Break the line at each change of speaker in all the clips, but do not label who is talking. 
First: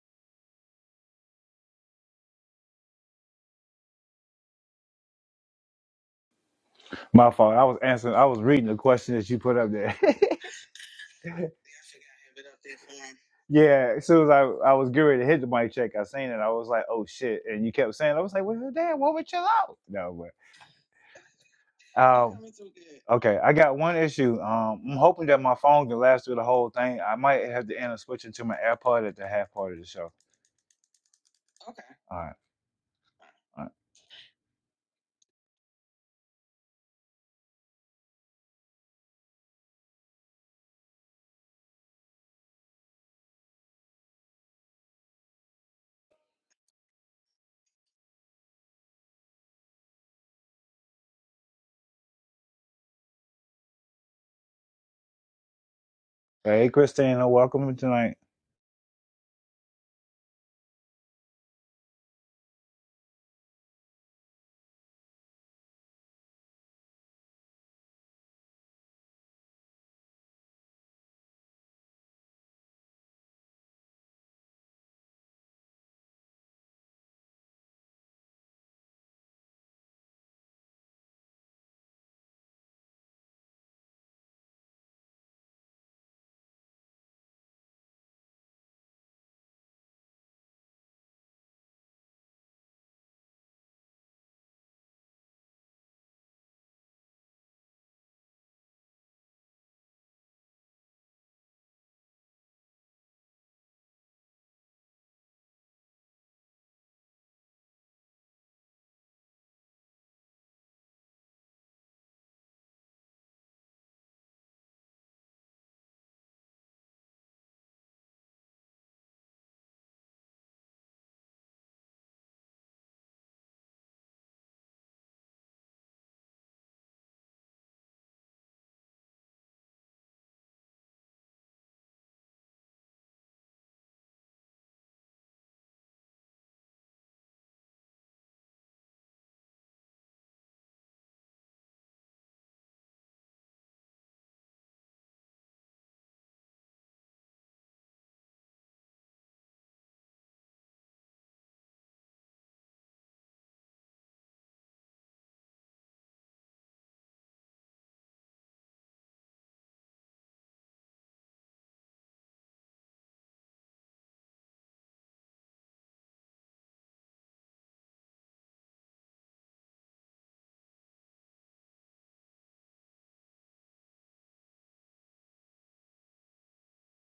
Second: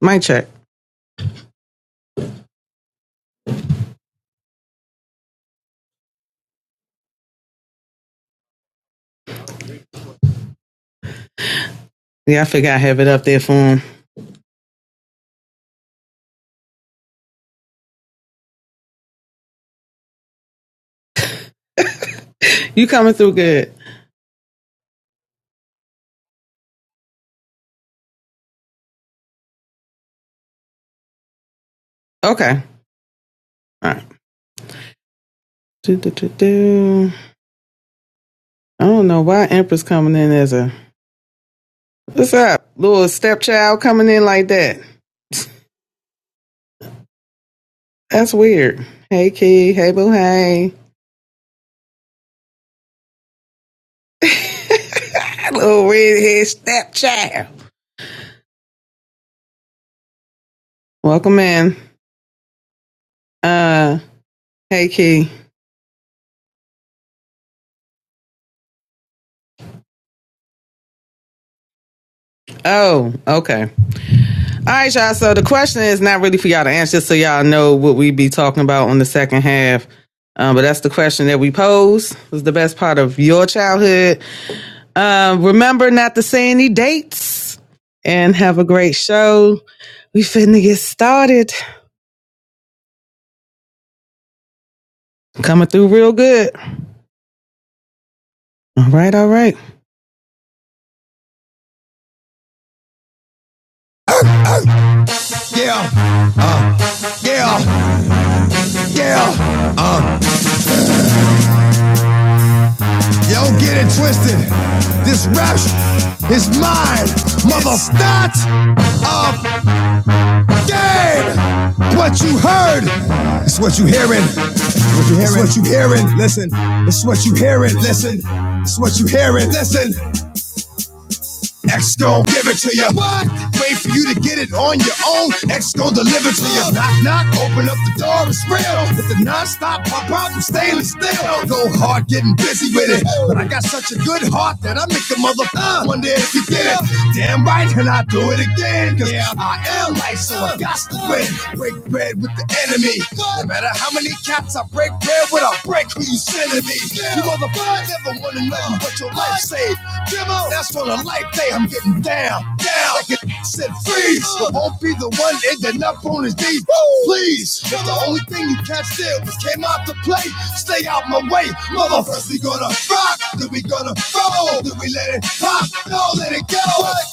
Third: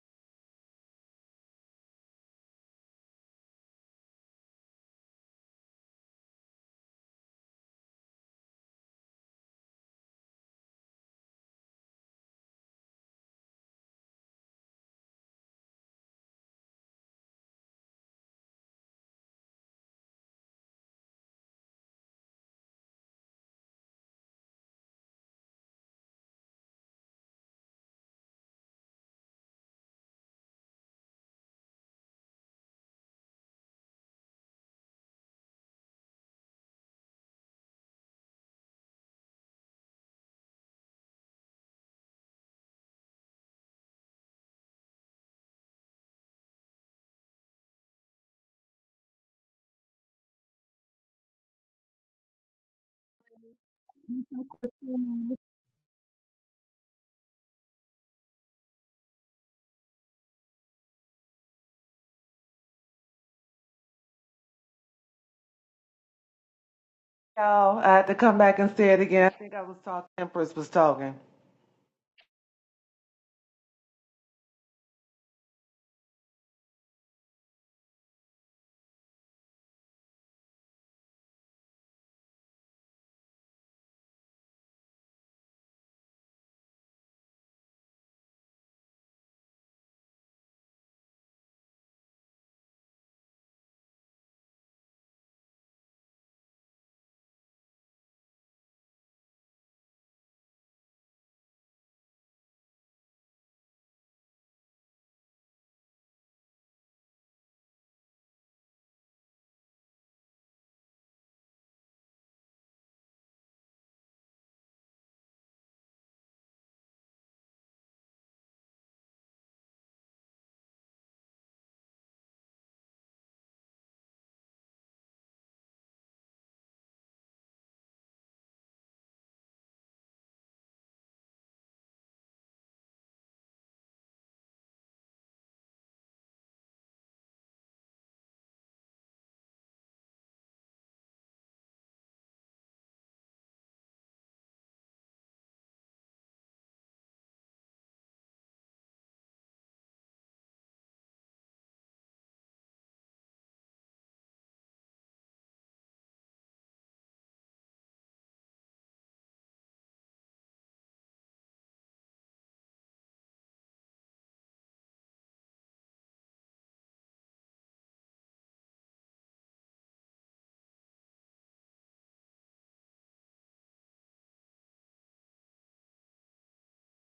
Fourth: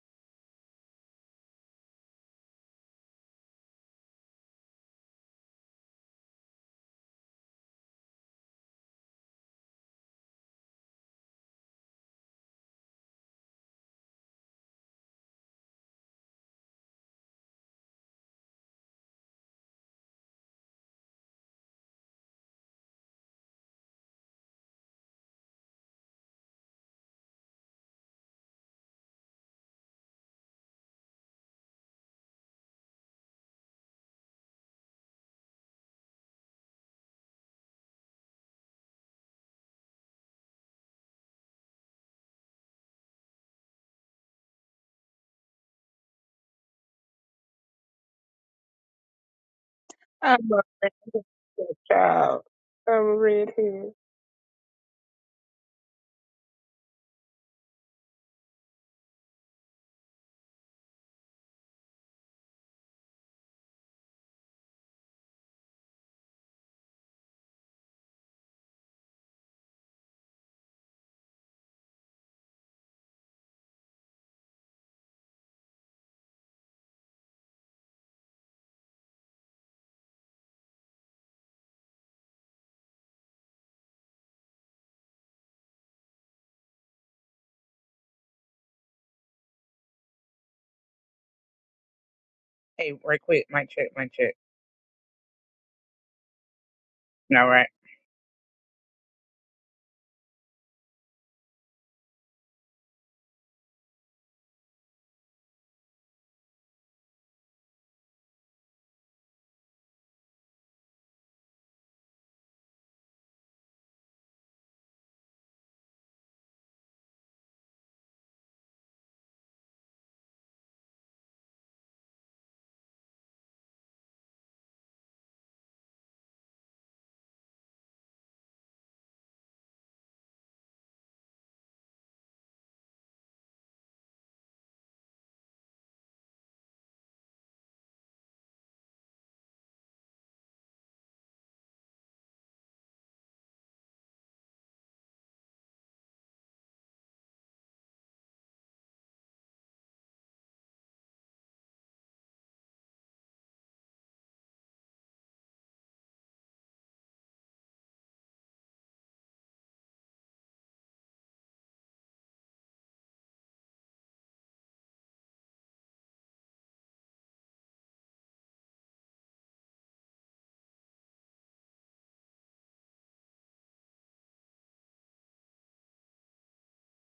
Mic check.
My fault. I was answering. I was reading the question that you put up there.
Yeah, I figure I have it up there for him.
yeah. As soon as I, I was getting ready to hit the mic check, I seen it. I was like, "Oh shit!" And you kept saying, "I was like, well, damn, what would chill out?" No, but um,
You coming through
okay. I
good.
got one issue. Um, I'm hoping that my phone can last through the whole thing. I might have to end up switching to my AirPod at the half part of the show. All right.
Okay.
All right.
All right. Do, do, do, do. I don't know why Empress coming in as a what's up, little stepchild coming in like that. That's weird. Hey, Key. Hey, Boo.
I'm a
Hey,
redhead child. I'm a redhead.
That little redhead
Hey, Christina,
stepchild.
welcome tonight.
Welcome in. Uh, hey, Key.
Y'all, I had to come back and say it again. I think I was talking. Empress was talking.
Oh, okay. All right, y'all. So the question is not really for y'all to answer, just so y'all know what we be talking about on the second half. Um, but that's the question that we pose. Was the best part of your childhood? Um, remember not to say any dates, and have a great show. We finna get started.
Hey, right quick, mic check, mic check.
Coming through real good.
No, right.
All right, all right. Yeah, yeah, yeah. Yo, get it twisted. This rap is mine. Motherfucker. dead. What you heard is what you hearing. What you hearing? what you hearing. Listen. It's what you hearing. Listen. It's what you hearing. Listen. X gon' give it to ya. What? Wait for you to get it on your own. X gon' deliver to ya. Knock, knock, open up the door, it's real. With the non-stop pop out, I'm stainless steel. Go hard, getting busy with it. But I got such a good heart that I make a motherfucker wonder if you get it. Damn right, and I do it again. Cause yeah, I am life, so I got to win. Break bread with the enemy. No matter how many cats I break bread with, I break who you sending me. You motherfucker never wanna know thing but your life saved. Demo, that's for the life day. I'm getting down, down. Like it said freeze, but won't be the one ending up on his knees. Please, if the only thing you catch there was came out to play, stay out my way. Mother, first we gonna rock, then we gonna roll, then we let it pop, no, let it go.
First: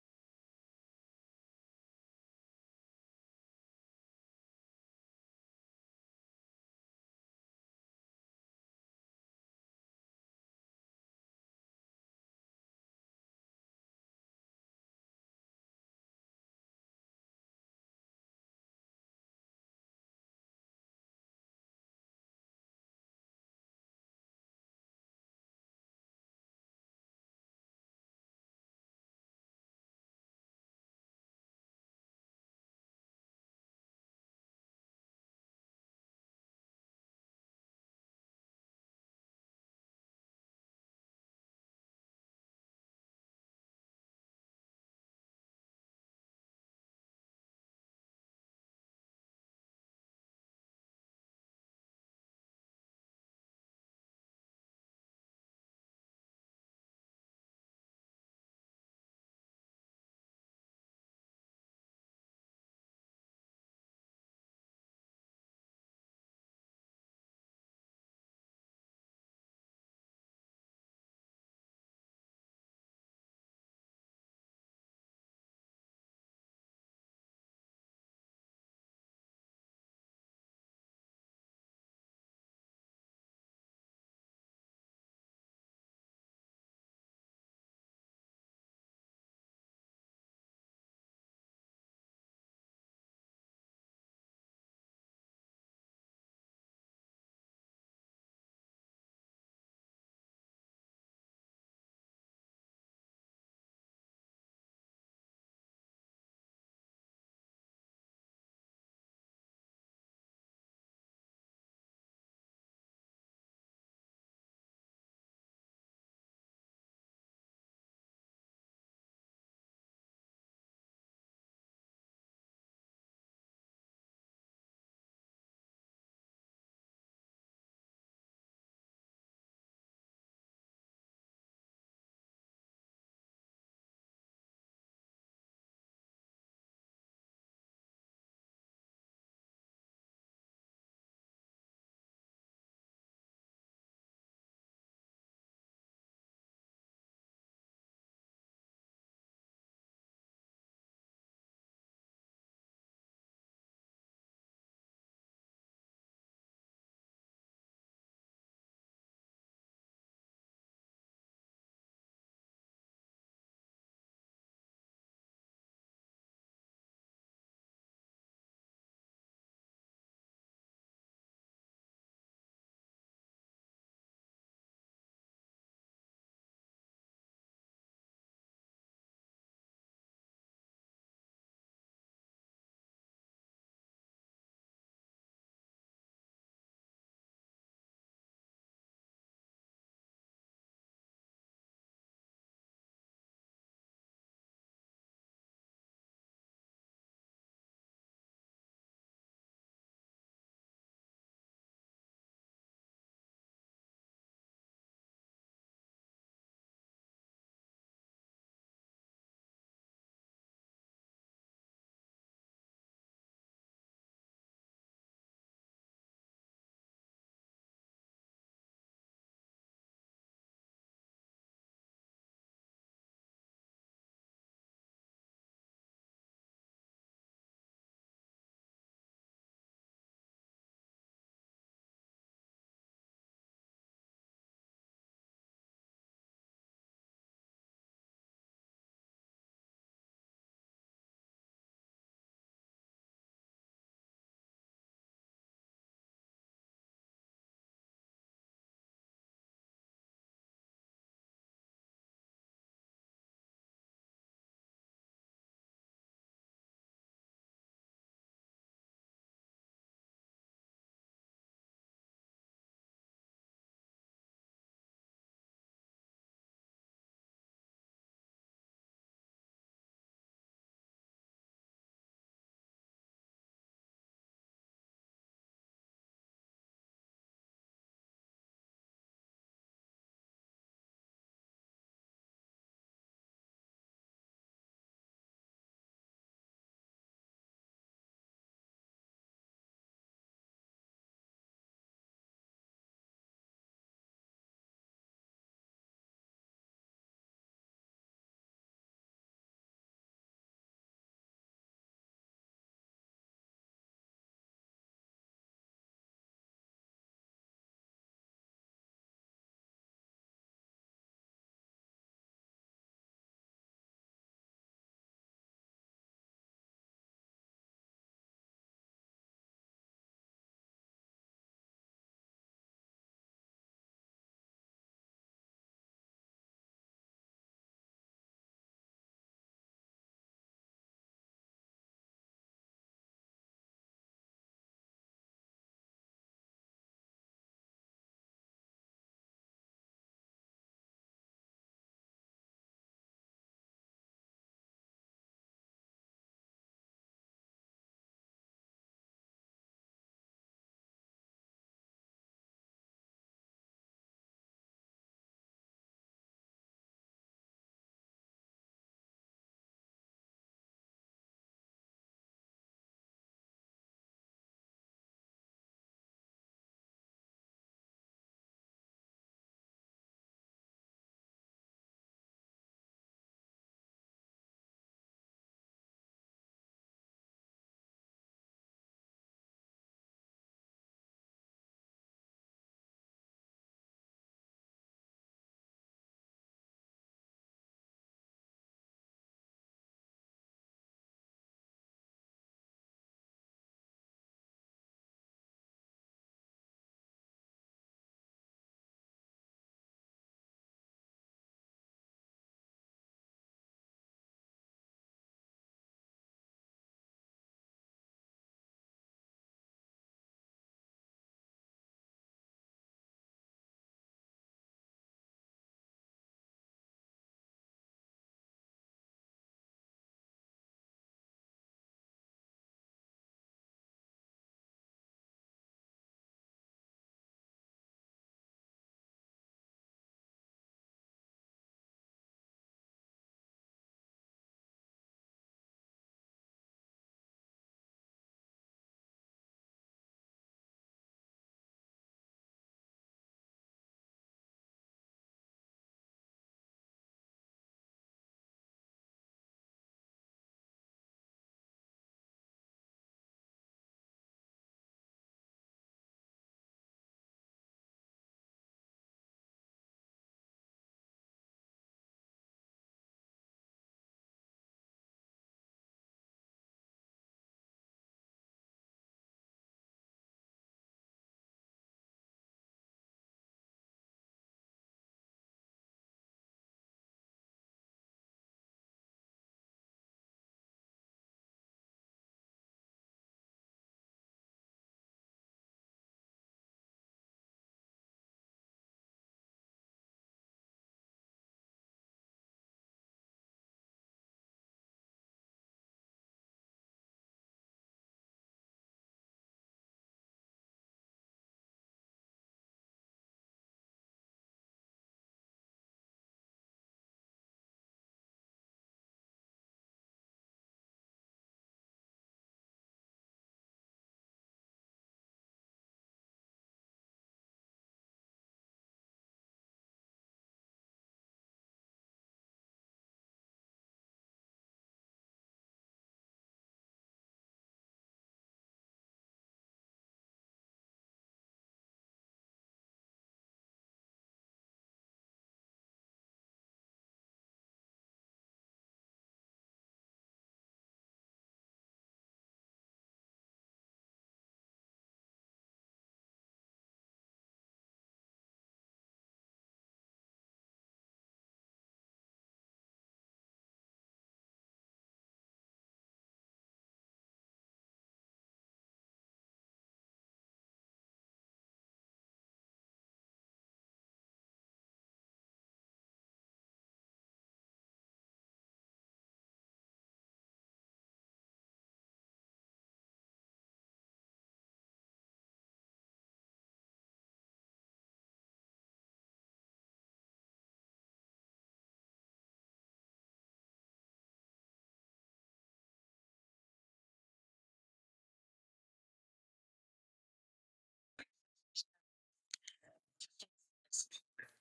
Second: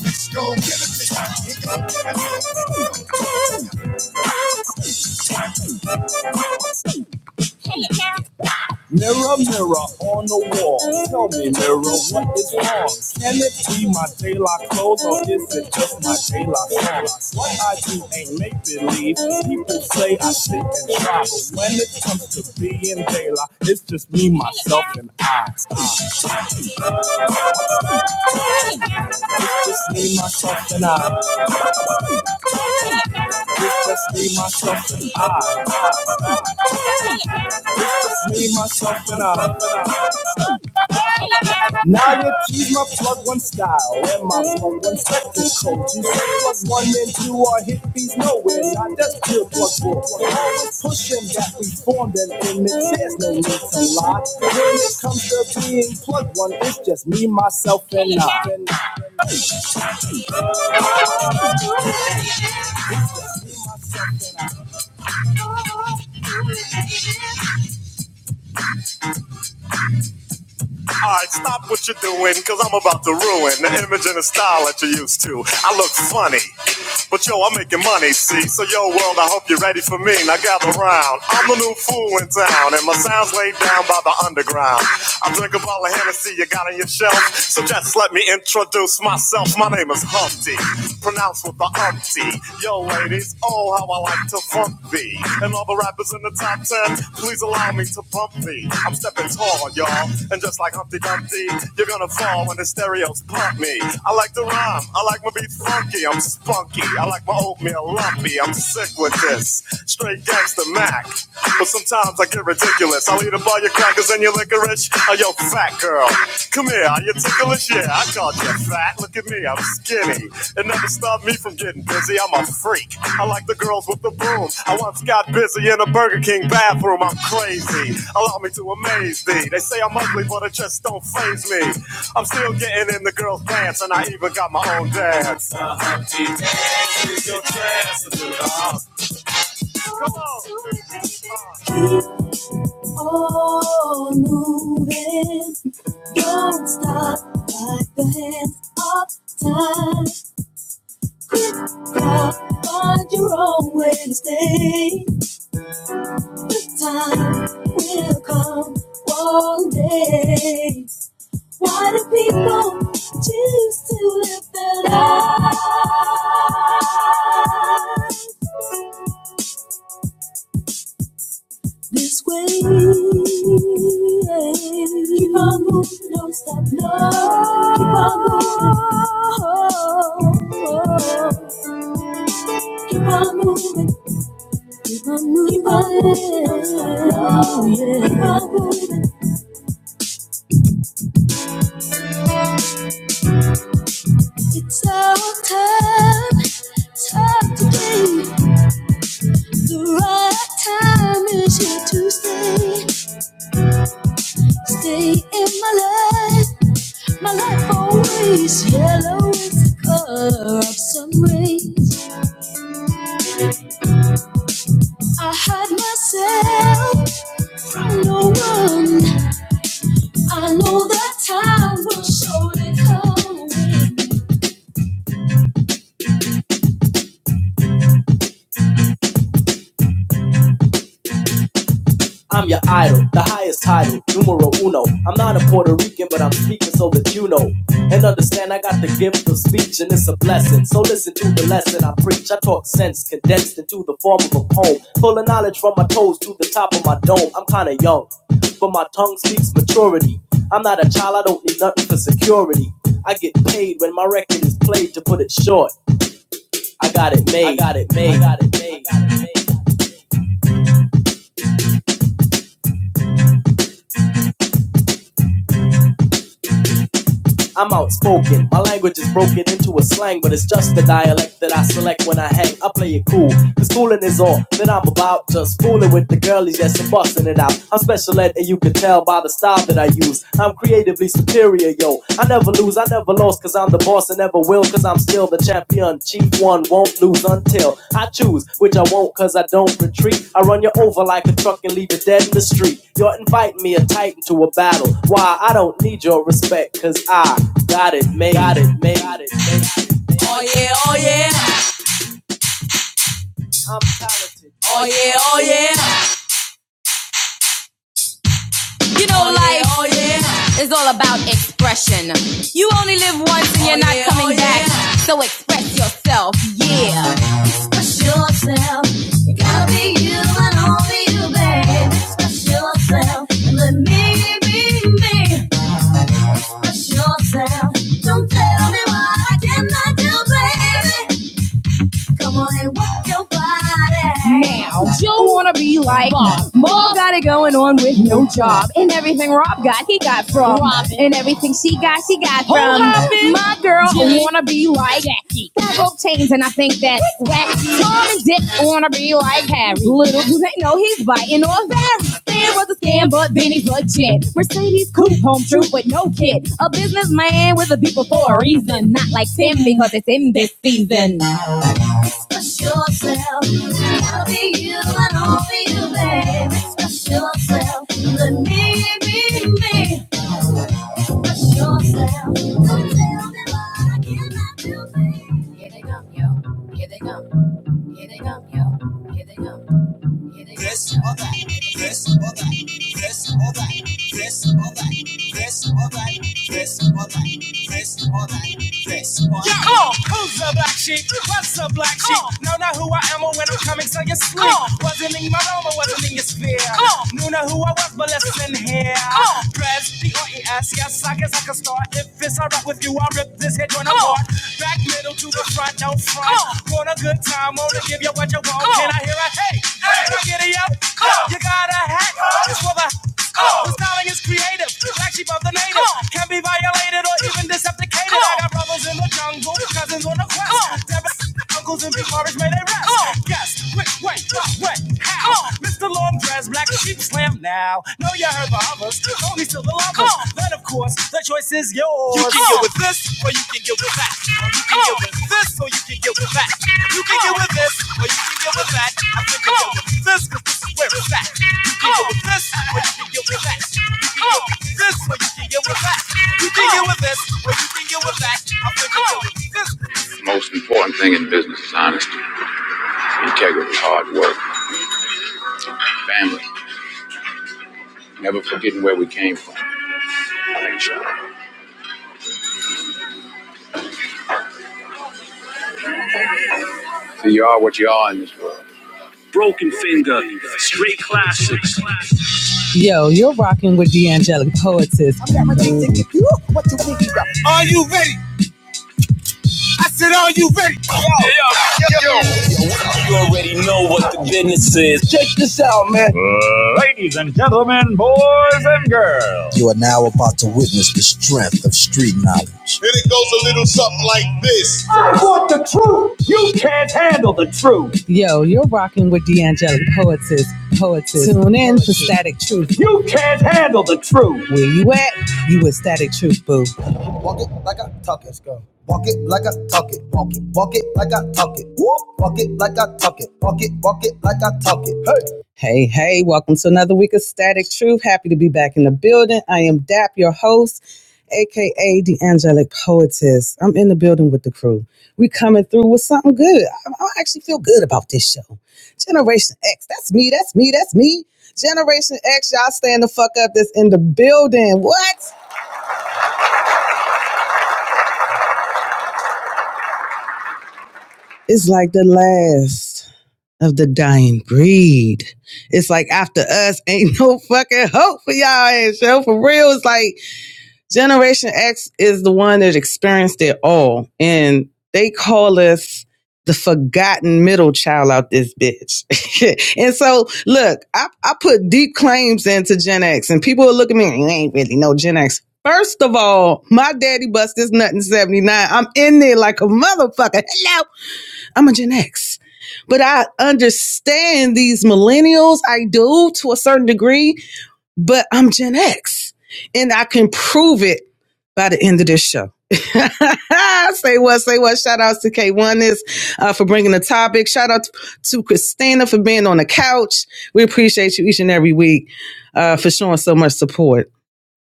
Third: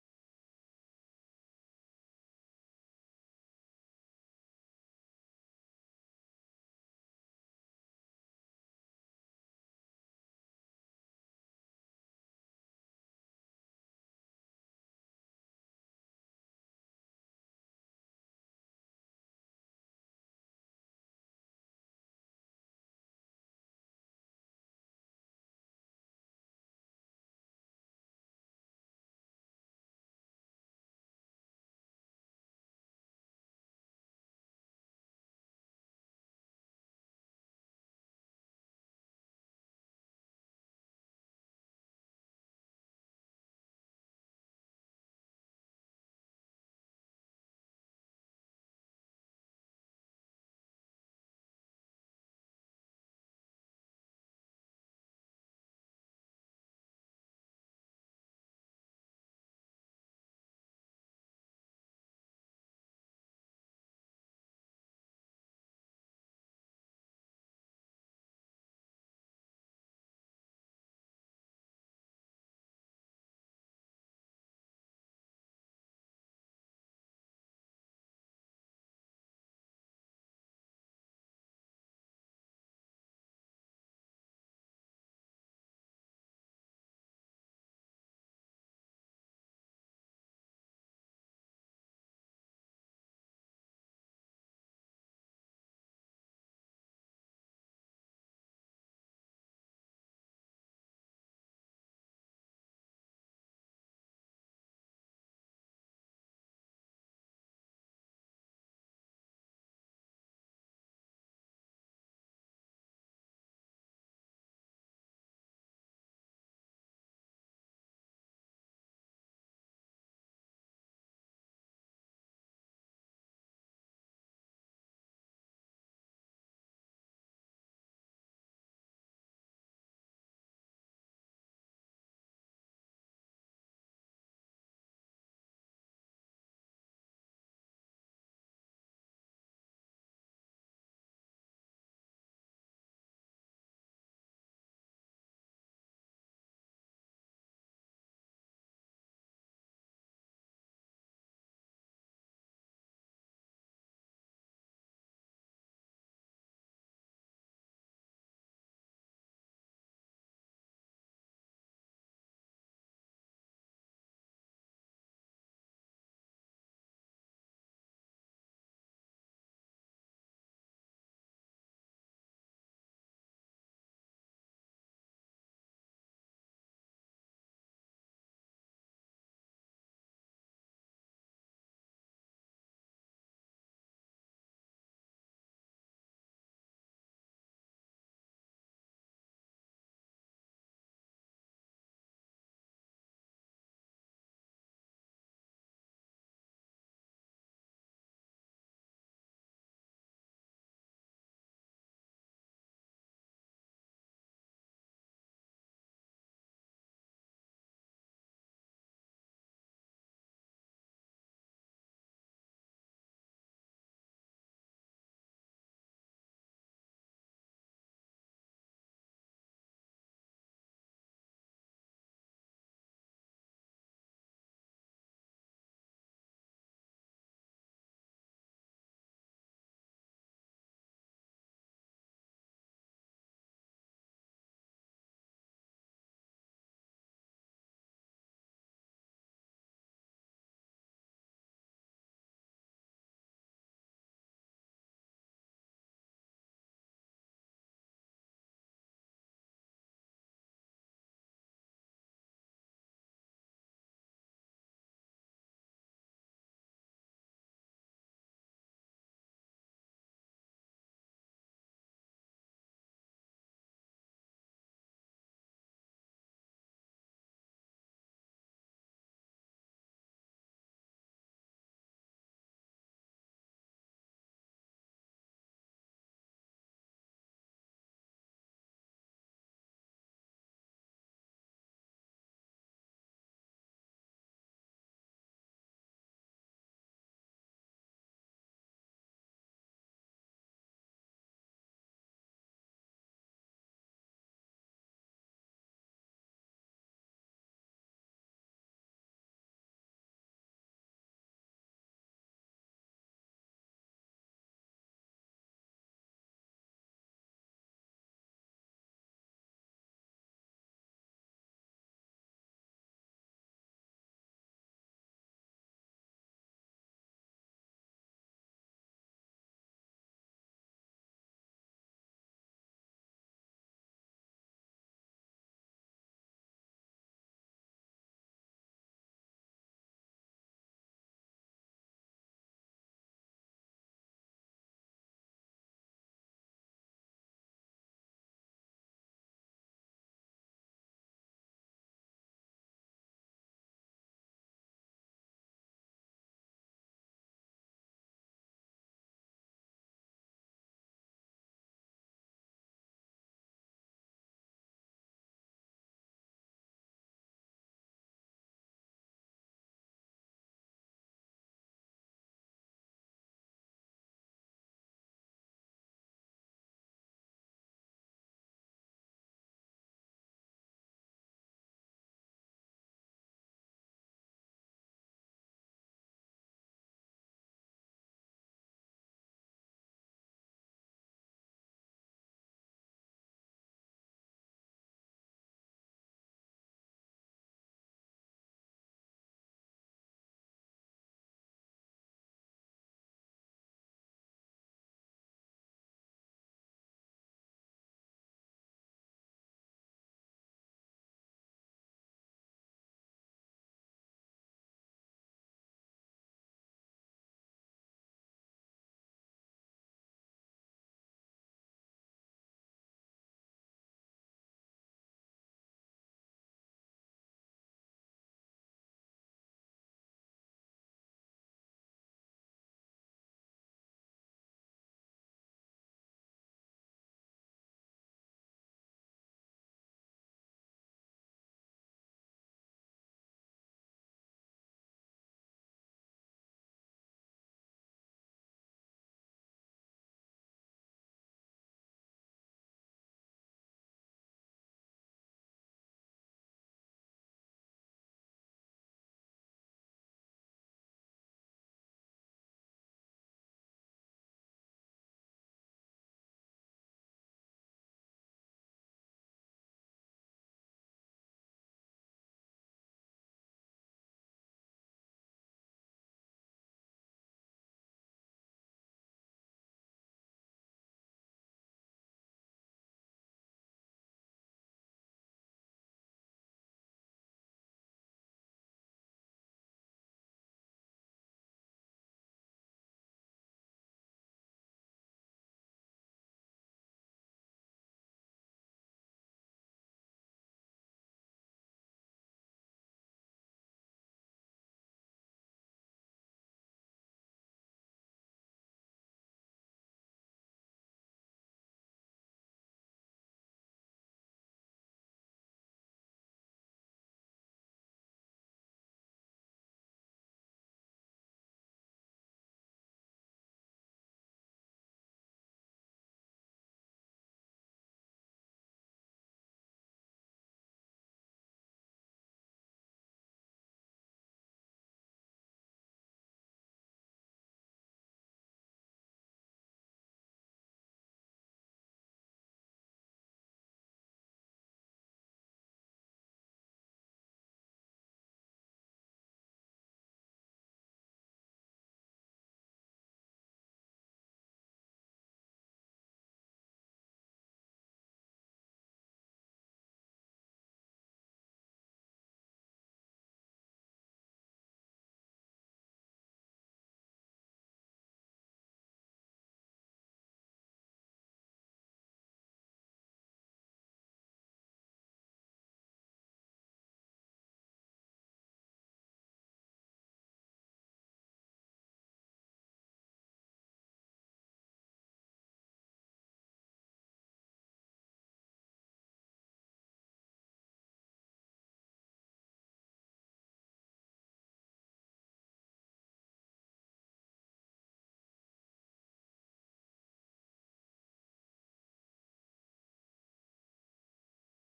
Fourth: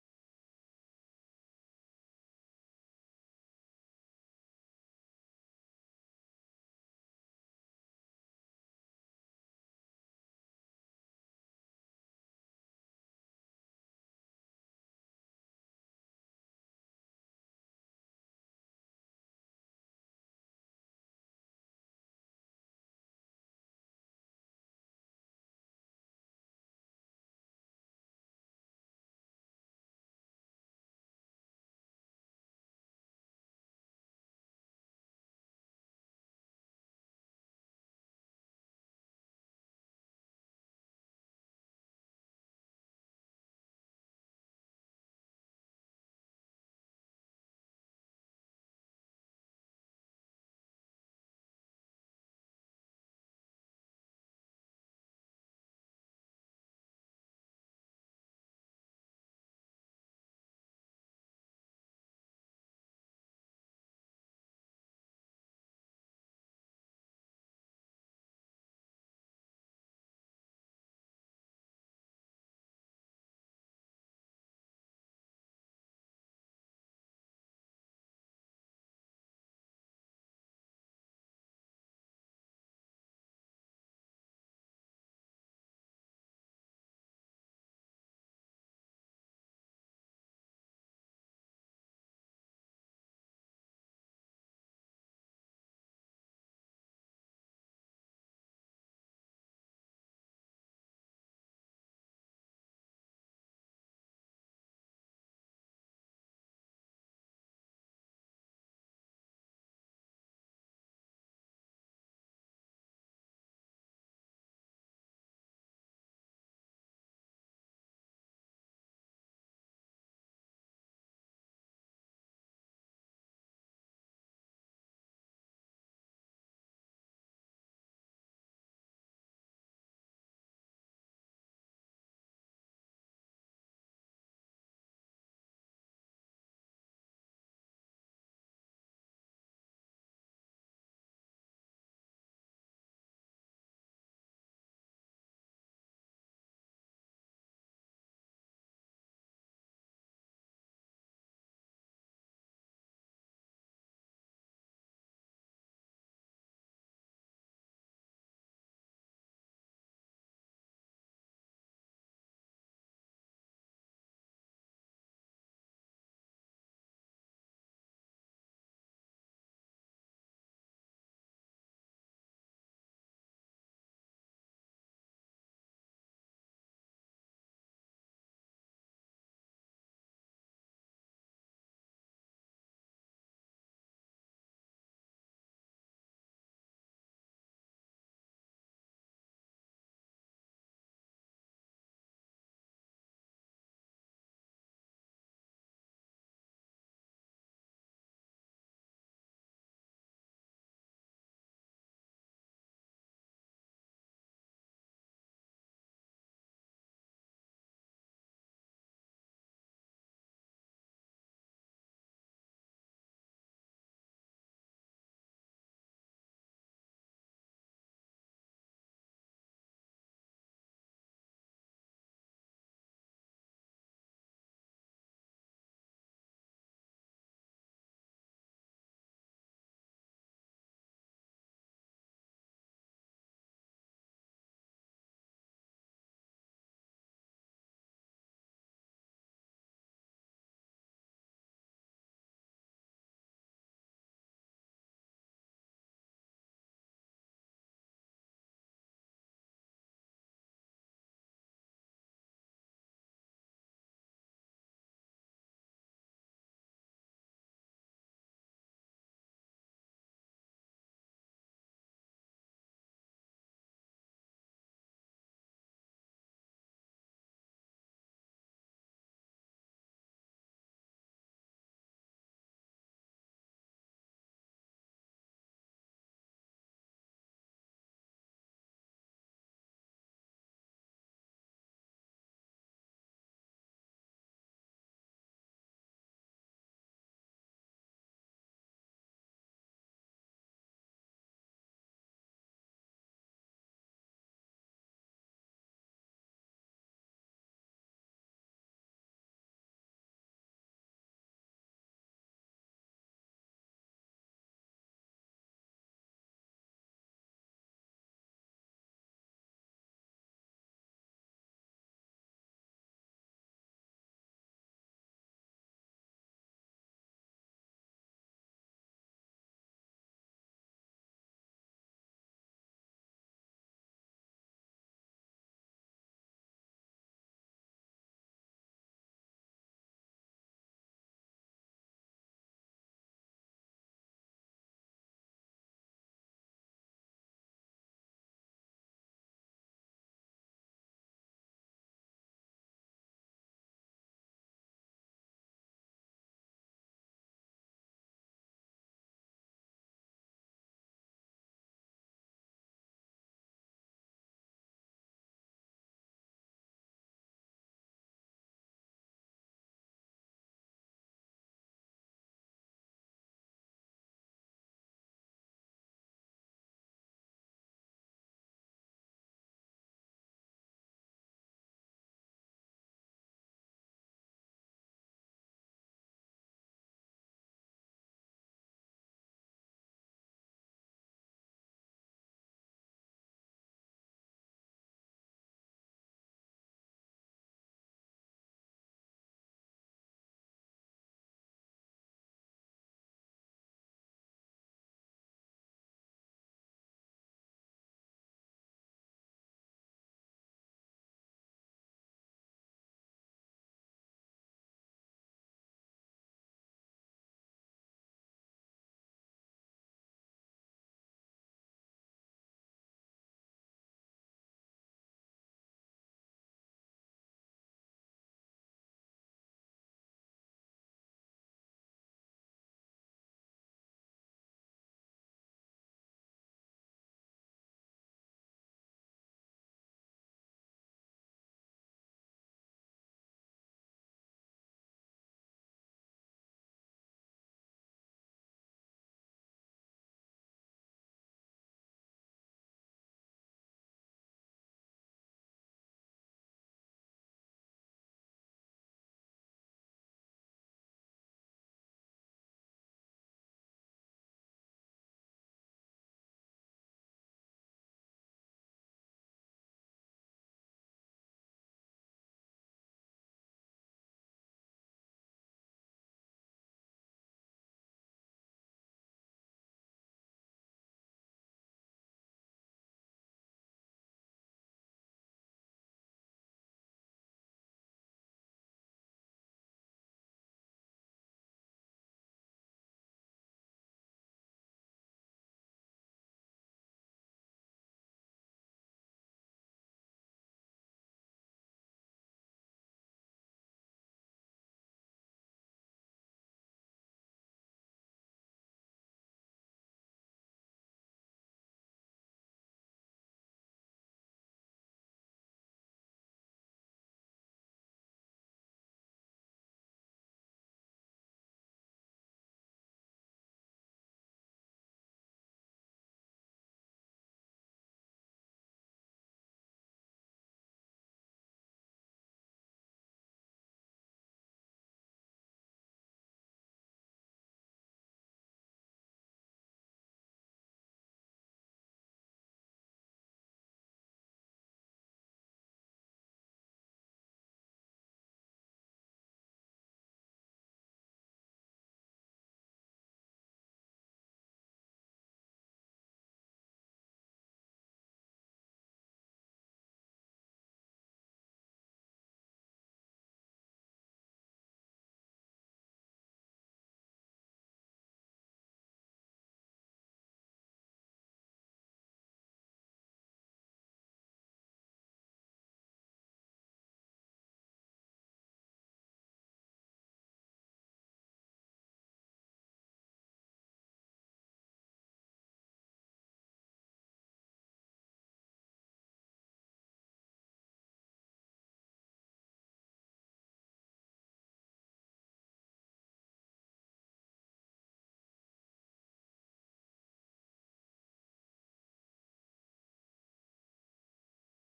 Let's go give it to you. Hey, now. Mirror, mirror on the wall. Tell me, mirror, what is wrong? Can it be my daylight clothes or is it just my daylight song? What I do ain't make believe. People say I sit and try, but when it comes to being daylight, it's just me, myself, and I. It's just me, myself, and I. Just me, myself, and I. Just me, myself, and I. Now you tease my plug one style and my plug one spectacle. You say plus one and two are hippies nowhere. Now just pure plug book. Always pushing that we formed an image. There's no need to lie. When it comes to being plug one, it's just me, myself, and I. Alright, stop what you're doing, cause I'm about to ruin the image and the style that you're used to. I look funny, but yo, I'm making money, see? So yo, world, I hope you're ready for me. Now gather round. I'm the new fool in town, and my sound's laid down by the underground. I drink a bottle of Hennessy you got on your shelf, so just let me introduce myself. My name is Humpty, pronounced with the umpty. Yo, ladies, oh, how I like to funk thee. And all the rappers in the top 10, please allow me to pump thee. I'm stepping tall, y'all. And just like Humpty Dumpty, you're gonna fall when the stereos pump me. I like to rhyme, I like my beat funky, I'm spunky. I like my oatmeal lumpy, I'm sick with this. Straight gangster Mac. But sometimes I get ridiculous. I'll eat a bar your crackers and your licorice? Oh, yo, fat girl, come here. Are you ticklish? Yeah, I called you fat. Look at me, I'm skinny. It never stopped me from getting busy. I'm a freak. I like the girls with the boom. I once got busy in a Burger King bathroom. I'm crazy. Allow me to amaze thee. They say I'm ugly, but it just don't faze me. I'm still getting in the girls' pants, and I even got my own dance. Now, Oh, Come on. Like the hands up, time, God, find your own way to stay. The time will come one day. Why do people choose to live their lives this way? Keep on moving, don't stop, no. Keep on moving. Keep on moving, keep on moving, keep on moving, oh yeah. It's our time, time to play. The right time is here to stay. Stay in my life, my life always yellow is the color of sun rays. I hide myself from no one. I know that time will surely come. I'm your idol, the highest title, numero uno. I'm not a Puerto Rican, but I'm speaking so that you know. And understand I got the gift of speech, and it's a blessing. So listen to the lesson I preach. I talk sense condensed into the form of a poem, full of knowledge from my toes to the top of my dome. I'm kinda young, but my tongue speaks maturity. I'm not a child, I don't need nothing for security. I get paid when my record is played to put it short. I got it made. I got it made. I got it made. I'm outspoken. My language is broken into a slang, but it's just the dialect that I select when I hang. I play it cool. Cause fooling is all that I'm about. Just fooling with the girlies, yes, I'm bustin' it out. I'm special ed, and you can tell by the style that I use. I'm creatively superior, yo. I never lose, I never lost, cause Cause I'm the boss and never will. i I'm still the champion. Chief one won't lose until I choose, which I will 'Cause I don't retreat. I run you over like a truck and leave you dead in the street. You're inviting me a titan to a battle. Why? I don't need your respect. 'Cause I got it made. Got it made. Got it made. Oh yeah, oh yeah. I'm talented. Oh yeah, oh yeah. You know, Oh yeah, life yeah, oh yeah. is all about expression. You only live once and Oh you're not yeah, oh coming oh, back, yeah. so express yourself, yeah. Trust yourself. You gotta be you and only you, baby. Trust yourself and let me be me. Trust yourself. Don't tell me what I cannot do, baby. Come on and work your body. now. Joe wanna be like Bob. Bob got it going on with no job. And everything Rob got, he got from. Robin. And everything she got, she got from. Robin? My girl Janet. wanna be like Jackie. That broke chains, and I think that's whack. Tom and Dick wanna be like Harry. Little do they know he's biting off Harry. There was a scam, but then he's legit. Mercedes coupe, home true, but no kid. A businessman with a people for a reason. Not like Tim because it's in this season. Express yourself. I'll be you and I'll be you, babe. Express yourself. Let me be me. Express yourself. Don't tell me what I cannot do, babe. Here they come, yo. Here they come. Here they come, yo. Here they come. Here they come. Come on. Who's the black sheep? What's the black sheep? Come Know not who I am or when I'm coming to your sleep. Wasn't in my home, I wasn't in your sphere. Come Knew not who I was, but listen here. Come on. Press P-R-E-S, yes, I guess I can start. If it's alright with you, I'll rip this head joint Come on. apart. Back middle to the front, no front. Want a good time, wanna give you what you want. Can I hear a hey? Hey, let's up. You got a hat. Just for the. The styling is creative. Black sheep of the native. Can not be violated or even decepticated. I got brothers in the jungle, cousins on the quest. Uncles and big brothers made a rest. Guess which way, what, how? Mr. Long Dress, Black Sheep, slam now. Know you heard the others. Tony's still well, Then, of course, the choice is yours. You can get with this, or you can get with that. You can get with this, or you can get with that. You can get with this, or you can get with that. I think you get with this, because this is where it's at. You can get with this, or you can get with that. You can get with this, or you can get with that. You can get with this, or you can get with that. I think you get with this. The most important thing in business is honesty, integrity, hard work, family, never forgetting where we came from. So you are what you are in this world. With the angelic poets. Are you ready? Said, are you ready? Then it goes a little something like this. You can't handle the truth. Tune in for static truth. Truth. Where you at? You with Static Truth, boo. Walk it like I talk it. Let's go. Walk it like I talk it. Walk it. Walk it like I talk it. Whoop. Walk it like I talk it. Walk it. Walk it like I talk it. Hey. Hey, hey, welcome to another week of Static Truth. Happy to be back in the building. I am Dap, your host, aka the Angelic Poetess. I'm in the building with the crew. We coming through with something good. I, I actually feel good about this show. Generation X, that's me, that's me, that's me. Generation X, y'all stand the fuck up that's in the building. What? It's like the last of the dying breed. It's like after us ain't no fucking hope for y'all ass, yo. For real. It's like Generation X is the one that experienced it all. And they call us the forgotten middle child out this bitch. and so, look, I, I put deep claims into Gen X, and people will look at me, and you ain't really no Gen X. First of all, my daddy bust this nut in 79. I'm in there like a motherfucker. Hello, I'm a Gen X. But I understand these millennials. I do to a certain degree but I'm Gen X and I can prove it by the end of this show. say what, say what. Shout out to K1 is uh, for bringing the topic. Shout out to Christina for being on the couch. We appreciate you each and every week uh, for showing so much support.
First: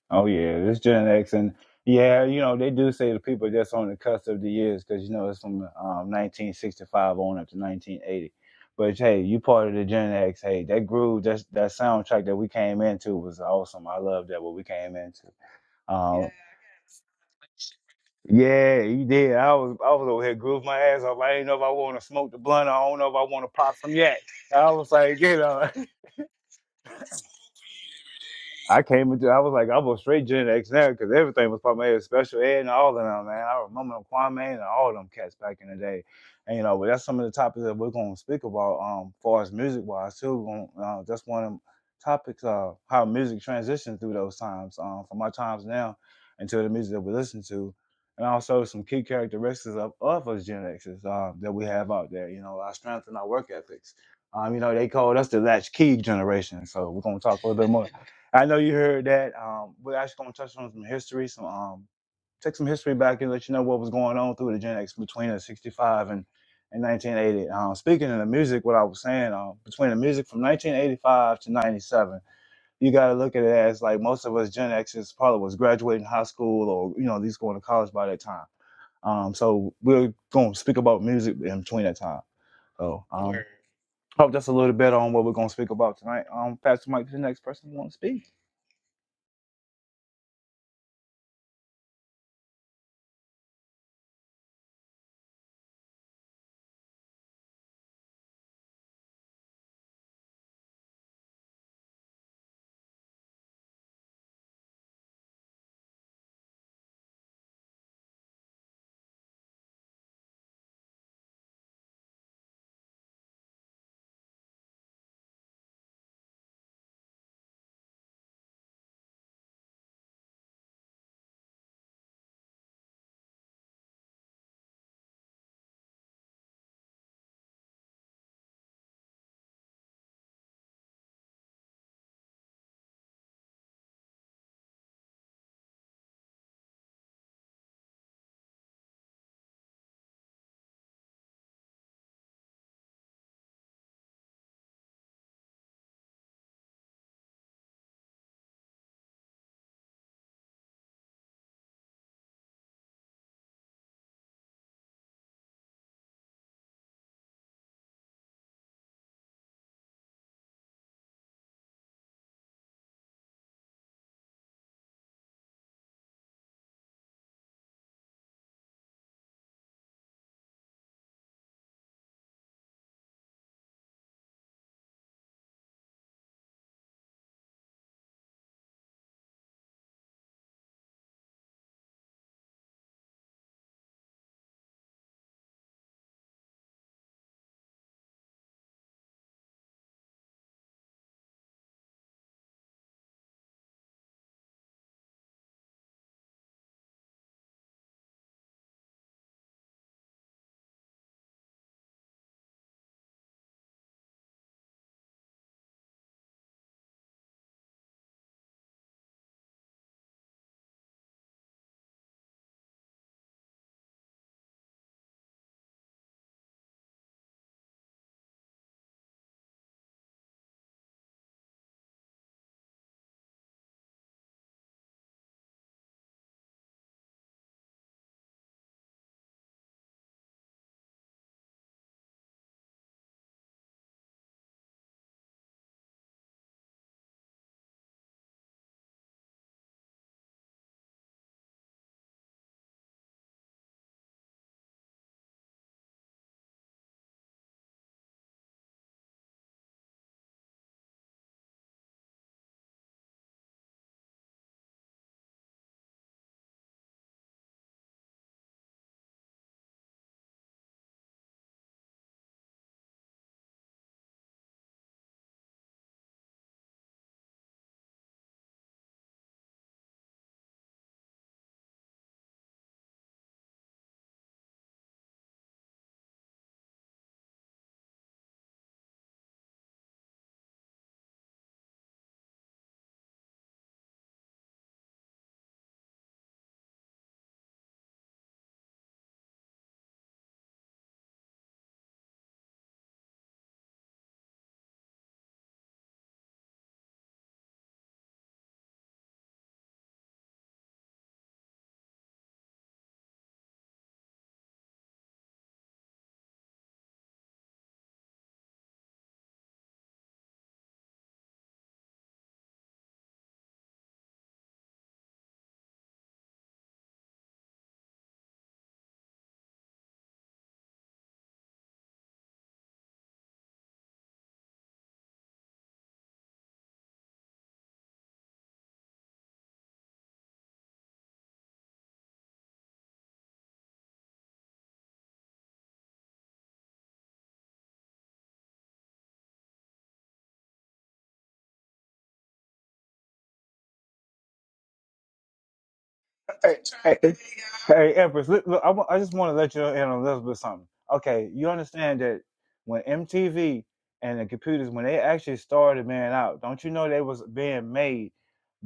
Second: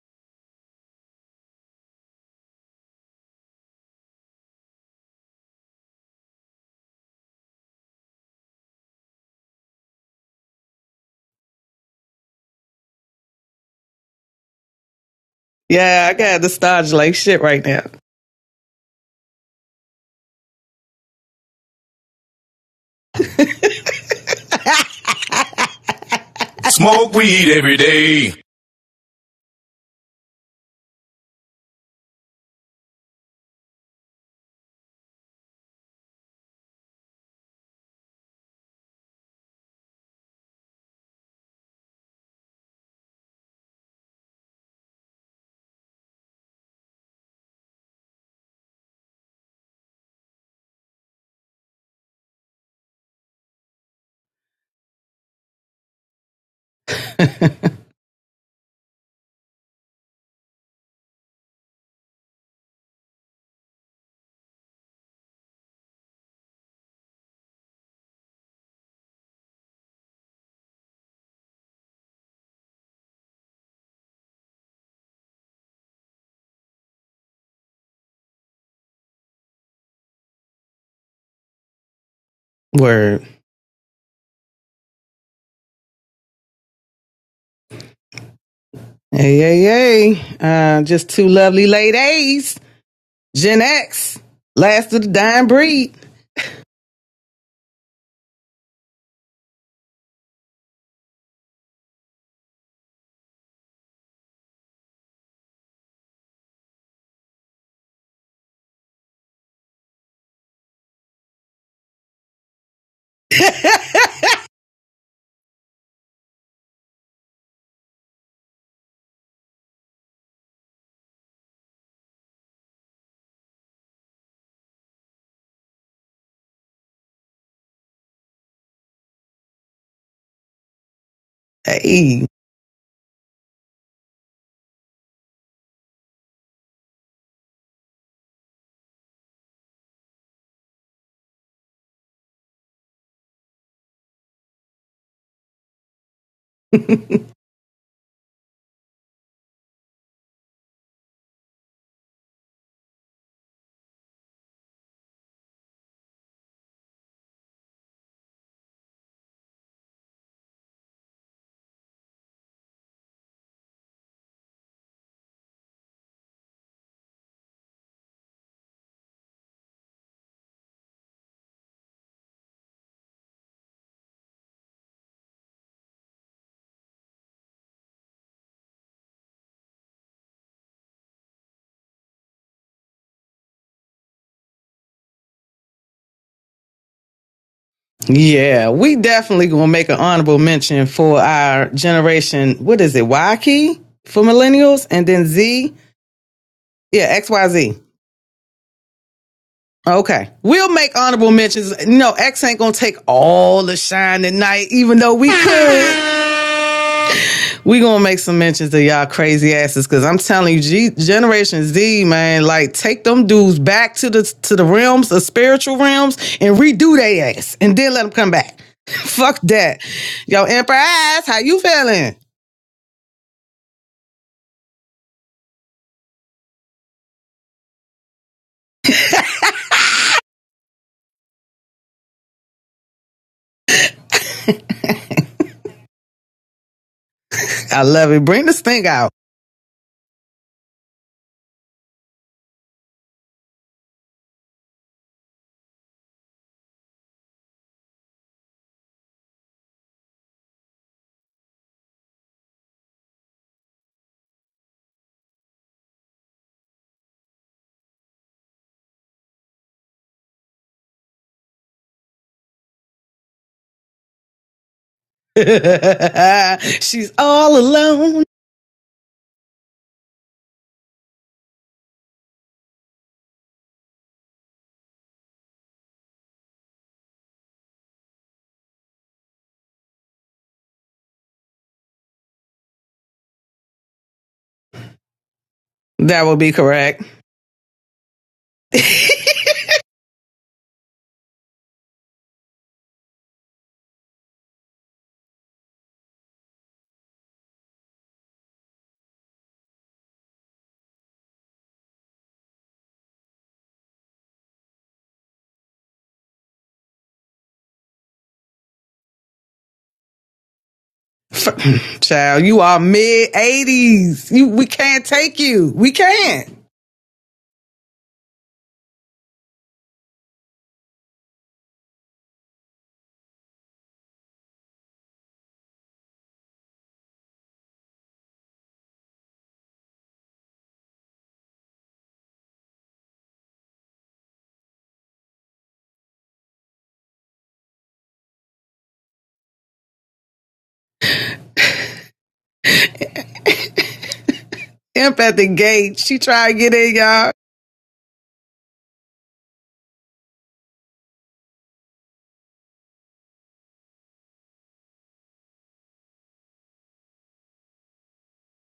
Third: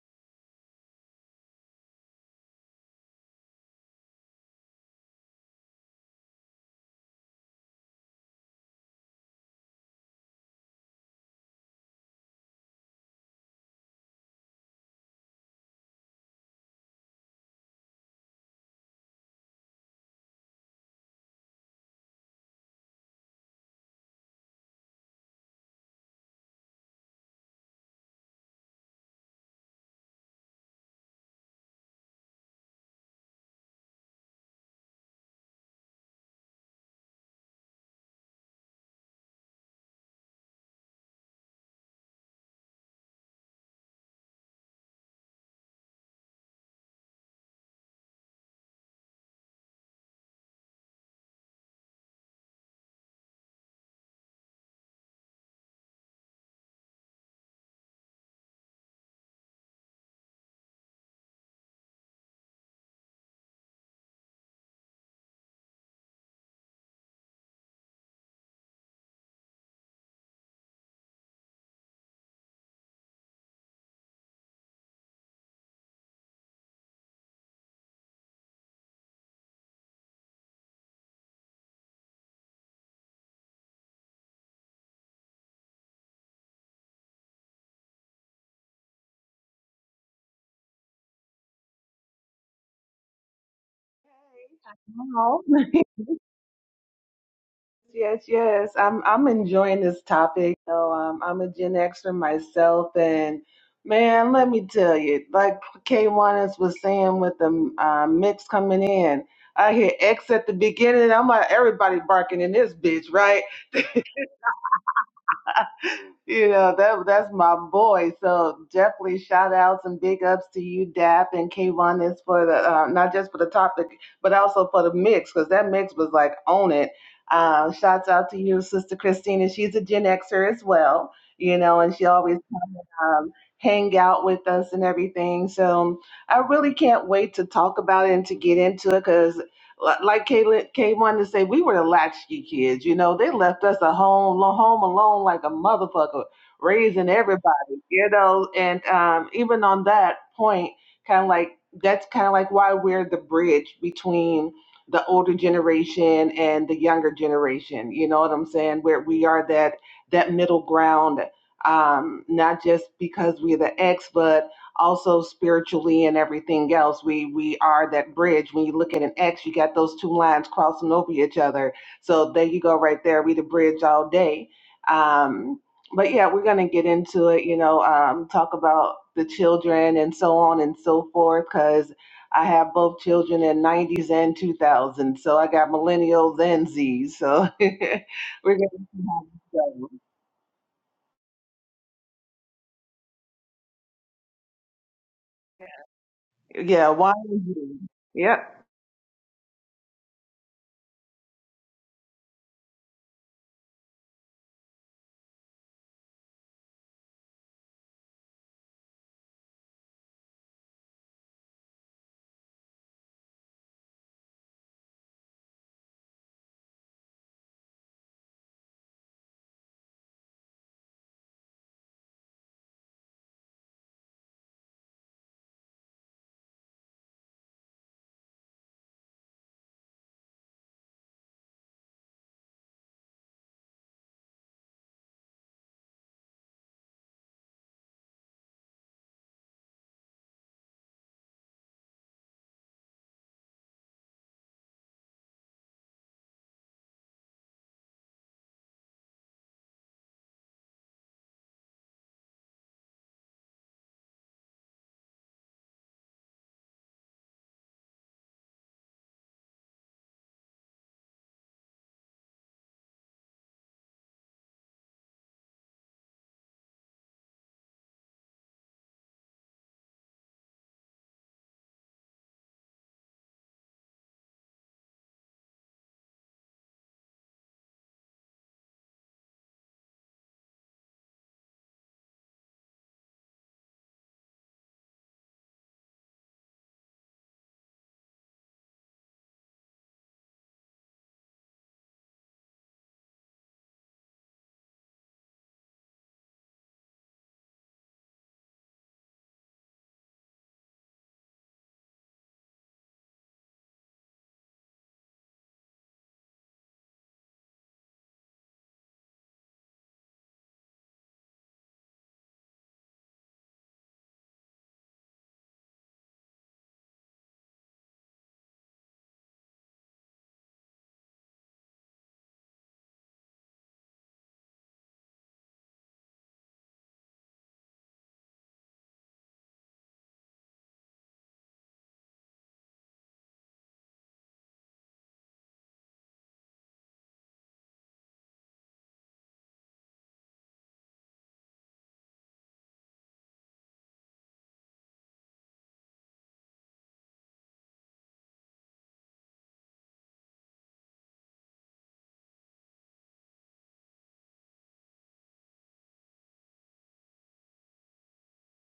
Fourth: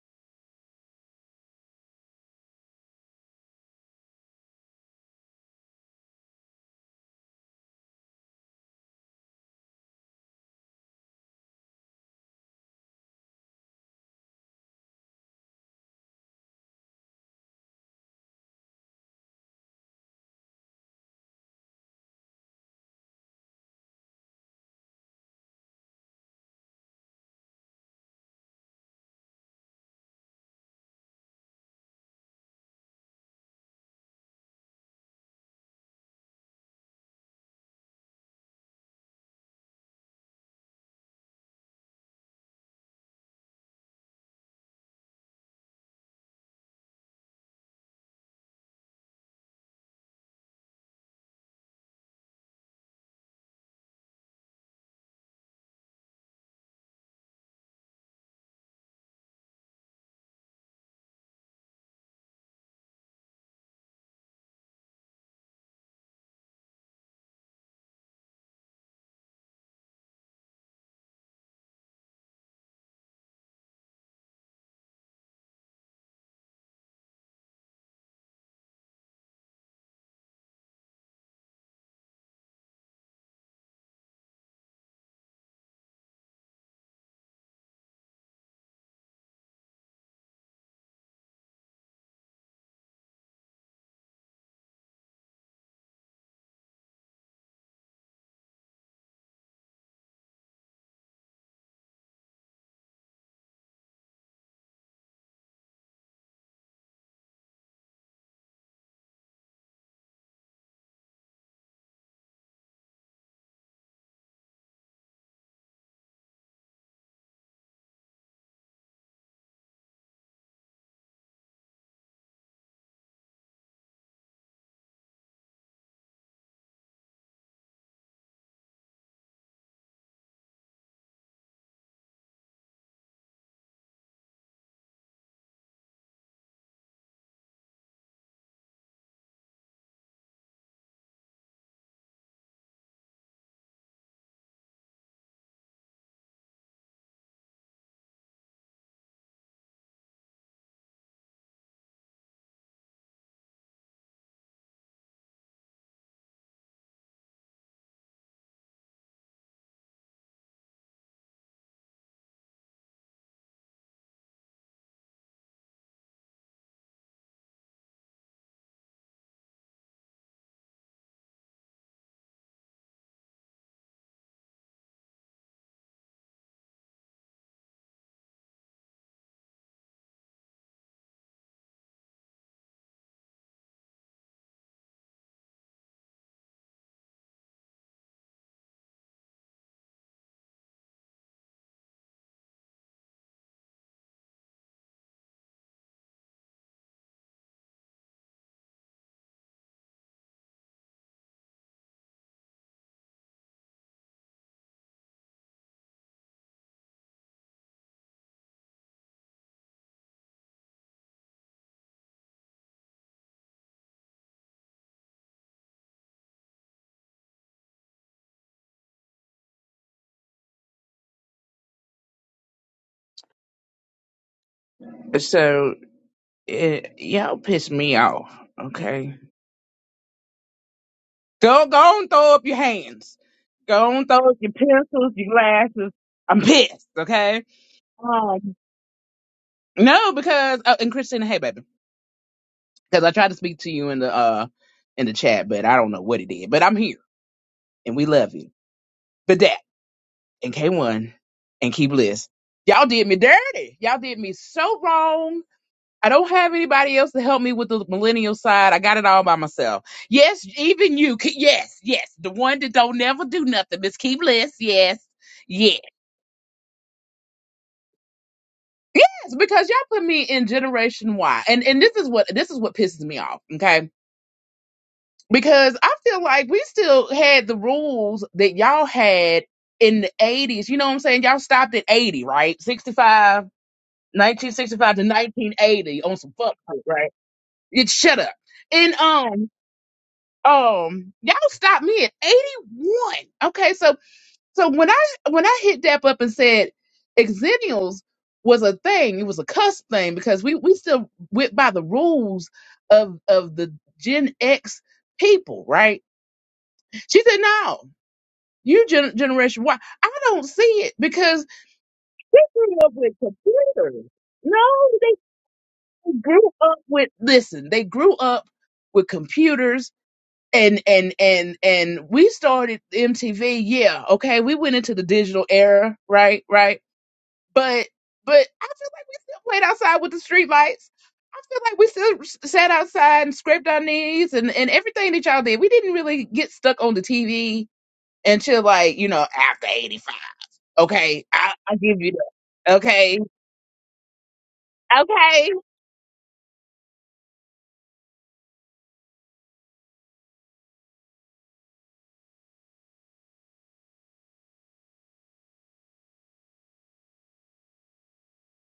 Oh yeah, this Gen X, and yeah, you know they do say the people that's on the cusp of the years because you know it's from um, 1965 on up to 1980. But hey, you part of the Gen X. Hey, that groove, that that soundtrack that we came into was awesome. I love that what we came into.
Yeah, I
Um,
got nostalgia like shit right now.
yeah, you did. I was I was over here groove my ass off. I didn't know if I want to smoke the blunt. I don't know if I want to pop some yet. I was like, you know. I came into, I was like, I was straight Gen X now because everything was popping. Had special ed and all of them, man. I remember them Kwame and all of them cats back in the day. And you know, but that's some of the topics that we're gonna speak about, um, far as music wise too. Uh, that's one of the topics uh, how music transitioned through those times, um, from our times now until the music that we listen to, and also some key characteristics of, of us Gen Xers uh, that we have out there. You know, our strength and our work ethics. Um, you know, they called us the latchkey generation, so we're gonna talk a little bit more. I know you heard that. Um, we're actually going to touch on some history, some um, take some history back and let you know what was going on through the Gen X between the 65 and, and 1980. Um, speaking of the music, what I was saying, um, between the music from 1985 to 97, you got to look at it as like most of us Gen Xers probably was graduating high school or, you know, at least going to college by that time. Um, so we're going to speak about music in between that time. So
Word.
um, Hope that's a little bit on what we're going to speak about tonight. Um, Pastor Mike, to the next person who want to speak.
Hey, hey, hey. Uh, just two lovely ladies. Gen X, last of the
Oh.
dying breed.
yes, yes. I'm I'm enjoying this topic. So um, I'm a Gen Xer myself, and man, let me tell you, like K Onis was saying with the uh, mix coming in, I hear X at the beginning. and I'm like everybody barking in this bitch, right? you know that that's my boy. So definitely shout outs and big ups to you, Dap and K1. is for the uh, not just for the topic, but also for the mix because that mix was like on it. Uh, shouts out to you, Sister Christina. She's a Gen Xer as well, you know, and she
hey.
always um, hang out with us and everything. So um, I really can't wait to talk about it and to get into it because, like Caitlin, Kay wanted to say, we were the latchkey kids. You know, they left us at home, home alone like a motherfucker, raising everybody. You know, and um, even on that point, kind of like that's kind of like why we're the bridge between the older generation and the younger generation. You know what I'm saying? Where we are that that middle ground um, not just because we're the ex, but also spiritually and everything else. We we are that bridge. When you look at an X, you got those two lines crossing over each other. So there you go, right there. We the bridge all day. Um, but yeah, we're gonna get into it. You know, um, talk about the children and so on and so forth, because. I have both children in 90s and 2000s, so I got millennials and Zs. So we're going
Yeah,
to
we
have
definitely
to
gonna make
go.
an honorable mention for our generation. What is it? Y key for millennials, and then Z.
Yeah,
Yeah,
why are
X Y Z.
you? Yep.
Okay, we'll make honorable mentions. No, X ain't gonna take all the shine tonight, even though we could. we gonna make some mentions to y'all crazy asses because I'm telling you, G- Generation Z, man, like take them dudes back to the to the realms the spiritual realms and redo their ass, and then let them come back. Fuck that, yo, Empress, how you feeling?
So, it, y'all piss me off, okay? Go, go and throw up your hands. Go and throw up your pencils, your glasses. I'm pissed, okay?
I love it. Bring
Um,
this thing out.
no, because uh, and Christina, hey, baby, because I tried to speak to you in the uh in the chat, but I don't know what it is. But I'm here, and we love you. and K1 and Key Bliss. Y'all did me dirty. Y'all did me so wrong. I don't have anybody else to help me with the millennial side. I got it all by myself. Yes, even you. K- Yes, yes. The one that don't never do nothing, Miss Key Bliss. Yes. Yeah.
She's all alone.
Yes, because y'all put me in generation Y. And and this is what this is what pisses me off, okay? Because I feel like we still had the rules that y'all had in the 80s. You know what I'm saying? Y'all stopped at 80, right? 65 1965 to 1980 on
That
some
would be
fuck shit,
correct,
right? It shut up. And um um y'all stopped me at 81. Okay, so so when I when I hit Dap up and said exennials was a thing, it was a cuss thing because we we still went by the rules of of the Gen X people, right? She said, "No, you gen- generation I I don't see it because they
child. You
grew
are
up with
mid
computers.
eighties. You, we can't
No,
take you. We
grew
can't.
up with listen they grew up with computers and and and and we started mtv yeah okay we went into the digital era right right but but i feel like we still played outside with the street lights i feel like we still s- sat outside and scraped our knees and and everything that y'all did we didn't really get stuck on the tv until like you know after 85 okay i i give you that okay
Imp at
okay
the gate. She try to
Hey,
get in,
hey, hey,
y'all.
hey, Empress, look, look, I, wa- I just want to let you in on a little bit something. Okay, you understand that when MTV and the computers, when they actually started man out, don't you know they was being made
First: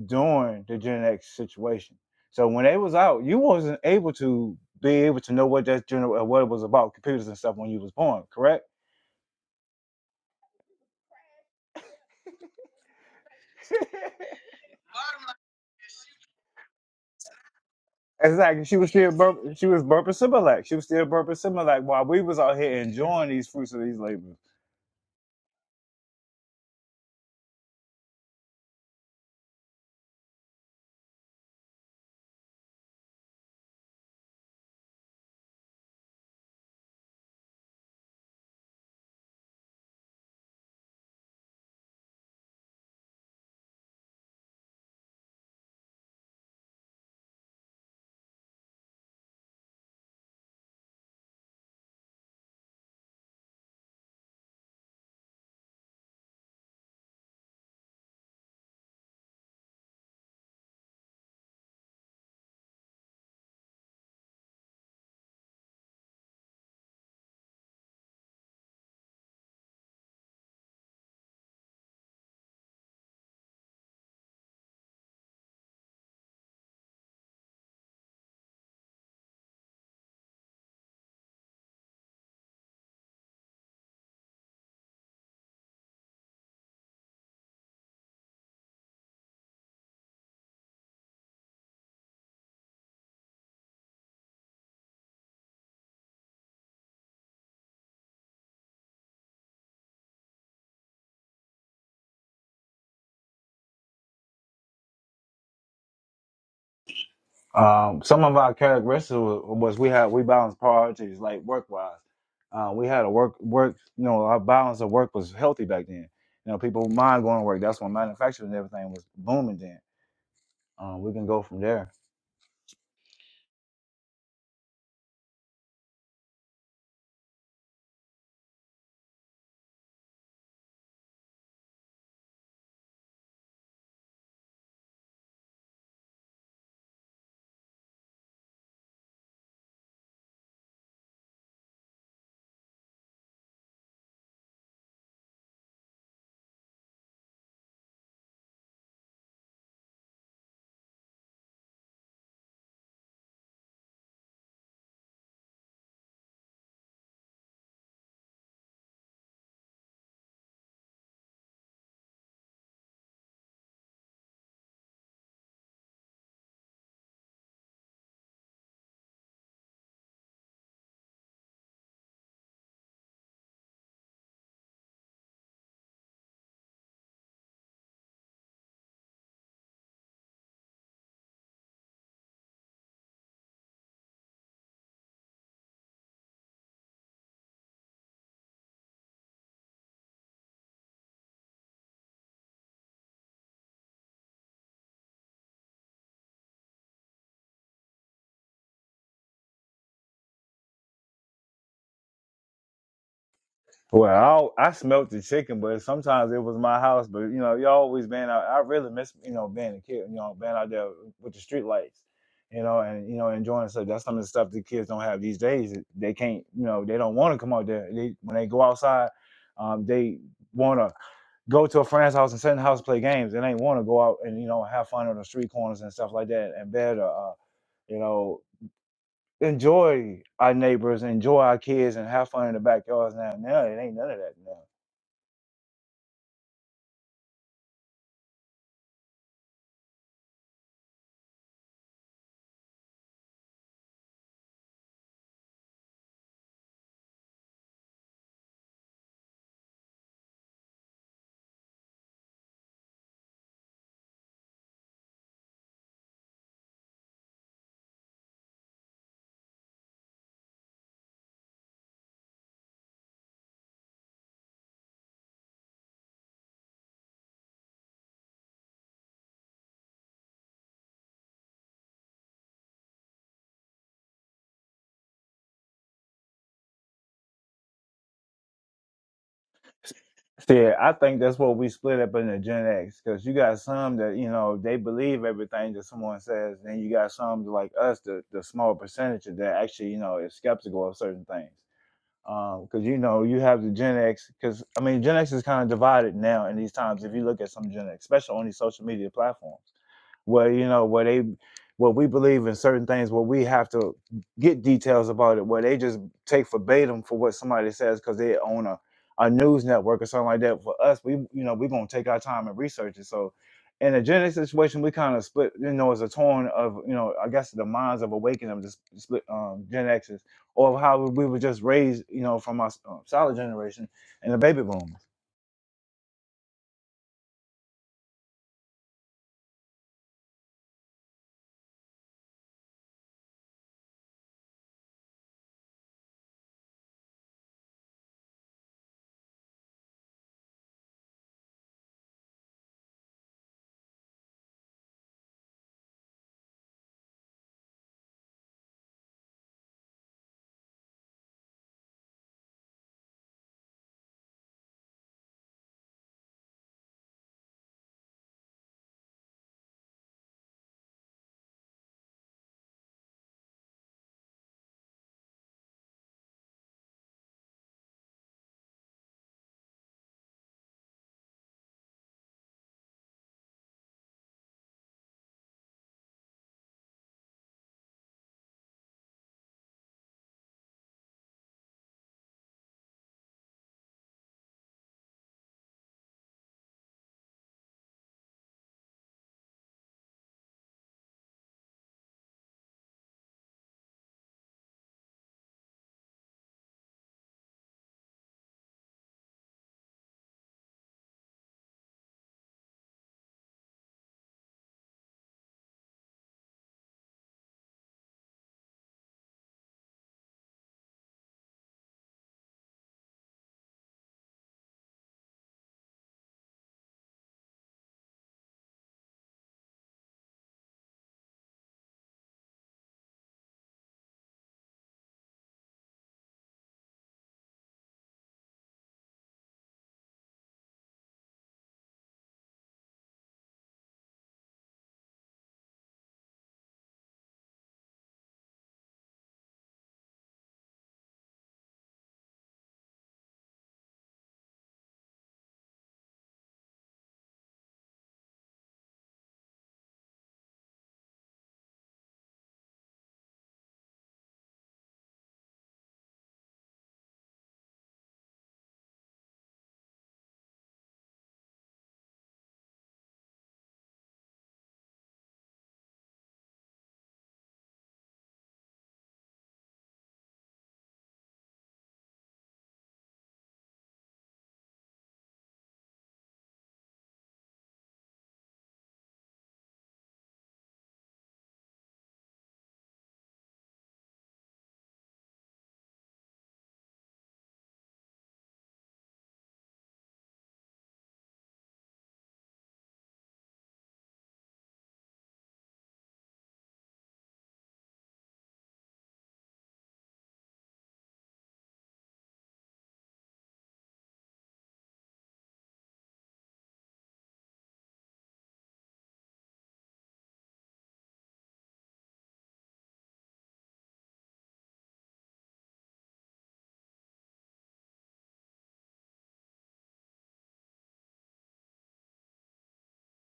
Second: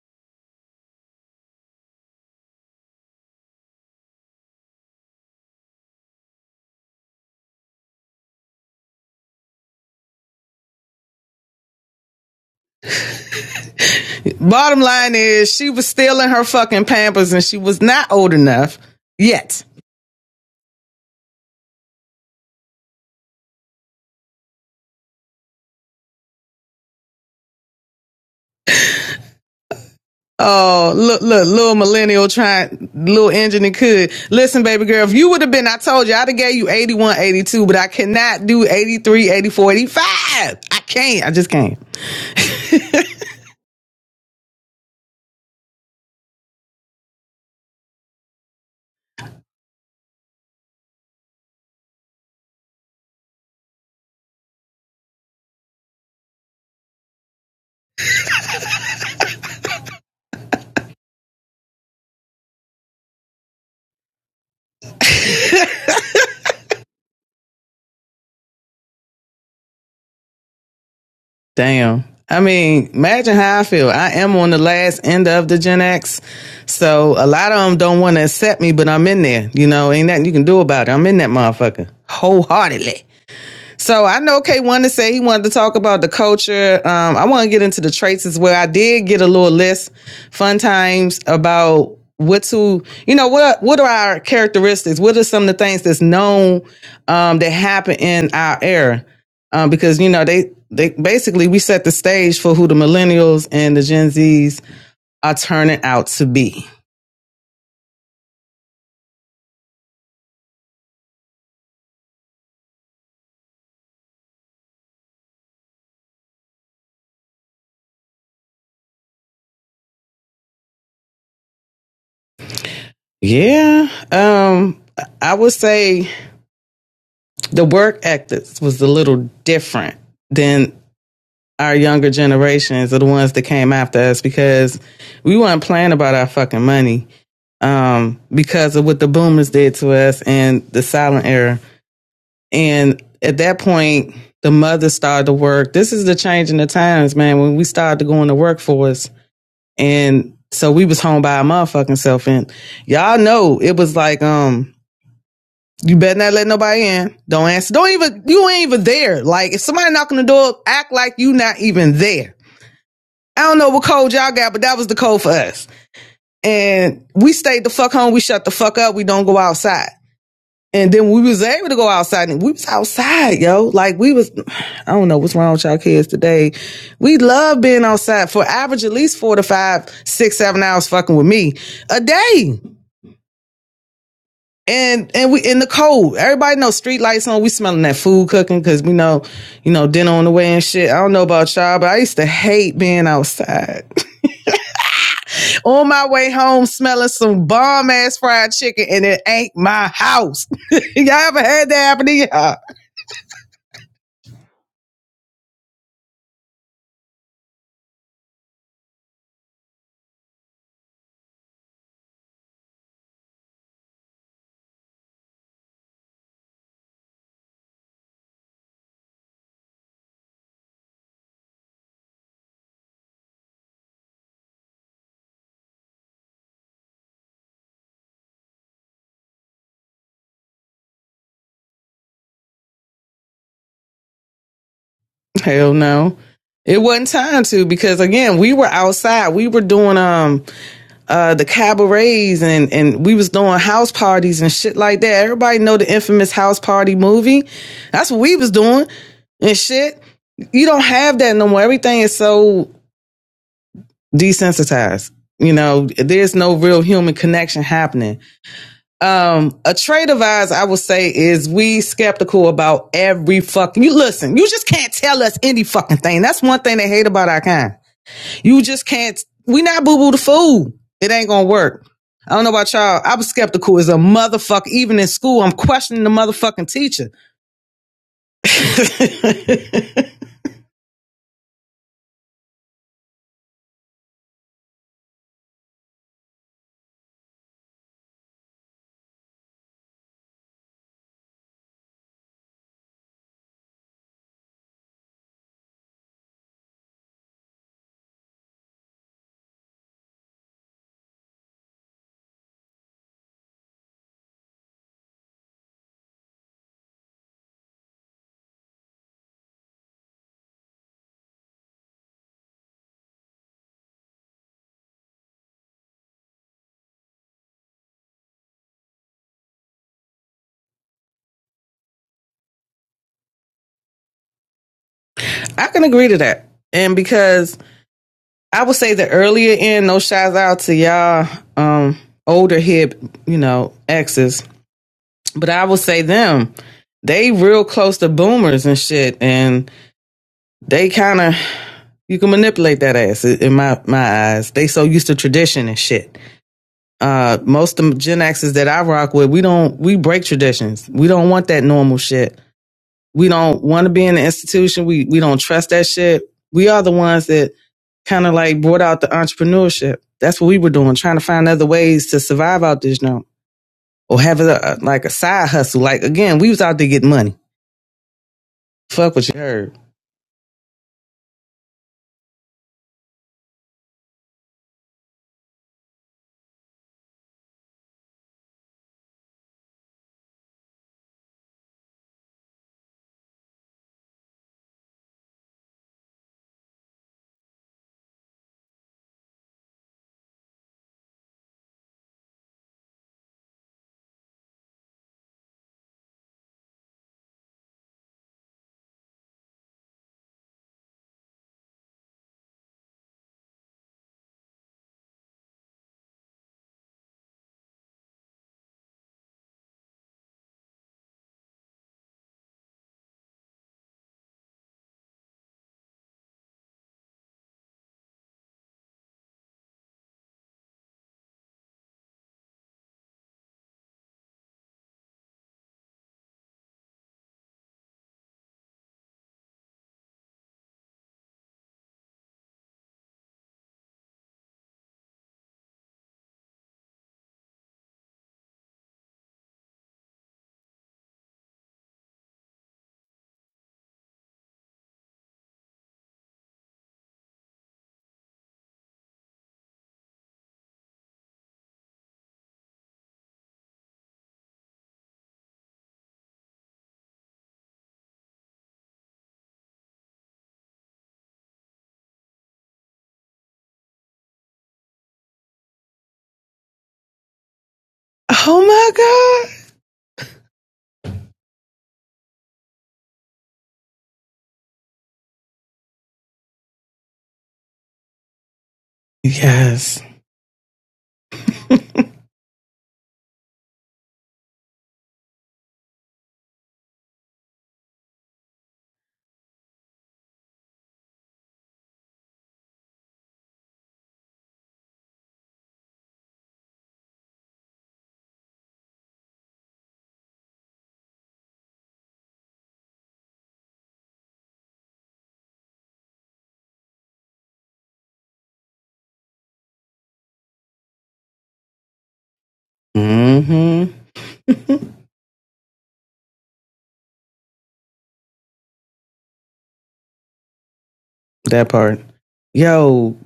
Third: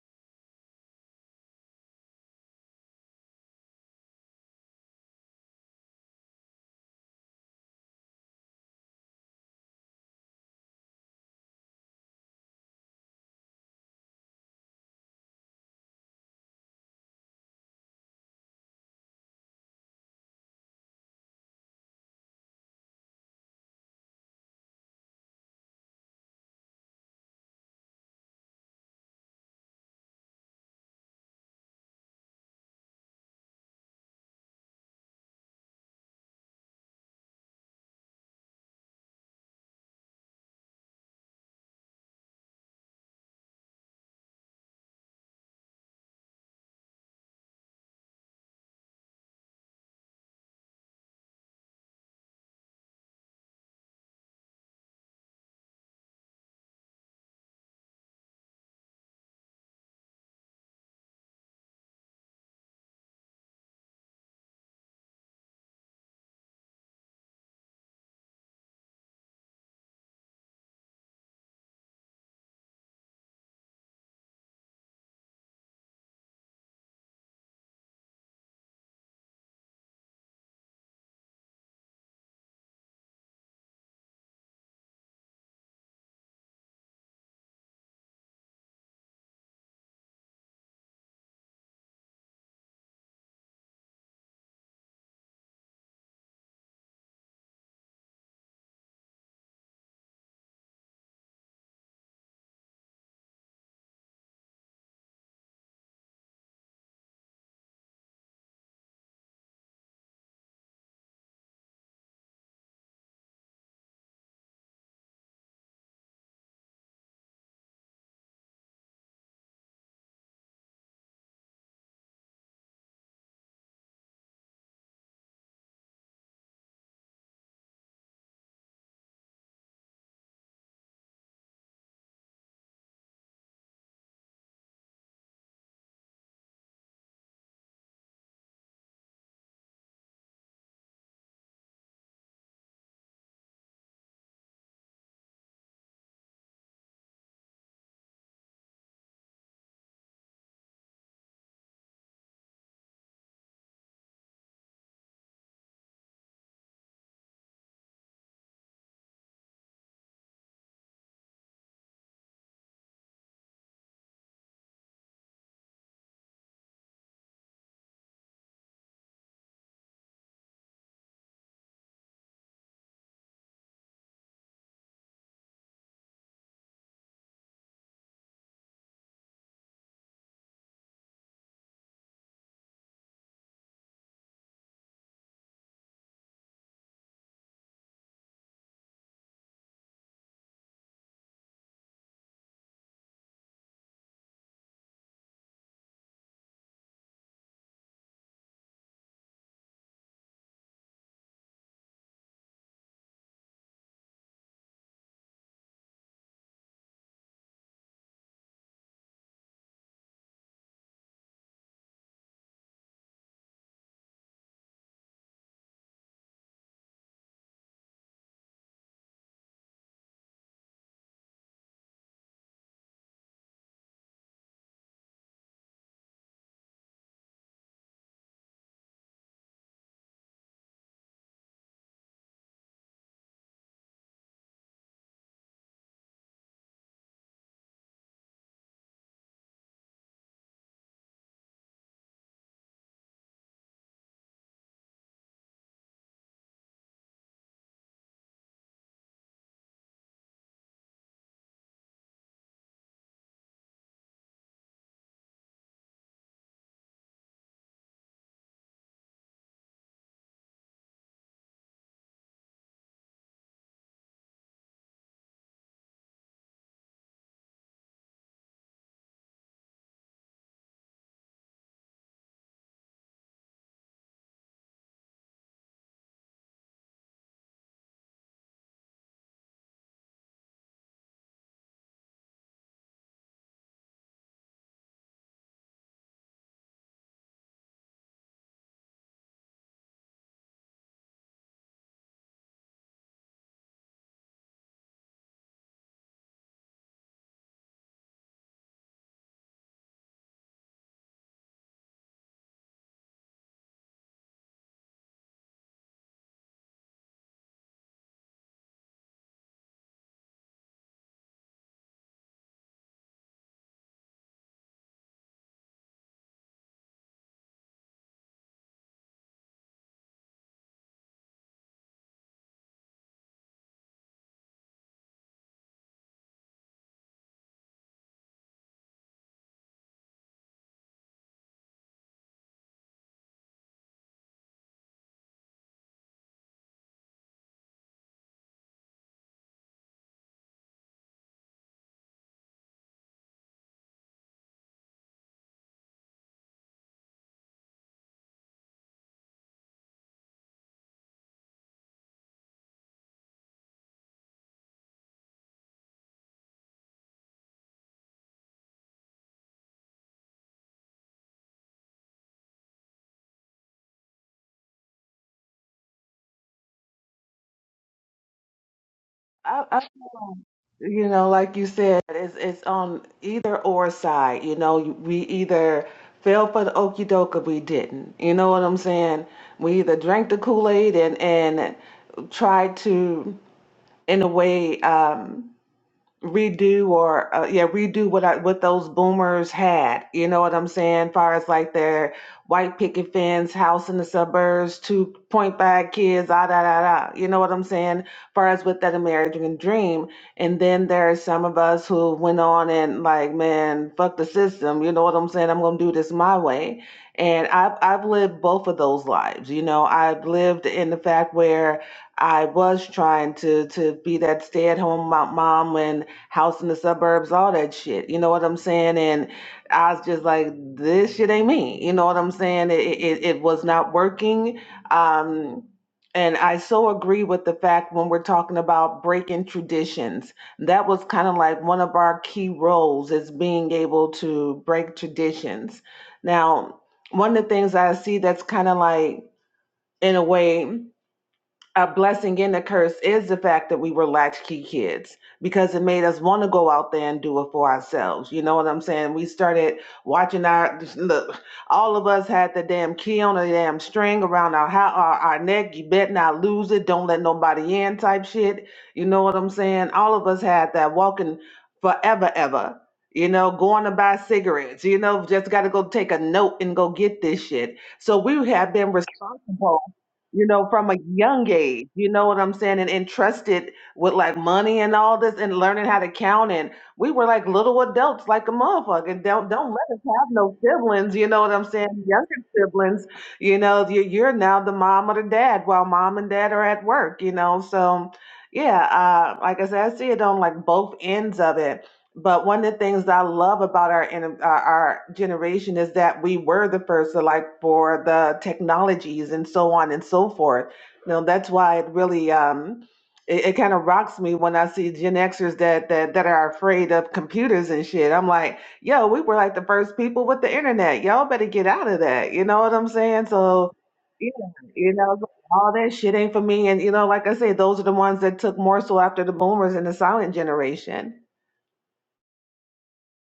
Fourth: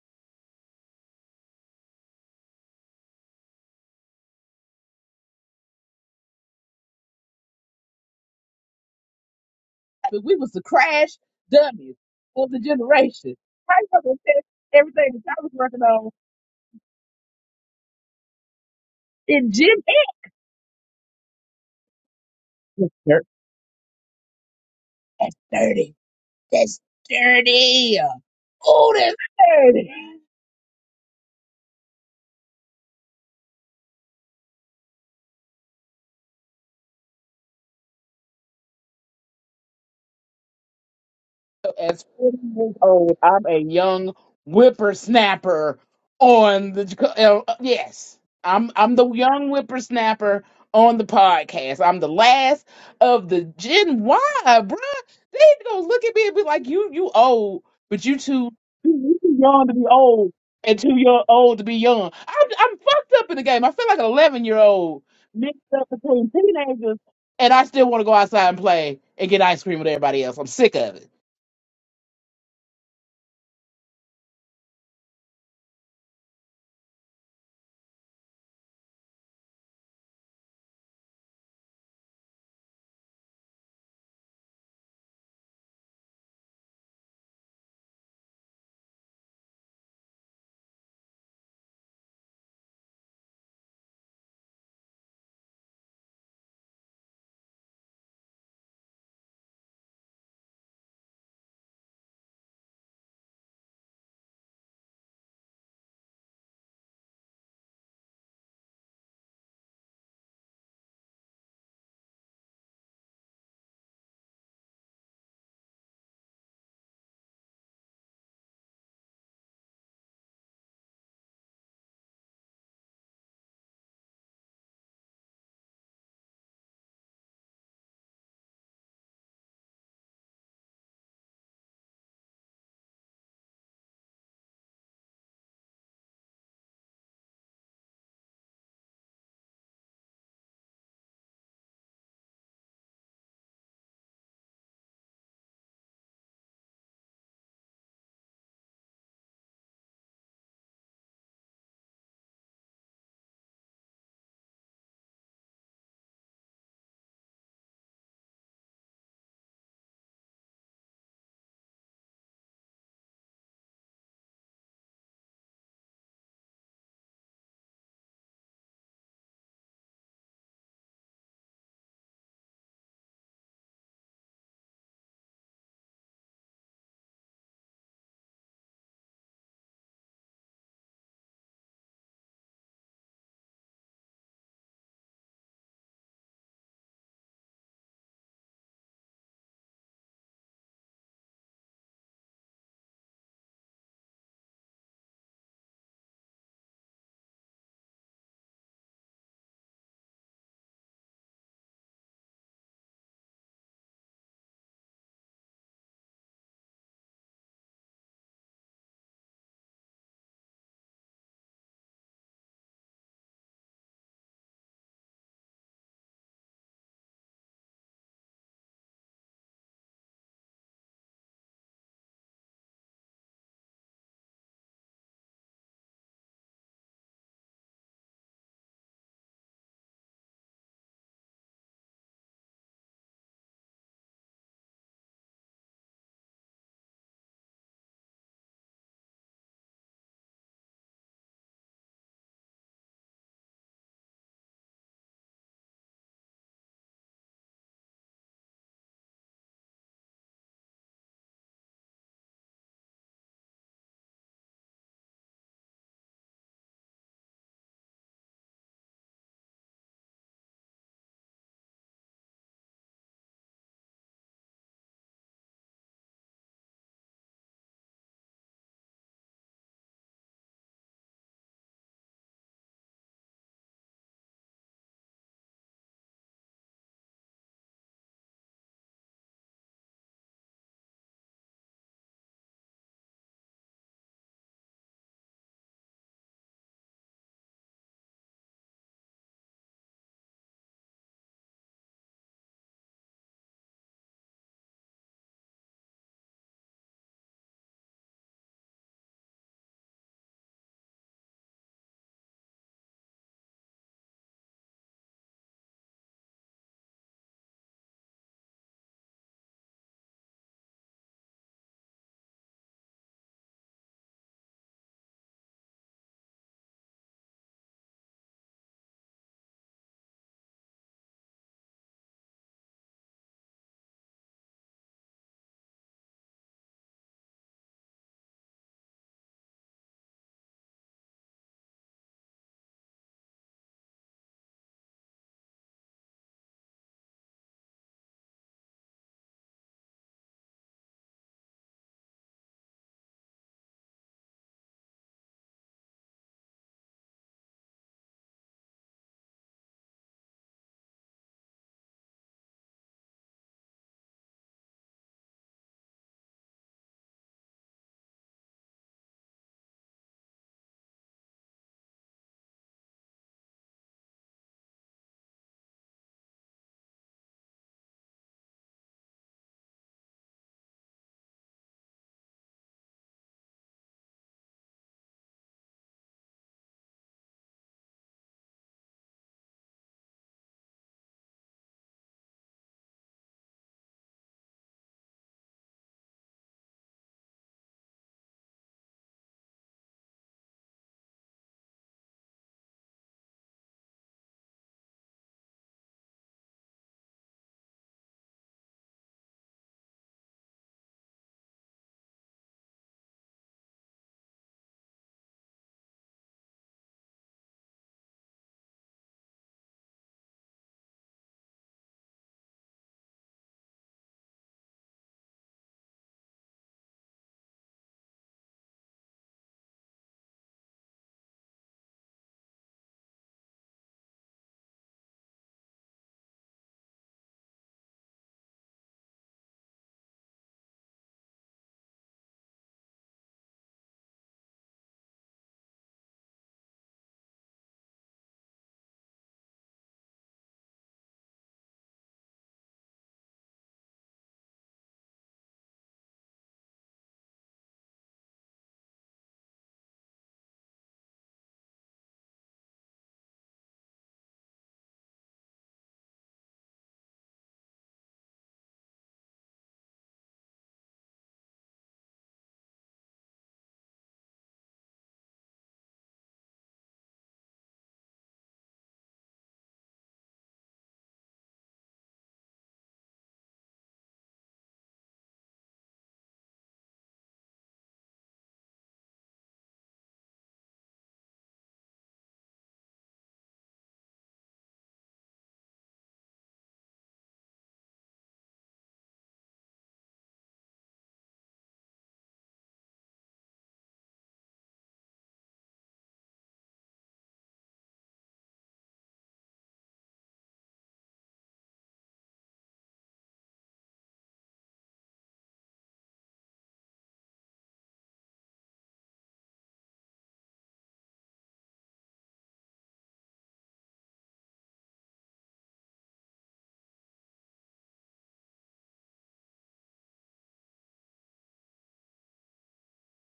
during the Gen X situation. So when they was out, you wasn't able to be able to know what that general uh, what it was about, computers and stuff when you was born, correct?
But we was the crash dummies of the generation. I fucking said
Bottom
everything
line
that I was
is she
working
was
on
still in her fucking pampers and she was not old
Exactly. She
enough
was still burp,
in
yet.
she
gym
was burping Similac. She was still burping Similac while we was out here
and
enjoying these fruits of these labors.
That's dirty. That's dirty. Oh, that's dirty.
Oh, look, look, little millennial trying, little engineer could. Listen, baby girl, if you would have been, I told you, I'd have gave you 81, 82, but I cannot do 83, eighty-four, eighty-five. I can't. I just can't.
as 40 years old, I'm a young whippersnapper on the Jaco- uh, uh, yes. I'm I'm the young whippersnapper on the podcast. I'm the last of the Gen Y, bruh. They gonna look at me and be like, "You you old, but you too you too young to be old, and too young old to be young." I'm I'm fucked up in the game. I feel like an 11 year old mixed up between teenagers, and I still want to go outside and play and get ice cream with everybody else. I'm sick of it.
Damn. I mean, imagine how I feel. I am on the last end of the Gen X. So a lot of them don't want to accept me, but I'm in there. You know, ain't nothing you can do about it. I'm in that motherfucker wholeheartedly. So I know K wanted to say he wanted to talk about the culture. Um, I want to get into the traits as well. I did get a little list, fun times about what to, you know, what what are our characteristics? What are some of the things that's known um, that happen in our era? Um, because you know they they basically we set the stage for who the millennials and the Gen Zs are turning out to be.
Um, some of our characteristics was, was we had we balanced priorities like work wise. Uh, we had a work work you know our balance of work was healthy back then. You know people mind going to work. That's when manufacturing and everything was booming then. Um, we can go from there.
Yeah, um, I would say the work ethics was a little different than our younger generations are the ones that came after us because we weren't playing about our fucking money um, because of what the boomers did to us and the silent era. And at that point, the mothers started to work. This is the change in the times, man, when we started to go into workforce. And so we was home by our motherfucking self. And y'all know it was like, um, you better not let nobody in. Don't answer. Don't even, you ain't even there. Like if somebody knocking the door, act like you not even there I don't know what cold y'all got, but that was the cold for us. And we stayed the fuck home. We shut the fuck up. We don't go outside. And then we was able to go outside and we was outside, yo. Like we was, I don't know what's wrong with y'all kids today. We love being outside for average at least four to five, six, seven hours fucking with me a day. And, and we in the cold. Everybody knows street lights on. We smelling that food cooking because we know, you know, dinner on the way and shit. I don't know about y'all, but I used to hate being outside. on my way home smelling some bomb ass fried chicken and it ain't my house. y'all ever had that happen to y'all?
Well, I, I smelt the chicken, but sometimes it was my house. But you know, you always been out. I really miss you know being a kid. You know, being out there with the street lights. You know, and you know enjoying stuff. That's some of the stuff the kids don't have these days. They can't. You know, they don't want to come out there. They when they go outside, um, they want to go to a friend's house and sit in the house and play games. They ain't want to go out and you know have fun on the street corners and stuff like that. And better, uh, you know, enjoy our neighbors, enjoy our kids, and have fun in the backyards. Now, now it ain't none of that now.
Hell no. It wasn't time to because again, we were outside. We were doing um uh the cabarets and and we was doing house parties and shit like that. Everybody know the infamous house party movie. That's what we was doing and shit. You don't have that no more. Everything is so desensitized. You know, there's no real human connection happening Um, a trait of ours, I would say, is we skeptical about every fucking. You listen, you just can't tell us any fucking thing. That's one thing they hate about our kind. You just can't. We not boo boo the fool. It ain't gonna work. I don't know about y'all. I was skeptical as a motherfucker. Even in school, I'm questioning the motherfucking teacher.
See, I think that's what we split up in the Gen X because you got some that you know they believe everything that someone says, and then you got some like us, the, the small percentage that actually you know is skeptical of certain things. Because you know you have the Gen X, because I mean Gen X is kind of divided now in these times. If you look at some Gen X, especially on these social media platforms where you know where they where we believe in certain things where we have to get details about it where they just take verbatim for what somebody says because they own a, a news network or something like that for us we you know we're going to take our time and research it so in a genetic situation we kind of split you know as a torn of you know i guess the minds of awakening of the sp- split um, gen x's or how we were just raised you know from our uh, solid generation in the baby boom
I can agree to that. And because I would say the earlier end, no shots out to y'all, um, older hip, you know, exes But I would say them. They real close to boomers and shit, and they kind of you can manipulate that ass in my my eyes. They so used to tradition and shit. Uh, most of Gen X's that I rock with, we don't we break traditions. We don't want that normal shit. We don't want to be in the institution. We we don't trust that shit. We are the ones that kind of like brought out the entrepreneurship. That's what we were doing, trying to find other ways to survive out this jump or have a, like a side hustle. Like again, we was out there getting money. Fuck what you
I,
heard.
I feel like, you know, like you said, it's it's on either or side. You know, we either fell for the okie doke or we didn't. You know what I'm saying? We either drank the Kool Aid and and tried to, in a way, um, redo or uh, yeah redo what I, what those boomers had you know what i'm saying far as like their white picket fence house in the suburbs two point five kids ah da da da you know what i'm saying far as with that american dream and then there are some of us who went on and like man fuck the system you know what i'm saying i'm gonna do this my way and i've i've lived both of those lives you know i've lived in the fact where I was trying to to be that stay-at-home mom and house in the suburbs, all that shit. You know what I'm saying? And I was just like, this shit ain't me. You know what I'm saying? It it, it was not working. Um, and I so agree with the fact when we're talking about breaking traditions. That was kind of like one of our key roles is being able to break traditions. Now, one of the things I see that's kind of like in a way a blessing and a curse is the fact that we were latchkey kids because it made us want to go out there and do it for ourselves. You know what I'm saying? We started watching our look. All of us had the damn key on a damn string around our how our, our neck. You bet not lose it. Don't let nobody in. Type shit. You know what I'm saying? All of us had that walking forever ever. You know, going to buy cigarettes. You know, just got to go take a note and go get this shit. So we
Oh
have been
my god.
responsible you know, from a young age, you know what I'm saying, and entrusted with like money and all this and learning how to count. And we were like little adults, like a motherfucker. Don't don't let us
Yes.
have no siblings, you know what I'm saying? Younger siblings, you know, you're, you're now the mom or the dad while mom and dad are at work, you know. So yeah, uh, like I said, I see it on like both ends of it but one of the things that I love about our in- our our generation is that we were the first, so like for the technologies and so on and so forth. You know, that's why it really um, it, it kind of rocks me when I see Gen Xers that that that are afraid of computers and shit. I'm like, yo, we were like the first people with the internet. Y'all better get out of that. You know what I'm saying? So
Mm-hmm.
yeah, you know, all that shit ain't for me. And you know, like I say, those are the ones that took more so after the boomers and the silent generation.
That part. Yo,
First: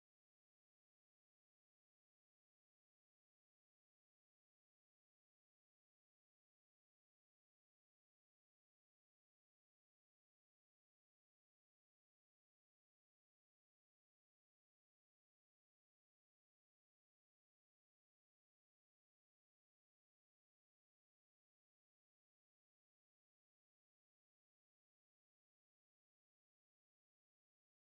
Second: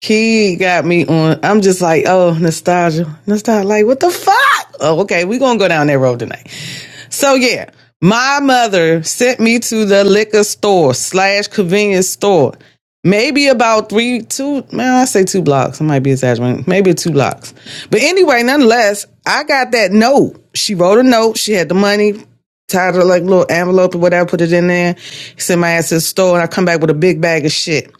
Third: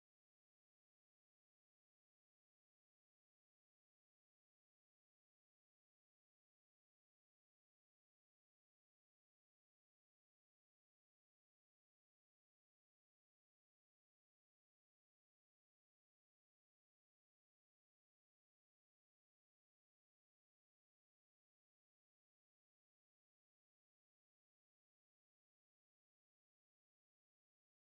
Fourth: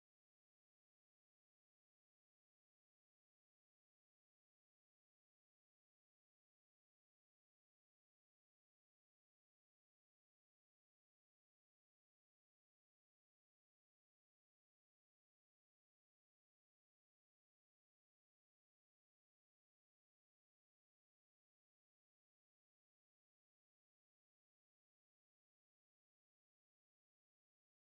he got me on. I'm just like, oh, nostalgia, nostalgia. Like, what the fuck? Oh, okay, we gonna go down that road tonight. So yeah, my mother sent me to the liquor store slash convenience store. Maybe about three, two, man, I say two blocks. I might be exaggerating. Maybe two blocks. But anyway, nonetheless, I got that note. She wrote a note. She had the money, tied her like little envelope or whatever, put it in there. Sent my ass to the store and I come back with a big bag of shit.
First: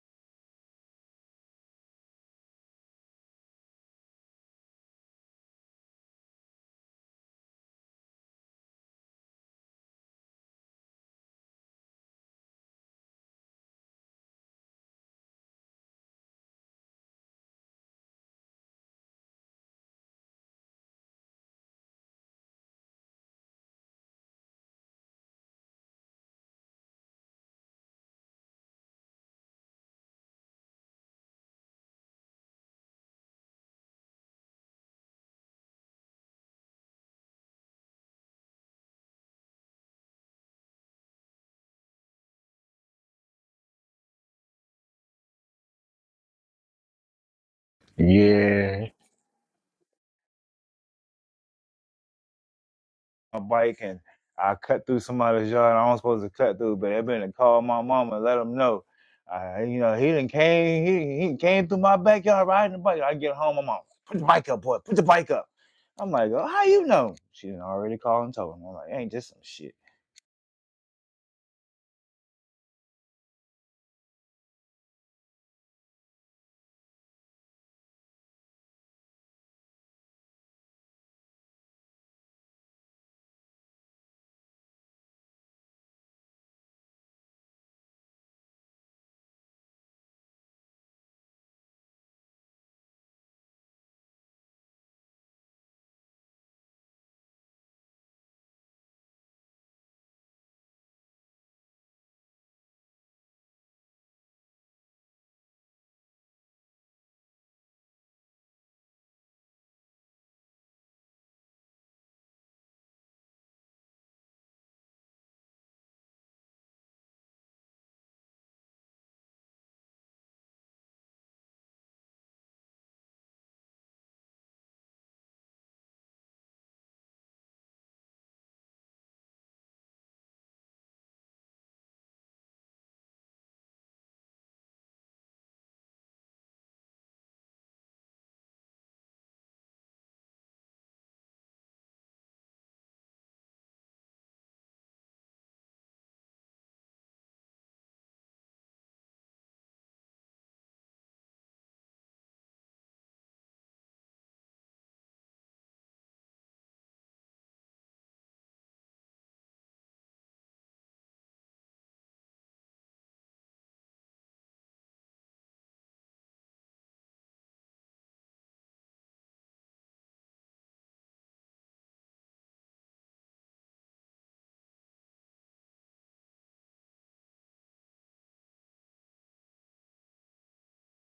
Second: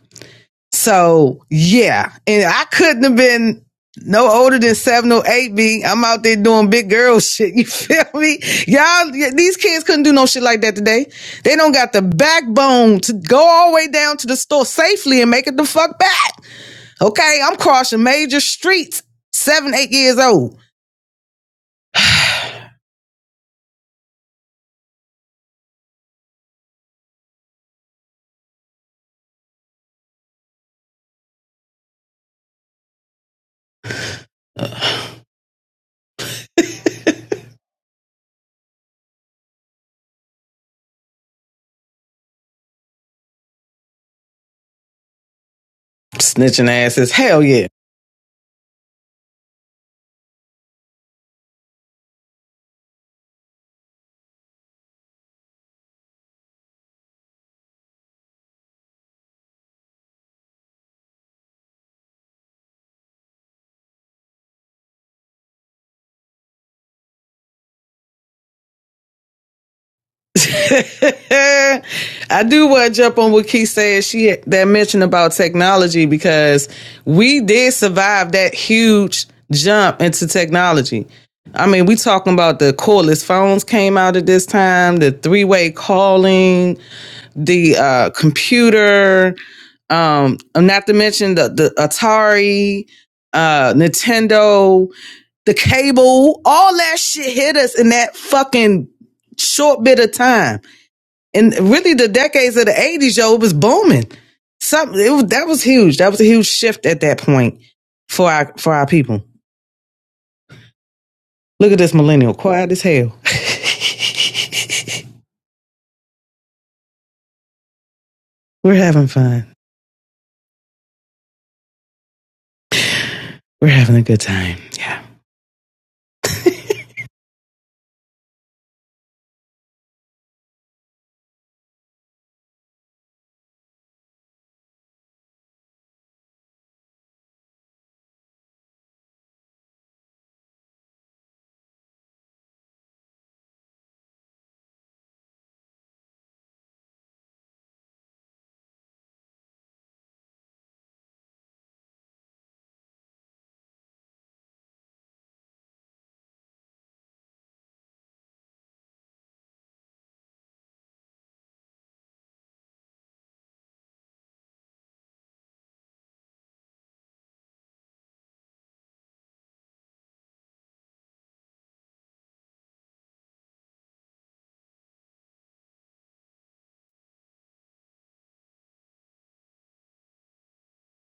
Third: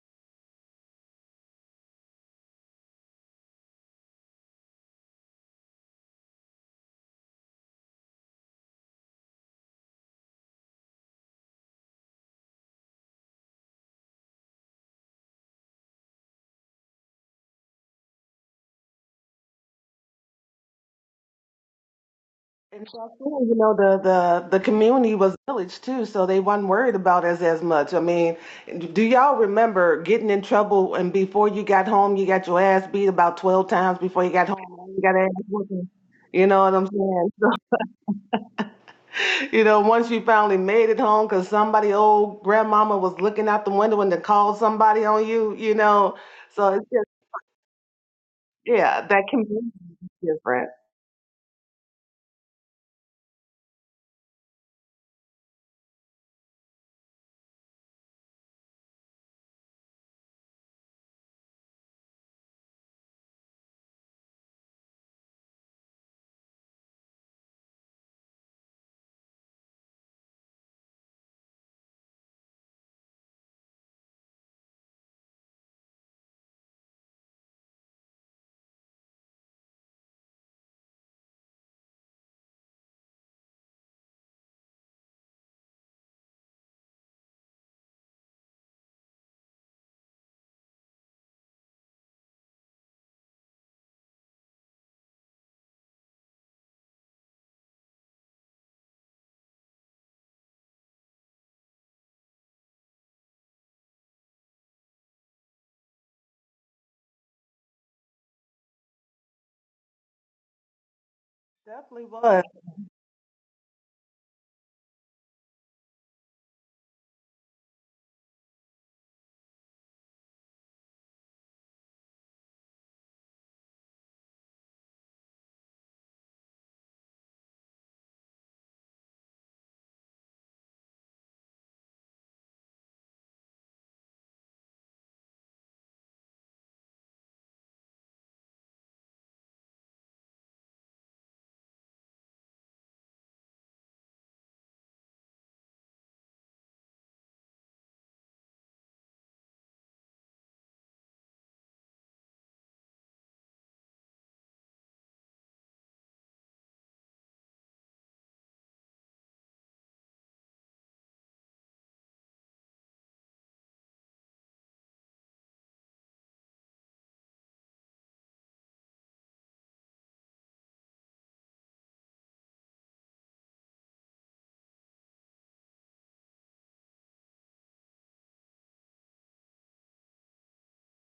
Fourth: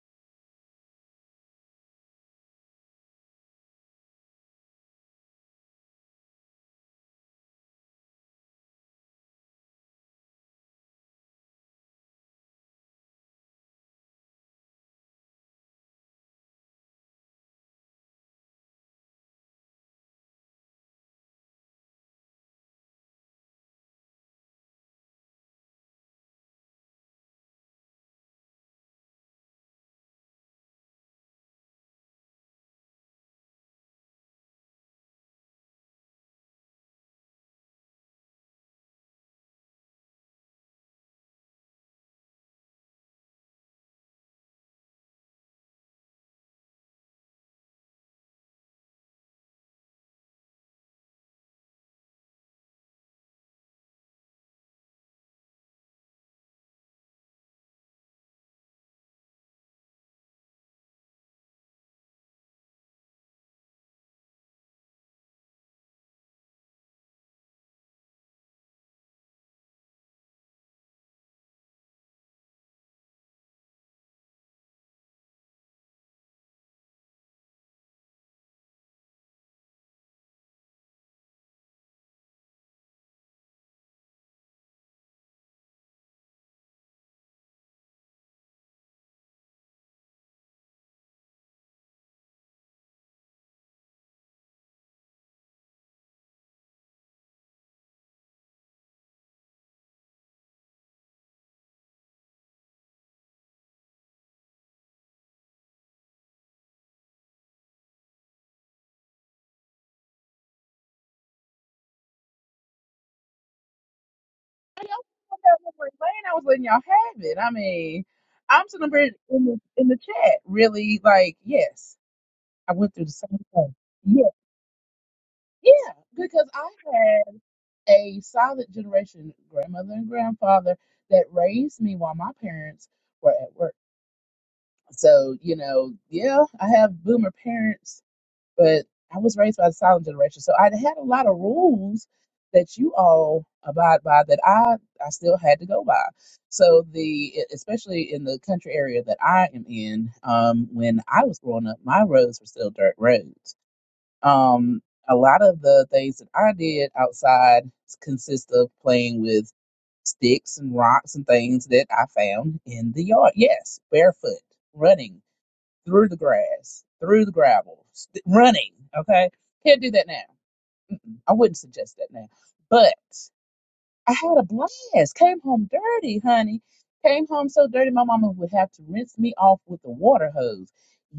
So yeah, and I couldn't have been no older than seven or eight. B, I'm out there doing big girl shit. You feel me? Y'all, these kids couldn't do no shit like that today. They don't got the backbone to go all the way down to the store safely and make it the fuck back. Okay, I'm crossing major streets. Seven, eight years old,
And so, too, you know, the, the, the community was village too, so they weren't worried about us as much. I mean, do y'all remember getting in trouble and before you got home, you got your ass beat about 12 times before you got home? You got ass whooping. You know what I'm saying? You know, once you finally made it home because somebody old grandmama was looking out the window and they called somebody on you, you know.
snitching
So it's just,
asses. Hell yeah.
Yeah,
yeah, that community is different.
my bike and I cut through somebody's yard. I was supposed to cut through, but I been to call my mama and let them know. Uh, you know, he didn't came. He, he came through my backyard riding the bike. I get home, my mom put the bike up, boy. Put the bike up. I'm like, oh, how you know? She done already called and told him. I'm like, ain't this some shit?
I do want to jump on what Keith said. She had that mention about technology because we did survive that huge jump into technology. I mean, we talking about the cordless phones came out at this time, the three way calling, the uh, computer, um, not to mention the the Atari, uh, Nintendo, the cable, all that shit hit us in that fucking short bit of time and really the decades of the 80s yo it was booming something it was, that was huge that was a huge shift at that point for our for our people look at this
Definitely
millennial
was.
quiet as hell
And I was out there with Lane. I was letting y'all have it. I mean, I'm
we're
sitting up
having
here in
fun
the in the chat, really like, yes, I went through the same
we're
thing.
having a good
Yeah,
time
yeah, because I had a solid generation grandmother and grandfather that raised me while my parents were at work. So you know, yeah, I have boomer parents but I was raised by the silent generation. So I had a lot of rules that you all abide by that I, I still had to go by. So the e, especially in the country area that I am in, um, when I was growing up, my roads were still dirt roads. Um, a lot of the things that I did outside consist of playing with sticks and rocks and things that I found in the yard. Yes, barefoot, running through the grass, through the gravel, st- running. Okay, can't do that now. Mm-mm, I wouldn't suggest that now. But I had a blast. Came home dirty, honey. Came home so dirty, my mama would have to rinse me off with a water hose.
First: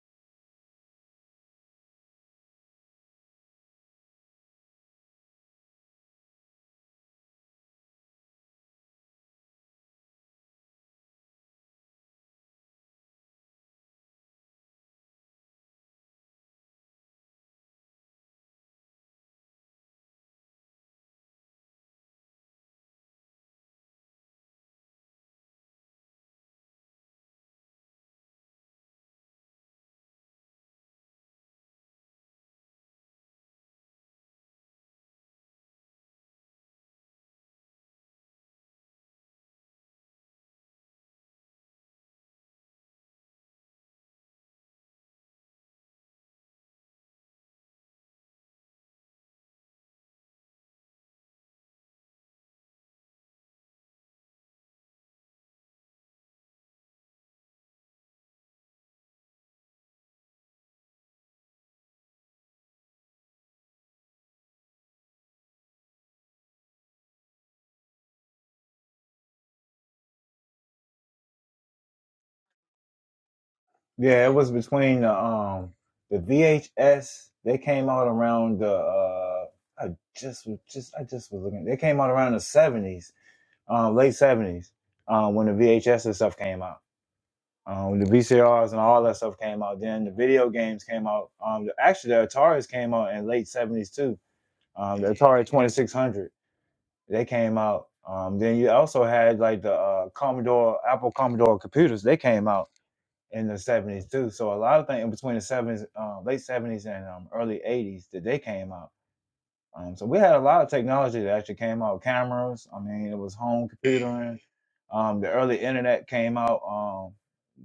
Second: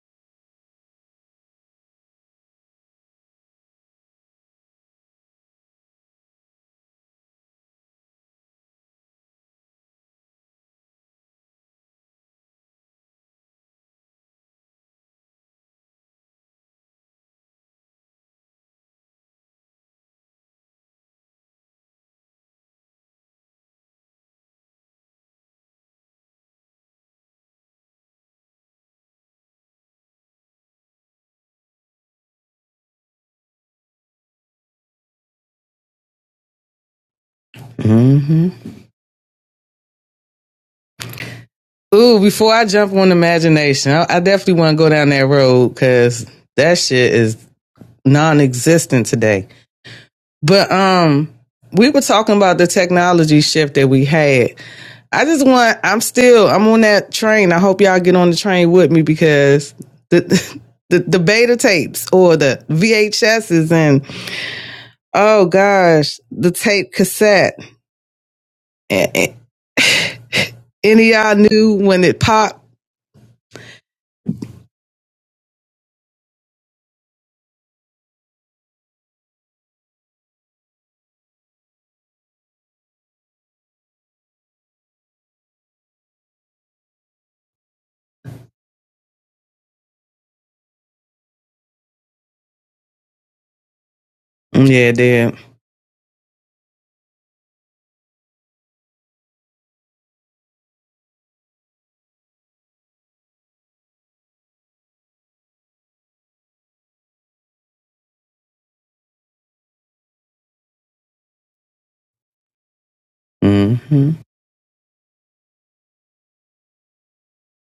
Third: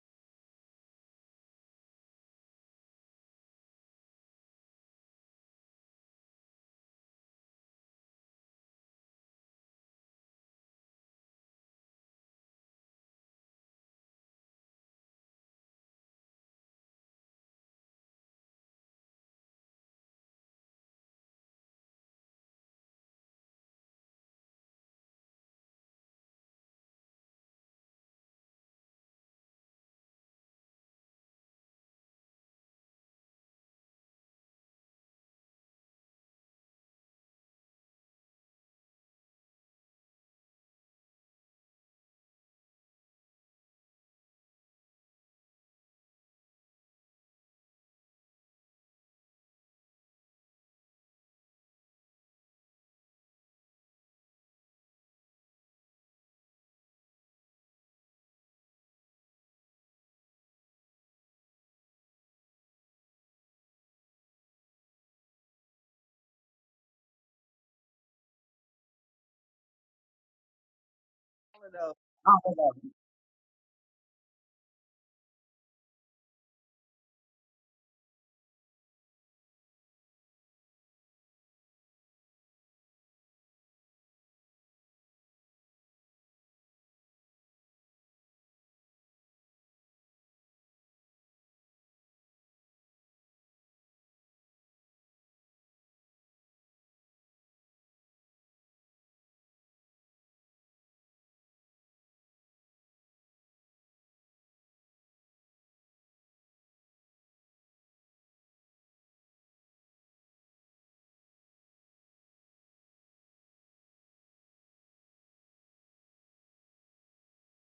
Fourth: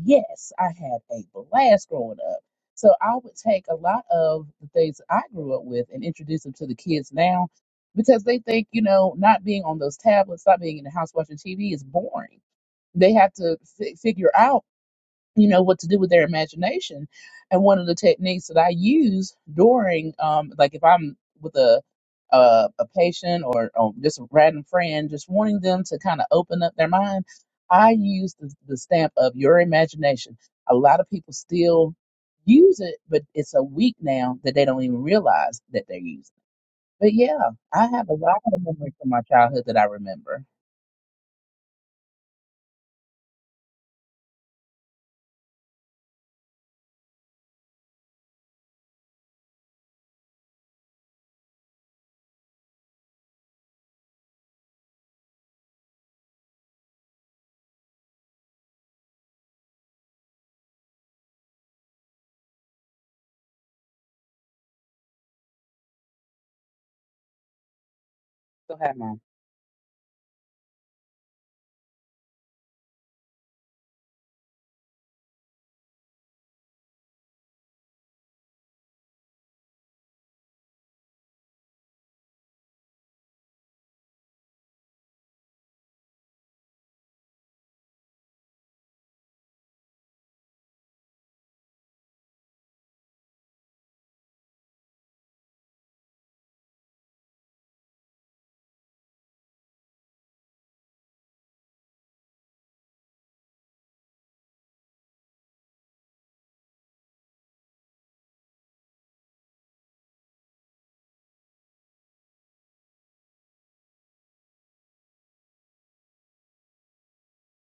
Yes, I had a blast growing up. So I would take a lot of the things that I grew up with and introduce them to the kids now because they think, you know, not being on those tablets, not being in the house watching TV is boring they have to fi- figure out you know what to do with their imagination and one of the techniques that i use during um like if i'm with a a, a patient or, or just a random friend just wanting them to kind of open up their mind i use the, the stamp of your imagination a lot of people still use it but it's a week now that they don't even realize that they're using it but yeah i have a lot
hmm
of memories from my childhood that i remember
ooh before i jump on imagination i, I definitely want to go down that road because that shit is non-existent today but um we were talking about the technology shift that we had I just want. I'm still. I'm on that train. I hope y'all get on the train with me because the the, the beta tapes or the VHSs and oh gosh, the tape cassette.
still have mine
Any of y'all
All of
knew
those.
when it
All of
popped?
those.
Yeah, it was between the um the VHS. They came out around the. uh I just was just I just was looking. They came out around the '70s, um, late '70s, um, when the VHS and stuff came out. Um, the VCRs and all that stuff came out. Then the video games came out. Um, the, actually, the Ataris came out in late seventies too.
Yeah, it
Um, the
did.
Atari Twenty Six Hundred they came out. Um, then you also had like the uh, Commodore, Apple Commodore computers. They came out in the seventies too. So a lot of things in between the seventies, uh, late seventies and um, early eighties that they came out. Um, so we had a lot of technology that actually came out. Cameras, I mean, it was home
hmm
computering. Um, the early internet came out. Um,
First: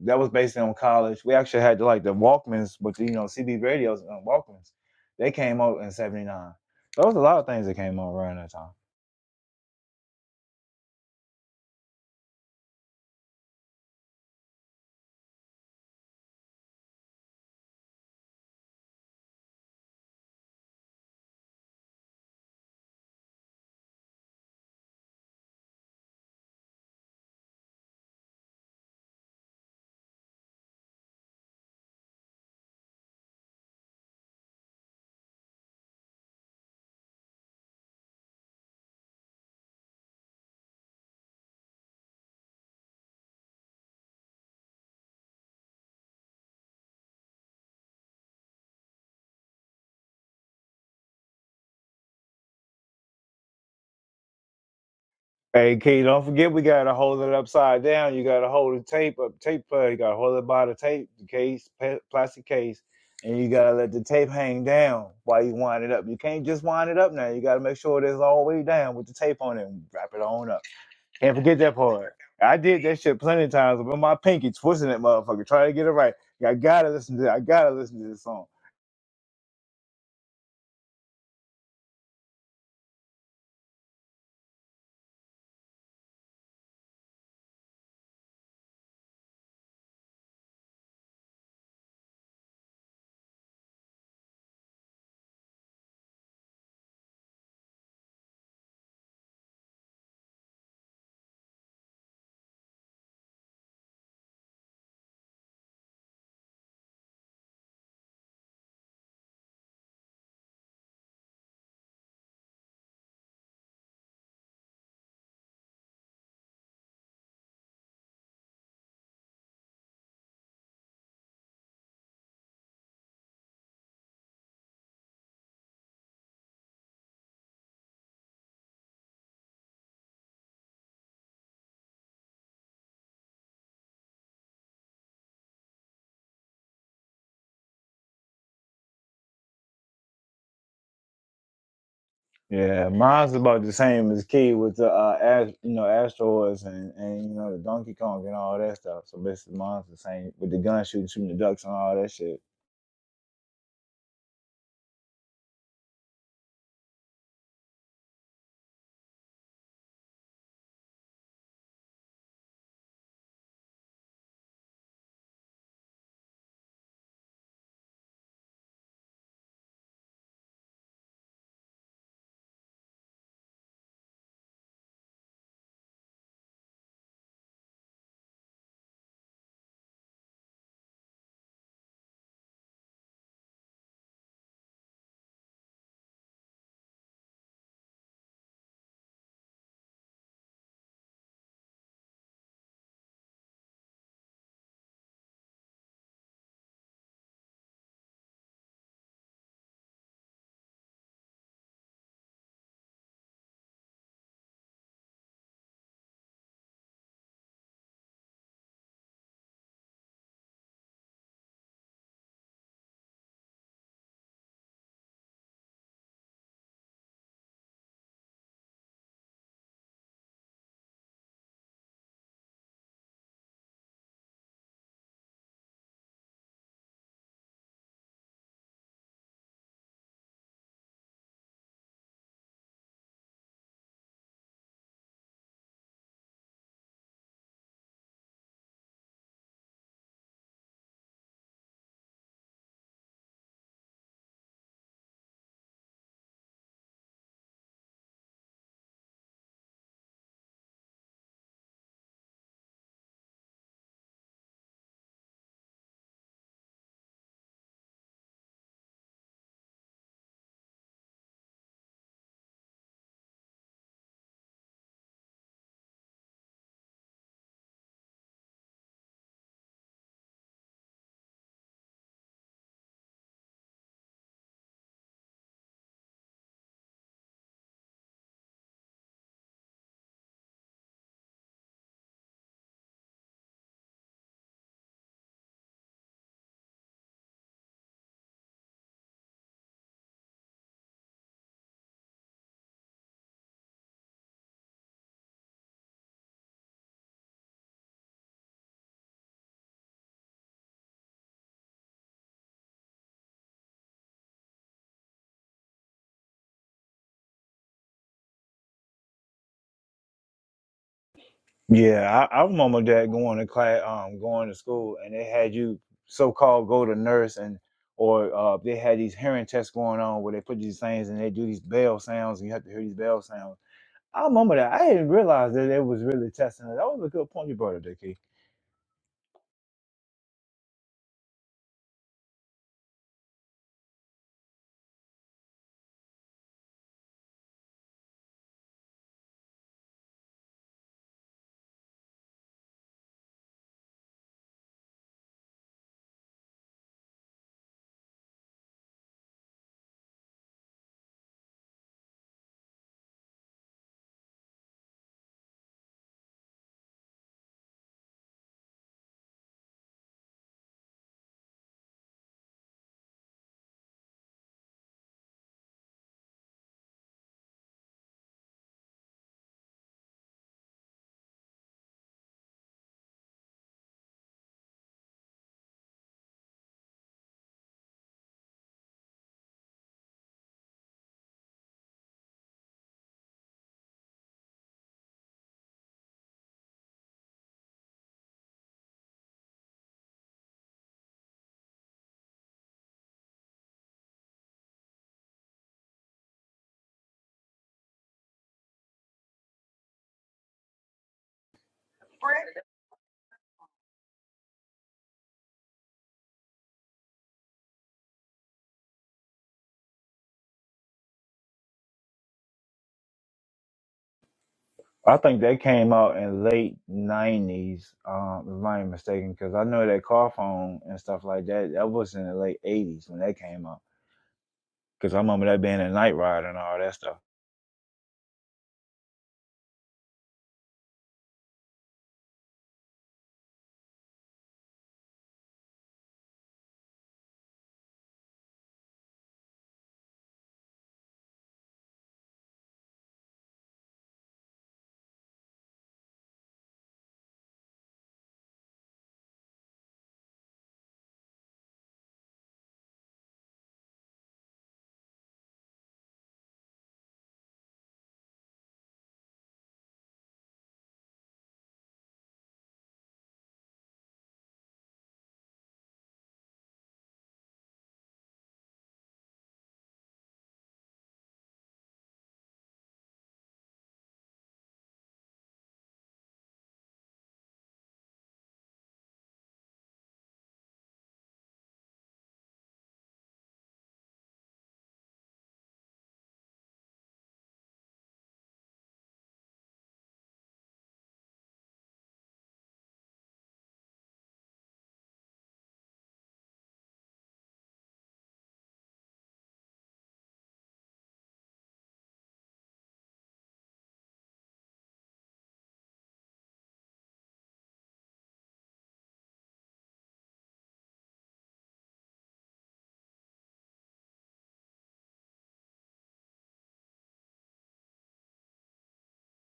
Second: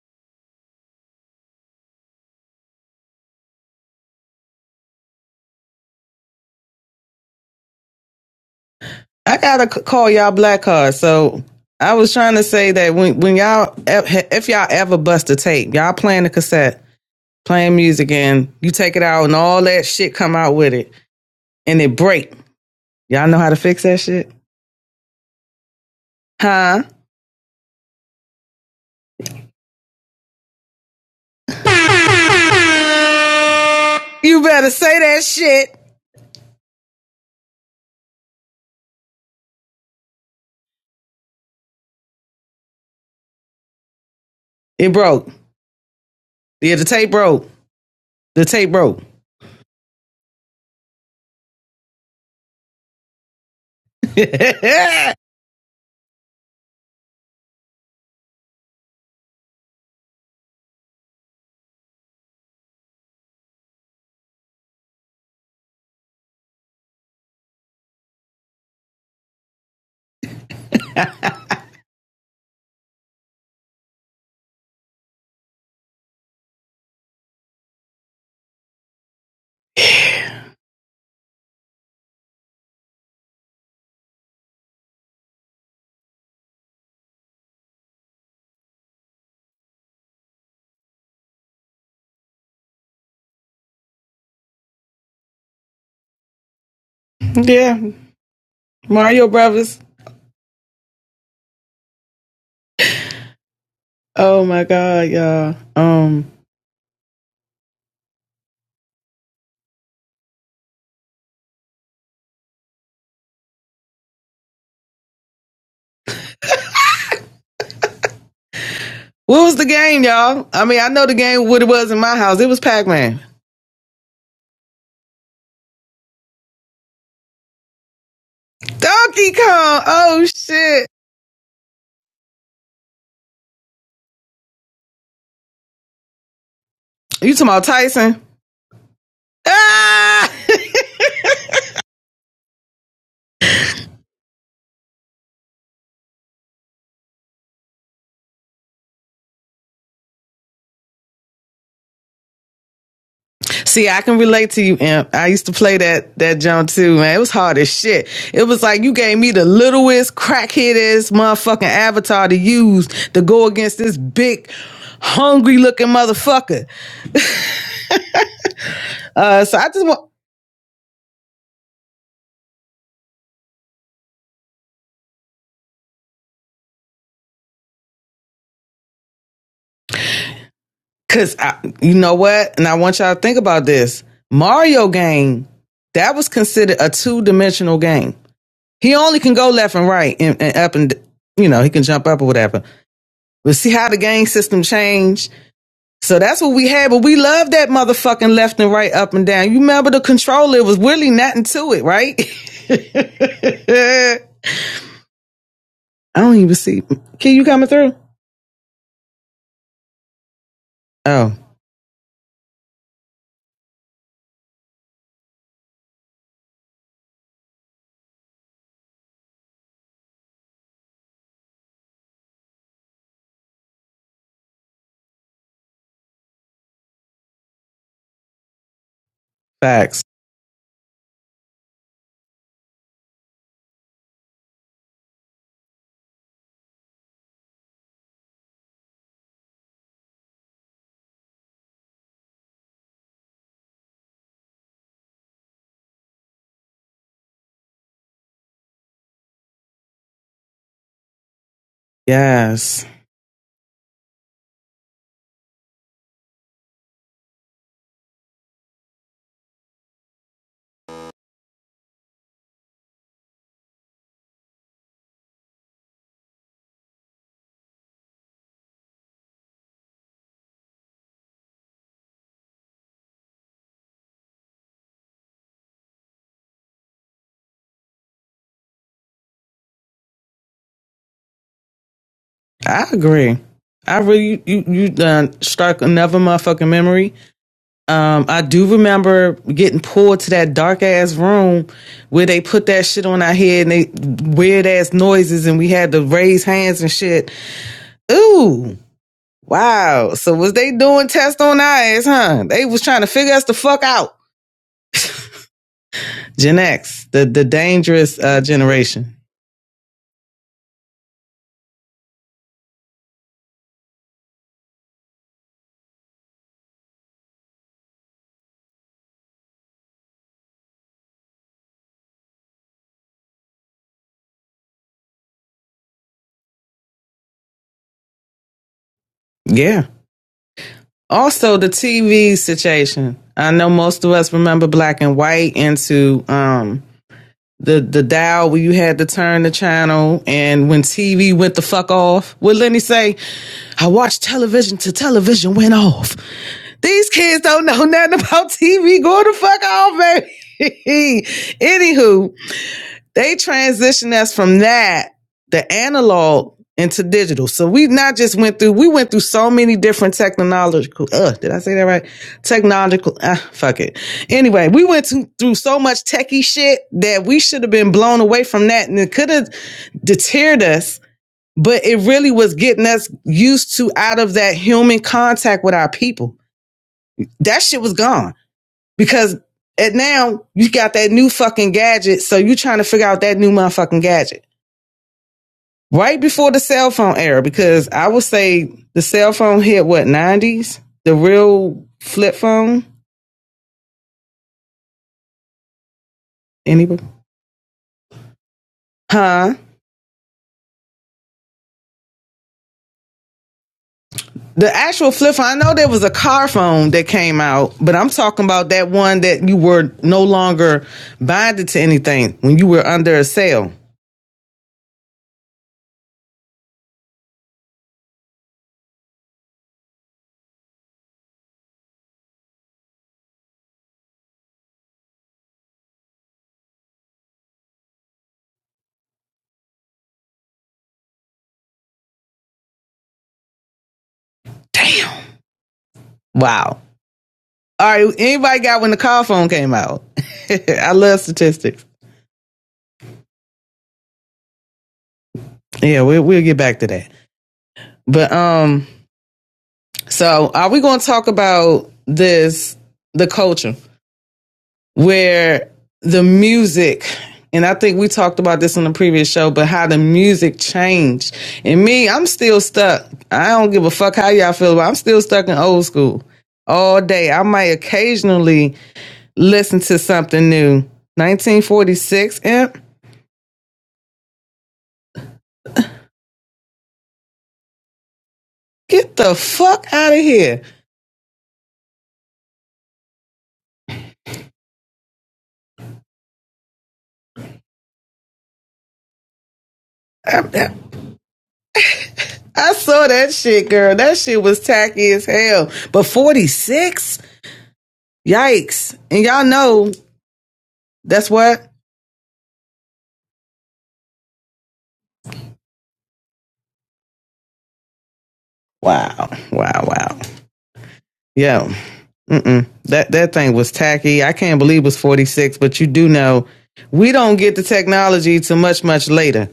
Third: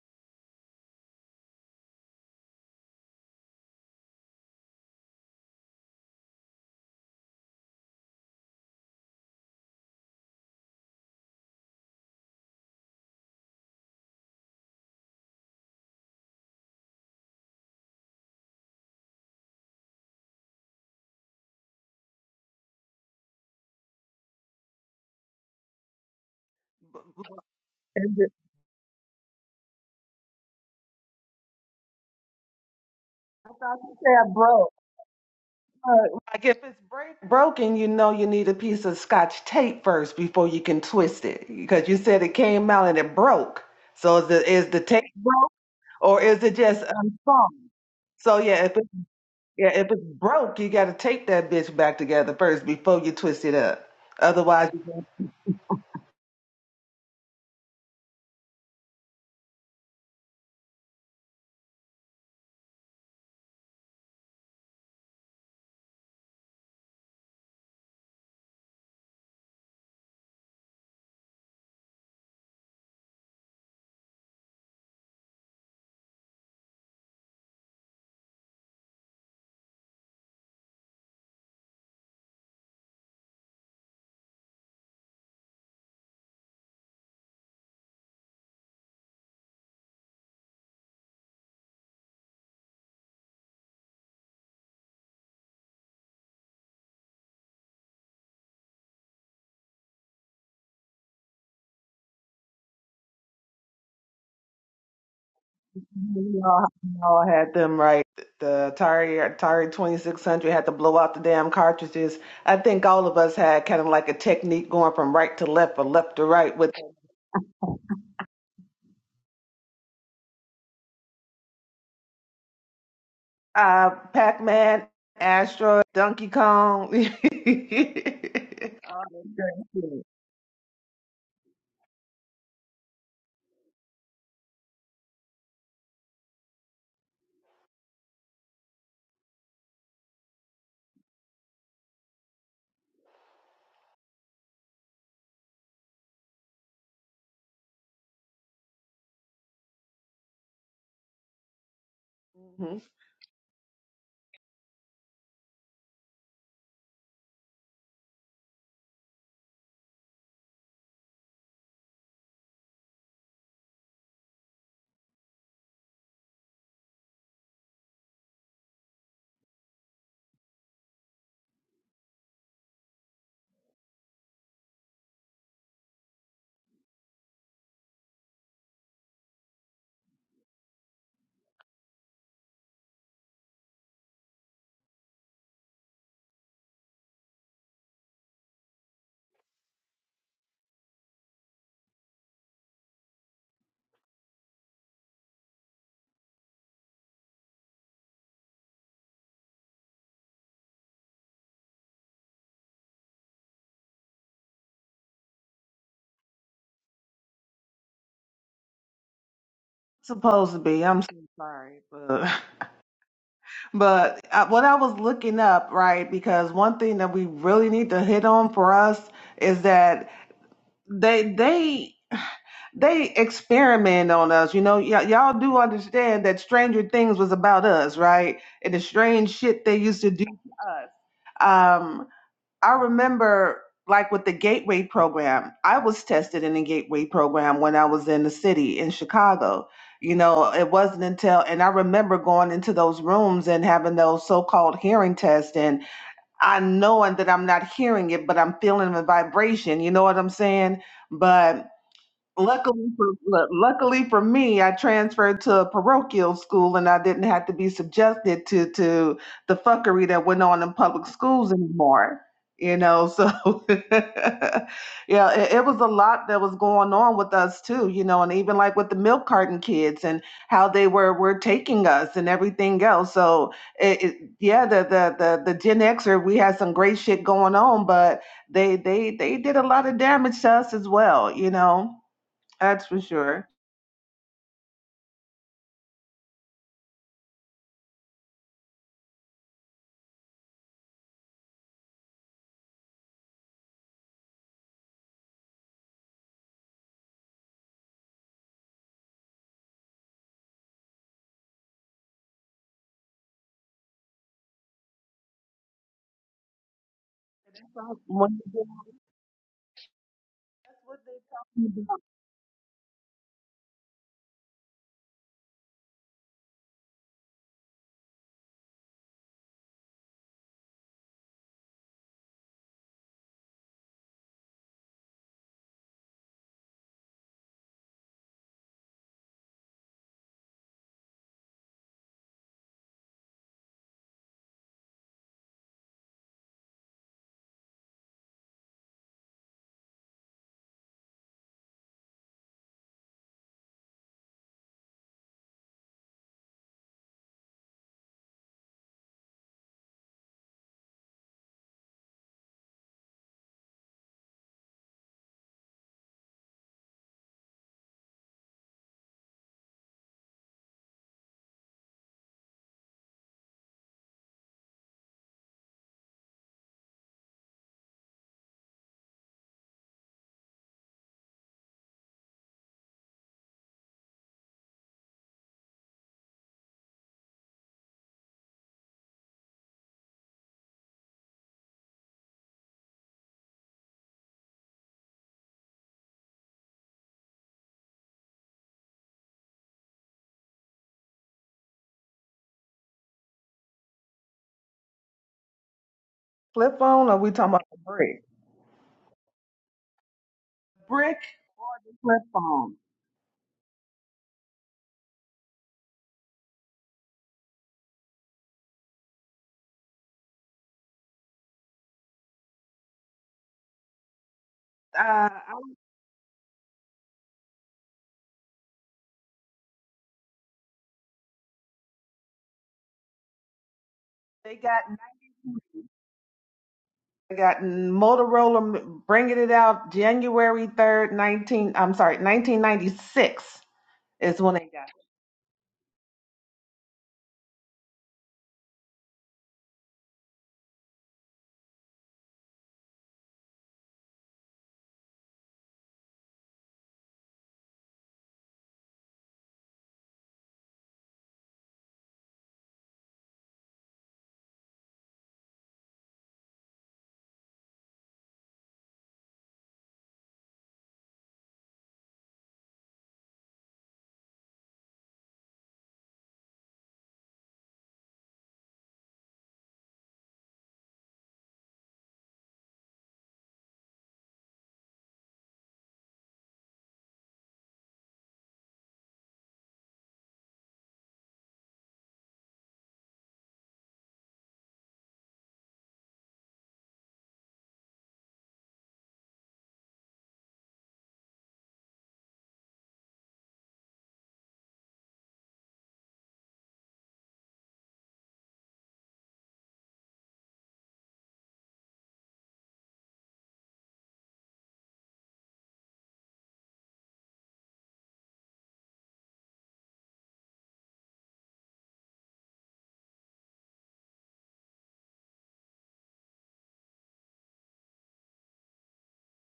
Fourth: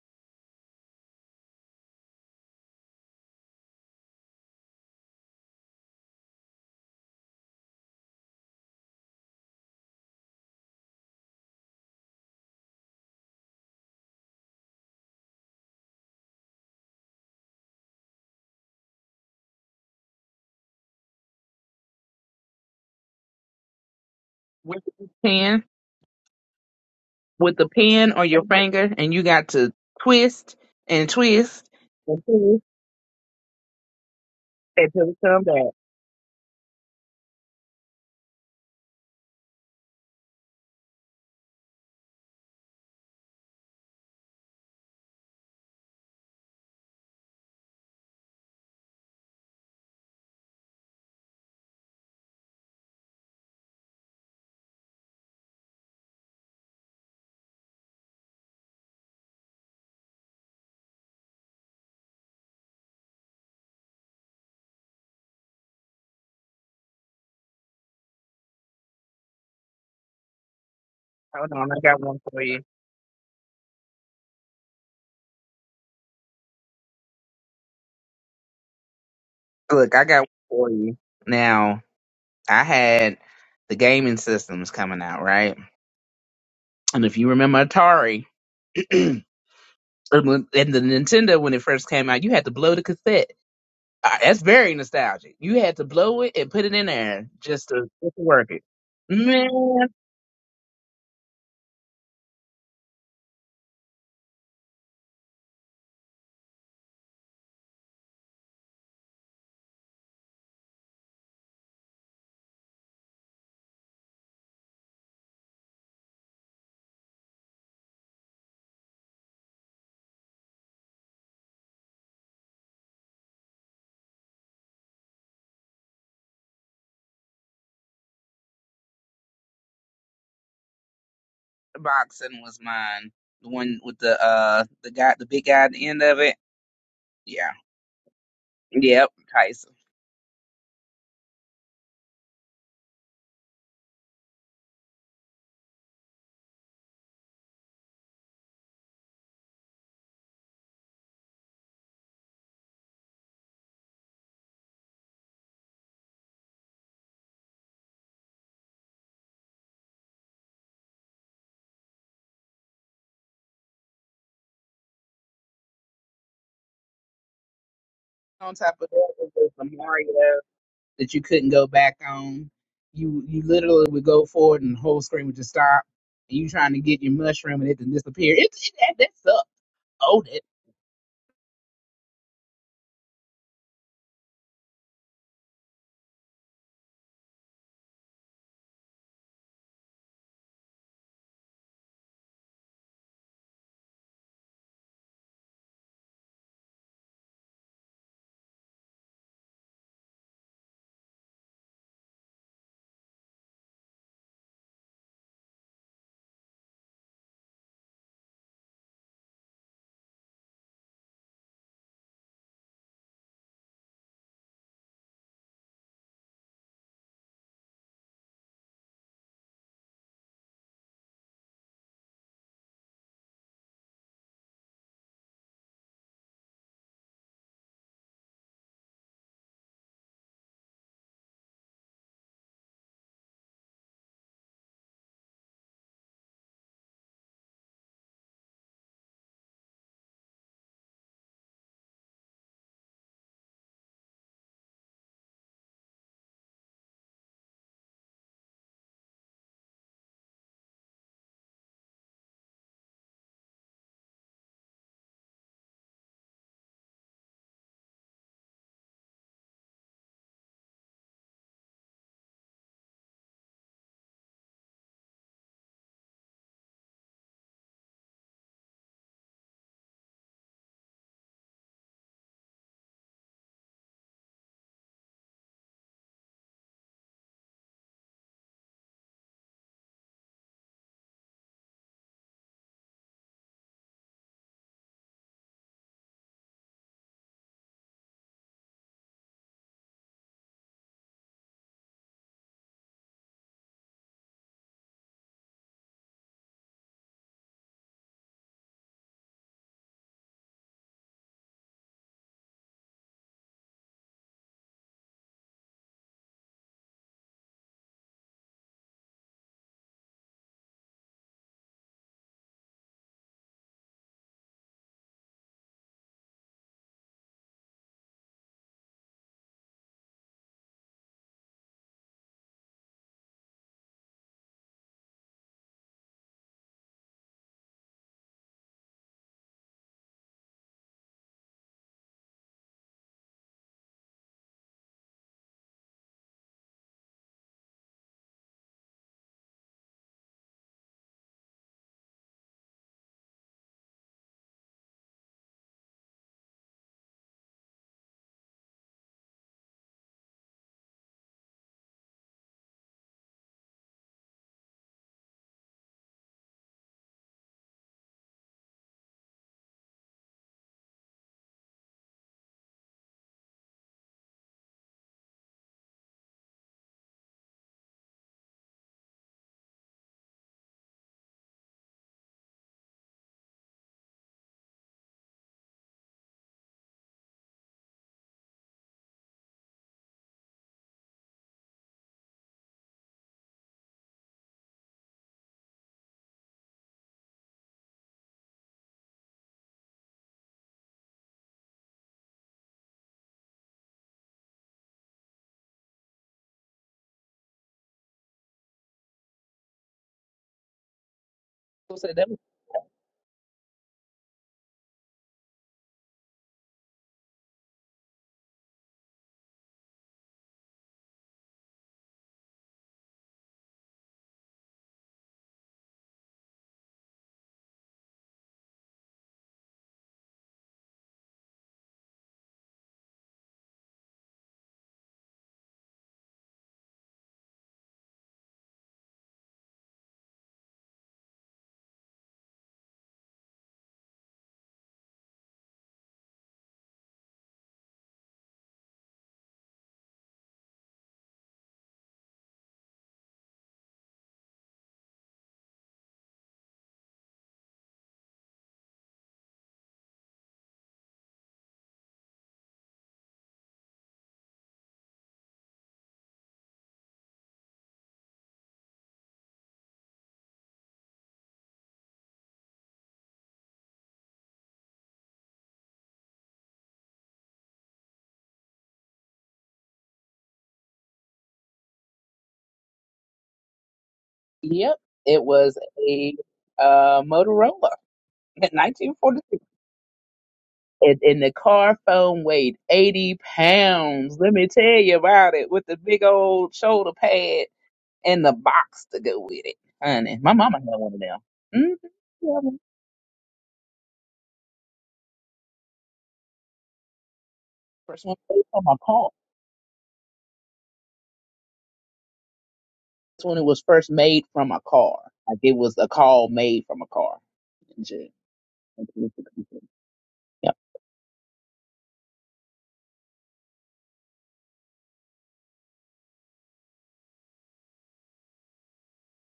that was based on college. We actually had like the Walkmans, but you know, CB radios and Walkmans. They came out in '79. There was a lot of things that came out around that time.
I gotta call y'all black card. So I was trying to say that when when y'all e- if y'all ever bust a tape, y'all playing the cassette, playing music, and you take it out and all that shit come out with it, and it break. Y'all know how to fix that shit?
When you was
Huh?
with the pen or your finger, and you got to twist and twist and twist
I thought you said
You
bro.
better say
until it
that
comes back.
shit.
Look, Like if it's break- broken, you know you need a piece of scotch tape first before you can twist it. Because you said it came out and it broke. So is the is the
It
tape
broke.
broke or is it
Yeah,
just
the tape
unstrung?
broke.
So
The
yeah,
tape
if it,
broke.
yeah, if it's broke, you got to tape that bitch back together first before you twist it up. Otherwise, you gonna-
yeah.
Hey, Key, don't forget we gotta hold it upside down. You gotta hold the tape up, tape player. You gotta hold it by the tape, the case, pa- plastic case, and you gotta let the tape hang down while you wind it up. You can't just wind it up now. You gotta make sure it is all the way down with the tape on it and wrap it on up. Can't
Hold
forget
on,
that
I got
part.
one for
I
you.
did that shit plenty of times with my pinky twisting that motherfucker, trying to get it right. I gotta listen to. I gotta listen to this song.
Look, I got one for you. Now, I had the gaming systems coming out, right? And if you remember Atari and when- and the Nintendo when it first came out, you had to blow the cassette. Uh, That's very nostalgic. You had to blow it and put it in there just to, just to work it.
Mario
Man,
Brothers. Oh my God, y'all. Um
we all, we all had them right. The Atari Atari twenty six hundred had to blow out the damn cartridges. I think all of us had kind of like a technique going from right to left or left to right with
What was the game, y'all? I mean, I know the game what it was in my house. It was Pac-Man.
uh, Pac Man, Asteroid, Donkey Kong.
Donkey Kong. Oh shit.
boxing was mine. The one with the uh the guy the big guy at the end of it.
You talking
Yeah.
about Tyson?
Yep, Tyson.
Ah!
Yeah, mine's about the same as Key with the uh, Ast- you know asteroids and and you know the Donkey Kong and all that stuff. So basically, mine's the same with the gun shooting, shooting the ducks and all that shit.
Mhm.
See, I can relate to you, Imp. I used to play that that jump too, man. It was hard as shit. It was like you gave me the littlest, crackheadest motherfucking avatar to use to go against this big, hungry looking motherfucker.
On top of that was
Uh, so
just the
I just
Mario
want,
that you couldn't go back on. You you literally would go forward and the whole screen would just stop and you trying to get your mushroom and it did disappear. It, it that, that sucked. Oh that
cause I, you know what, and I want y'all to think about this. Mario game that was considered a two dimensional game. He only can go left and right and, and up and you know he can jump up or whatever. But see how the game system changed So that's what we had, but we loved that motherfucking left and right, up and down. You remember the controller? It was really nothing to it, right? I don't even see. Can you coming through?
Supposed to be. I'm so
Oh,
sorry, but but uh, what I was looking up, right? Because one thing that we really need to hit on for us is that they they they experiment on us. You know, y- y'all do understand that Stranger Things was about us, right? And the strange shit they used
facts.
to do to us. Um, I remember like with the Gateway program, I was tested in the Gateway program when I was in the city in Chicago. You know, it wasn't until, and I remember going into those rooms and having those so called hearing tests, and I knowing that I'm not hearing it, but I'm feeling the vibration. You know what I'm saying? But.
Yes,
Luckily for lu- luckily for me, I transferred to a parochial school and I didn't have to be subjected to to the fuckery that went on in public schools anymore. You know, so yeah, it, it was a lot that was going on with us too. You know, and even like with the milk carton kids and how they were were taking us and everything else. So it, it, yeah, the, the the the Gen Xer, we had some great shit going on, but they they they did a lot of damage to us as well. You know.
I
That's for
agree.
sure.
I really you you uh, struck another motherfucking memory. Um, I do remember getting pulled to that dark ass room where they put that shit on our head and they weird ass noises and we had to raise hands and shit. Ooh, Wow. So was they doing tests on our ass, huh? They was trying to figure us the fuck out. Gen X, the, the
So
dangerous
When
uh,
you get
generation.
what they talking about?
Yeah, I, I remember that going to class, um, going to school, and they had you so called go to nurse and or uh, they had these hearing tests going on where they put these things and they do these bell sounds and you have to hear these bell sounds. I remember that. I didn't realize that they was really testing it. That was a good point you brought up, Dickie.
Yeah. Also the TV situation. I know most of us remember black and white into um the the dial where you had to turn the channel and when TV went the fuck off. Would Lenny say, I watched television till television went off. These kids don't know nothing about TV. Go the fuck off, baby. Anywho, They transitioned us from that, the analog, into digital. So we not just went through, we went through so many different technological, uh, did I say that right? Technological, uh, fuck it. Anyway, we went to, through so much techie shit that we should have been blown away from that and it could have deterred us, but it really was getting us used to out of that human contact with our people. That shit was gone because and now you got that new fucking gadget, so you trying to figure out that new motherfucking gadget right before the cell phone era because I would say the cell phone hit what nineties, the real flip phone.
Flip
Anybody?
phone, or we talking about the brick?
Huh?
Brick
so
flip
that was,
phone.
The actual flip phone. I know there was a car phone that came out, but I'm talking about that one that you were no longer binded to anything when you were under a cell.
Uh,
I
I,
think that came out in late nineties, um, if I'm not mistaken, because I know that car phone and stuff like that. That was in the late eighties when that came out.
they got
Because I remember that being a night ride and all that stuff.
they got Motorola m- bringing it out January third, nineteen. I'm sorry, nineteen ninety six is when they got.
Wow. All right. Anybody got when the car phone came out? I love statistics. Yeah, we'll we'll get back to that. But um, so are we going to talk about this the culture? where the music and I think we talked about this on the previous show, but how the music changed. And me, I'm still stuck. I don't give a fuck how y'all feel, but I'm still stuck in old school all day. I might occasionally listen to something new. 1946, imp.
yep. It was a uh Motorola in
Get the
1946.
fuck out of here.
and, and the car phone weighed 80 pounds. Let me tell you about it with the big old shoulder pad and the box to go with it. Honey, my mama had one of them. Mm-hmm. Yeah,
I
the
saw that shit, girl. That shit was tacky as hell. But 46?
first one made from a
Yikes. And
car.
y'all know that's what?
That's when it was first made from a car. Like it was a call made from a car. Shit.
Wow. Wow, wow.
Yep.
Yeah. Mm-mm. That that thing was tacky. I can't believe it was 46, but you do know we don't get the technology to much much later.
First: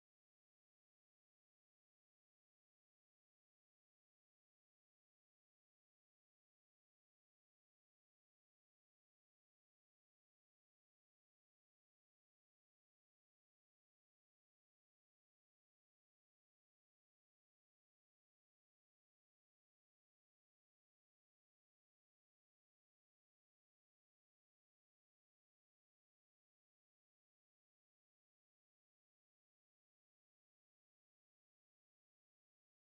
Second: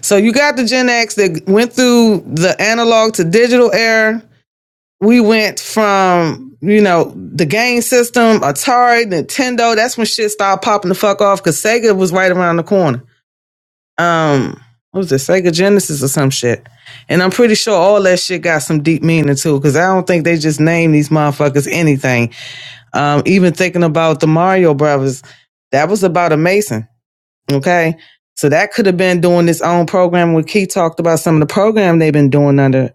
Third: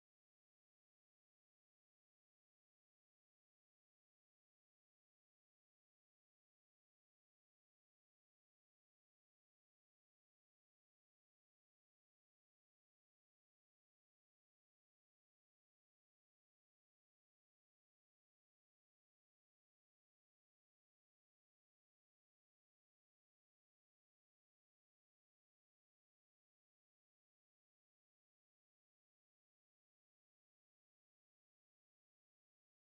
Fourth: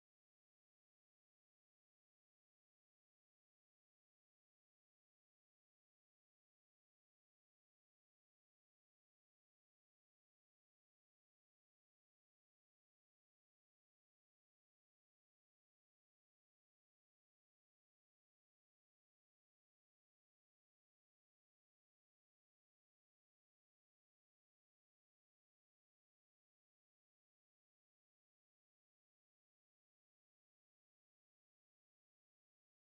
So you got the Gen X that went through the analog to digital era. We went from you know the game system, Atari, Nintendo. That's when shit started popping the fuck off because Sega was right around the corner. Um, what was it Sega Genesis or some shit? And I'm pretty sure all that shit got some deep meaning too, because I don't think they just name these motherfuckers anything. Um, even thinking about the Mario Brothers, that was about a Mason. Okay. So that could have been doing its own program when Key talked about some of the program they've been doing under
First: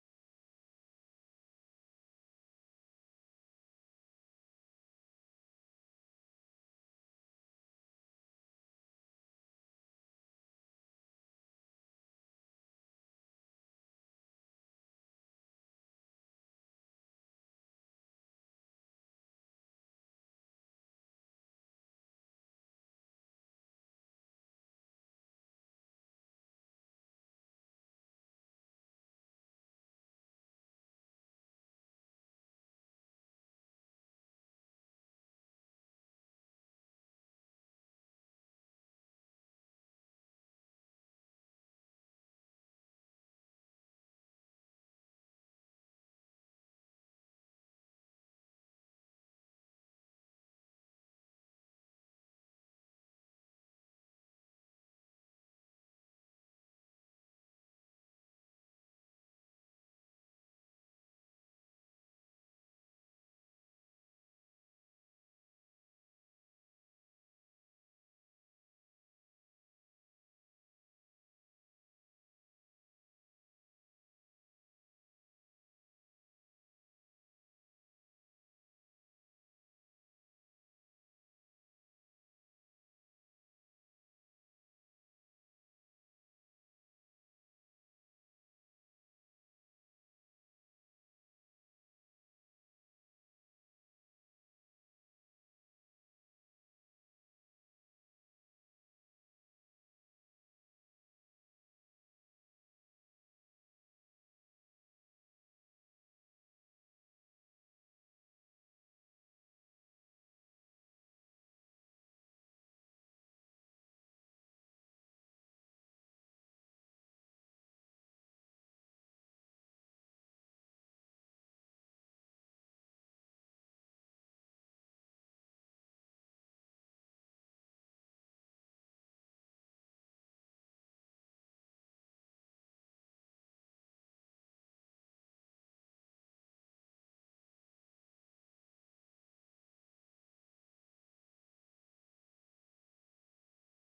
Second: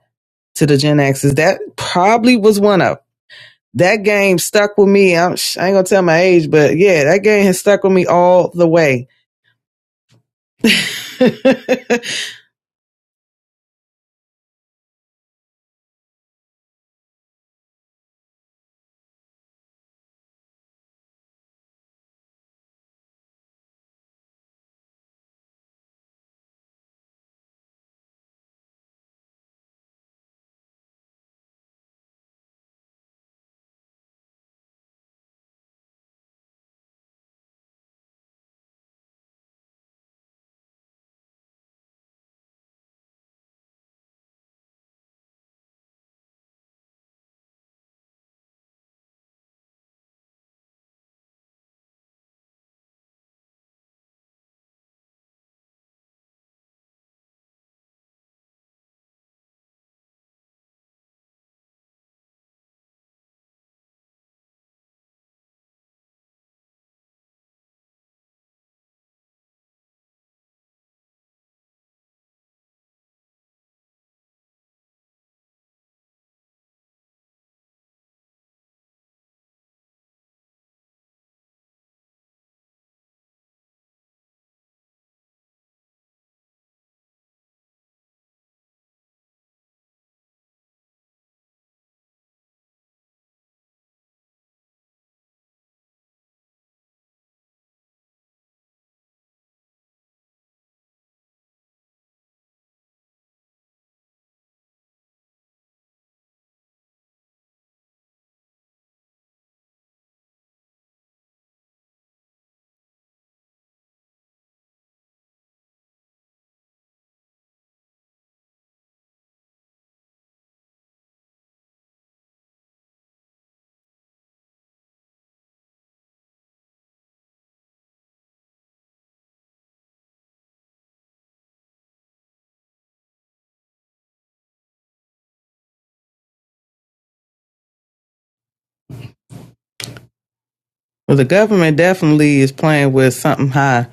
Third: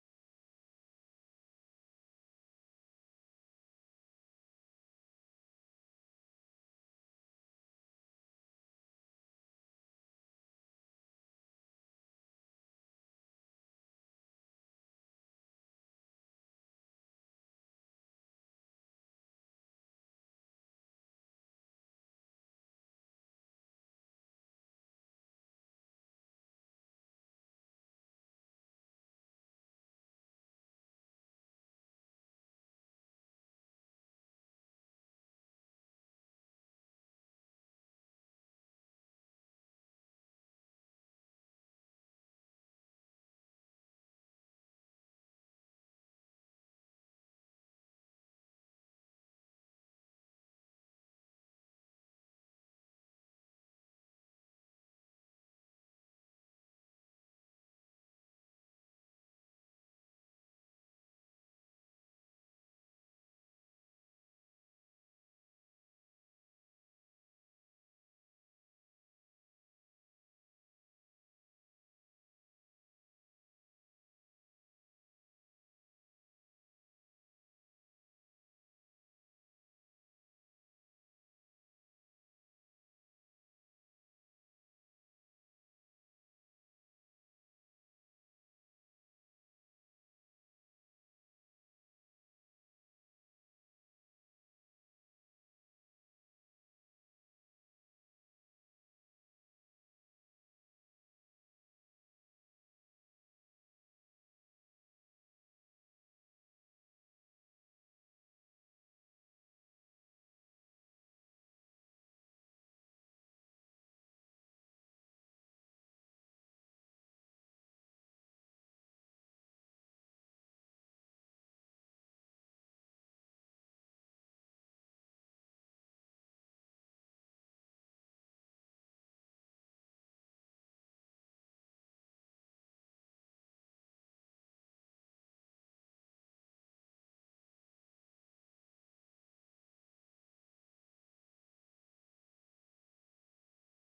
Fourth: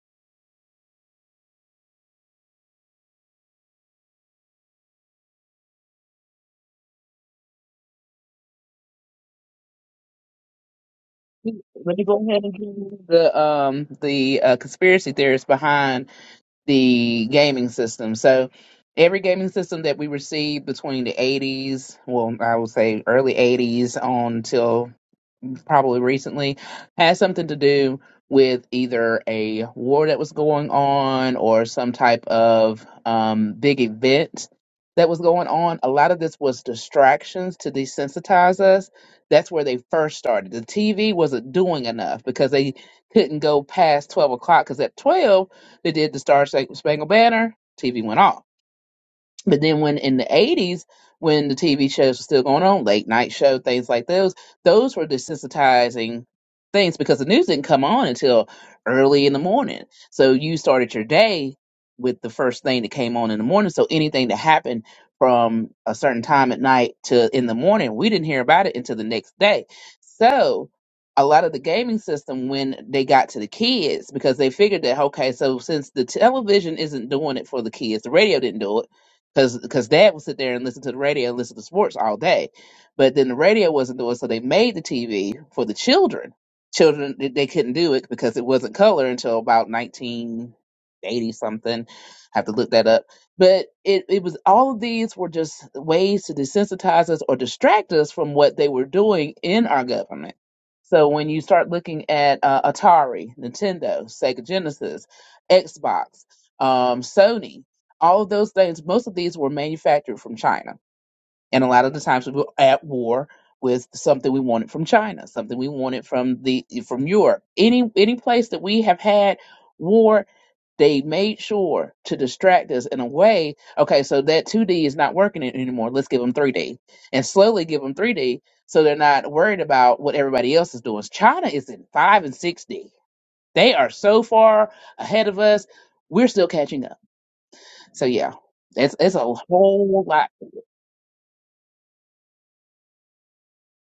to the Gen X's. That probably was one of that game stuck with me. I'm, I ain't gonna tell my age, but yeah, that game has stuck with me all the way. well,
Let me go ahead and give you the um the uh, conspiracy theorist behind the gaming system. So every gaming system that we received between the 80s, well, I would say early 80s on till probably recently, had something to do with either a war that was going on or some type of um, big event that was going on. A lot of this was distractions to desensitize us. That's where they first started. The TV wasn't doing enough because they couldn't go past 12 o'clock because at 12, they did the Star Spangled Banner, TV went off but then when in the 80s, when the TV shows were still going on, late night show, things like those, those were desensitizing things because the news didn't come on until early in the morning. So you started your day with the first thing that came on in the morning. So anything that happened from a certain time at night to in the morning, we didn't hear about it until the next day. So a lot of the gaming system when they got to the kids because they figured that okay so since the television isn't doing it for the kids the radio didn't do it because because dad would sit there and listen to the radio and listen to sports all day but then the radio wasn't doing so they made the tv for the children children they they couldn't do it because it wasn't color until about 1980 something I have to look that up but it, it was all of these were just ways to desensitize us or distract us from what they were doing in our government so when you start looking at uh, atari nintendo sega genesis xbox um, sony all of those things, most of these were manufactured from China. And a lot of the times we were at war with something we wanted from China, something we wanted from the from Europe. Any any place that we have had war, they made sure to distract us in a way. Okay, so that 2D is not working a- anymore. Let's give them 3D and slowly give them 3D so they're not worried about what everybody else is doing. China is in 5 and 6D. They are so far ahead of us. We're still catching up so yeah, it's it's a whole lot.
the government definitely is playing with something high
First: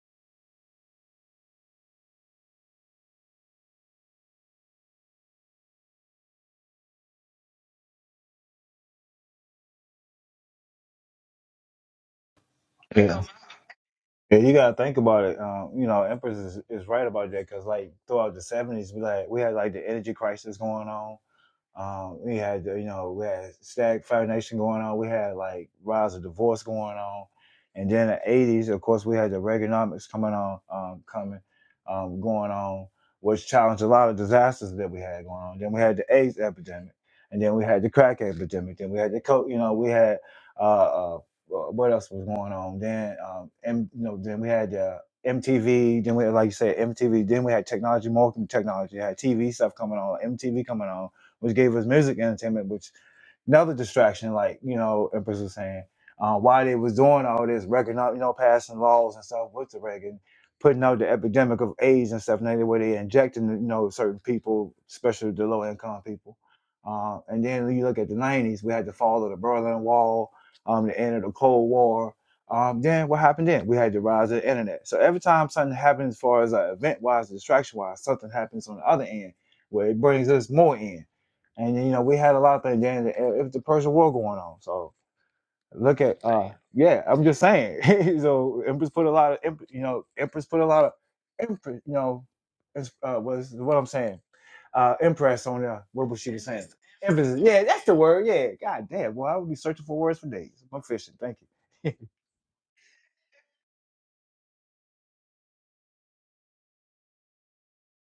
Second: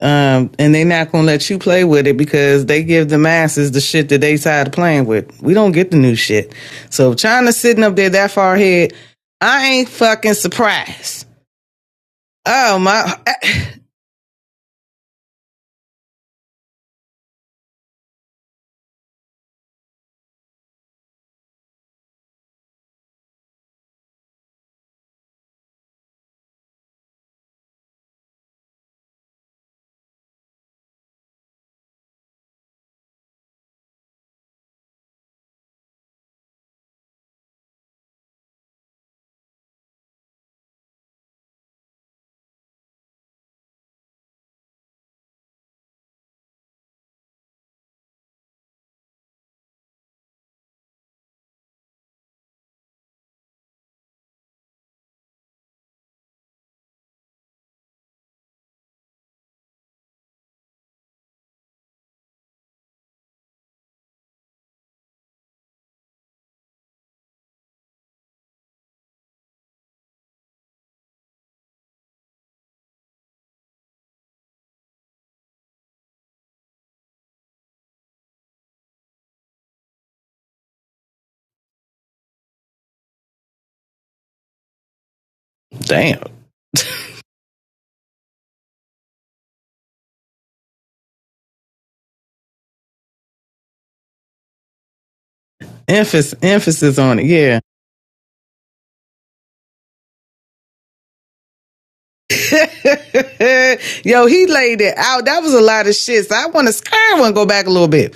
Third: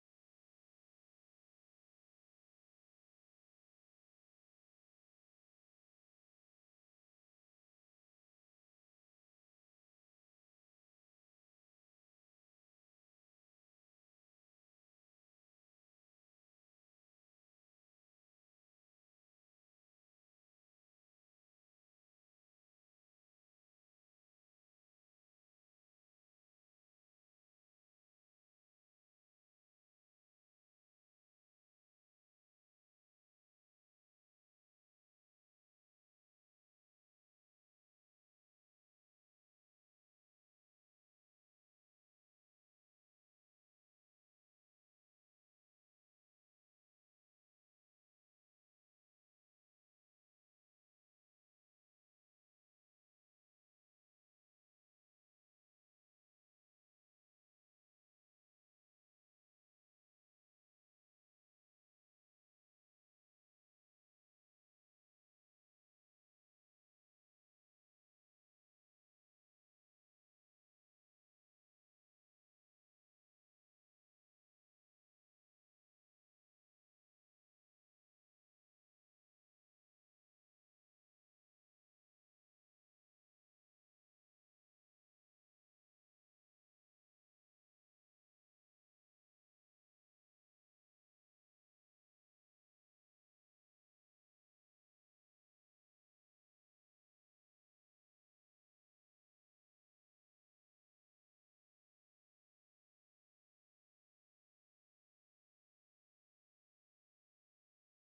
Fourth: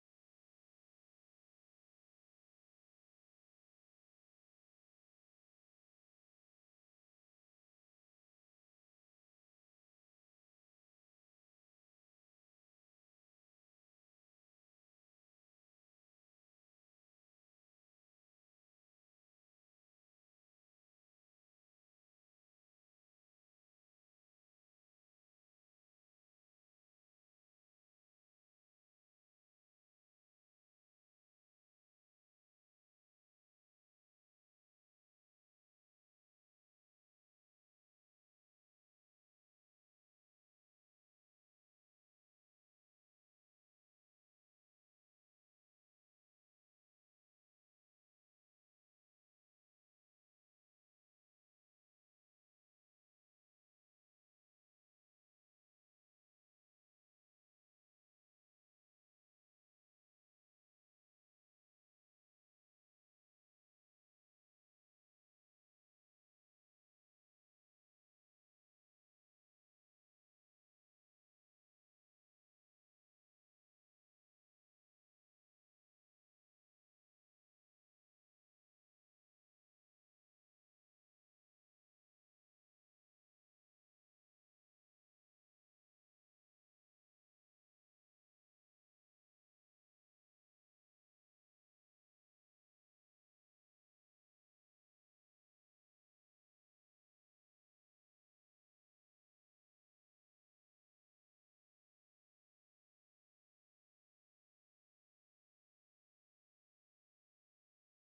Um, and they not gonna let you play with it because they give the masses the shit that they tired of playing with. We don't get the new shit. So if China's sitting up there that far ahead, I ain't fucking surprised. Oh my
Yeah, you gotta think about it. Um, you know, Empress is, is right about that because like throughout the seventies, we like we had like the energy crisis going on. Um, we had you know we had Stag Fire Nation going on. We had like rise of divorce going on, and then in the '80s, of course, we had the Reaganomics coming on, um, coming, um, going on, which challenged a lot of disasters that we had going on. Then we had the AIDS epidemic, and then we had the crack epidemic. Then we had the coke. You know, we had uh, uh, what else was going on? Then um, M, you know, then we had the MTV, then we had, like you said, MTV, then we had technology, more technology, We had TV stuff coming on, MTV coming on, which gave us music entertainment, which another distraction, like you know, Empress was saying, uh, why they was doing all this, record up, you know, passing laws and stuff with the Reagan putting out the epidemic of AIDS and stuff, and the way they injecting, you know, certain people, especially the low income people. Uh, and then when you look at the '90s, we had the fall of the Berlin Wall, um, the end of the Cold War. Um, then what happened then? We had the rise of the internet. So every time something happens, as far as uh, event wise, distraction wise, something happens on the other end where it brings us more in. And you know, we had a lot of things. if the Persian War going on. So look
damn.
at uh yeah, I'm just saying. so Empress put a lot of you know, Empress put a lot of Empress, you know, uh was what I'm saying. Uh impress on there. What was she
Emphasis
was saying?
emphasis on it,
Emphasis.
yeah.
Yeah, that's the word. Yeah. God damn. Well, I would be searching for words for days. I'm fishing. Thank you.
Yo, he laid it out. That was a lot of shit. So I wanna scare one go back a little bit.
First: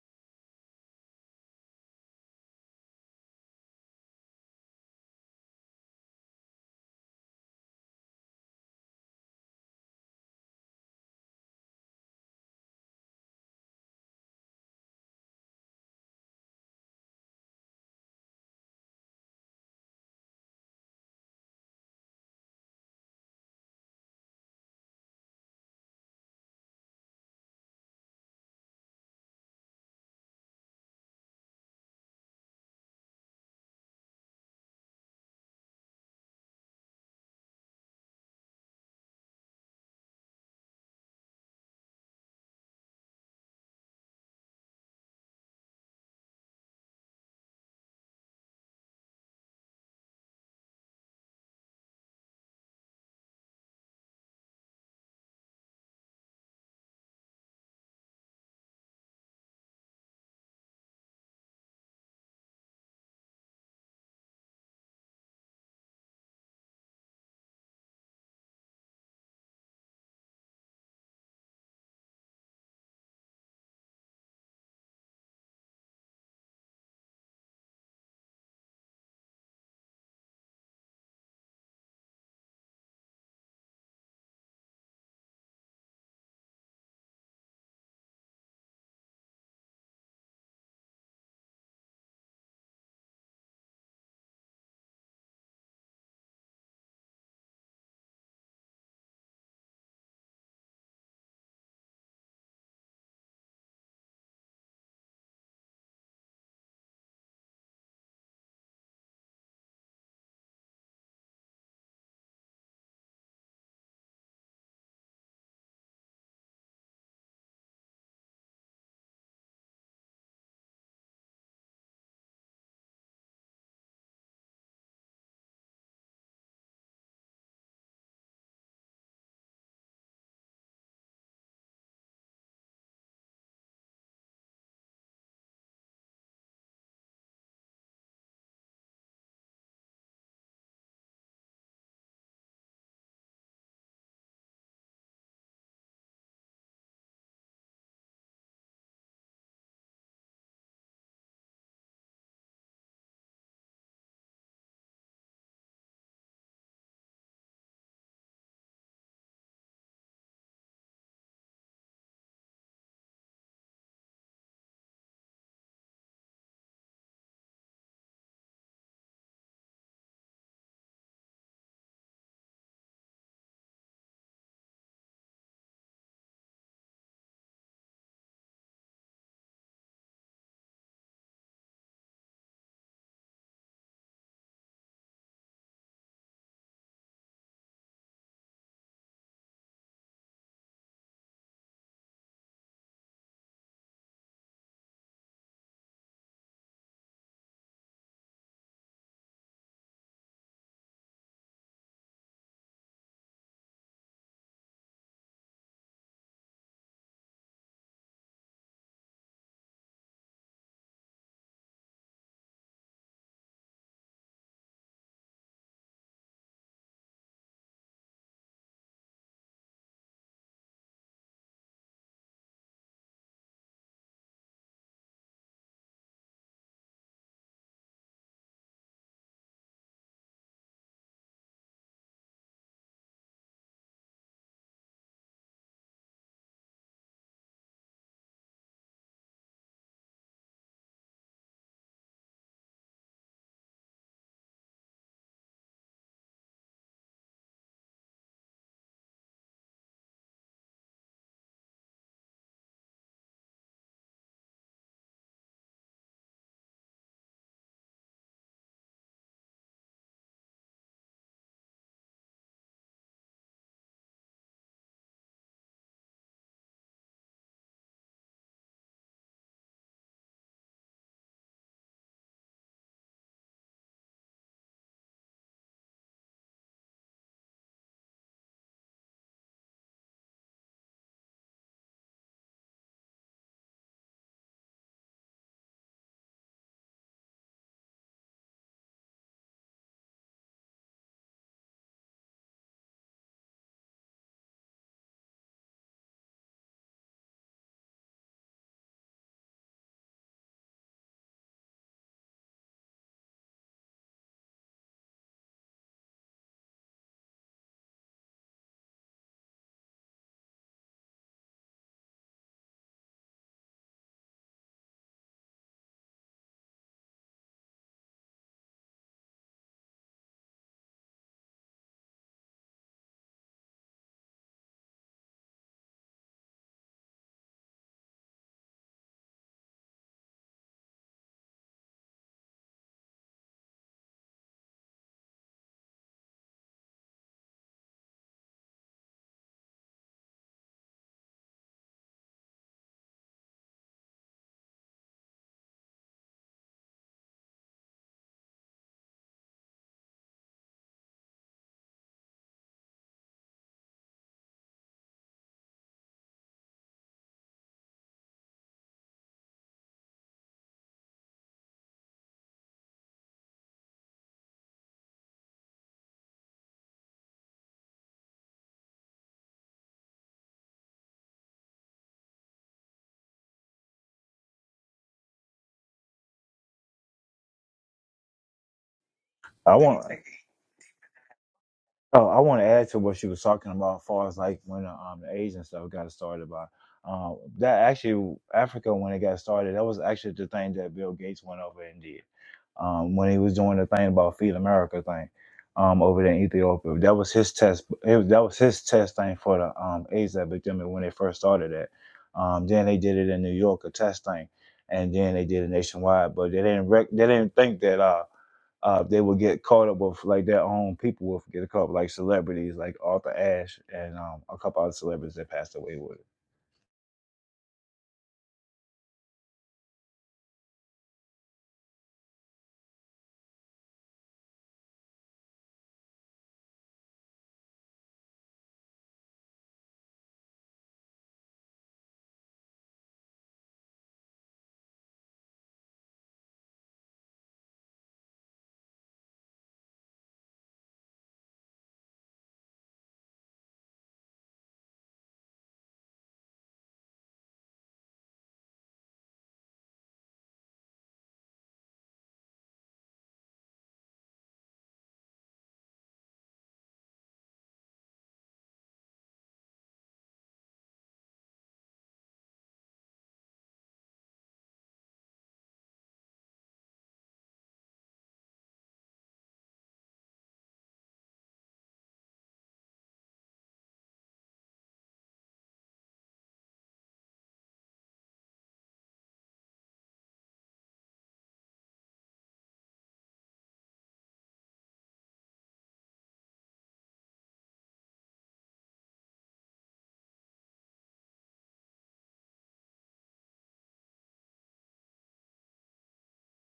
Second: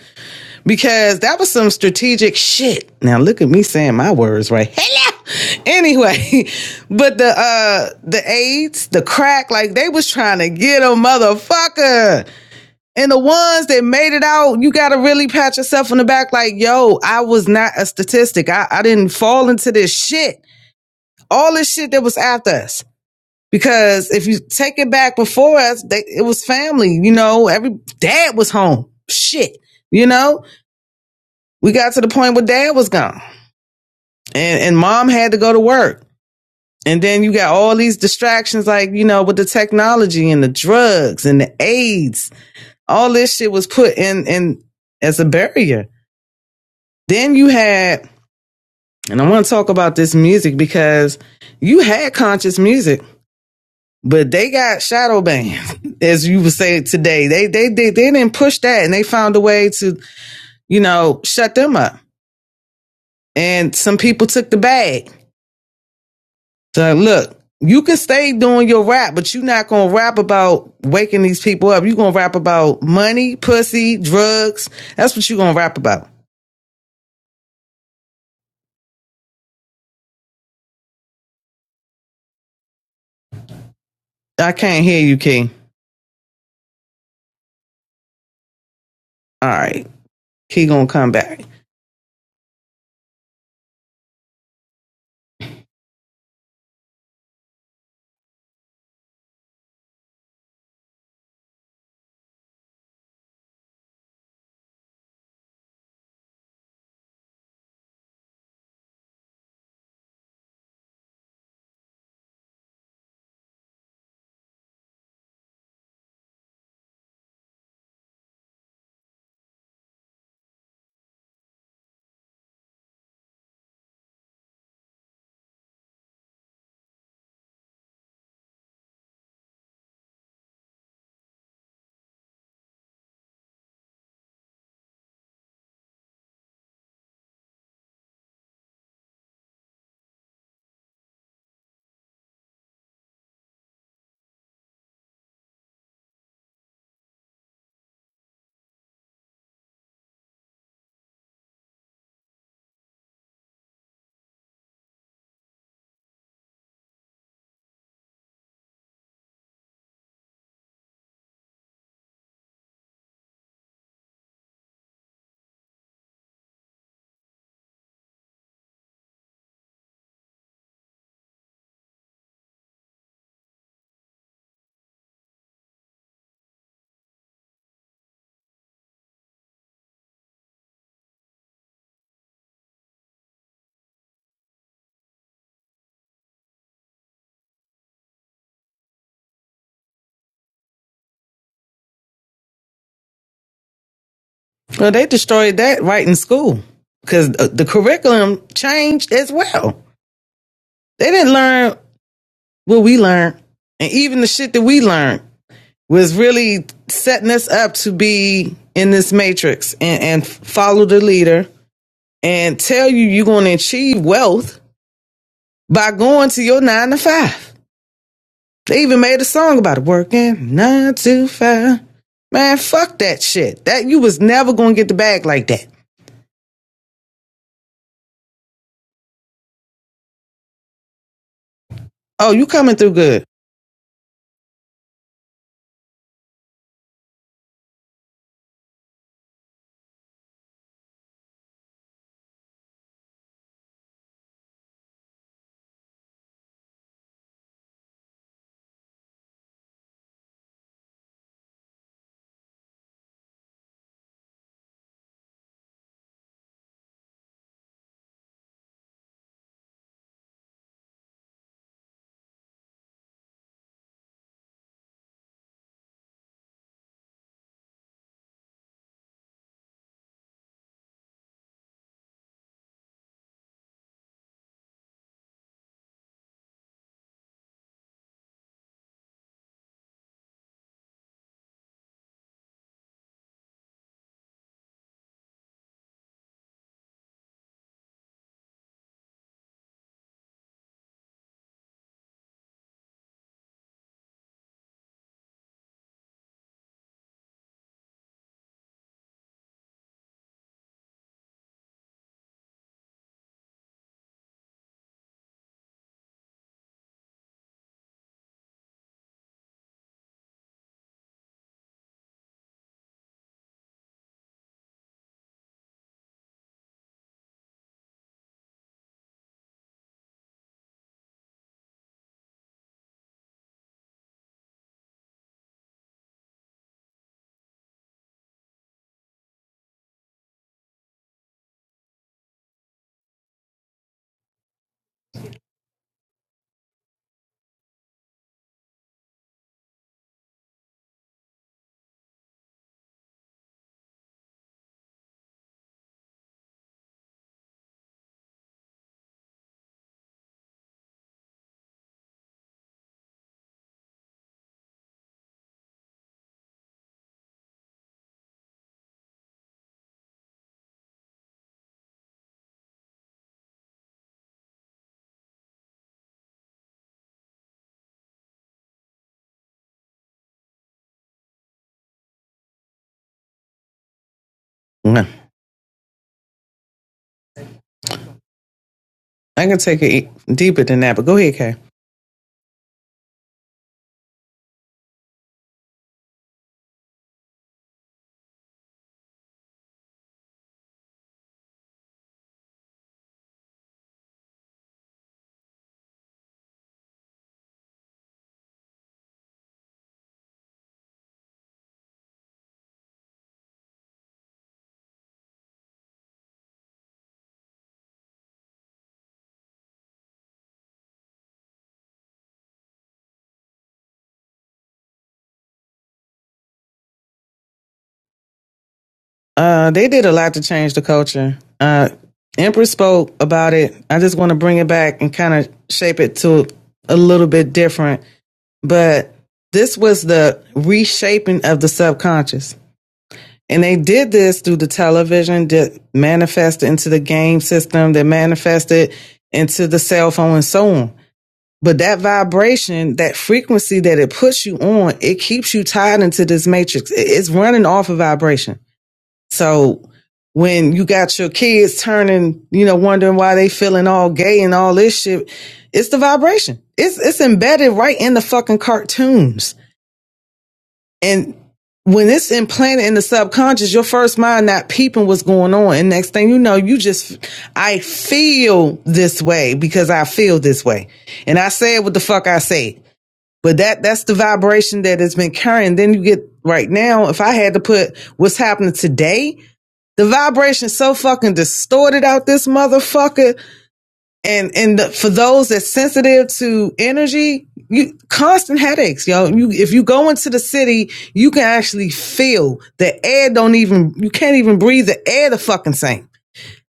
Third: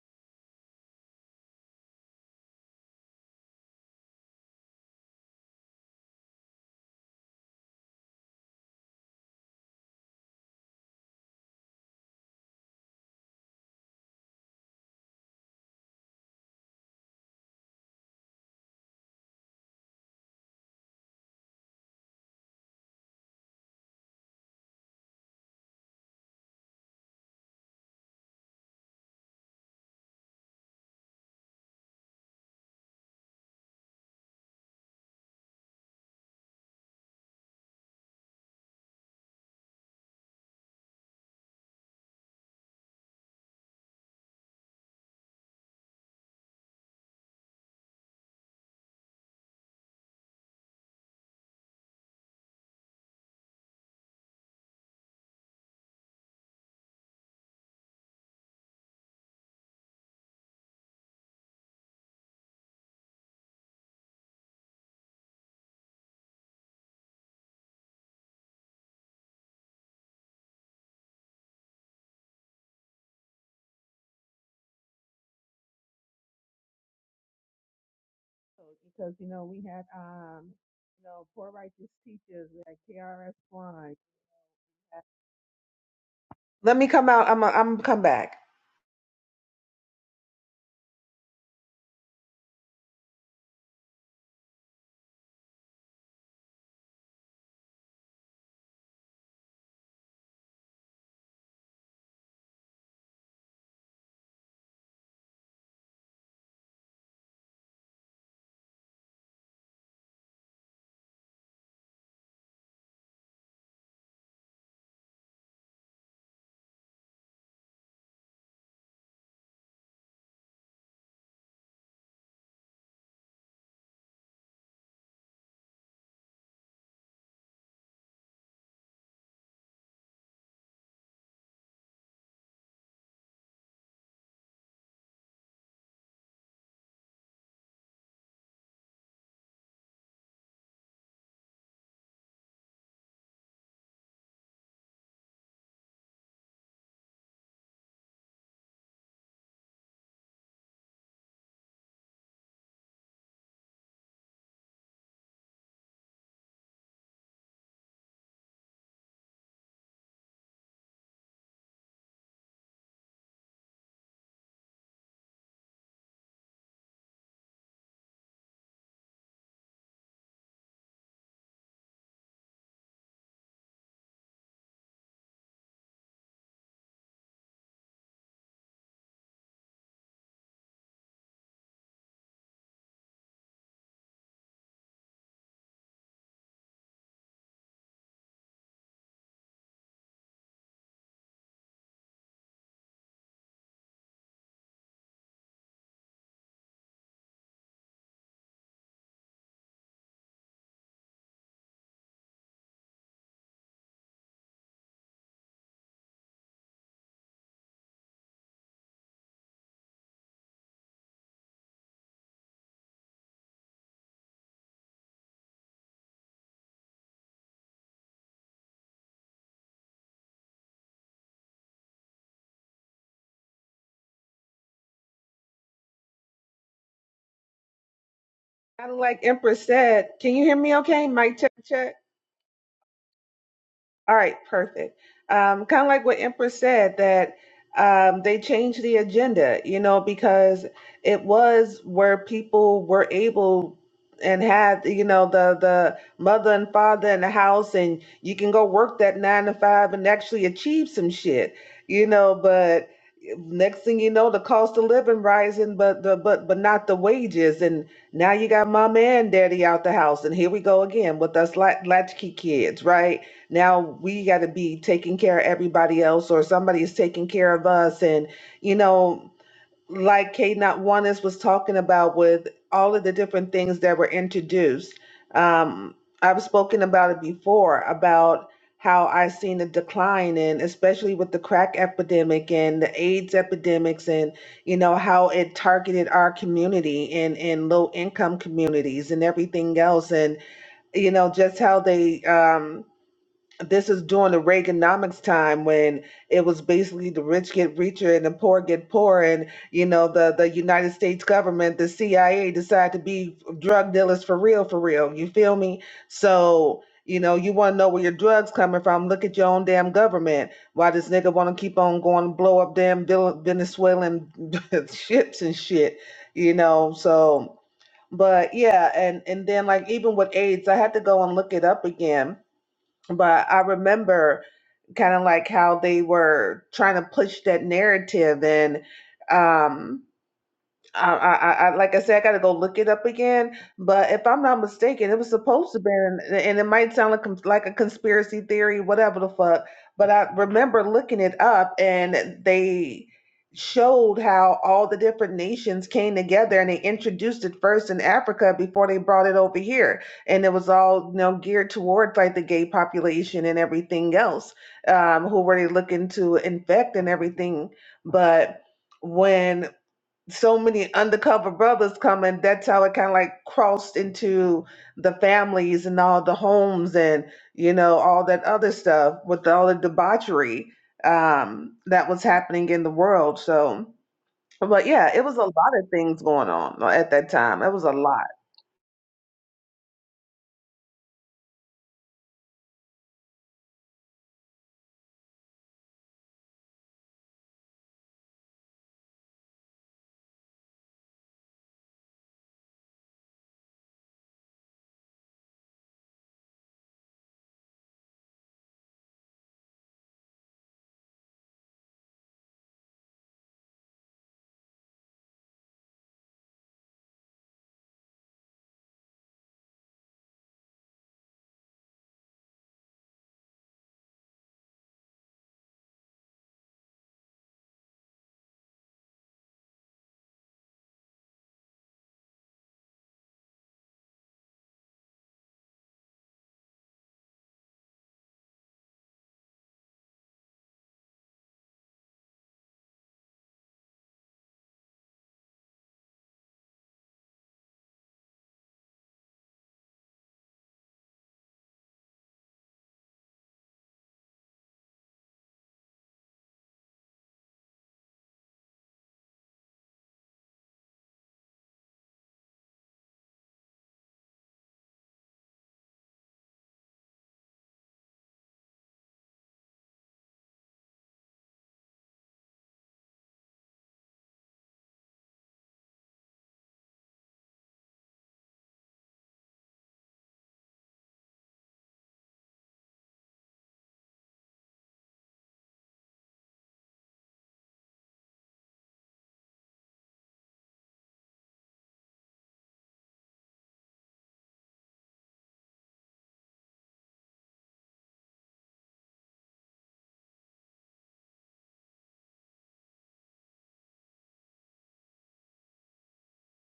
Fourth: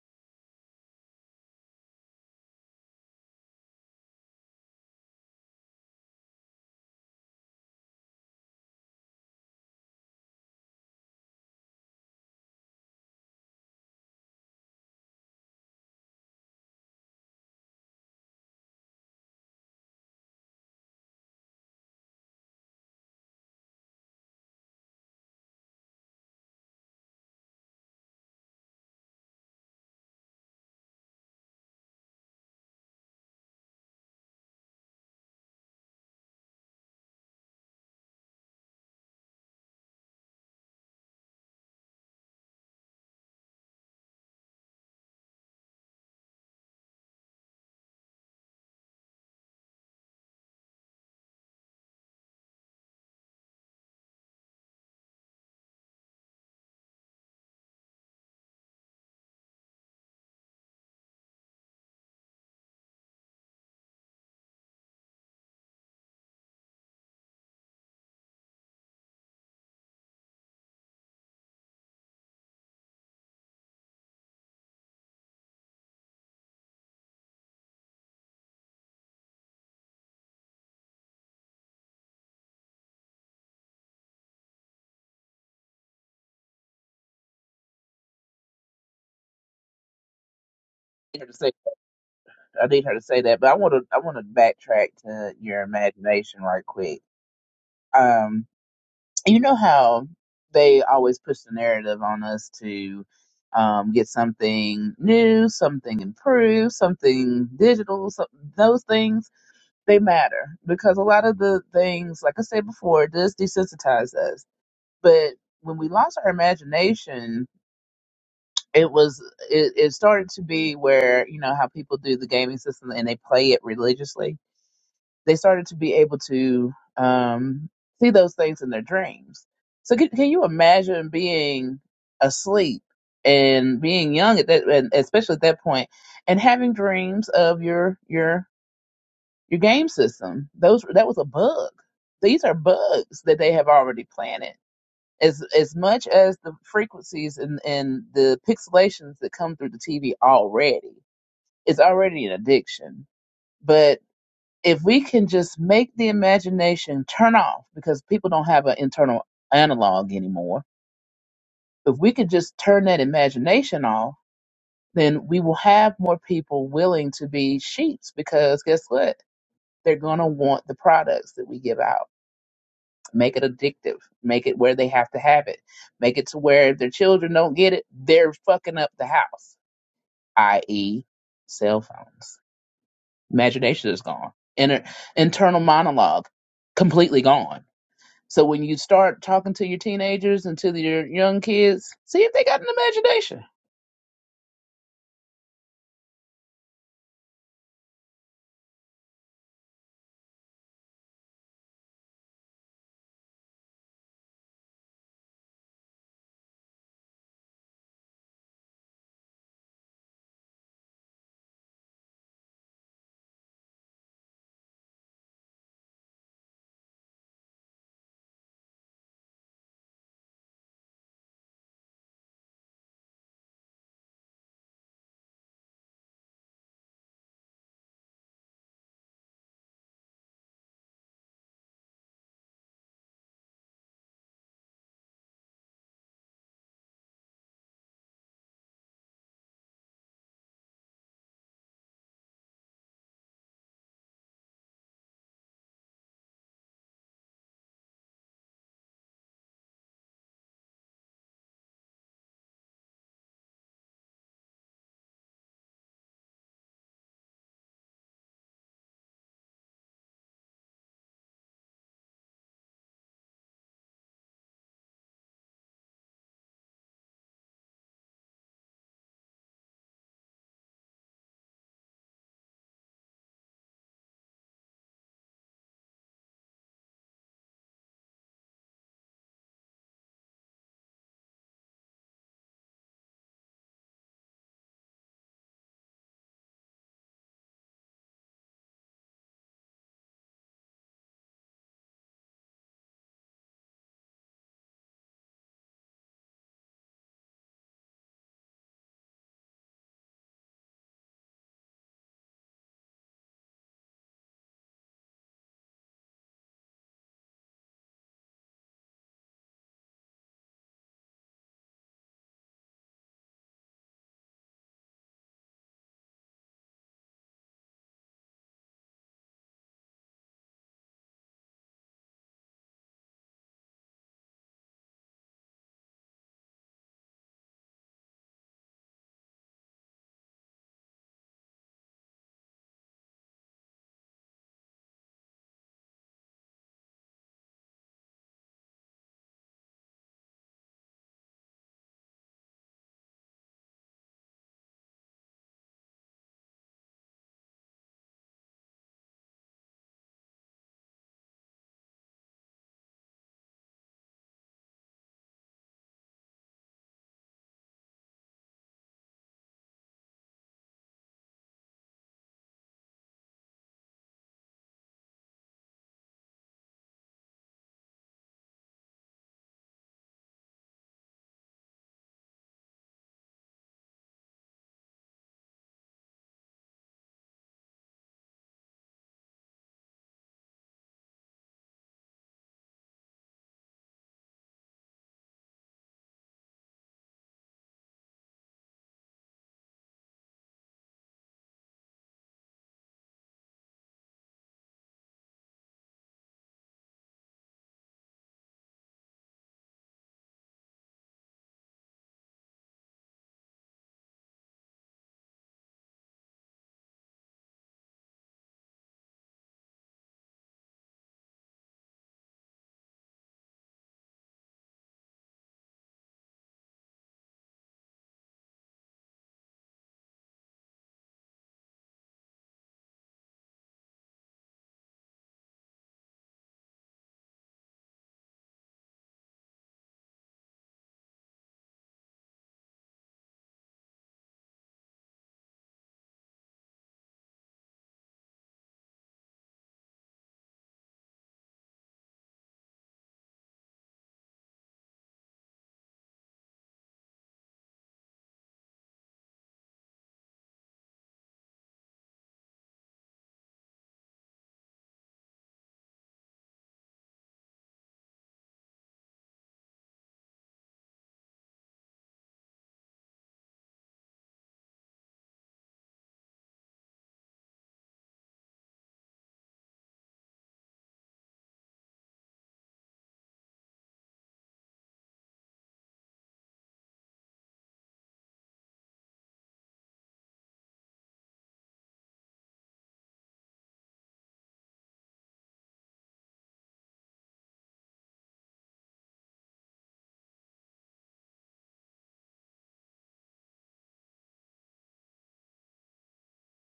because that was some strategic shit. Now look at me saying my words right. Hello. Anyway, but the uh the AIDS, the crack, like they was trying to get a motherfucker. And the ones that made it out, you gotta really pat yourself on the back, like, yo, I was not a statistic. I, I didn't fall into this shit. All this shit that was after us. Because if you take it back before us, they, it was family, you know, every dad was home. Shit. You know, we got to the point where dad was gone and, and mom had to go to work. And then you got all these distractions, like, you know, with the technology and the drugs and the AIDS. All this shit was put in, in as a barrier. Then you had, and I want to talk about this music because you had conscious music, but they got shadow banned, as you would say today. They, they, they, they didn't push that and they found a way to, you know, shut them up. And some people took the bag So look, you can stay doing your rap, but you're not gonna rap about waking these people up. You're gonna rap about money, pussy, drugs. That's what you're gonna rap about.
it. Because you know we had um, you know, poor righteous teachers like KRS One.
I can't hear you, Key.
Let me come out. I'm i I'm come back.
All right, Key gonna come
I need her to
back.
say I need her to say that, but I want to I want to backtrack to your imagination right quick. Um, you know how they always push the narrative on us to um get something new, something improved, something digital. So those things they matter because a lot of the things, like I said before, does desensitize us, but when we lost our imagination it was it, it started to be where you know how people do the gaming system and they play it religiously they started to be able to um see those things in their dreams so can, can you imagine being asleep and being young at that and especially at that point and having dreams of your your your game system those that was a bug these are bugs that they have already planted as as much as the frequencies and and the pixelations that come through the TV already it's already an addiction. But if we can just make the imagination turn off because people don't have an internal analog anymore, if we could just turn that imagination off, then we will have more people willing to be sheets because guess what? They're going to want the products that we give out. make it addictive make it where they have to have it make it to where if their children don't get it they're fucking up the house i.e cell phones imagination is gone Inner, internal monologue completely gone so when you start talking to your teenagers and to your young kids see if they got an imagination
Well, they destroyed that right in school because the curriculum changed as well. They didn't learn what we learned, and even the shit that we learned was really setting us up to be in this matrix and, and follow the leader and tell you you're going to achieve wealth by going to your nine to five. They even made a song about it, working nine to five. Man, fuck that shit. That you was never going to get the bag like that.
Kind of like Empress said. Can you hear me? Okay, mic check check.
Oh, you coming through good.
All right, perfect. Um, kind of like what Empress said, that um, they changed the agenda, you know, because it was where people were able and had, you know, the the mother and father in the house, and you can go work that nine to five and actually achieve some shit, you know. But next thing you know, the cost of living rising, but the but but not the wages, and now you got mama and daddy out the house, and here we go again with us lat- latchkey kids, right? now we got to be taking care of everybody else or somebody is taking care of us and you know like k not Juanis was talking about with all of the different things that were introduced um, i've spoken about it before about how i've seen a decline in especially with the crack epidemic and the aids epidemics and you know how it targeted our community and and low income communities and everything else and you know just how they um, this is during the Reaganomics time when it was basically the rich get richer and the poor get poorer, and you know the the United States government, the CIA, decided to be drug dealers for real, for real. You feel me? So you know you want to know where your drugs coming from? Look at your own damn government. Why this nigga want to keep on going and blow up damn Vel- Venezuelan ships and shit? You know so. But yeah, and and then like even with AIDS, I had to go and look it up again but I remember kind of like how they were trying to push that narrative and um I, I, I like I said, I got to go look it up again. But if I'm not mistaken, it was supposed to be, and, and it might sound like cons- like a conspiracy theory, whatever the fuck. But I remember looking it up, and they showed how all the different nations came together, and they introduced it first in Africa before they brought it over here, and it was all you know geared towards like the gay population and everything else, um, who were they looking to infect and everything, but. When so many undercover brothers coming that's how it kind of like crossed into the families and all the homes and you know all that other stuff with all the debauchery um that was happening in the world so but
Nah,
yeah it was a lot of things going on at that time it was a lot
I can
I
take it e-
want
deeper than that, but go ahead, Kay.
Oh, I want to add to what she was talking about, as far as like when um, the Asian stuff got started by um, that actually Africa when it got started, that was actually the thing that Bill Gates went over and did um, when he was doing the thing about Feed America thing um, over there in Ethiopia. That was his test. It was, that was his test thing for the um, AIDS epidemic when they first started it. Um, then they did it in New York, a test thing, and then they did it nationwide. But they didn't rec- they didn't think that uh, uh, they would get caught up with like their own people would get caught up, like celebrities, like Arthur Ashe and um, a couple other celebrities that passed away with. it.
Uh, they did a lot to change the culture. Uh, Empress spoke about it. I just want to bring it back and kind of shape it to a little bit different. But this was the reshaping of the subconscious And they did this through the television that manifested into the game system, that manifested into the cell phone and so on. But that vibration, that frequency that it puts you on, it keeps you tied into this matrix. It's running off of vibration. So when you got your kids turning, you know, wondering why they feeling all gay and all this shit, it's the vibration. It's it's embedded right in the fucking cartoons. And when it's implanted in the subconscious, your first mind not peeping what's going on. And next thing you know, you just, I feel this way because I feel this way. And I said what the fuck I said. But that, that's the vibration that has been carrying. Then you get right now, if I had to put what's happening today, the vibration so fucking distorted out this motherfucker and and the, for those that's sensitive to energy, you constant headaches, yo. You if you go into the city, you can actually feel the air. Don't even you can't even breathe the air. The fucking same.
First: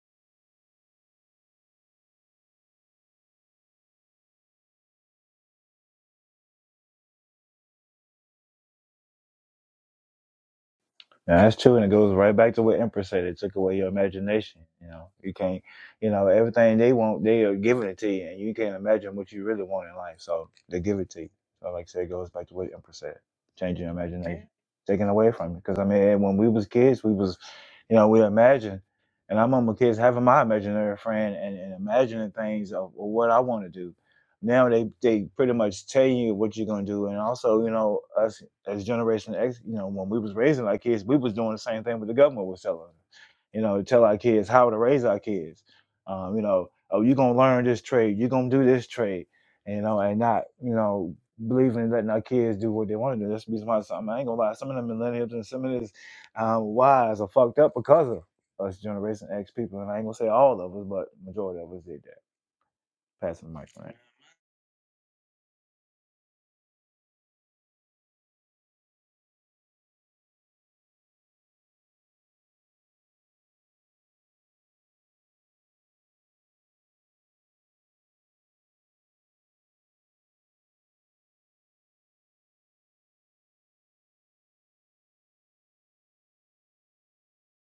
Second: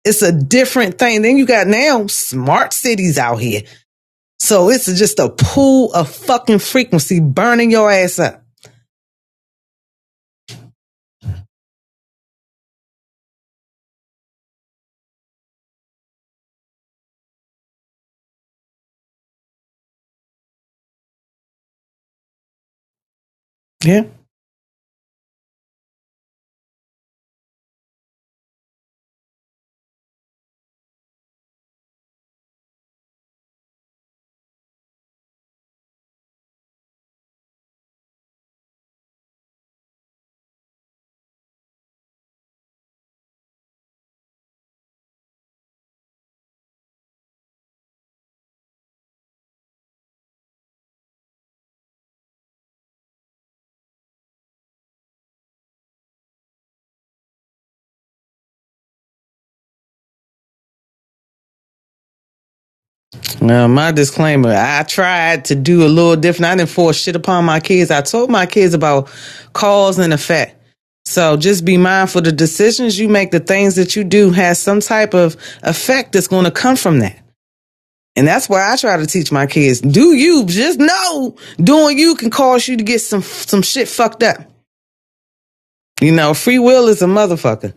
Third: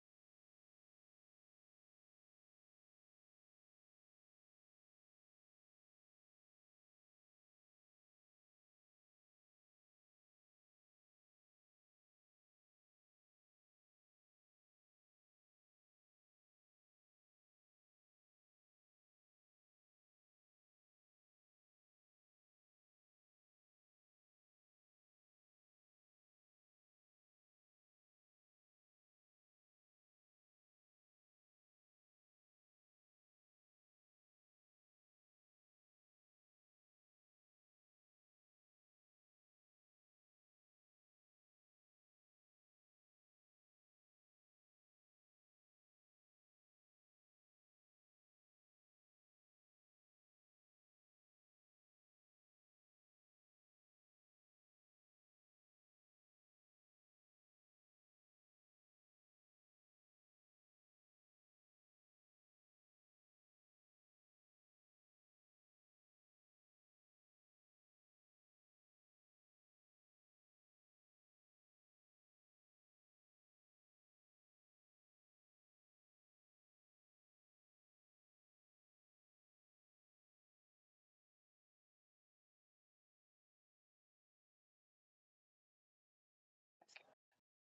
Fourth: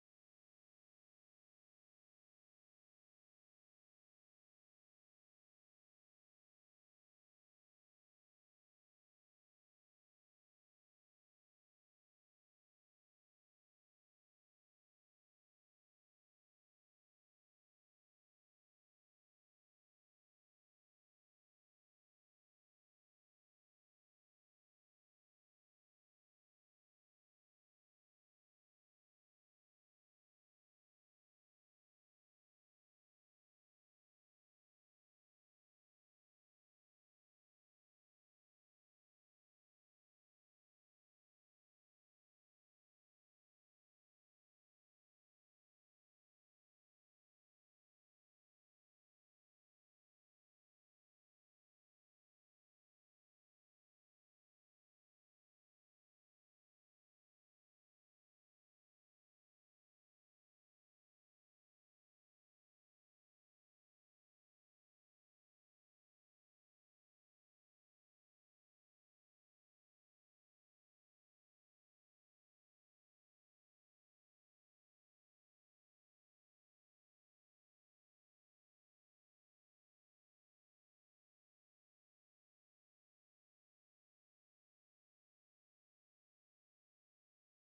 It's a different thing. Then you got now smart cities out here, so it's just a pool of fucking frequency burning your ass up.
Now, that's true, and it goes right back to what Empress said. It took away your imagination. You know, you can't, you know, everything they want, they are giving it to you, and you can't imagine what you really want in life. So they give it to you. So, like I said, it goes back to what Empress said: changing your
Yeah.
imagination, taking away from you. Because I mean, when we was kids, we was, you know, we imagine, and I remember kids having my imaginary friend and, and imagining things of what I want to do. Now they they pretty much tell you what you're gonna do, and also, you know, us as Generation X, you know, when we was raising our kids, we was doing the same thing what the government was telling us. You know, to tell our kids how to raise our kids. Um, you know, oh, you're gonna learn this trade, you're gonna do this trade, you know, and not, you know, believing in letting our kids do what they want to do. That's the reason why some, I ain't gonna lie, some of them millennials and some of these um, wives are fucked up because of us Generation X people. And I ain't gonna say all of us, but majority of us did that. Passing the
Now,
mic,
my
right?
disclaimer I tried to do a little different. I didn't force shit upon my kids. I told my kids about cause and effect. So just be mindful the decisions you make, the things that you do has some type of effect that's going to come from that. And that's why I try to teach my kids. Do you just know doing you can cause you to get some some shit fucked up. You know, free will is a motherfucker.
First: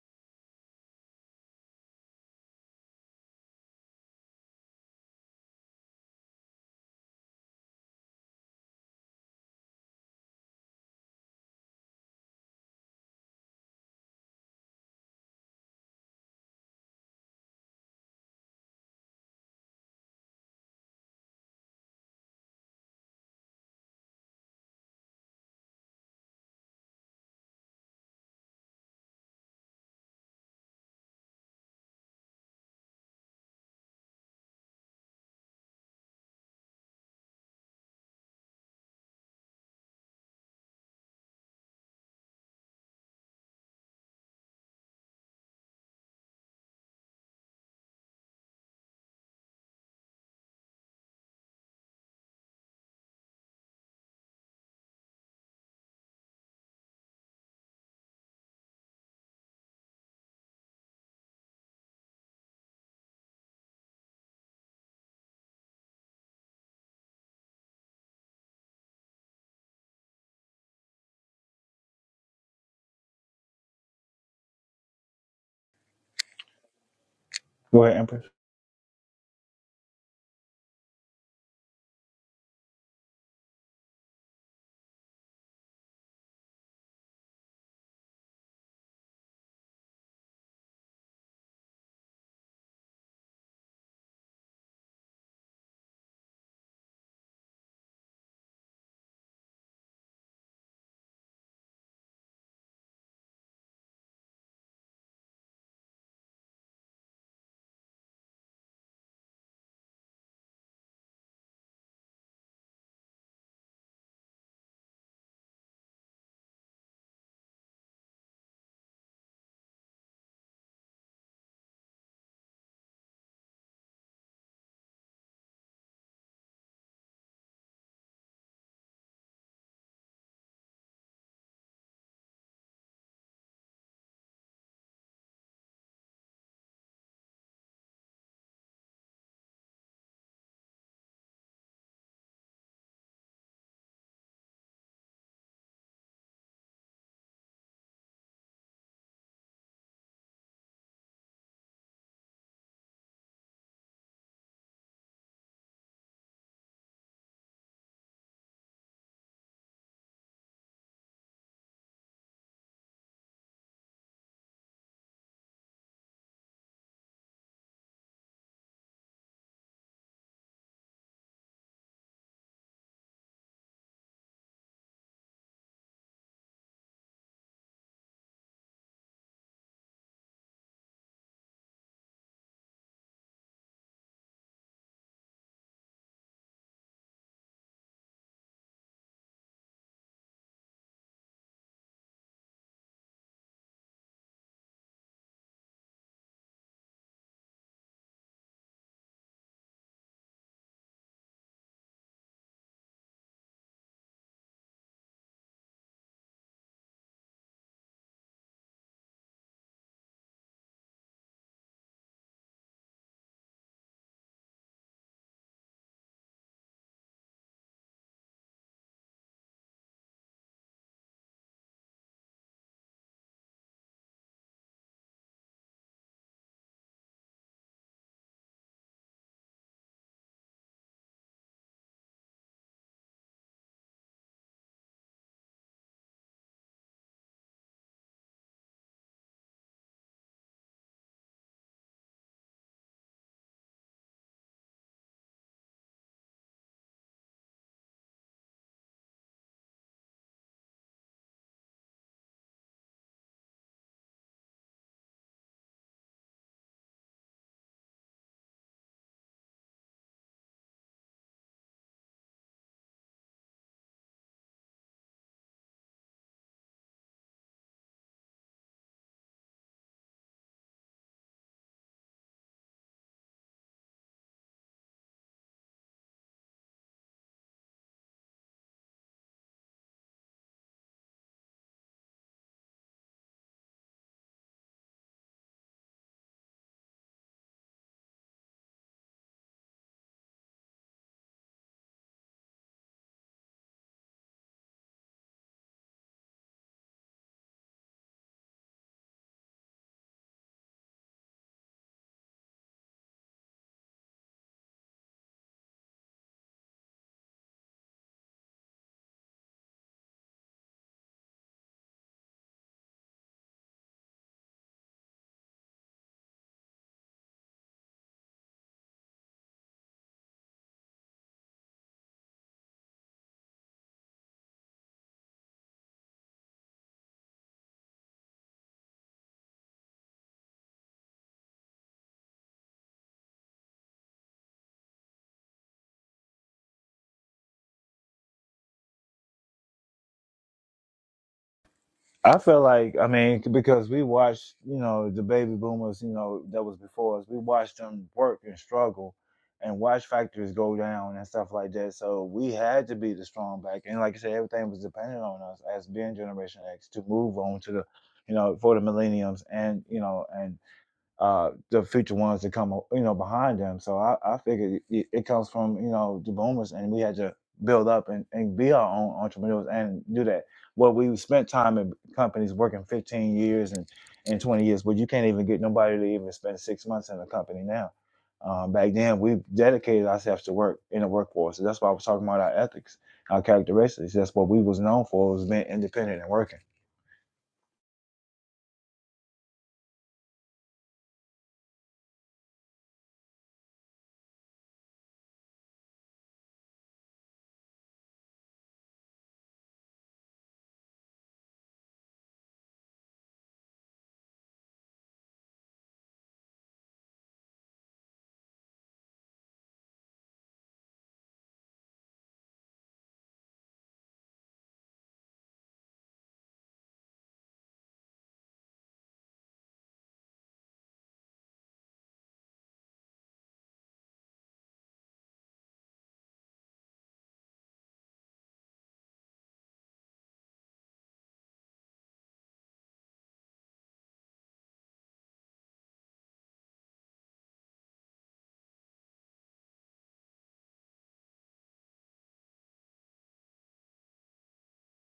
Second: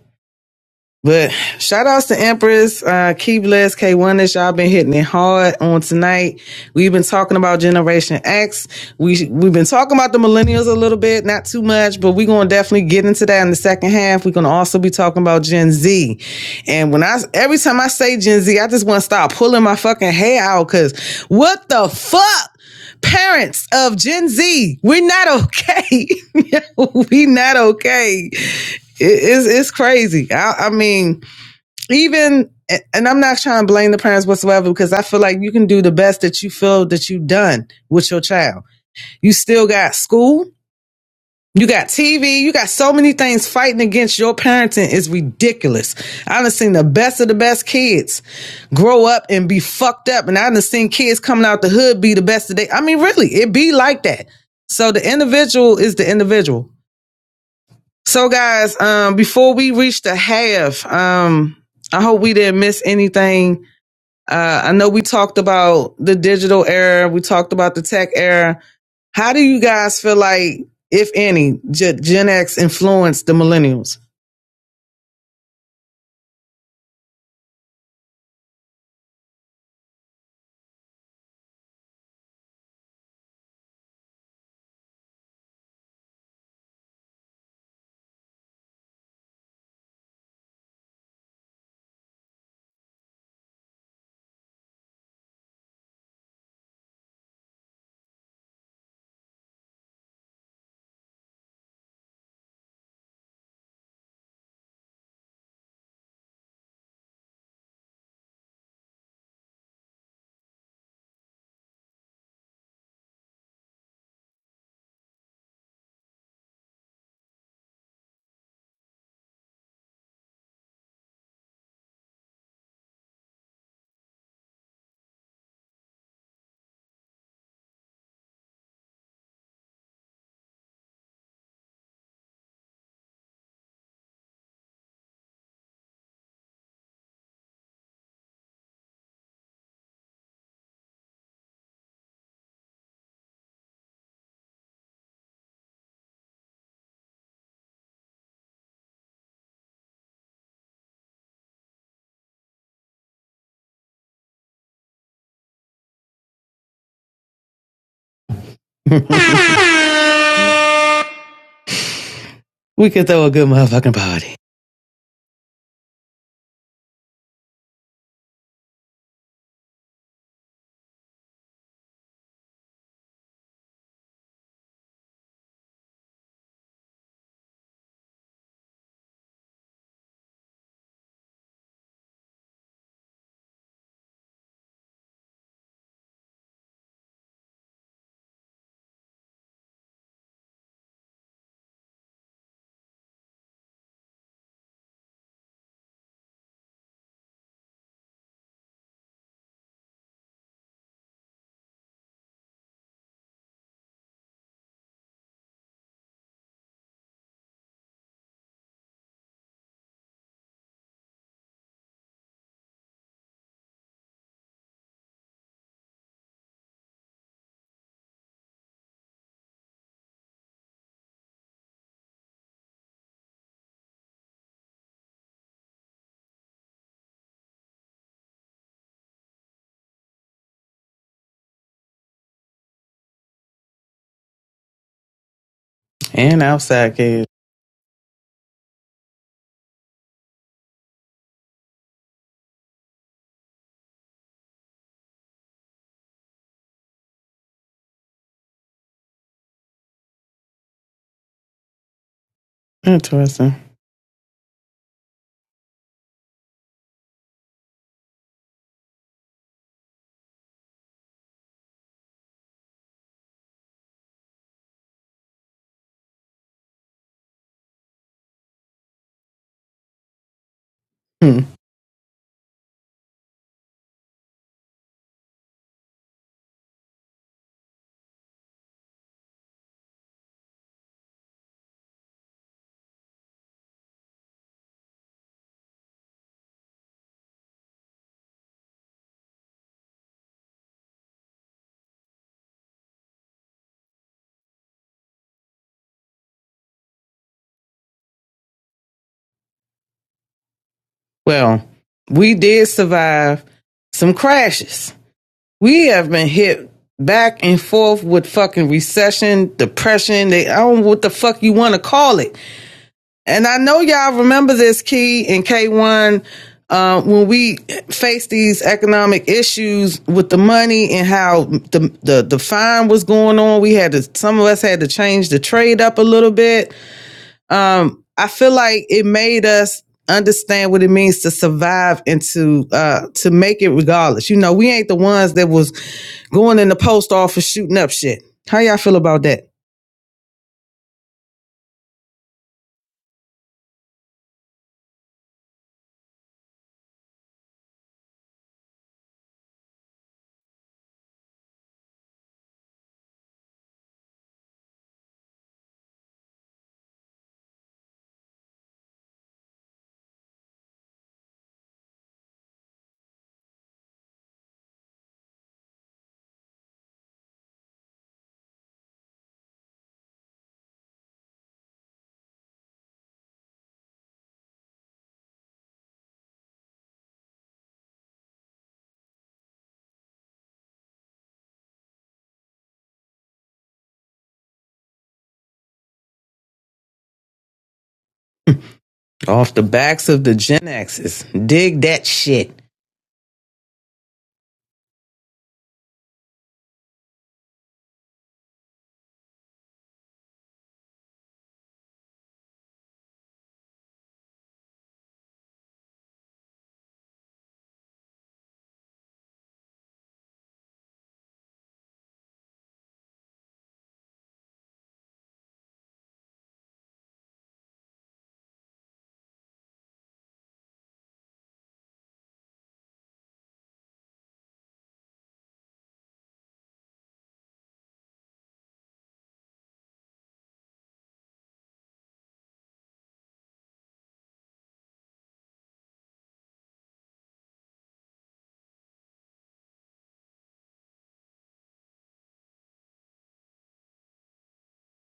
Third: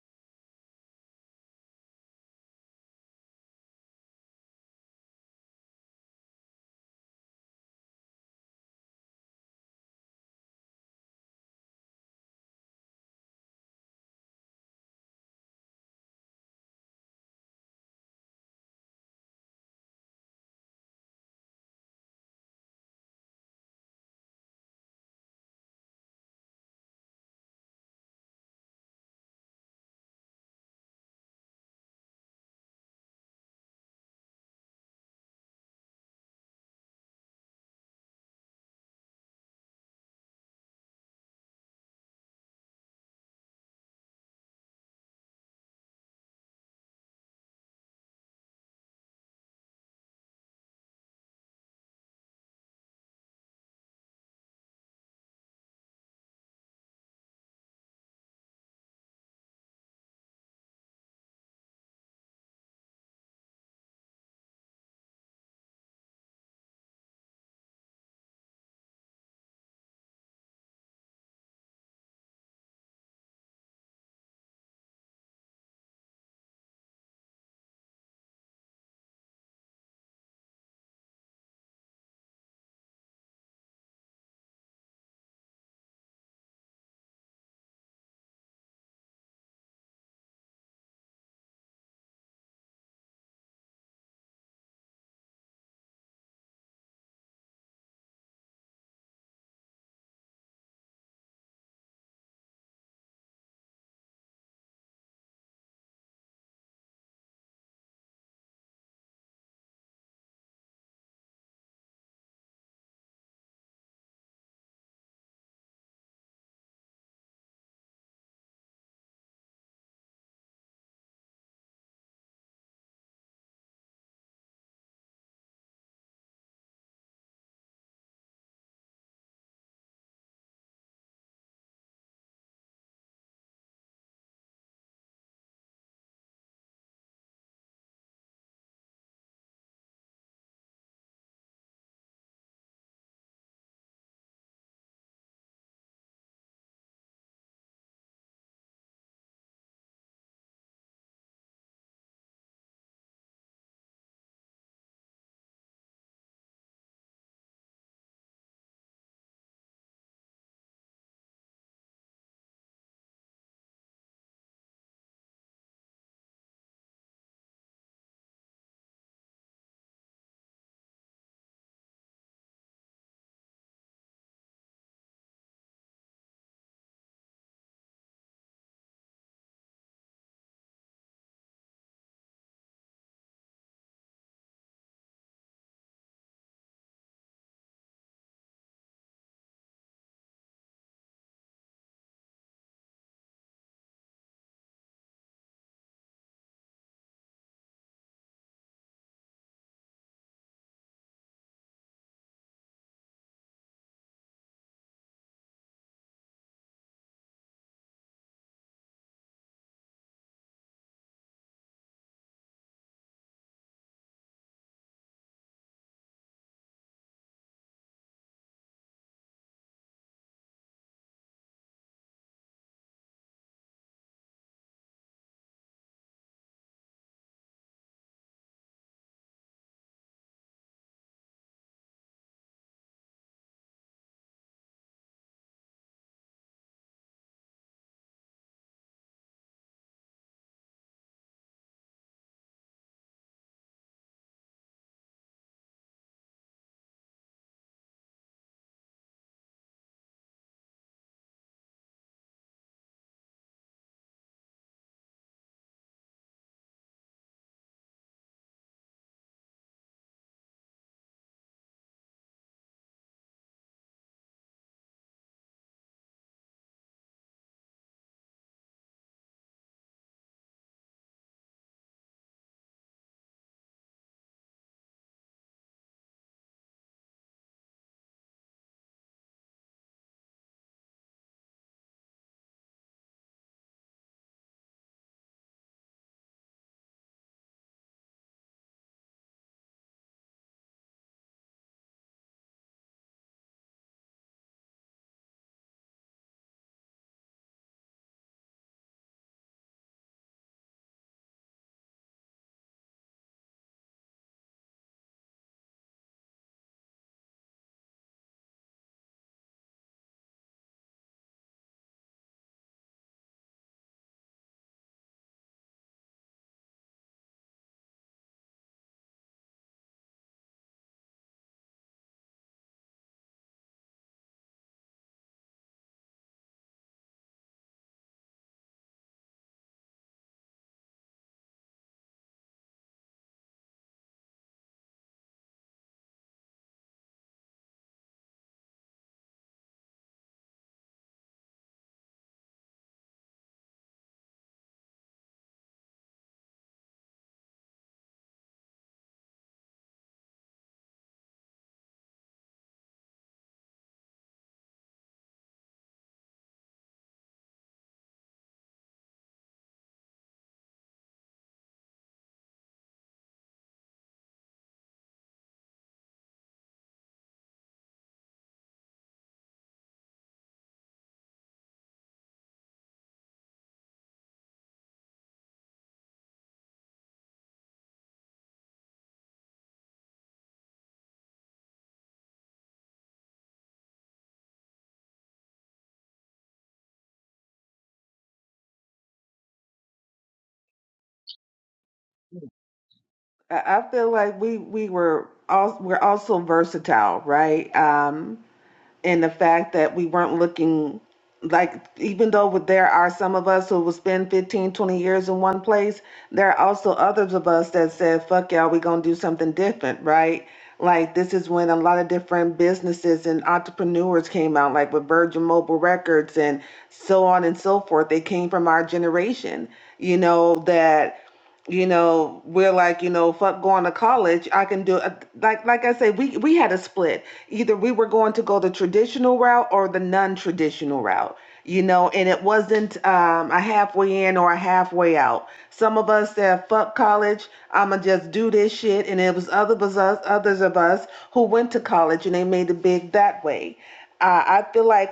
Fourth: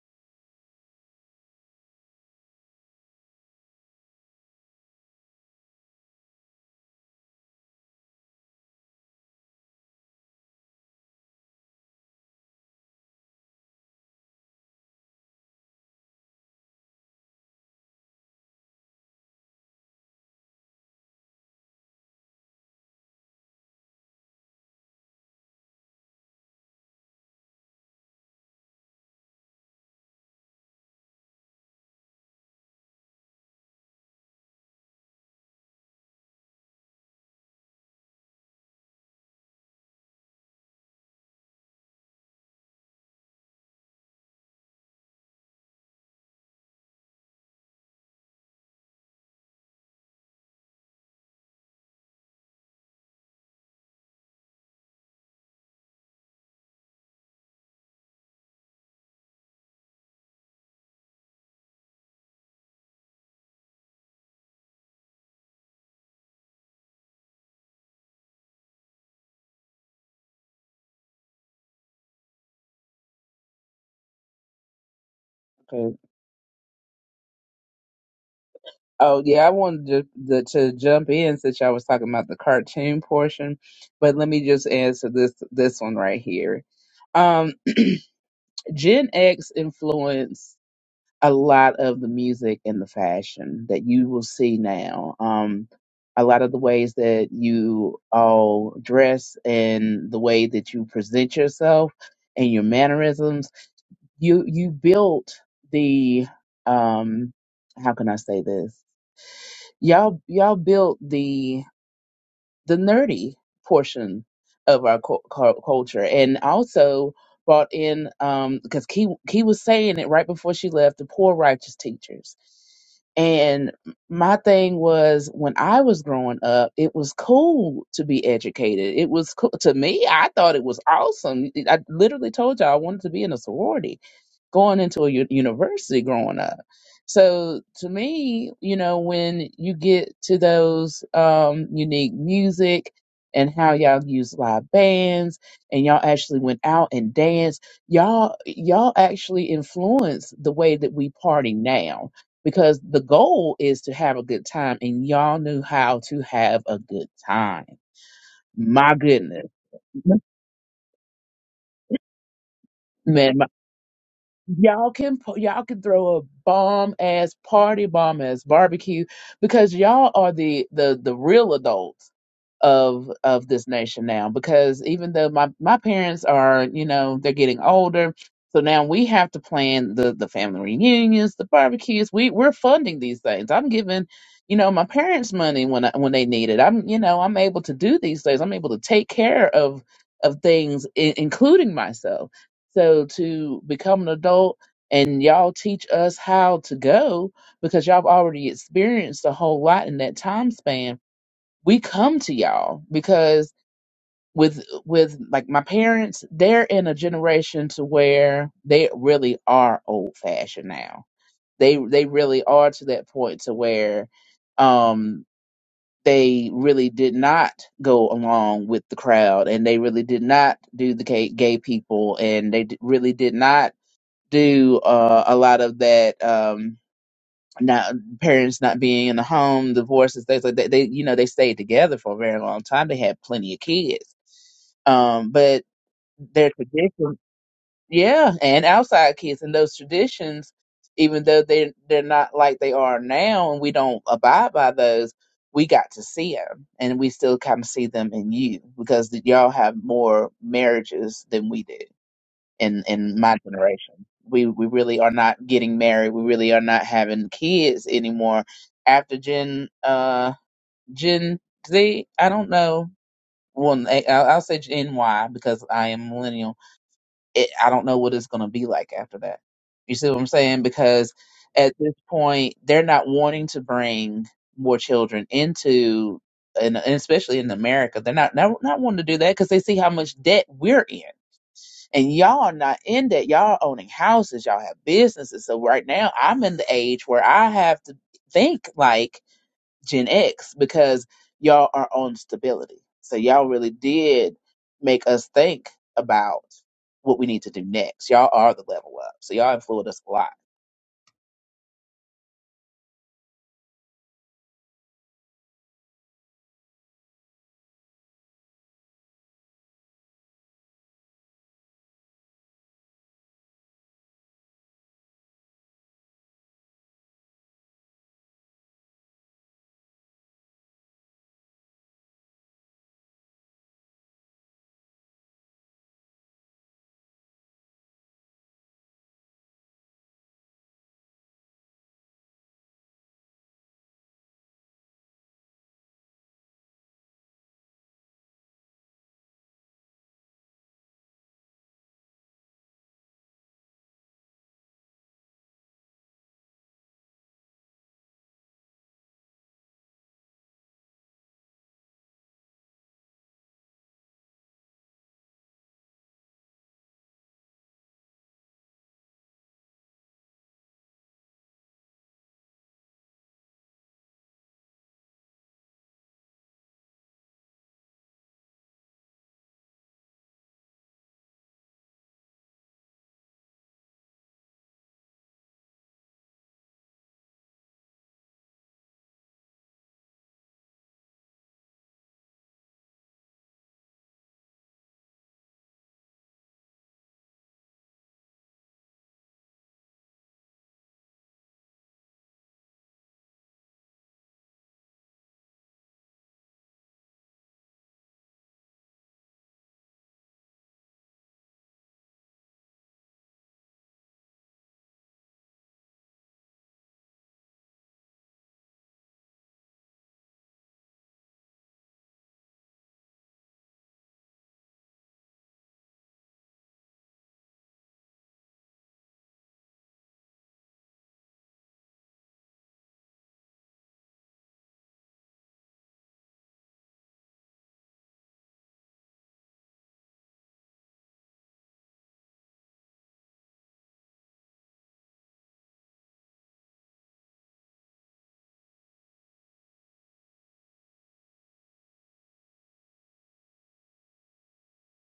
But shout outs to Empress, uh, Key Bless, K Oneness. Y'all been hitting it hard on tonight. We've been talking about Generation X. We, we've been talking about the millennials a little bit, not too much, but we're going to definitely get into that in the second half. We're going to also be talking about Gen Z. And when I, every time I say Gen Z, I just want to start pulling my fucking hair out because what the fuck? parents of Gen Z, we're not okay. we are not okay. It- it's it's crazy. I, I mean, even and I'm not trying to blame the parents whatsoever because I feel like you can do the best that you feel that you've done with your child. You still got school. You got TV. You got so many things fighting against your parenting is ridiculous. I done seen the best of the best kids grow up and be fucked up, and I done seen kids coming out the hood be the best of they. I mean, really, it be like that. So the individual is the individual. So guys, um, before we reach the half, um, I hope we didn't miss anything uh, I know we talked about the digital era, we talked about the tech era. How do you guys feel like, if any, Gen, Gen X influenced the millennials?
okay.
Go ahead, Empress.
oh yeah i wanted to, to jump in since i was talking about the cartoon portion but let me just answer this this one right here Gen X influenced a lot of the music and the fashion that you will see now. Um, a lot of the ways that you all dress and the way that you present yourself and your mannerisms, you you built the um, how can I say this? Y'all y'all built the nerdy portion of our cul- cul- culture and also brought in um because key key was saying it right before she left the poor righteous teachers and my thing was when i was growing up it was cool to be educated it was cool to me i thought it was awesome i literally told you i wanted to be in a sorority going into a u- university growing up so to me, you know, when you get to those um, unique music and how y'all use live bands and y'all actually went out and danced, y'all y'all actually influence the way that we party now because the goal is to have a good time and y'all knew how to have a good time. My goodness.
we could throw a
man.
good motherfucking party
Y'all can po- y'all can throw a bomb ass party, bomb ass barbecue, because y'all are the the the real adults of of this nation now. Because even though my my parents are, you know, they're getting older, so now we have to plan the the family reunions, the barbecues. We we're funding these things. I'm giving, you know, my parents money when I, when they need it. I'm you know I'm able to do these things. I'm able to take care of of things, I- including myself. So to become an adult and y'all teach us how to go because y'all have already experienced a whole lot in that time span, we come to y'all because with with like my parents, they're in a generation to where they really are old fashioned now. They they really are to that point to where um they really did not go along with the crowd and they really did not do the gay, gay people and they d- really did not do uh, a lot of that um not parents not being in the home divorces things like that they you know they stayed together for a very long time they had plenty of kids um but
and
their
outside
tradition
kids.
yeah and outside kids and those traditions even though they are they're they're not like they are now and we don't abide by those we got to see them and we still kind of see them in you because y'all have more marriages than we did in in my
Interesting.
generation. We we really are not getting married. We really are not having kids anymore. After Gen uh Gen Z, I don't know. Well, eh, I- I'll I'll say Gen Y because I am millennial. It, I don't know what it's going to be like after that. You see what I'm saying? Because
Hmm.
at this point, they're not wanting to bring more children into, and, and especially in America, they're not not, not wanting to do that because they see how much debt we're in and y'all are not in that. Y'all are owning houses. Y'all have businesses. So right now, I'm in the age where I have to think like Gen X because y'all are on stability. So y'all really did make us think about what we need to do next. Y'all are the level up. So y'all have fooled us a lot.
Well, we did survive some crashes. We have been hit back and forth with fucking recession, depression. They I don't know what the fuck you want to call it And I know y'all remember this key in K1 uh, when we faced these economic issues with the money and how the, the the fine was going on. We had to some of us had to change the trade up a little bit. Um, I feel like it made us understand what it means to survive and to uh, to make it regardless. You know, we ain't the ones that was going in the post office shooting up shit. How y'all feel about that?
I feel like I mean because we watched you know the baby boomers you know that was before us. We watched them work and struggle, and watch factories go down and stuff like that. So we had to be the strong back, and like I said, everything was dependent on us as being Generation X to move on to the, you know, for the millenniums and you know and uh, the future ones that come, you know, behind them. So I, I figured it, it comes from, you know, the boomers and we had to build up and, and be our own entrepreneurs and do that. Well, we spent time in companies working 15 years and, and 20 years, but you can't even get nobody to even spend six months in a company now. Um, back then, we dedicated ourselves to work in the workforce. So that's why I was talking about our ethics, our characteristics. That's what we was known for was being independent and working.
Off the backs of the Gen X's. Dig that shit.
i, I feel like we we were all we're also versatile right um and the fact that we weren't looking like even though there are some of us who will spend 15, 20 years in one place there are also others of us that said fuck y'all we gonna do something different right like this is when a lot of different businesses and entrepreneurs came out like with virgin mobile records and so on and so forth they came from our generation you know that you know, we're like, you know, fuck going to college. I can do like like I said, we we had a split either we were going to go the traditional route or the non-traditional route you know and it wasn't um, a halfway in or a halfway out some of us said fuck college i'ma just do this shit and it was other of us others of us who went to college and they made it big that way uh, i feel like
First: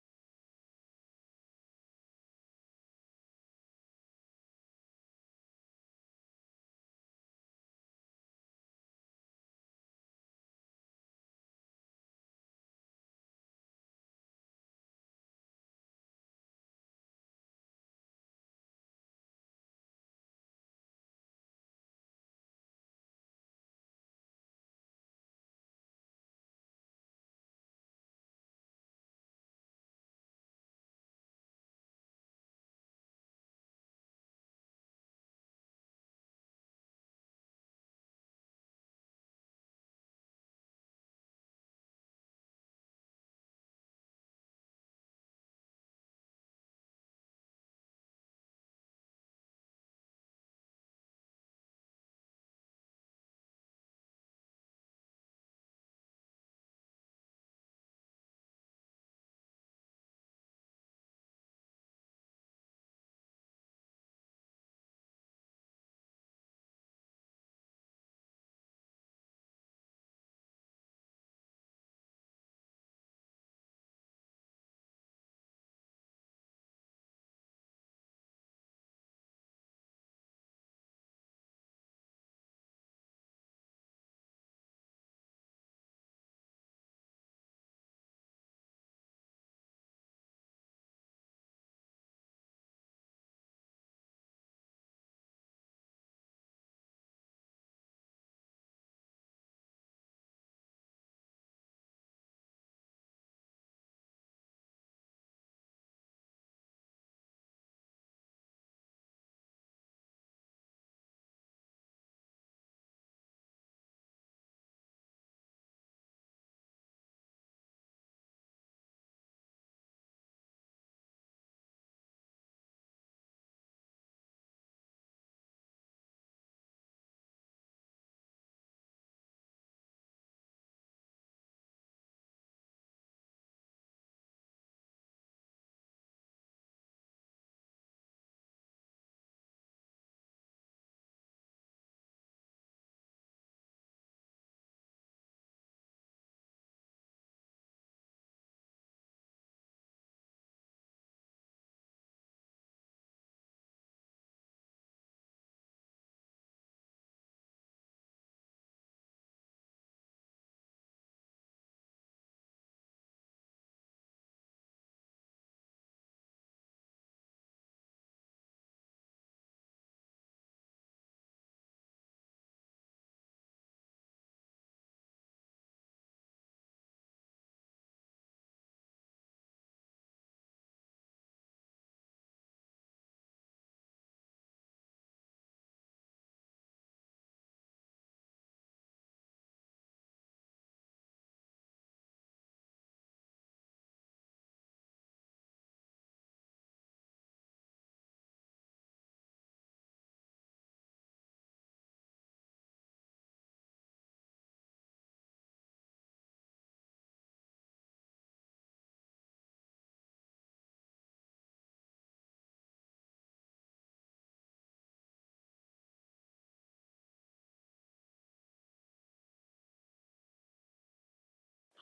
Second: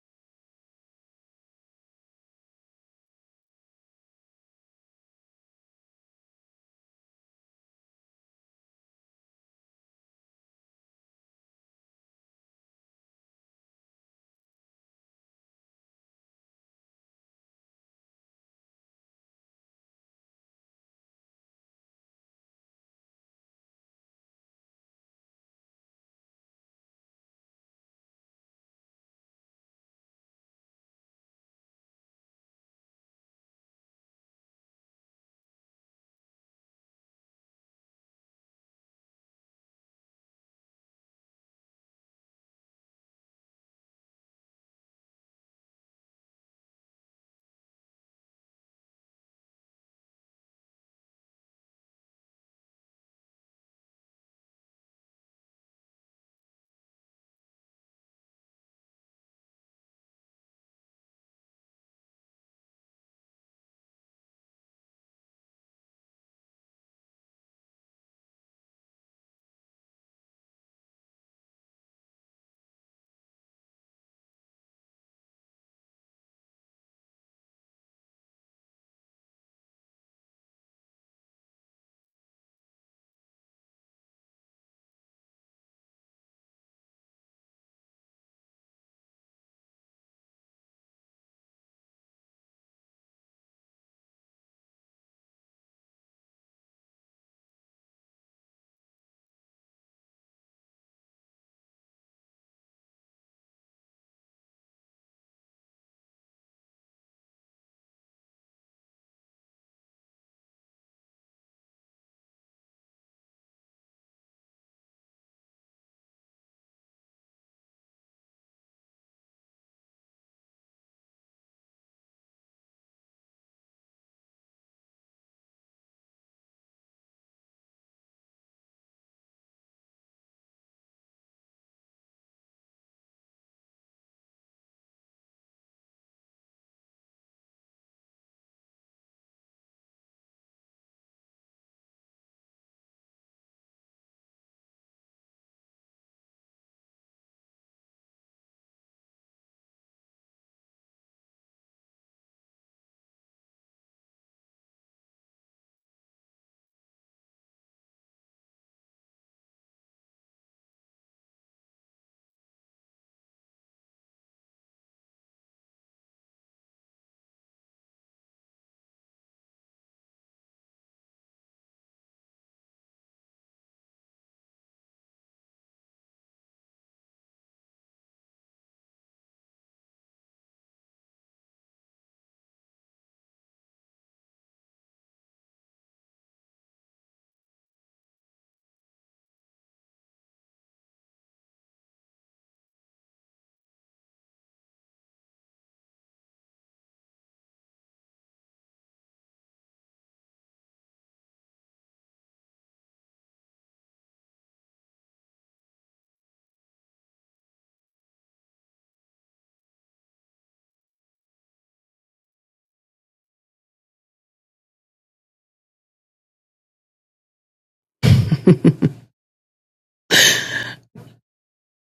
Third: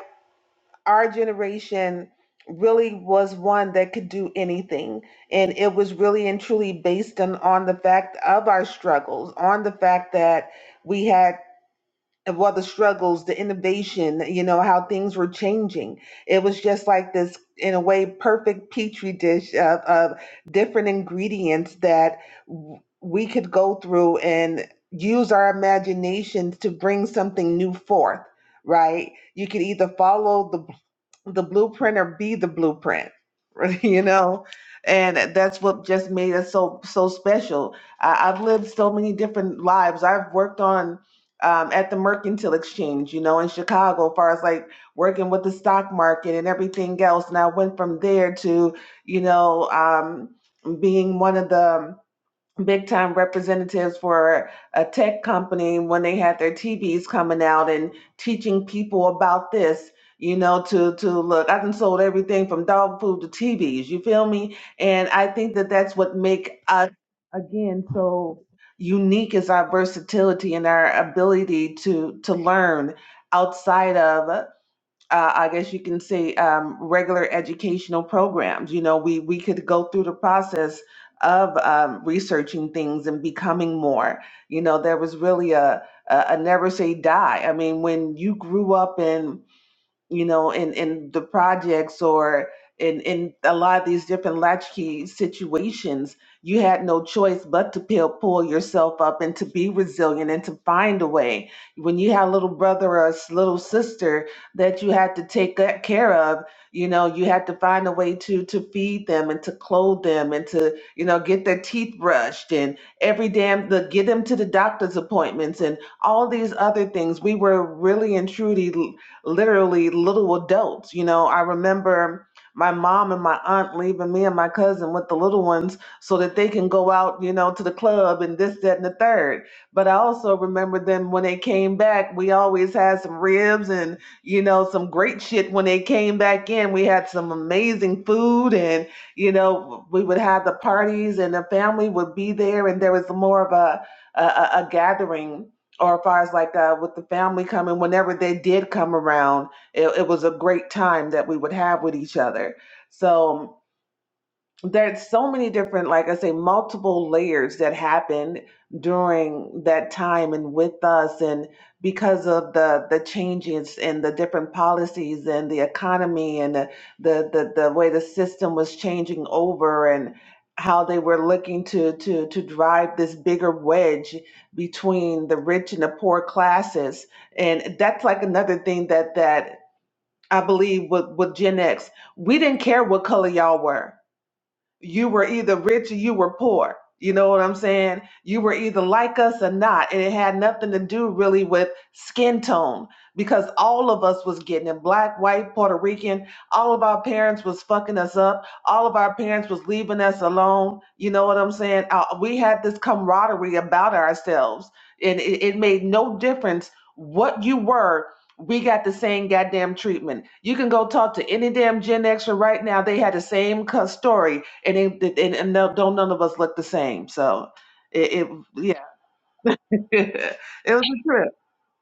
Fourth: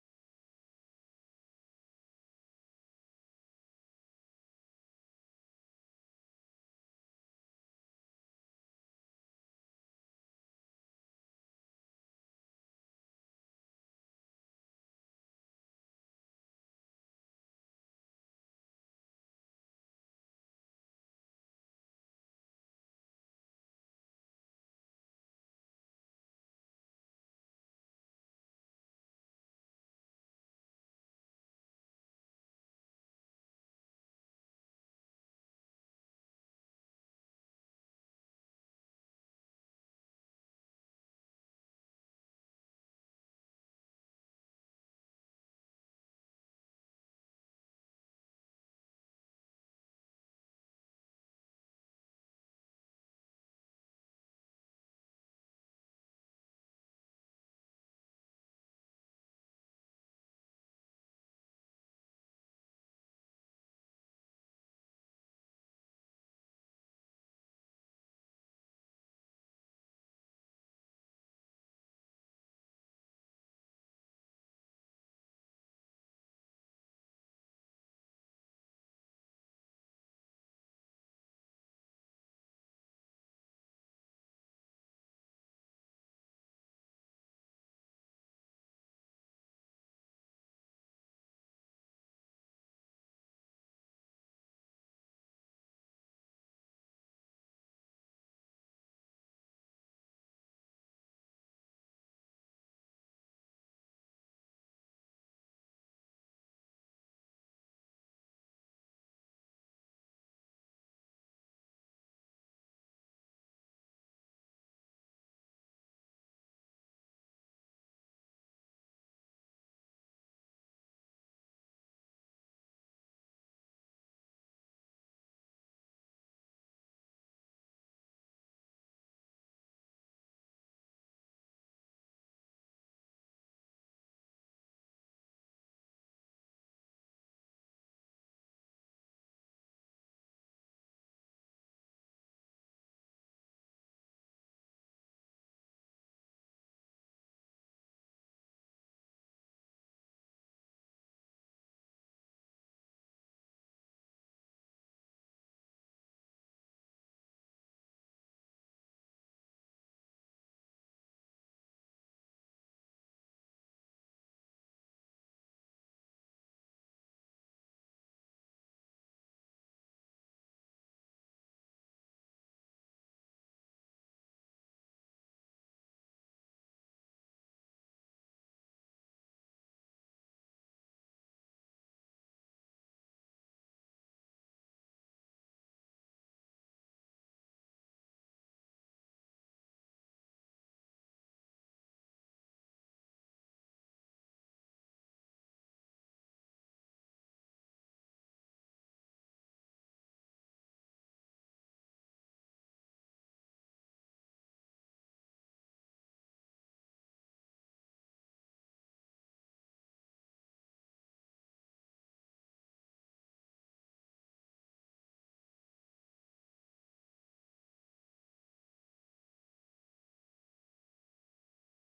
our generation really was one that could do anything and it was really and truly based on, on the fact of our struggles on the fact that we had of all the struggles, the innovation, you know, how things were changing. It was just like this, in a way, perfect petri dish of, of different ingredients that w- we could go through and use our imaginations to bring something new forth, right? You could either follow the the blueprint or be the blueprint you know and that's what just made us so so special I, i've lived so many different lives i've worked on um, at the mercantile exchange you know in chicago as far as like working with the stock market and everything else and i went from there to you know um, being one of the big time representatives for a tech company when they had their TVs coming out and teaching people about this, you know, to to look. I've sold everything from dog food to TVs. You feel me? And I think that that's what make us again so unique is our versatility and our ability to to learn outside of uh, I guess you can say um, regular educational programs. You know, we we could go through the process of um, researching things and becoming more. You know, there was really a, a a never say die. I mean, when you grew up in you know, in in the projects or in in a lot of these different latchkey situations, you had no choice but to pull pull yourself up and to be resilient and to find a way. When you had a little brother or a s- little sister that you had to take that care of, you know, you had to find a way to to feed them and to clothe them and to you know get their teeth brushed and every damn the get them to the doctor's appointments and all these other things. We were really and truly literally little adults. You know, I remember my mom and my aunt leaving me and my cousin with the little ones so that they can go out, you know, to the club and this, that, and the third. But I also remember them when they came back, we always had some ribs and, you know, some great shit when they came back in. We had some amazing food and, you know, we would have the parties and the family would be there and there was more of a, a, a a gathering or far as like uh, with the family coming, whenever they did come around, it, it was a great time that we would have with each other. So um, there's so many different like i say multiple layers that happened during that time and with us and because of the the changes and the different policies and the economy and the the the, the way the system was changing over and how they were looking to to to drive this bigger wedge between the rich and the poor classes and that's like another thing that that i believe with with gen x we didn't care what color y'all were you were either rich or you were poor. You know what I'm saying? You were either like us or not. And it had nothing to do really with skin tone because all of us was getting it black, white, Puerto Rican. All of our parents was fucking us up. All of our parents was leaving us alone. You know what I'm saying? Uh, we had this camaraderie about ourselves and it, it made no difference what you were. We got the same goddamn treatment. You can go talk to any damn Gen Xer right now. They had the same cuss story and they and, and no- don't none of us look the same. So it, it yeah, it was a trip.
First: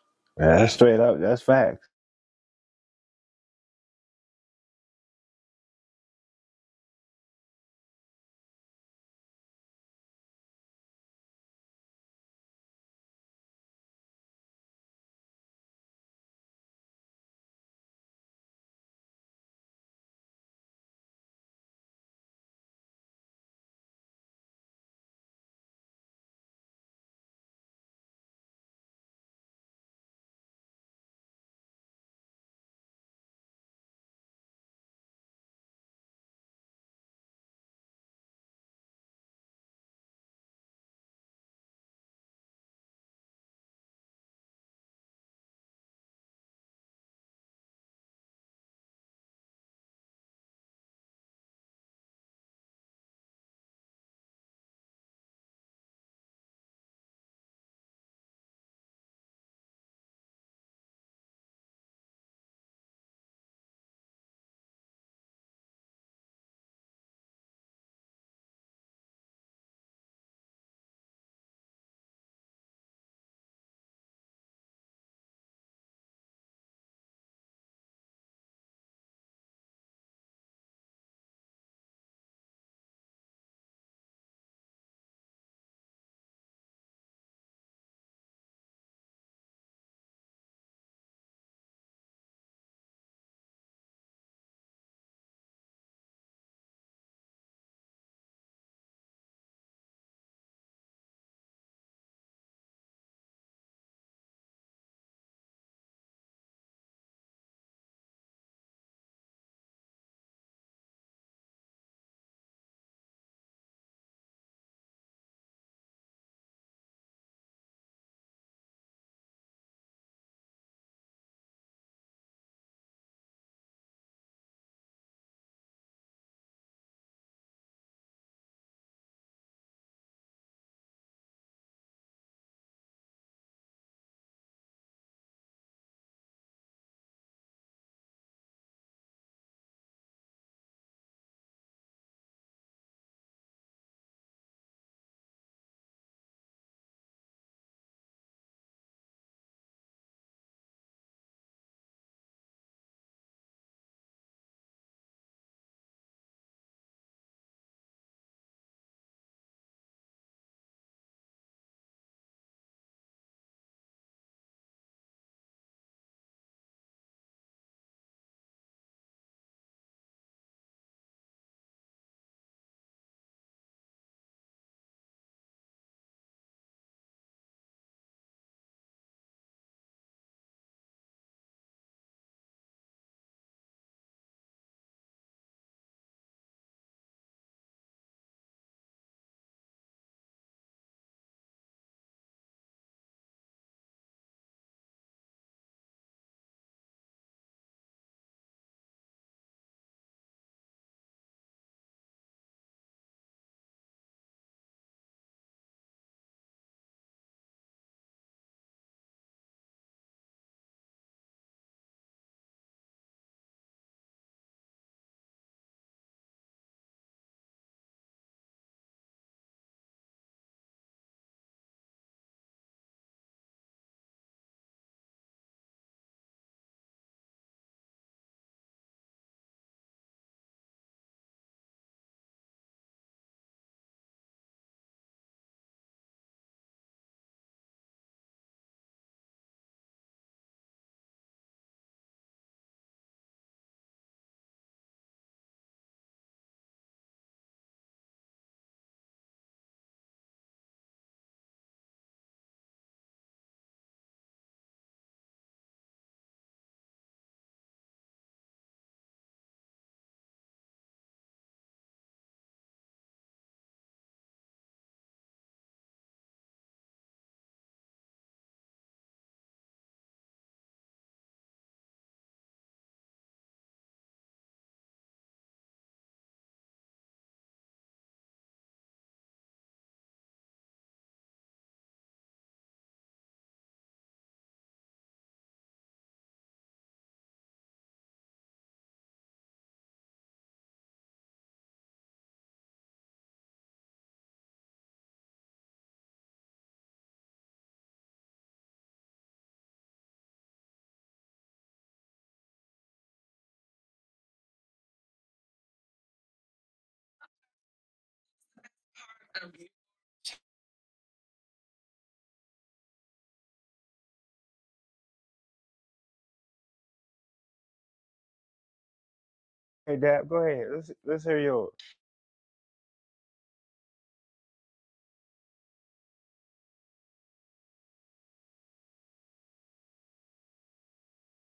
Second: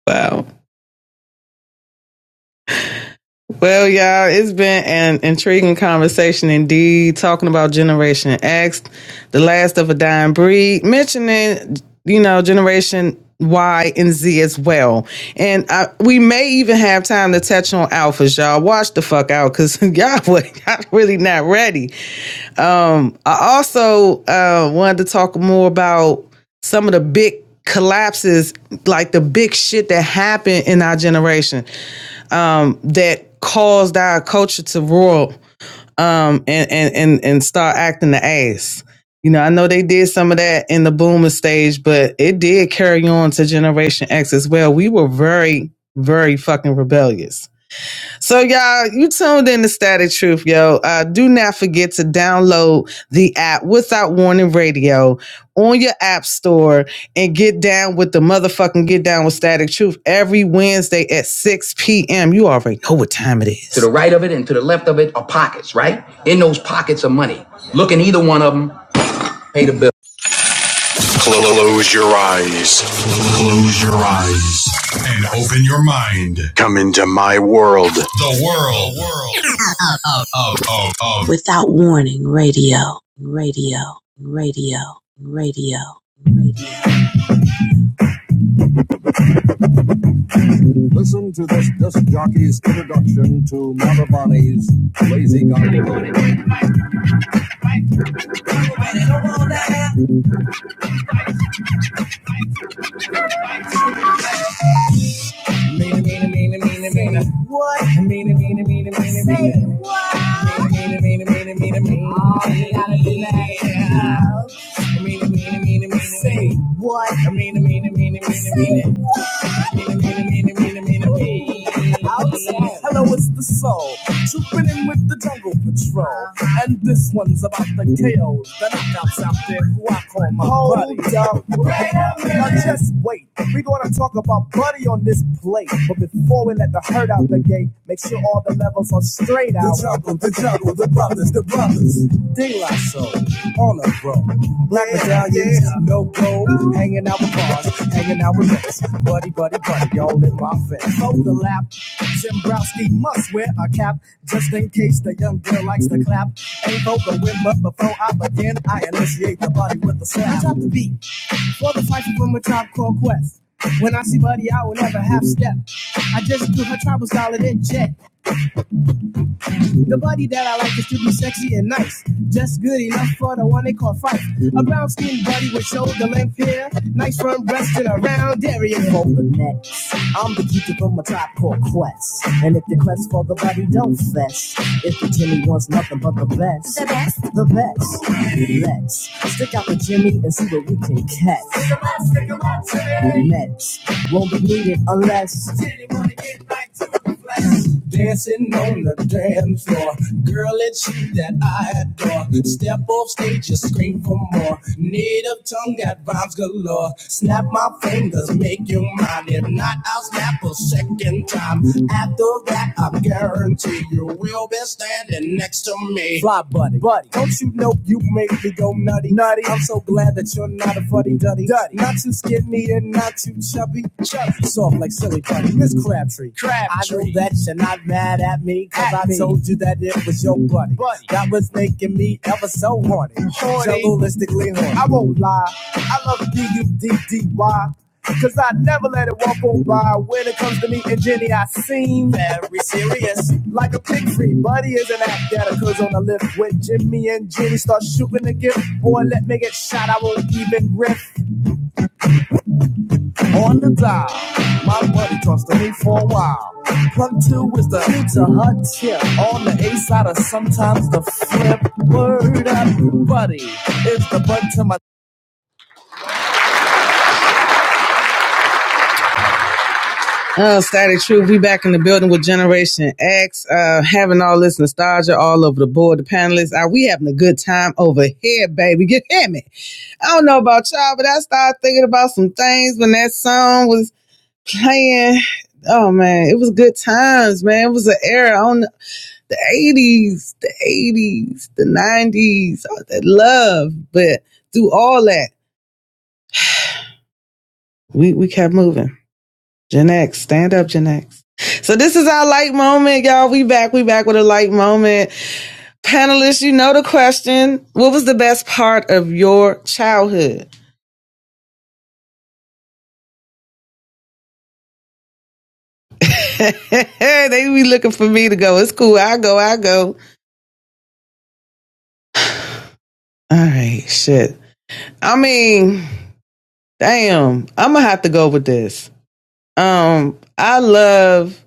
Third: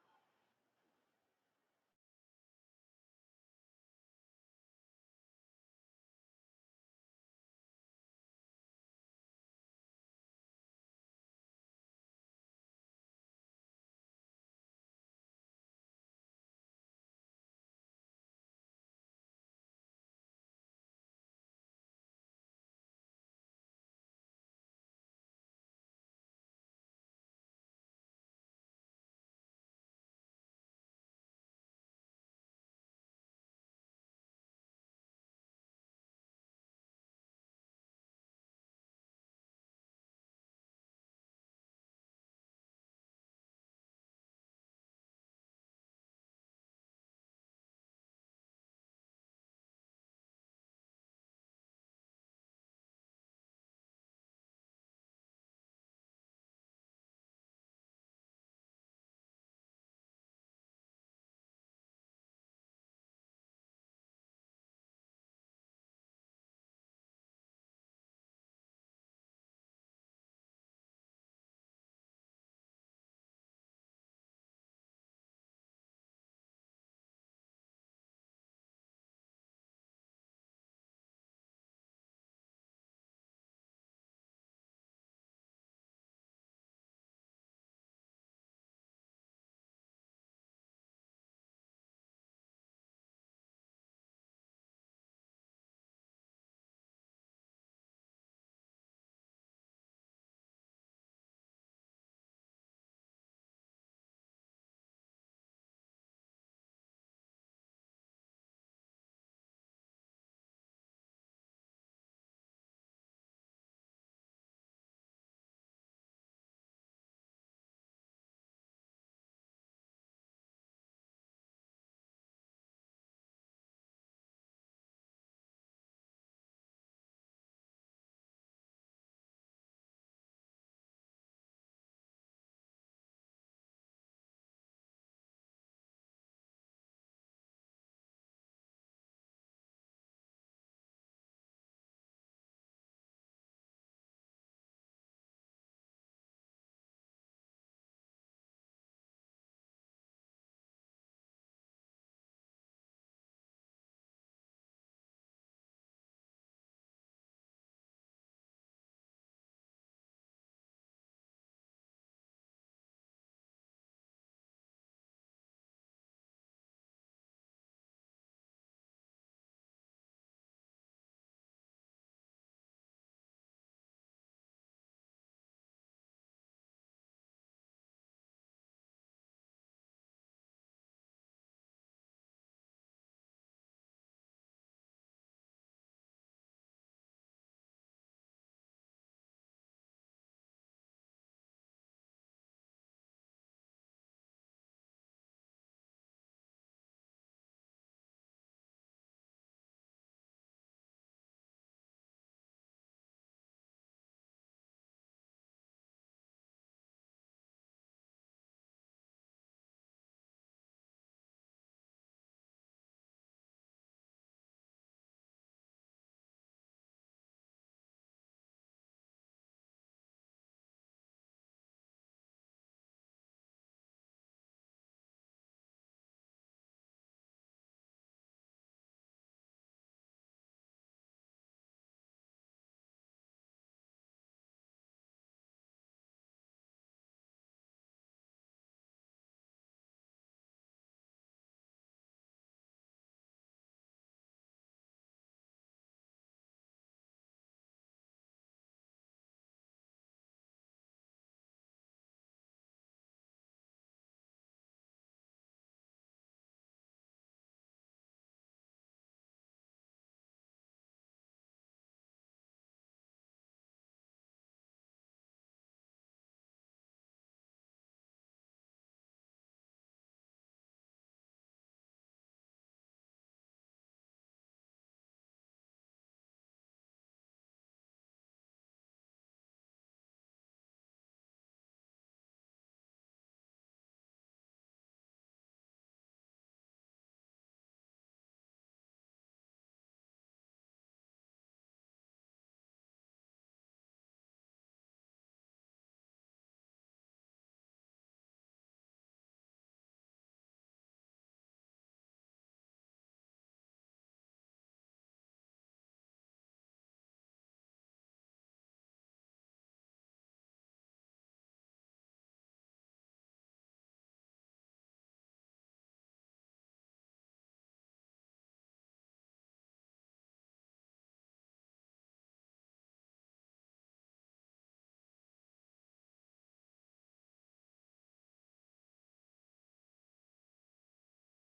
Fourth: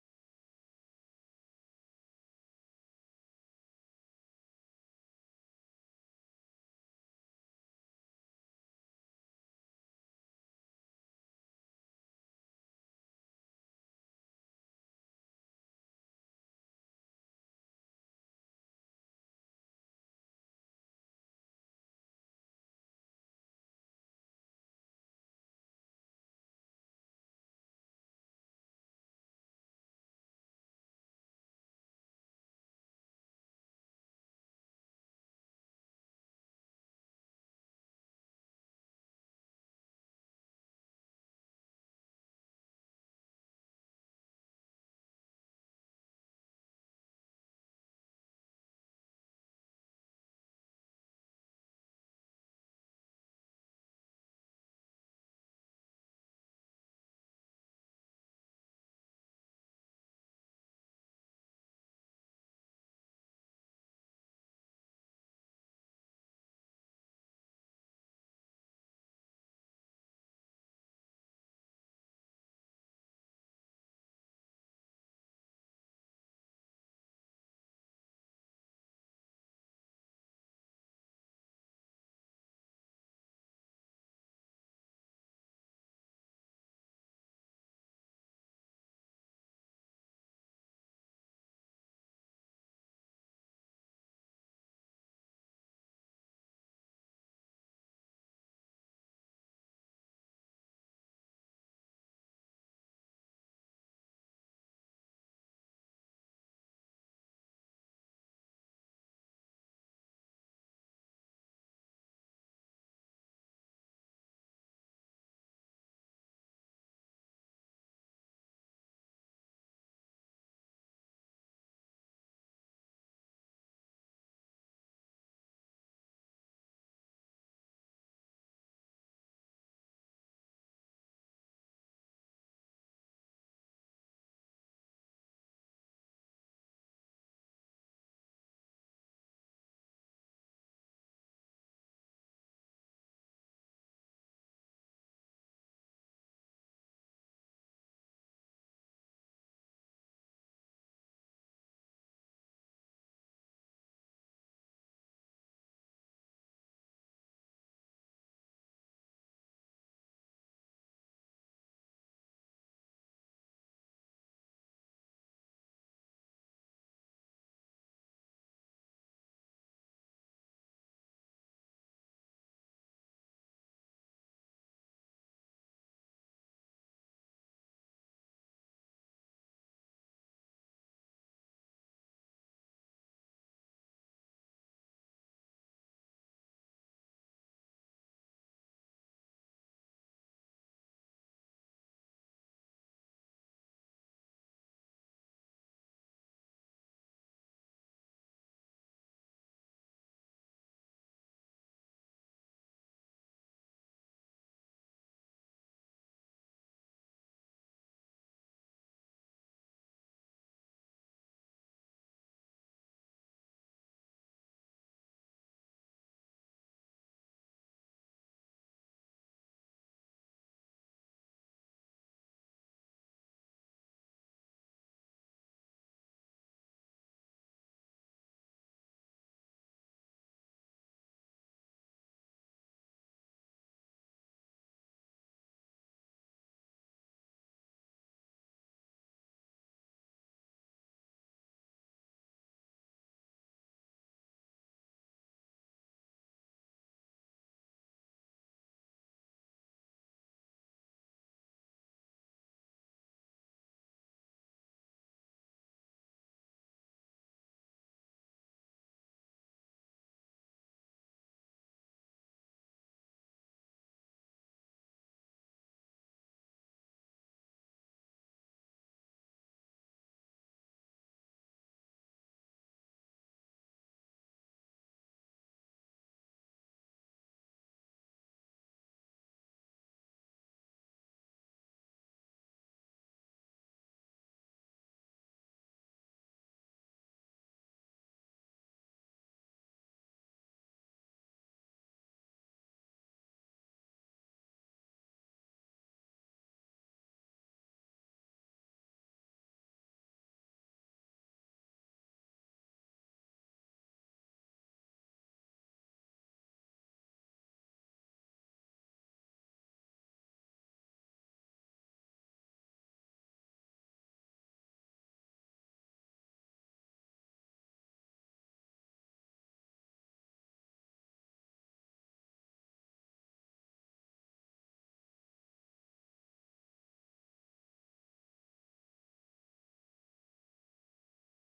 Wow.
Yeah, that's straight up. That's facts.
Well, y'all, it's been an intriguing conversation indeed, talking about Generation X, the last of a dying breed, mentioning, you know, Generation Y and Z as well. And I, we may even have time to touch on alphas, y'all. Watch the fuck out because y'all, were- y'all really not ready. Um, I also uh, wanted to talk more about some of the big collapses, like the big shit that happened in our generation. um, that caused our culture to roil um, and, and, and, and start acting the ass. You know, I know they did some of that in the boomer stage, but it did carry on to Generation X as well. We were very, very fucking rebellious so y'all, you tuned in to Static Truth, yo. Uh, do not forget to download the app Without Warning Radio on your app store and get down with the motherfucking Get Down with Static Truth every Wednesday at 6 p.m. You already know what time it is. To the right of it and to the left of it are pockets, right? In those pockets are money. Look in either one of them. Close your mind. The world, world of, of Without Warning Radio, Radio, Radio, Radio. radio. Bonnie's lazy gondola. hello, it's the soul. Trooping in with the jungle patrol. And this one's about the KOs, the knockouts out there who I call my oh, buddy. Hold up. Wait a minute. Now just wait. We're going to talk about Buddy on this plate. But before we let the herd out the gate, make sure all the levels are straight out. The jungle, the jungle, the brothers, the brothers, De La Soul, on a roll. Black medallions, no gold, hanging out with bars, hanging out with Rex. Buddy, buddy, buddy, all in my face. Fold the lap, Zimbrowski must wear a cap, just in case the young girl likes to clap. Ain't vocal win, but before I begin, I initiate the body with a slap. Drop the beat, for the fight from a top called Quest. When I see Buddy, I will never half step. I just do her tribal style and then jet. The body that I like is to be sexy and nice, just good enough for the one they call fight. A brown skinned body with shoulder length hair, nice firm breast and a round area. For the next, I'm the keeper from my top called Quest. And if the quest for the body don't fess, if the Jimmy wants nothing but the best, The best, the best. Let's stick out the Jimmy and see what we can catch. Let's won't be needed unless Step off stage, just scream for more. Native tongue, got rhymes galore. Snap my fingers, make you mine. If not, I'll snap a second time. After that, I guarantee you will be standing next to me. Fly, buddy, buddy. Don't you know you make me go nutty, nutty? I'm so glad that you're not a fuddy duddy, duddy. Not too skinny and not too chubby, so Miss Crabtree. Crabtree. I know that you're not mad at me, cause At I me. told you that it was your buddy. Buddy. That was making me ever so horny. Horny. Holistically horny. I won't lie, I love D-U-D-D-Y. Cause I never let it walk on by when it comes to me and Jenny. I seem very serious. Like a pig free buddy is an act that occurs on the lift when Jimmy and Jenny start shooting the gift. Boy, let me get shot, I won't even riff on the dial. My buddy trusted me for a while. Plug two is uh, Static Truth, we back in the building with Generation X, uh, having all this nostalgia all over the board. The panelists, are we having a good time over here, baby? Get hear me. I don't know about y'all, but I started thinking about some things when that song was playing. Oh man, it was good times, man. It was an era on the eighties, the eighties, the nineties, that love. But through all that. We we kept moving. Gen X, stand up, Gen X. So this is our light moment, y'all. We back, we back with a light moment. Panelists, you know the question. What was the best part of your childhood? they be looking for me to go. It's cool. I go, I go.
Hey, Dad, go ahead. Let's let's hear yours.
All right, shit. I mean, damn. I'ma have to go with this. Um, I love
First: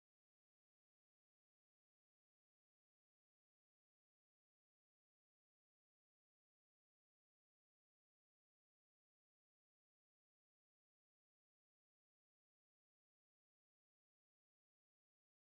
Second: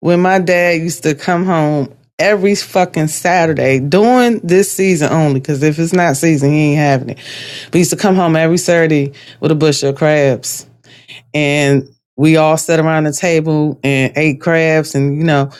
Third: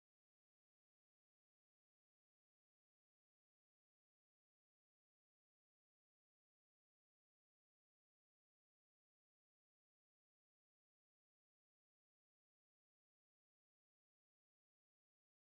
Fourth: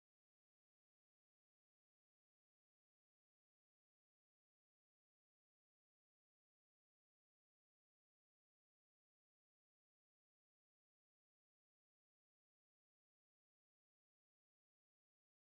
when my dad used to come home every fucking Saturday during this season only, because if it's not season, he ain't having it. But he used to come home every Saturday with a bushel of crabs. And we all sat around the table and ate crabs and, you know,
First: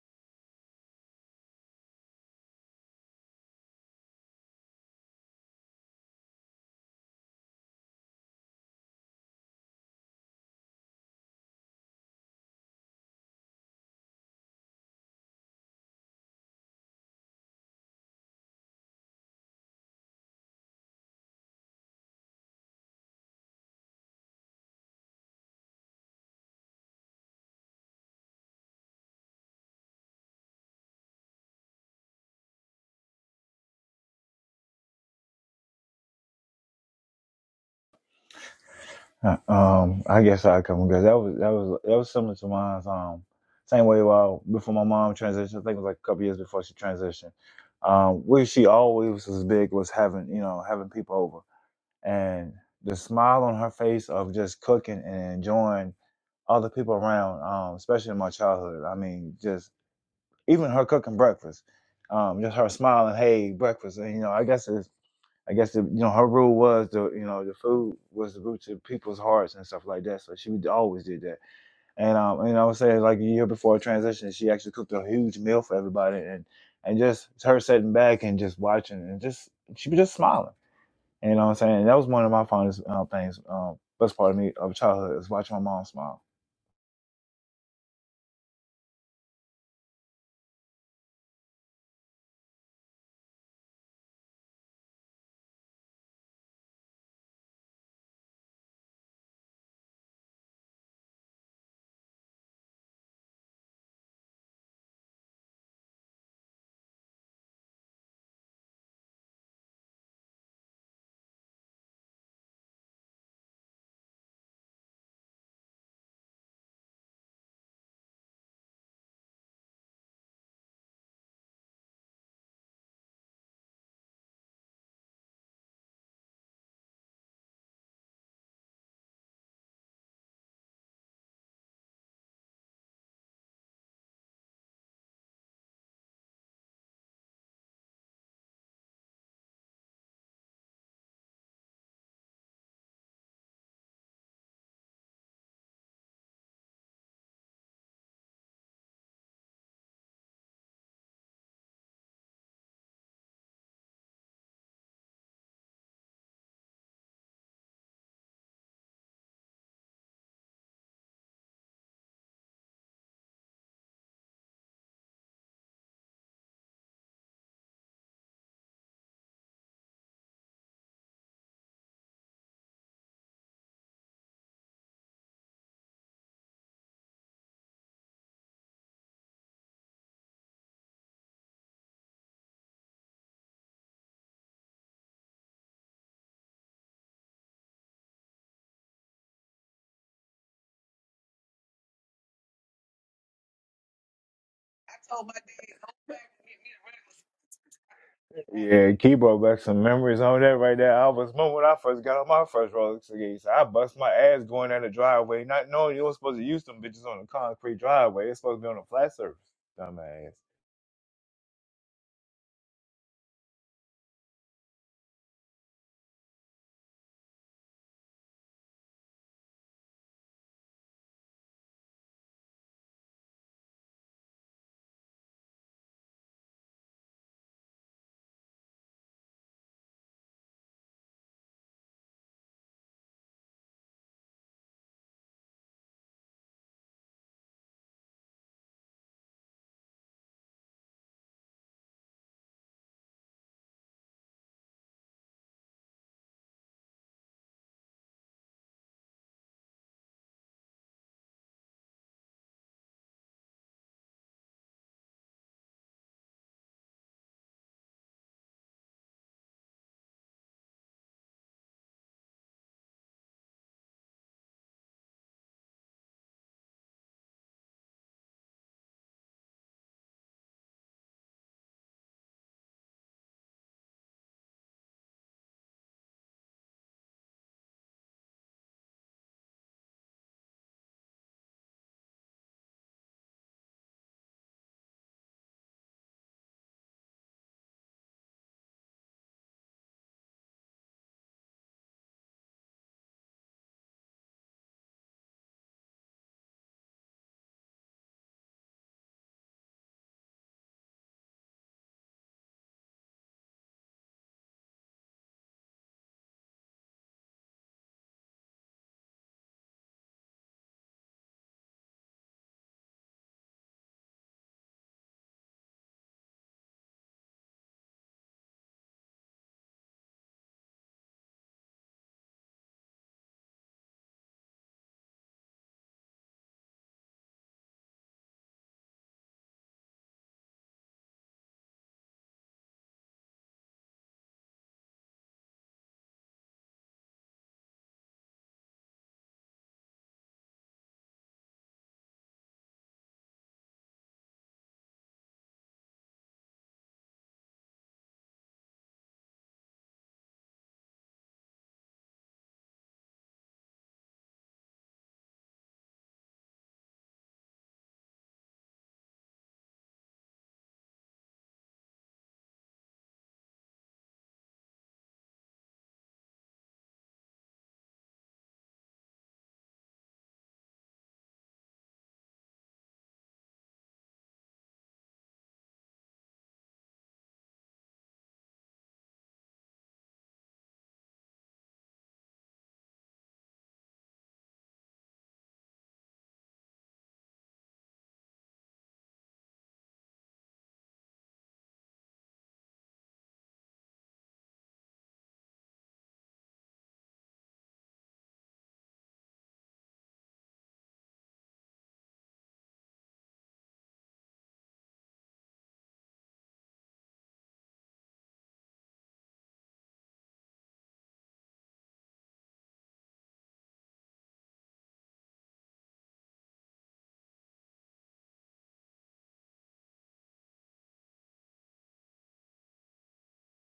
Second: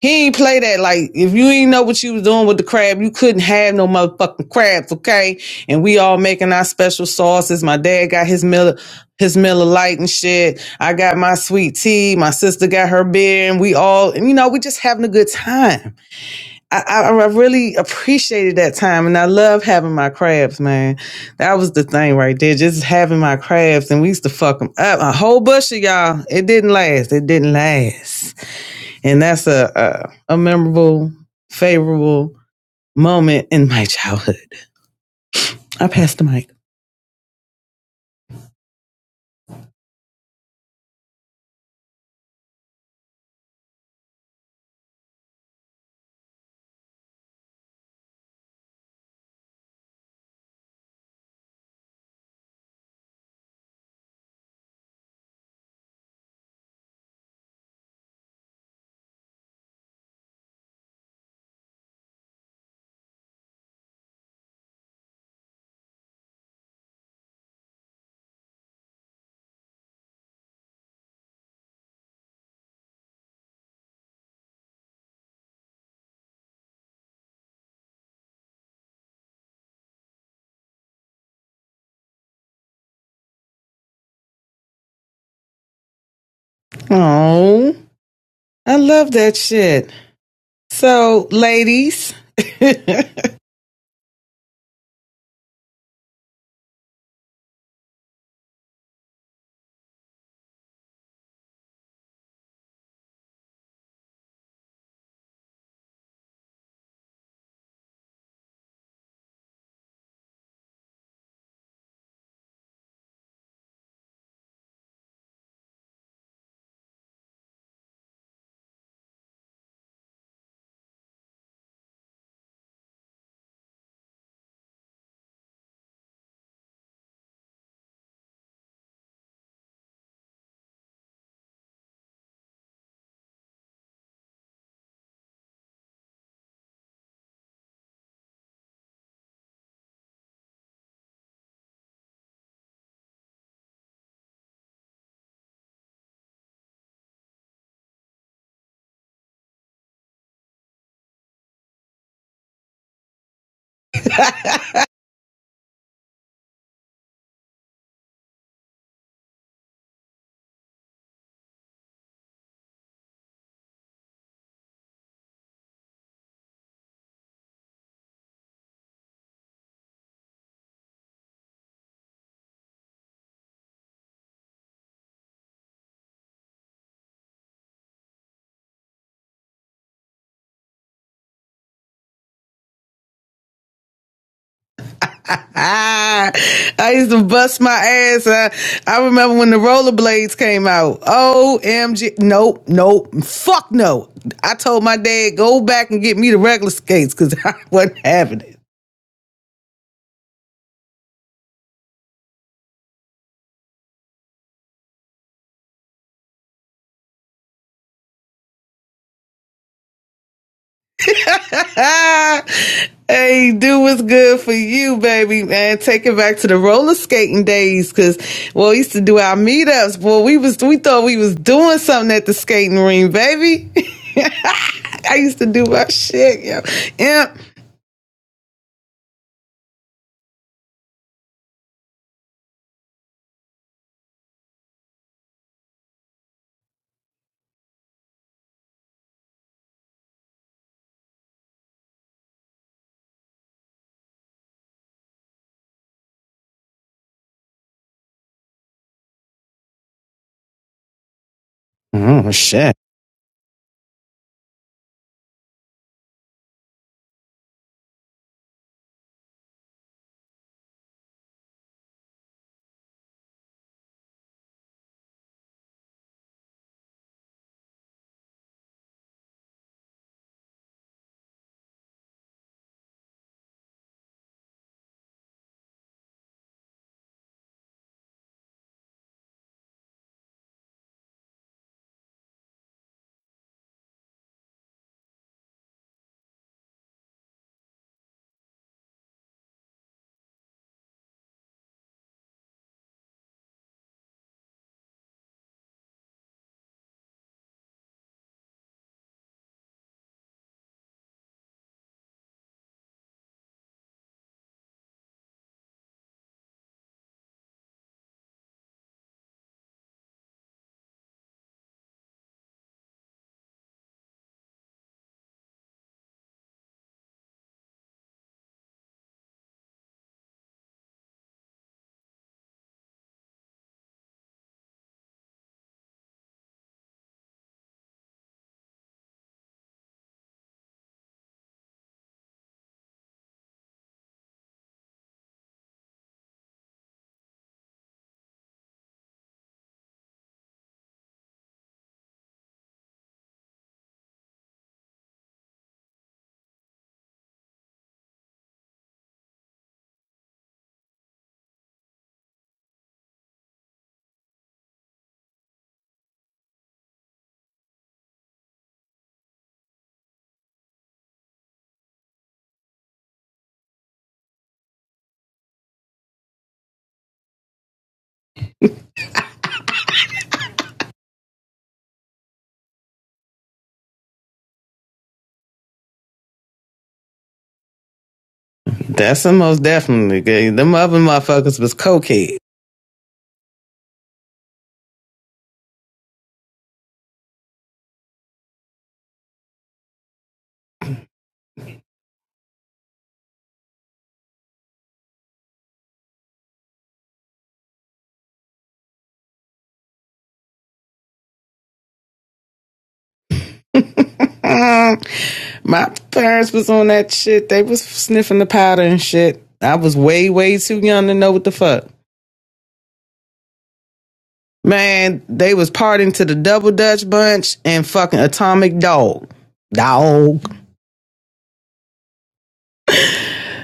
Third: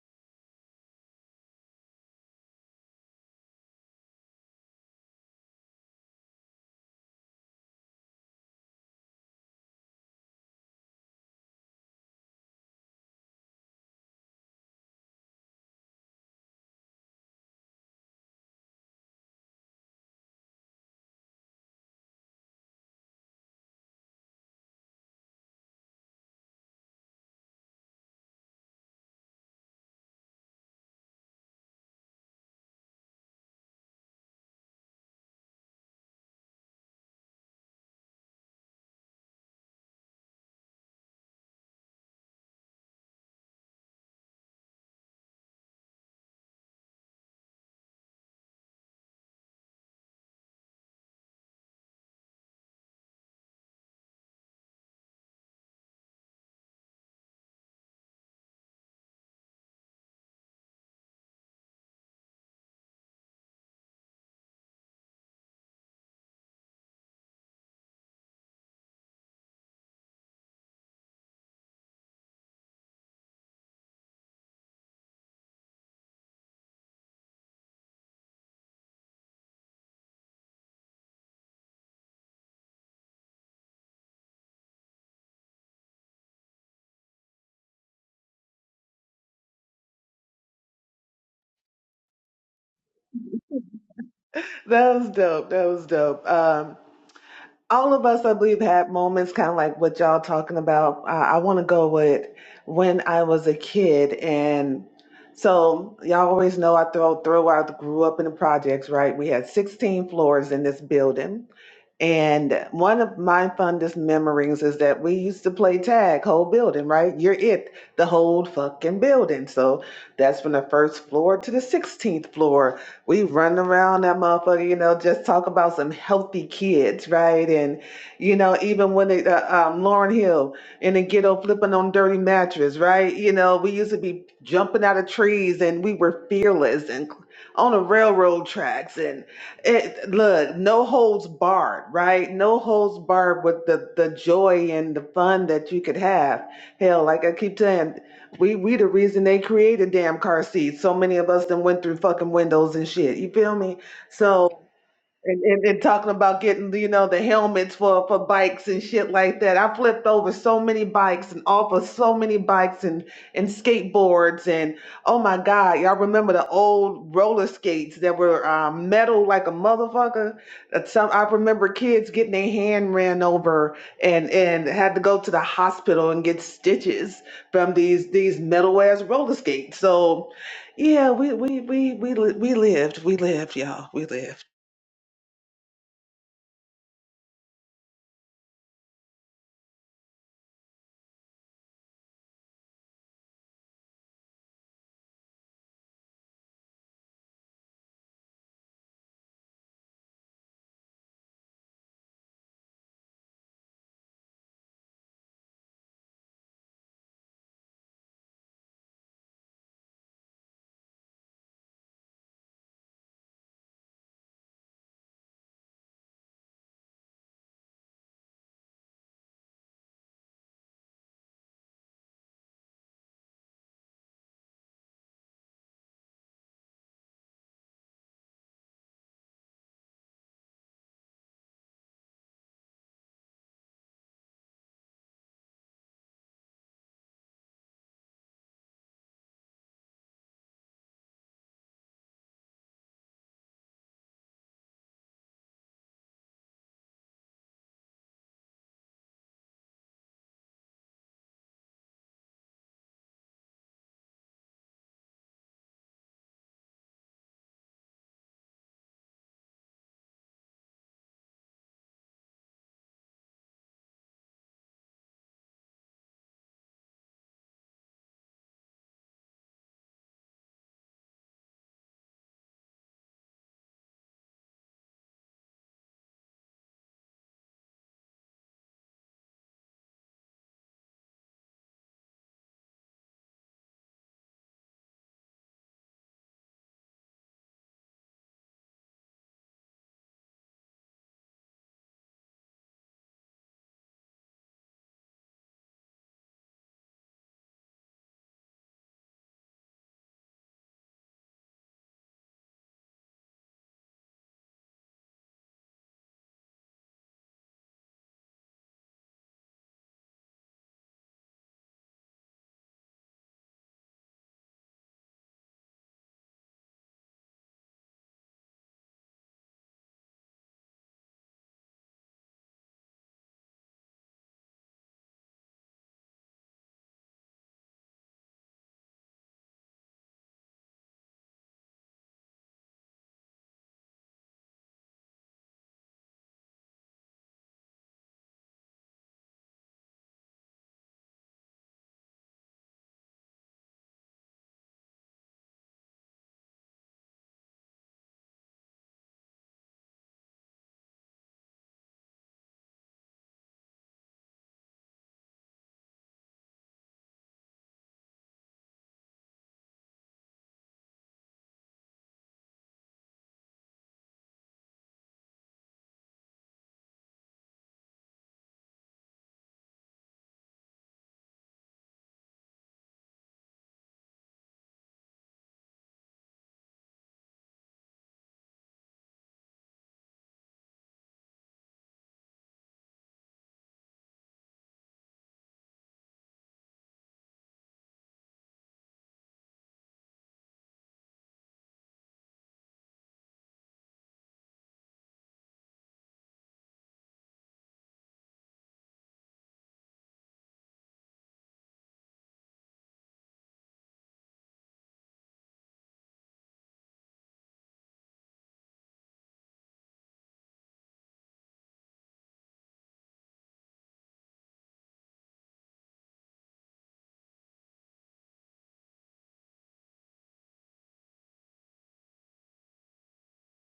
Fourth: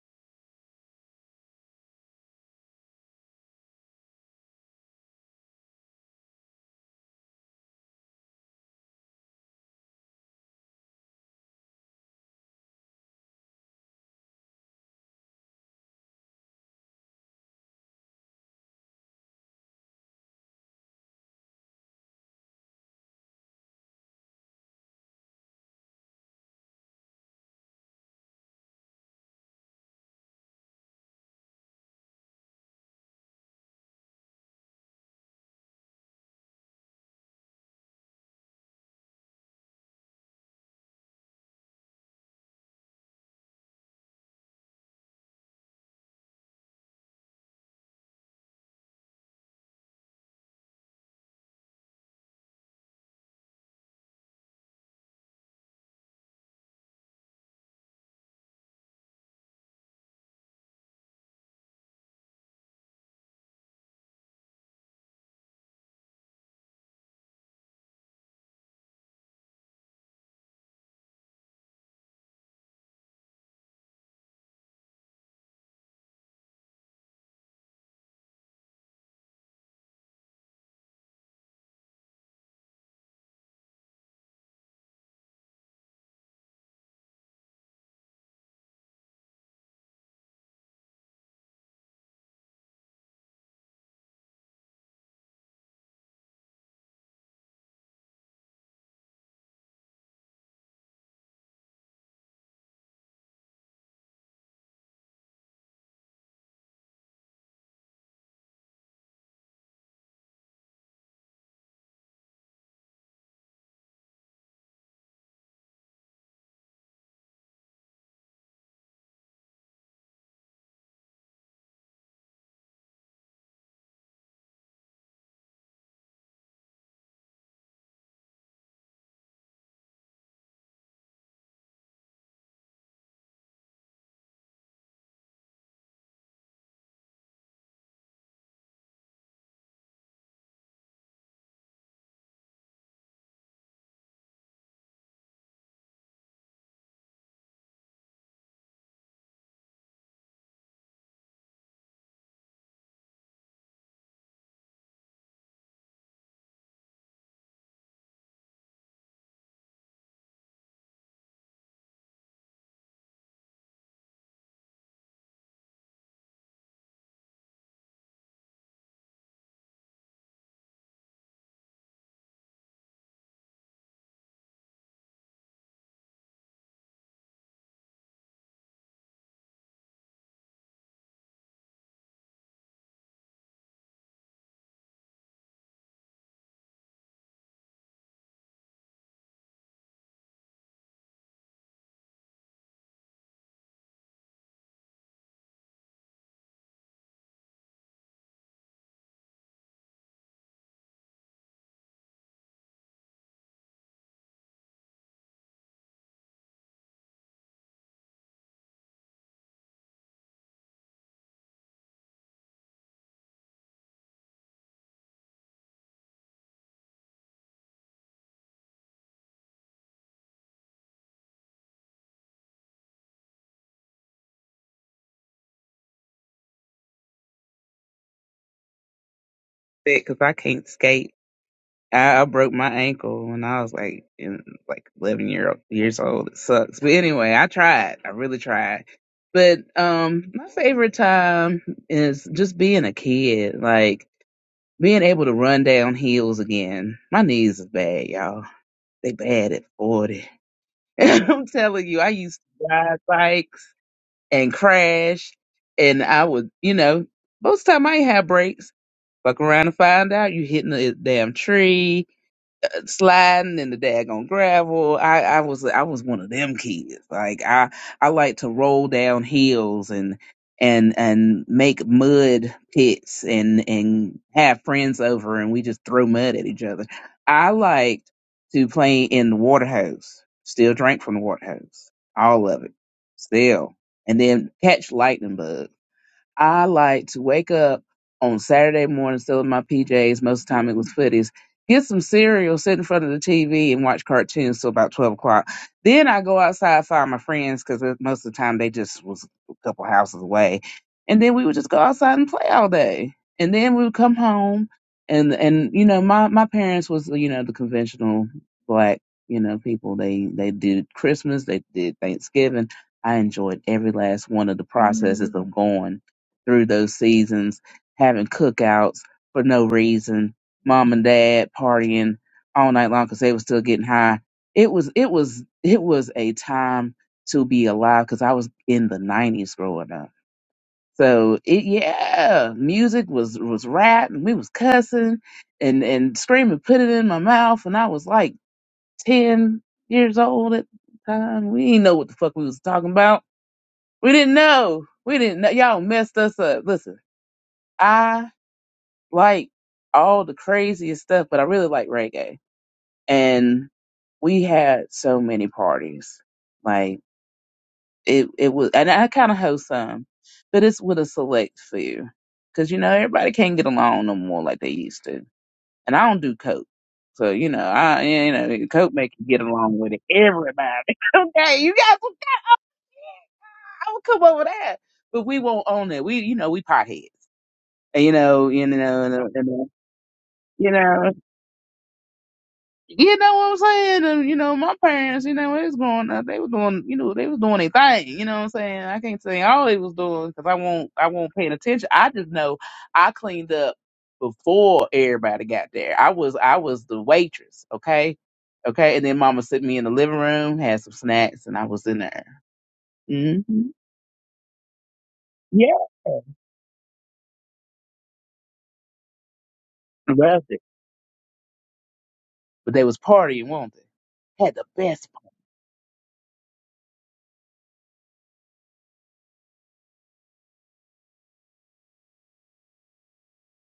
he ain't play that. Like, if you ain't know what you was doing with the crab, you couldn't have no motherfucking crabs, okay? And we all making our special sauces. My dad got his Miller, his Miller Lite and shit. I got my sweet tea. My sister got her beer, and we all, and you know, we just having a good time. I, I, I really appreciated that time, and I love having my crabs, man. That was the thing right there, just having my crabs, and we used to fuck them up. A whole bush of y'all. It didn't last. It didn't last and that's a a, a memorable, favorable moment in my childhood. I passed the mic.
Uh, Um, I guess I come because that was that was that was similar to mine. Um, same way while before my mom transitioned, I think it was like a couple years before she transitioned. Um, where she always was big was having you know having people over and the smile on her face of just cooking and enjoying other people around, um, especially in my childhood. I mean, just even her cooking breakfast, um, just her smiling, hey breakfast, and you know I guess it's. I guess the, you know her rule was the you know the food was the root to people's hearts and stuff like that. So she would always did that. And um and I would say like a year before I transitioned, she actually cooked a huge meal for everybody and and just her sitting back and just watching and just she was just smiling. You know what I'm saying? And that was one of my fondest uh, things, um, best part of me of childhood is watching my mom smile.
Oh, I love that shit. So, ladies.
That was dope. That was dope. Um, all of us, I believe, had moments kind of like what y'all talking about. Uh, I want to go with when I was a kid, and so y'all always know I throw throw out grew up in the projects, right? We had 16 floors in this building And one of my fondest memories is that we used to play tag, whole building, right? You're it, the whole fucking building. So that's from the first floor to the 16th floor. We run around that motherfucker, you know, just talk about some healthy kids, right? And, you know, even when they, uh, um, Lauren Hill in the ghetto flipping on dirty mattress, right? You know, we used to be jumping out of trees and we were fearless and on the railroad tracks it, look, no holds barred, right? No holds barred with the the joy and the fun that you could have. Hell, like I keep saying, we we the reason they created damn car seats. So many of us that went through fucking windows and shit. You feel me? So and, and, and talking about getting you know the helmets for for bikes and shit like that. I flipped over so many bikes and off of so many bikes and and skateboards and oh my god, y'all remember the old roller skates that were um, metal like a motherfucker. That Some I remember kids getting their hand ran over and and had to go to the hospital and get stitches from these these metal ass roller skates. So yeah, we we we we li- we lived, we lived, y'all, we lived.
I used to bust my ass. I, I remember when the rollerblades came out. OMG. Nope, nope. Fuck no. I told my dad, go back and get me the regular skates because I wasn't having it.
Yeah, Kibo back some memories on that right there. I was remember when I first got on my first roller skates. I bust my ass going down the driveway, not knowing you were supposed to use them bitches on a concrete driveway. It's supposed to be on a flat surface. Dumbass.
hey, do what's good for you, baby, man. Take it back to the roller skating days, cause well, we used to do our meetups. Boy, we was we thought we was doing something at the skating ring, baby. I used to do my shit, yo. Yeah.
Because I can't skate. I, I broke my ankle when I was like in like eleven year years old. It sucks, but anyway, I tried. I really tried. But um, my favorite time is just being a kid, like being able to run down hills again. My knees is bad, y'all. They bad at forty. I'm telling you, I
Oh
used to
shit.
ride bikes and crash, and I would, you know, most time I ain't have brakes. Fuck around and find out you hitting a damn tree sliding in the daggone gravel. I, I was I was one of them kids. Like I I like to roll down hills and and and make mud pits and and have friends over and we just throw mud at each other. I liked to play in the water hose. Still drank from the water hose. All of it. Still. And then catch lightning bugs I like to wake up on Saturday morning, still in my PJs. Most of the time it was footies. Get some cereal, sit in front of the TV, and watch cartoons till about twelve o'clock. Then I go outside, find my friends because most of the time they just was a couple houses away, and then we would just go outside and play all day. And then we would come home, and and you know my my parents was you know the conventional black you know people. They they did Christmas, they did Thanksgiving. I enjoyed every last one of the processes of going through those seasons, having cookouts for no reason, mom and dad partying all night long because they were still getting high. It was it was it was a time to be alive because I was in the nineties growing up. So it yeah, music was was rap and we was cussing and and screaming, put it in my mouth, and I was like ten years old at the time. We didn't know what the fuck we was talking about. We didn't know. We didn't know. Y'all messed us up. Listen, I like all the craziest stuff, but I really like reggae. And we had so many parties. Like it, it was, and I kind of host some, but it's with a select few. Cause you know, everybody can't get along no more like they used to. And I don't do coke. So, you know, I, you know, coke make you get along with everybody. okay. You guys, I will come over there, but we won't own it. We, you know, we potheads and you know, you know, and,
That's the most
and,
definitely good.
you
Them other
know,
motherfuckers was cokehead.
You know what I'm saying? And, you know, my parents, you know, what was growing up, they was doing, you know, they was doing their thing. You know what I'm saying? I can't say all they was doing because I won't, I won't paying attention. I just know I cleaned up before everybody got there. I was, I was the waitress. Okay. Okay. And then mama sent me in the living room, had some snacks and I was in there. Mm-hmm.
Um, my
Yeah.
parents was on that shit. They was sniffing the powder and shit. I was way,
Loved
way
it.
too young to know what the fuck.
But they was partying, weren't they? had the best.
Man,
part.
they was partying to the Double Dutch Bunch and fucking Atomic Dog. Dog.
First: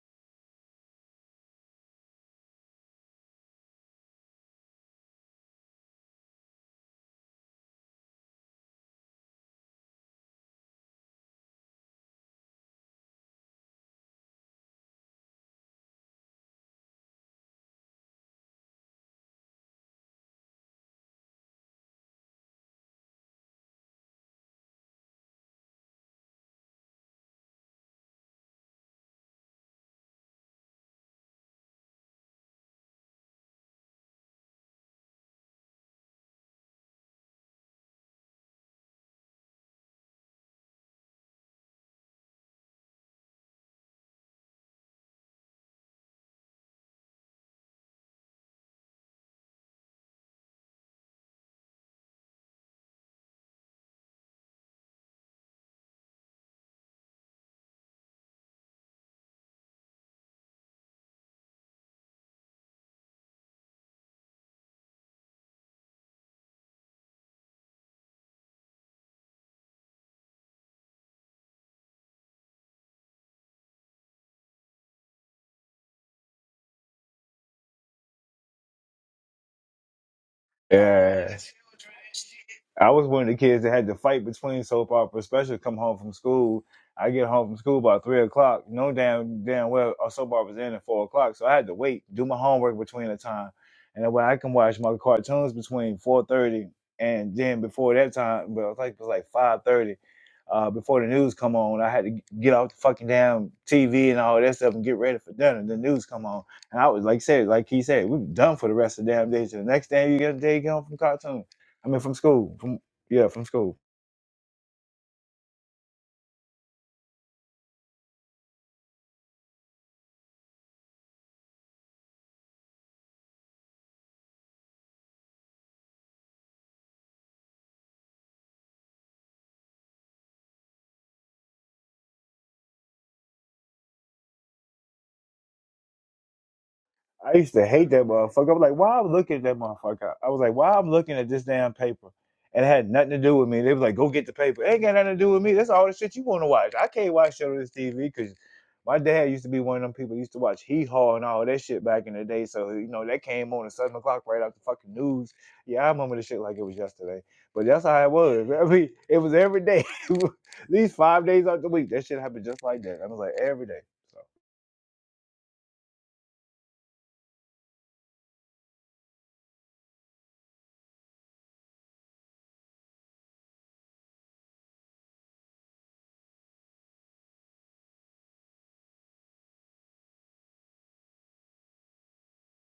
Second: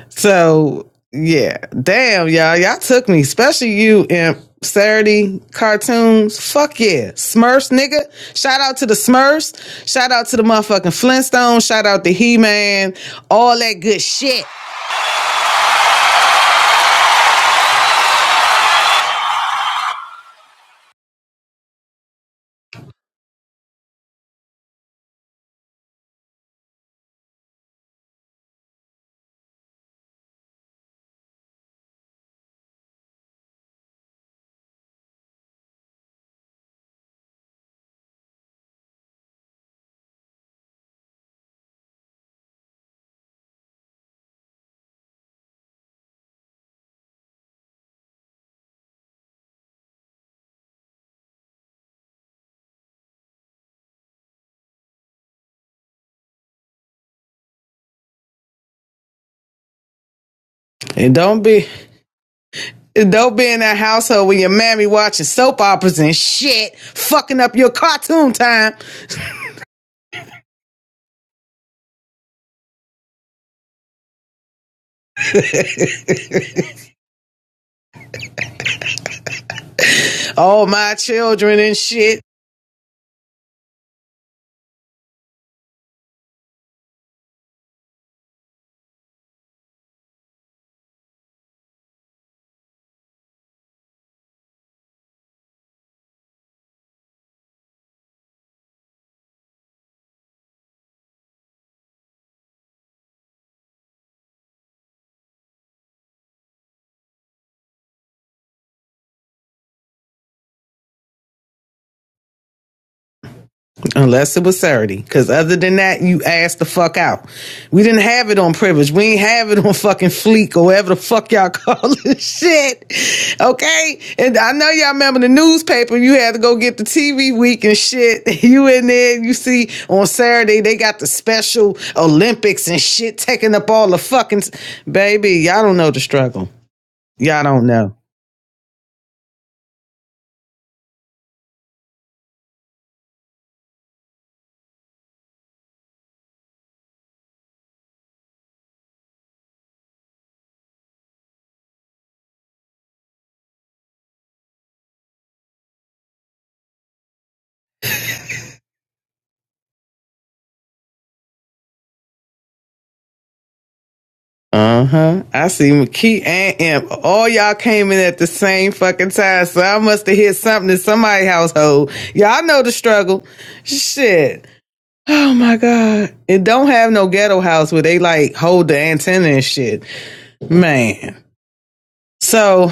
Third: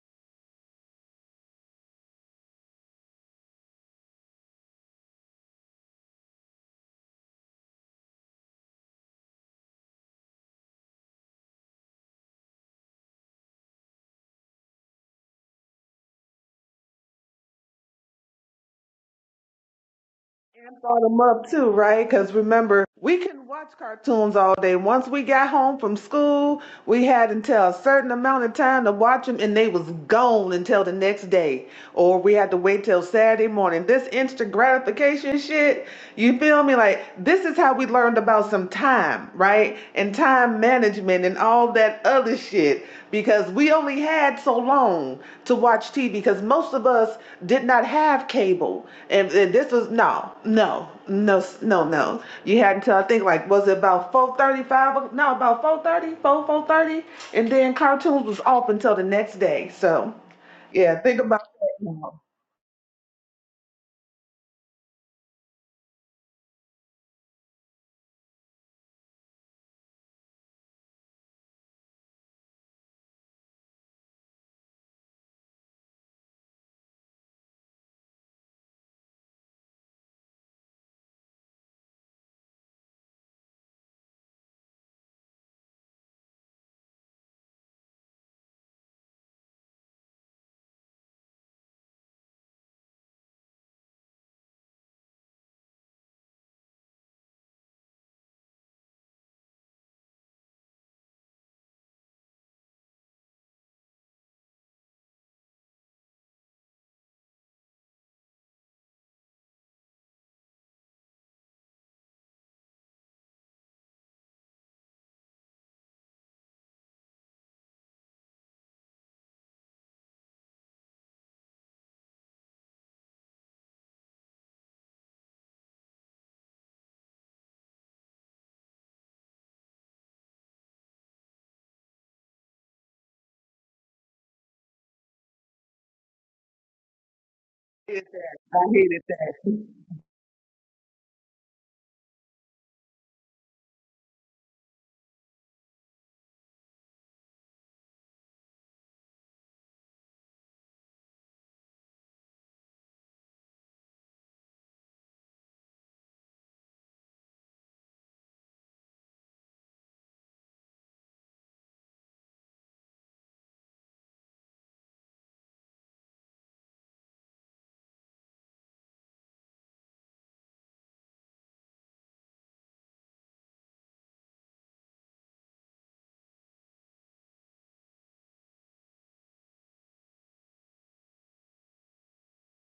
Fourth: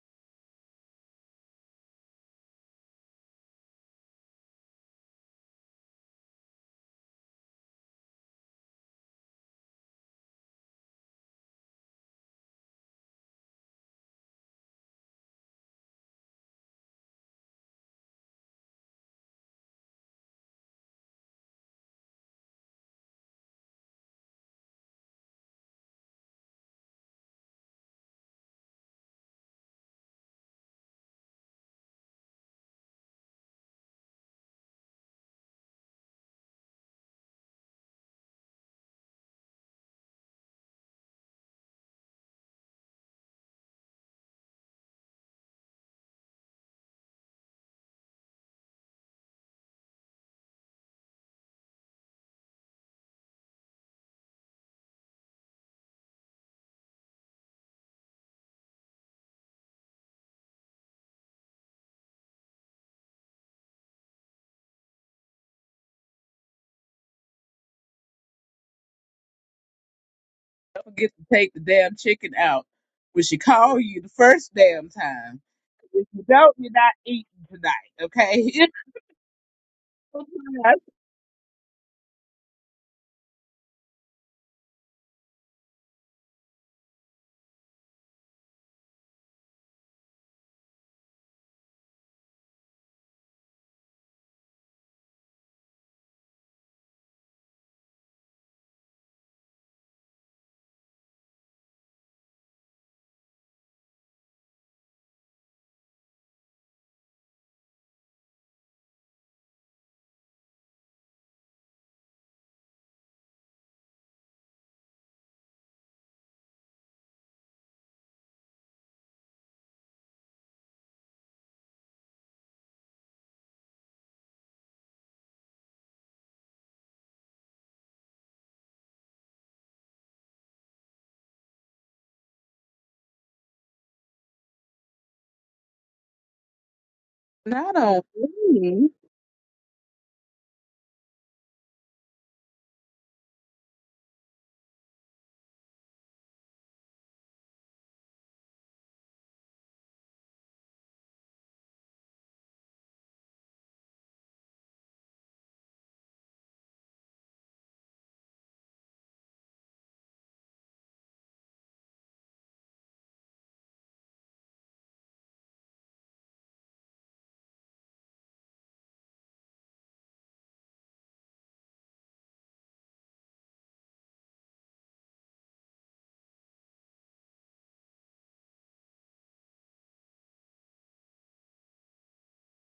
So, yeah. Damn, y'all. Y'all took me, especially you, Imp. Saturday cartoons. Fuck yeah. Smurfs, nigga. Shout out to the Smurfs. Shout out to the motherfucking Flintstones. Shout out to He Man. All that good shit.
brought them up too, right? Because remember, we can watch cartoons all day. Once we got home from school, we had until a certain amount of time to watch them, and they was gone until the next day, or we had to wait till Saturday morning. This instant gratification shit, you feel me? Like this is how we learned about some time, right? And time management and all that other shit, because we only had so long to watch TV, because most of us did not have cable, and, and this was no, no. No, no, no. You had until I think like was it about four thirty five? No, about four thirty, four four thirty, and then cartoons was off until the next day. So, yeah,
And
think
don't
about
be
that. Now.
don't be in that household when your mammy watching soap operas and shit, fucking up your cartoon time.
Don't forget to take the damn chicken out when she called you the first damn time. If you don't, you're not eating tonight, okay?
All my
Yeah.
children and shit.
I was one of the kids that had to fight between soap operas, especially come home from school. I get home from school about three o'clock. No damn damn well a soap opera's in at four o'clock, so I had to wait, do my homework between the time, and that way I can watch my cartoons between four thirty and then before that time, but I think it was like five thirty. Uh, before the news come on, I had to g- get off the fucking damn TV and all that stuff and get ready for dinner. The news come on. And I was like said, like he said, we done for the rest of the damn day. So the next day you get a day going from cartoon. I mean from school. From yeah, from school.
Unless it was Saturday. Because other than that, you asked the fuck out. We didn't have it on privilege. We ain't have it on fucking fleek or whatever the fuck y'all call this shit. Okay? And I know y'all remember the newspaper. You had to go get the TV week and shit. You in there, you see on Saturday, they got the special Olympics and shit taking up all the fucking. Baby, y'all don't know the struggle.
I
Y'all
used
don't
to
not
hate
know.
I
on
that
hated that.
motherfucker. I
I
was like,
me.
why
hated
I'm looking at that
that.
motherfucker? I was like, why I'm looking at this damn paper? And it had nothing to do with me. They was like, go get the paper. It ain't got nothing to do with me. That's all the shit you want to watch. I can't watch shit on this TV because my dad used to be one of them people used to watch Hee Haw and all that shit back in the day. So, you know, that came on at 7 o'clock right after fucking news. Yeah, I remember the shit like it was yesterday. But that's how it was. I mean, it was every day. At least five days out the week. That shit happened just like that. I was like, every day.
Uh huh. I see McKee and Imp. All y'all came in at the same fucking time, so I must have hit something in somebody's household. Y'all know the struggle. Shit. Oh my god. It don't have no ghetto house where they like hold the antenna and shit, man. So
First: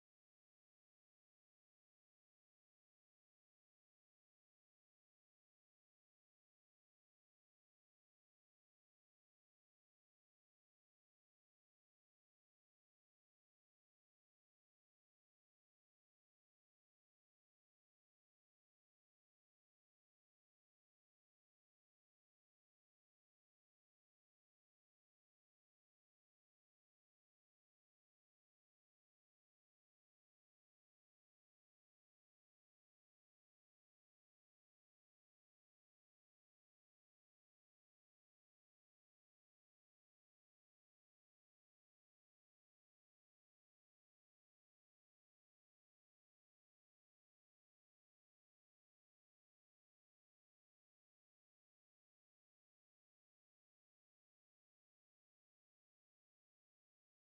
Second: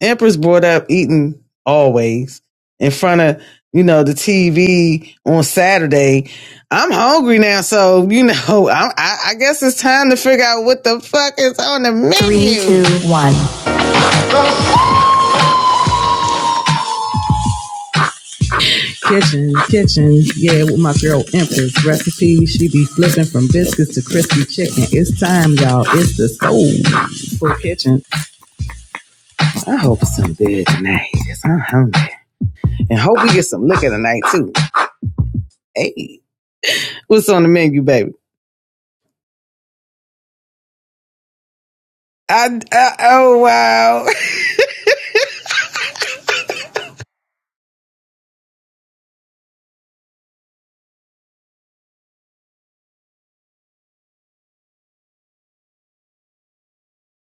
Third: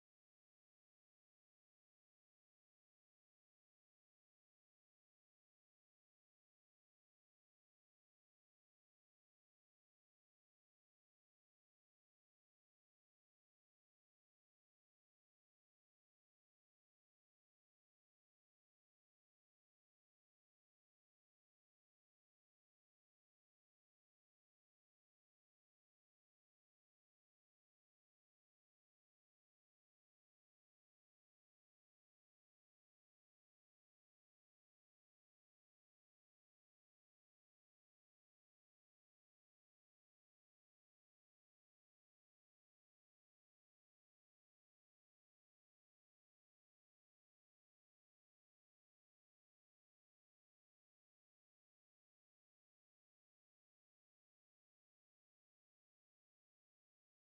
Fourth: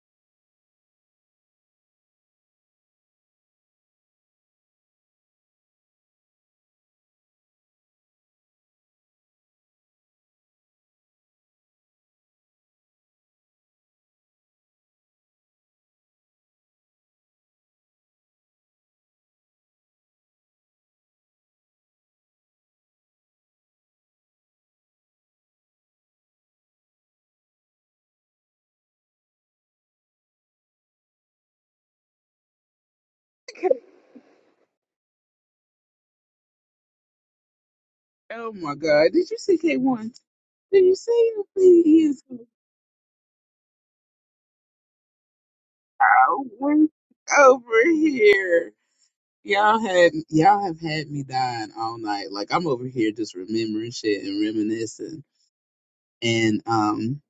Empress brought up eating always in front of, you know, the TV on Saturday. I'm hungry now, so, you know, I, I, I guess it's time to figure out what the fuck is on the Three, two, menu. one. Kitchen, kitchen, yeah, with my girl Empress recipe. She be flipping from biscuits to crispy chicken. It's time, y'all. It's the soul for kitchen. I hope it's some good tonight, because I'm hungry. And hope we get some liquor tonight, too. Hey, what's on the menu, baby?
Oh my God. Did you see K1? Did you see him? He is
I, uh, oh wow.
going over here. Y'all had y'all have had me dying all night. Like I'm over here just remembering shit and reminiscing. And um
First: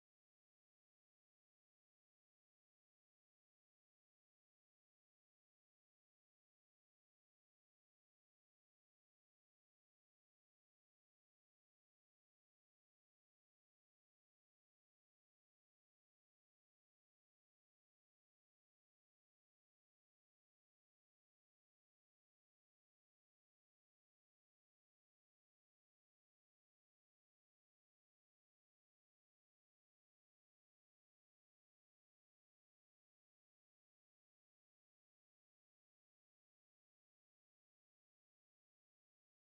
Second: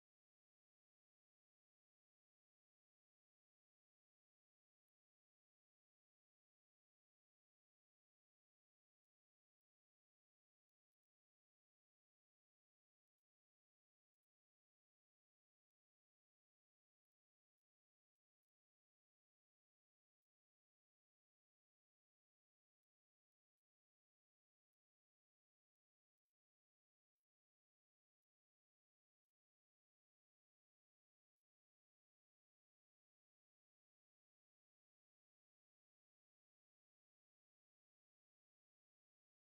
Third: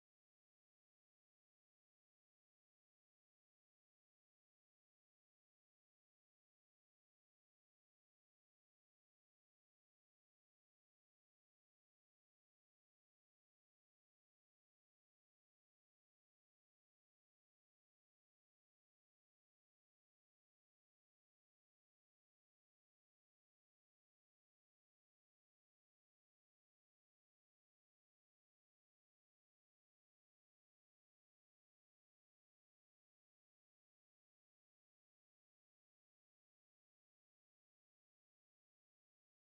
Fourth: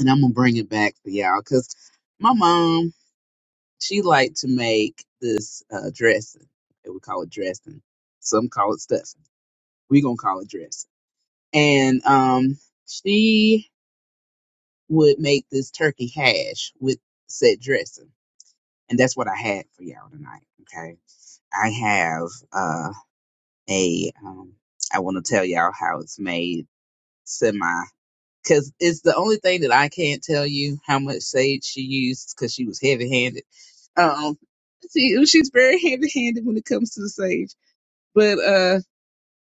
and I'm gonna bring it back for y'all because my mom, she liked to make this uh dressing. They would call it dressing. Some call it stuffing. We gonna call it dressing and um, she would make this turkey hash with said dressing, and that's what I had for y'all tonight. Okay, I have uh a um, I want to tell y'all how it's made semi because it's the only thing that I can't tell you how much sage she used because she was heavy handed. Um, she she's very heavy handed when it comes to the sage, but uh,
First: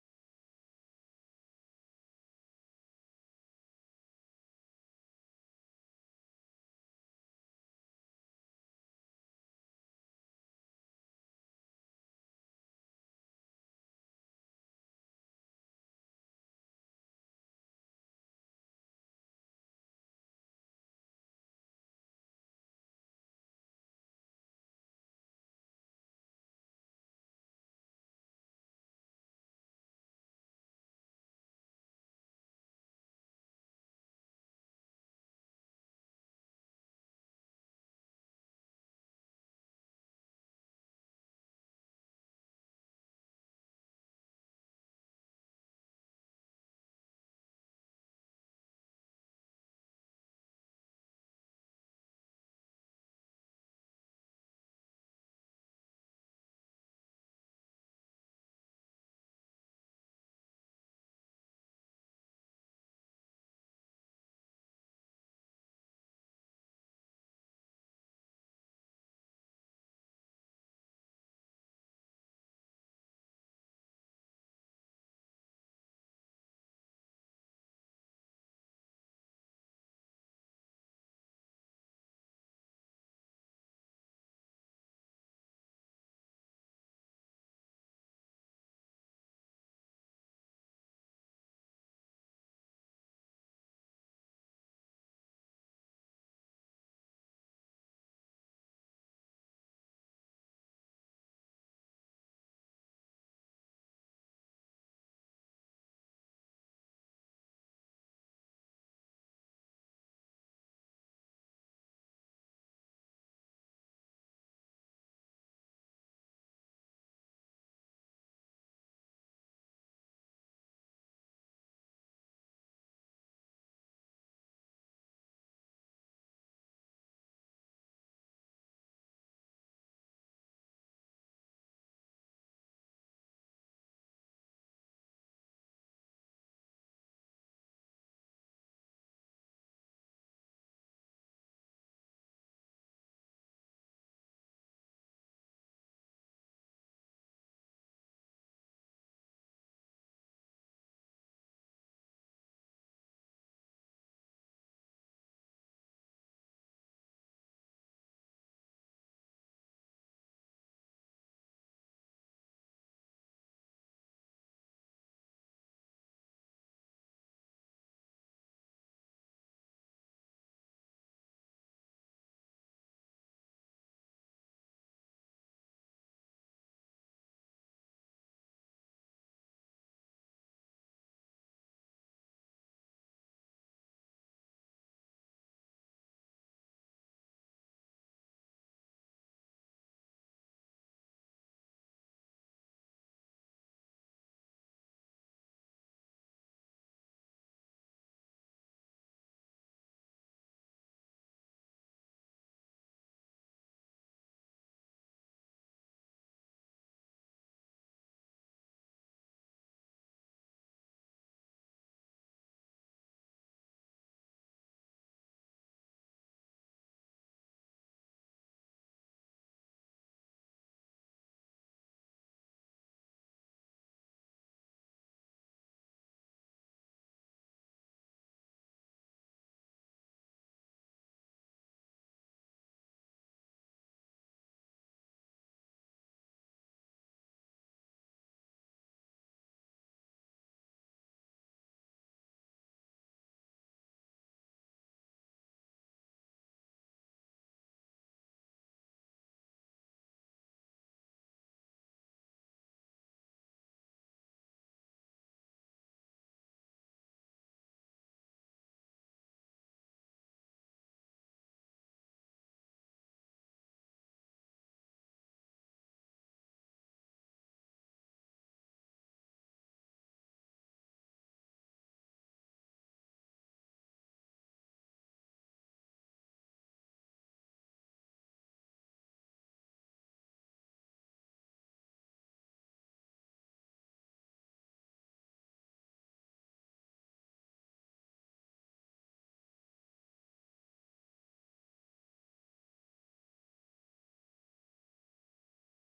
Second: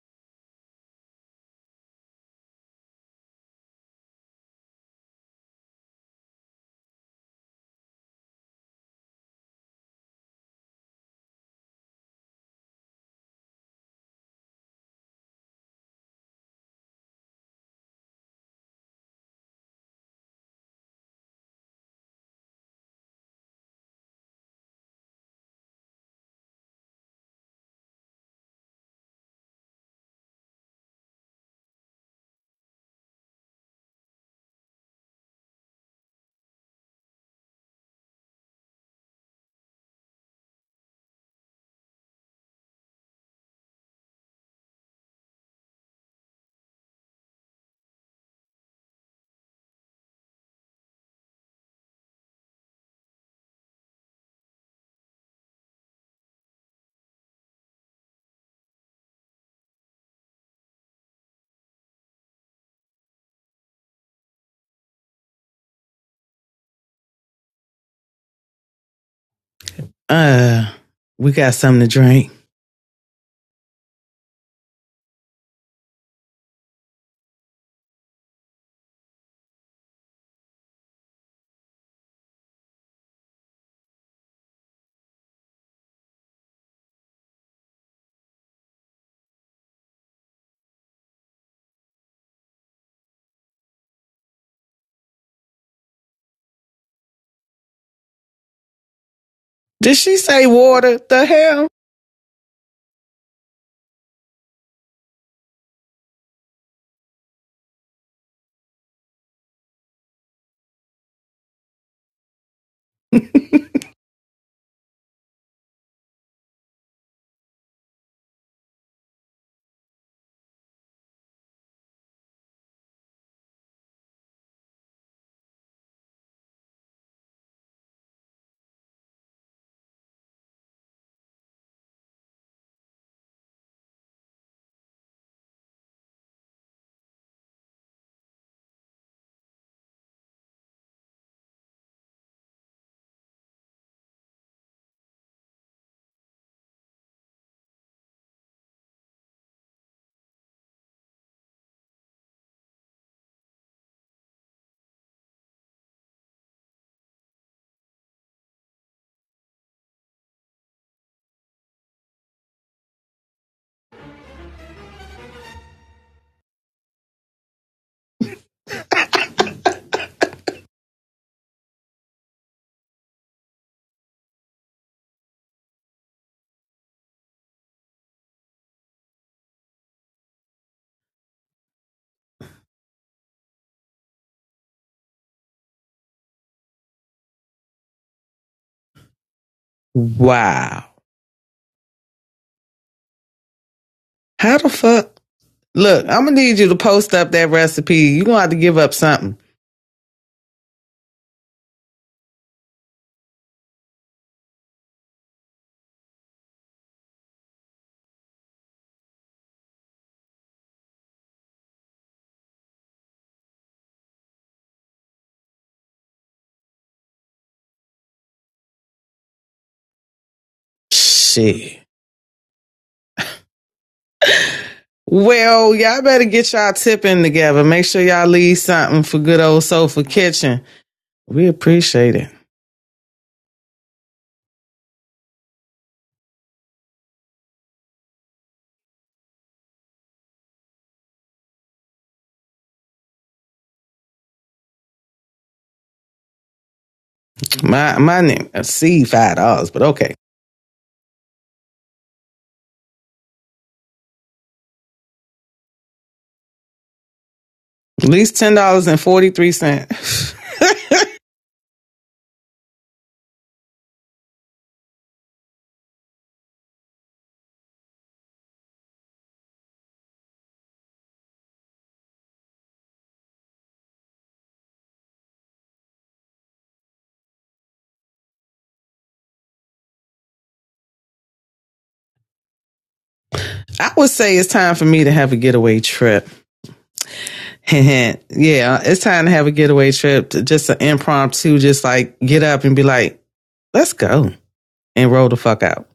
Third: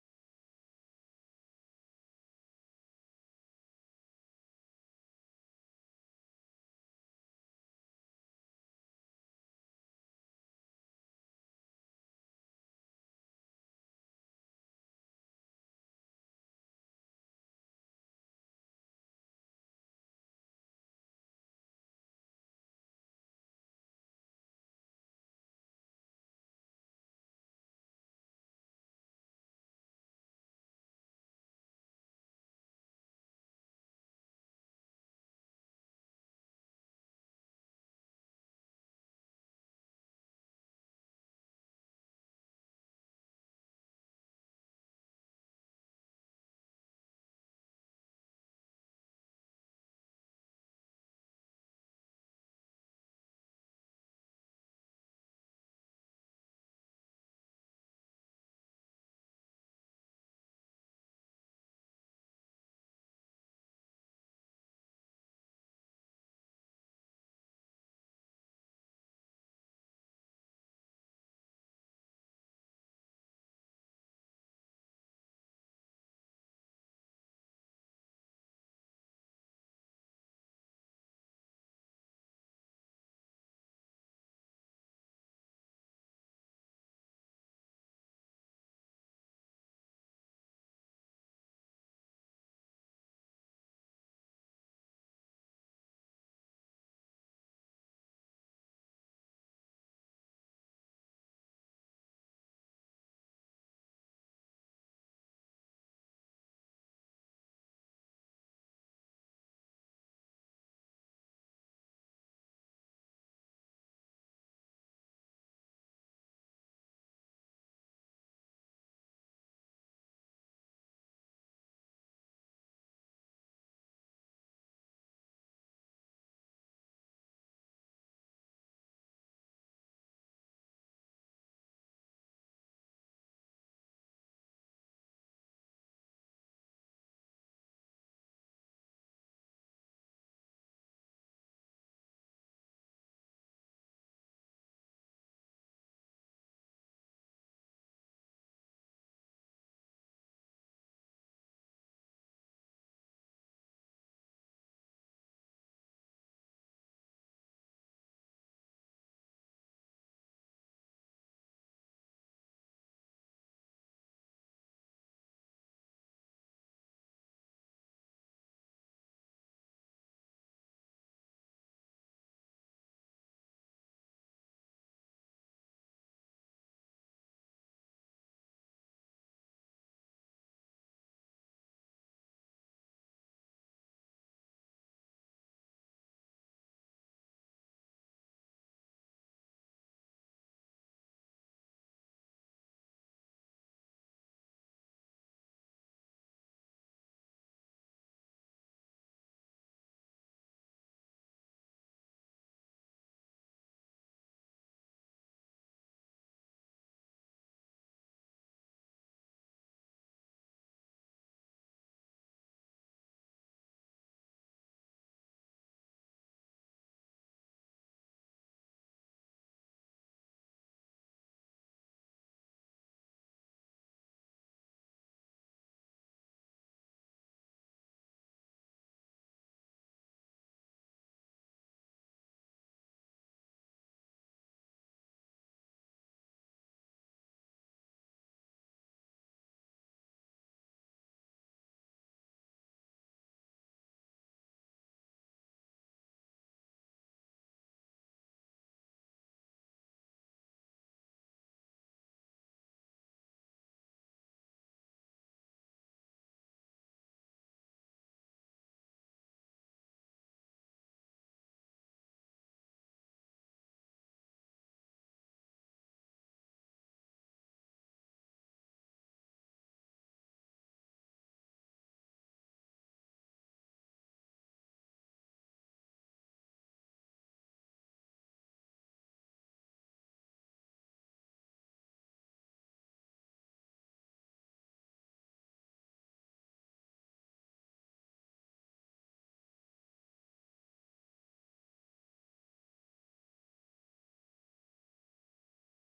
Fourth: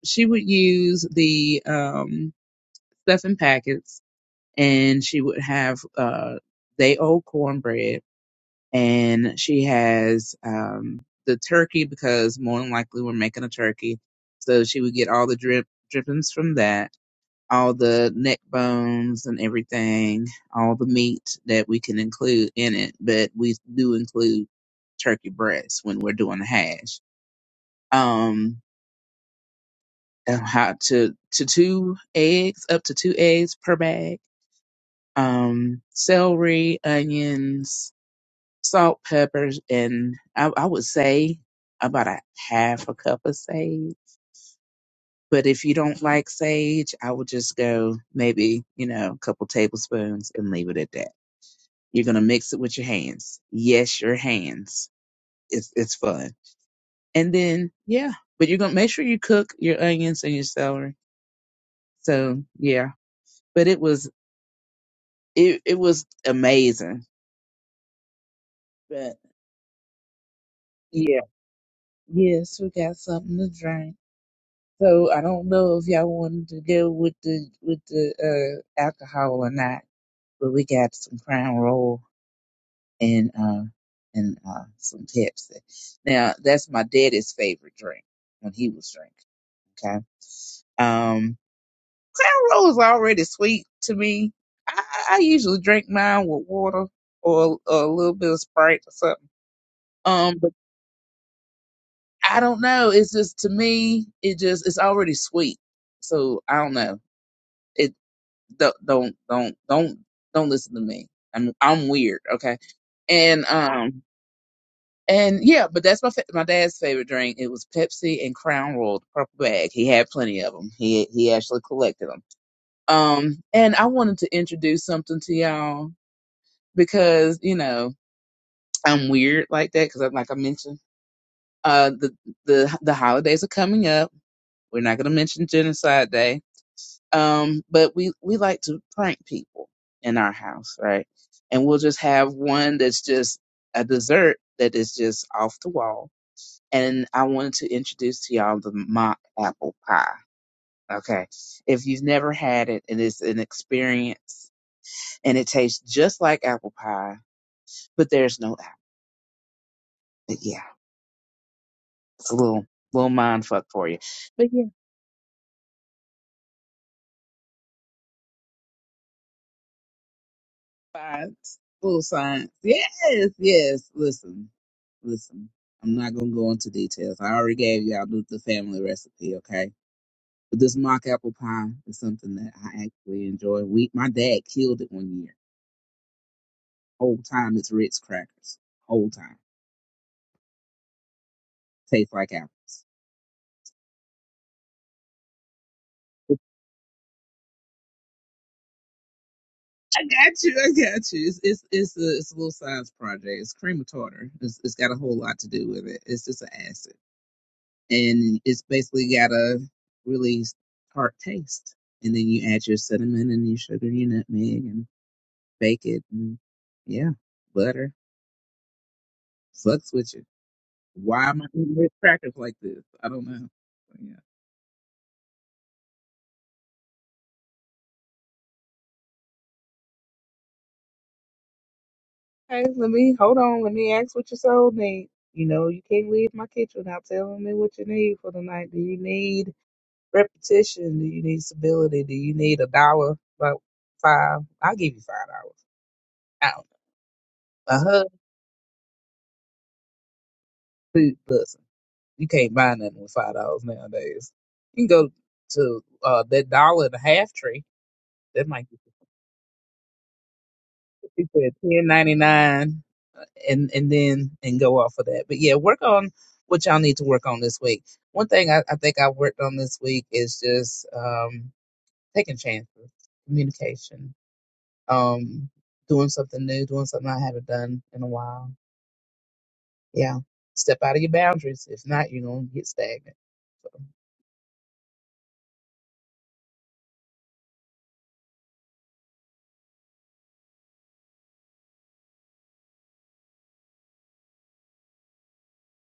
she would use the um stuffing packets and she would have uh day old cornbread and she has um the turkey because more than likely we're making a turkey so she would get all the drip drippings from that all the neck bones and everything all the meat that we can include in it but we do include turkey breasts when we're doing the hash um and how to to two eggs up to two eggs per bag um, celery, onions, salt, peppers, and I, I would say about a half a cup of sage. But if you don't like sage, I would just go maybe, you know, a couple tablespoons and leave it at that. You're going to mix it with your hands. Yes, your hands. It's, it's fun. And then, yeah, but you're going to make sure you cook your onions and your celery. So yeah, but it was, it, it was amazing. But
uh,
yeah.
we got something to drink.
Yes, we got something to drink. So I don't know if y'all wanted to go with the with the uh alcohol or not, but we got some crown Royal and uh and uh some Pepsi. Now that's my daddy's favorite drink when he was drinking. Okay. Um crown Royal is already sweet to me. I, I usually drink mine with water or, or a little bit of Sprite or something.
Did she
Um,
say water? The hell?
I don't know. It's just to me, it just it's already sweet. So I don't know. It don't don't don't don't don't listen to me. I'm I'm weird. Okay, and um and yeah, but that's my fa- my dad's favorite drink. It was Pepsi and Crown Royal, the purple bag. He had plenty of them. He he actually collected them. Um, and I wanted to introduce something to y'all because you know I'm weird like that because like I mentioned, uh, the the the holidays are coming up We're not going to mention Genocide Day, um, but we we like to prank people in our house, right? And we'll just have one that's just a dessert that is just off the wall. And I wanted to introduce to y'all the mock apple pie. Okay, if you've never had it, it is an experience, and it tastes just like apple pie, but there's no apple. But yeah, it's a little little mind fuck for you. But yeah Science, full science. Yes, yes. Listen, listen. I'm not gonna go into details. I already gave y'all the the family recipe, okay? But this mock apple pie is something that I actually enjoy. We, my dad killed it one year. Whole time it's Ritz crackers. Whole time
Wow.
tastes like apples.
How the fuck? Look, I'm gonna need you to post up that recipe. You gonna have to give up something.
I got you. I got you. It's it's it's a, it's a little science project. It's cream of tartar. It's, it's got a whole lot to do with it. It's just an acid. and it's basically got a really tart taste. And then you add your cinnamon and your sugar, and your nutmeg, and bake it. And yeah, butter fucks with you. Why am I eating
Shit.
with crackers like this? I don't know. But yeah.
Well, y'all better get y'all tipping together. Make sure y'all leave something for good old sofa kitchen. We appreciate it.
Hey, let me hold on. Let me ask what your soul need. You know, you can't leave my kitchen without telling me what you need for the night. Do you need repetition? Do you need stability? Do you need a dollar? About five? I'll give you five dollars. I don't know. A
My
hug,
my name I see five dollars, but okay.
food, bus. You can't buy nothing with five dollars nowadays. You can go to uh, that dollar and a half tree.
At least
That
ten
might be
dollars and forty three cents.
people at ten ninety nine, and and then and go off of that. But yeah, work on what y'all need to work on this week. One thing I, I think I worked on this week is just um, taking chances, communication, um, doing something new, doing something I haven't done in a while. Yeah, step out of your boundaries. If not, you're gonna get stagnant. So
I would say it's time for me to have a getaway trip. yeah, uh, it's time to have a getaway trip, to just an impromptu, just like get up and be like, let's go and roll the fuck out.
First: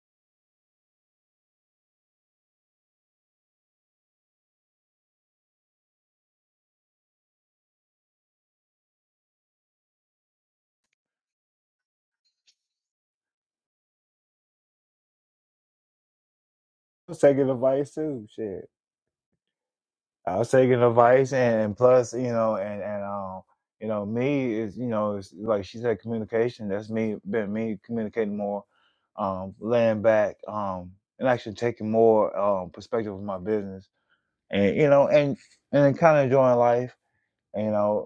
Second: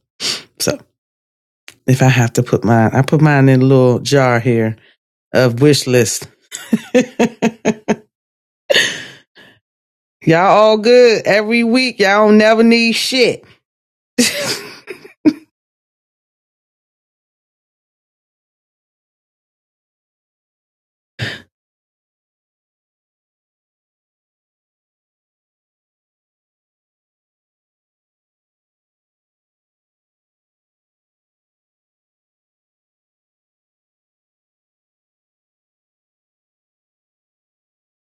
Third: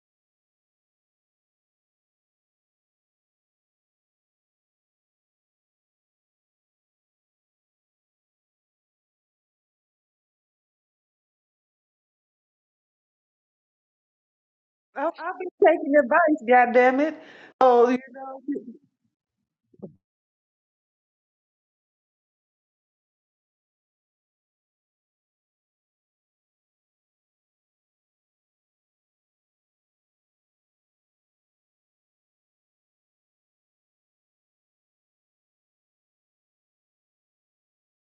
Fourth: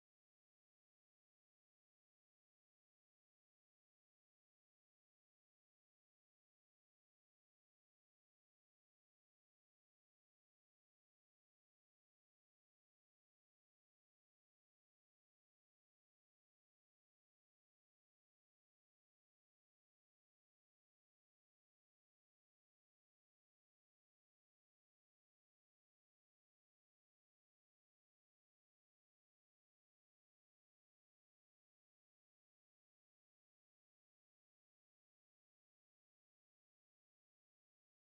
So if I have to put mine, I put mine in a little jar here of wish list. Y'all all good every week. Y'all don't never need shit.
I- I've been taking advice, God damn
So,
it.
second
Oh,
advice
you
too.
know,
Shit. I was taking advice, and, and plus, you know, and and um, you know, me is you know, it's like she said, communication. That's me been me communicating more, um, laying back, um, and actually taking more um perspective of my business, and you know, and and kind of enjoying life. You know,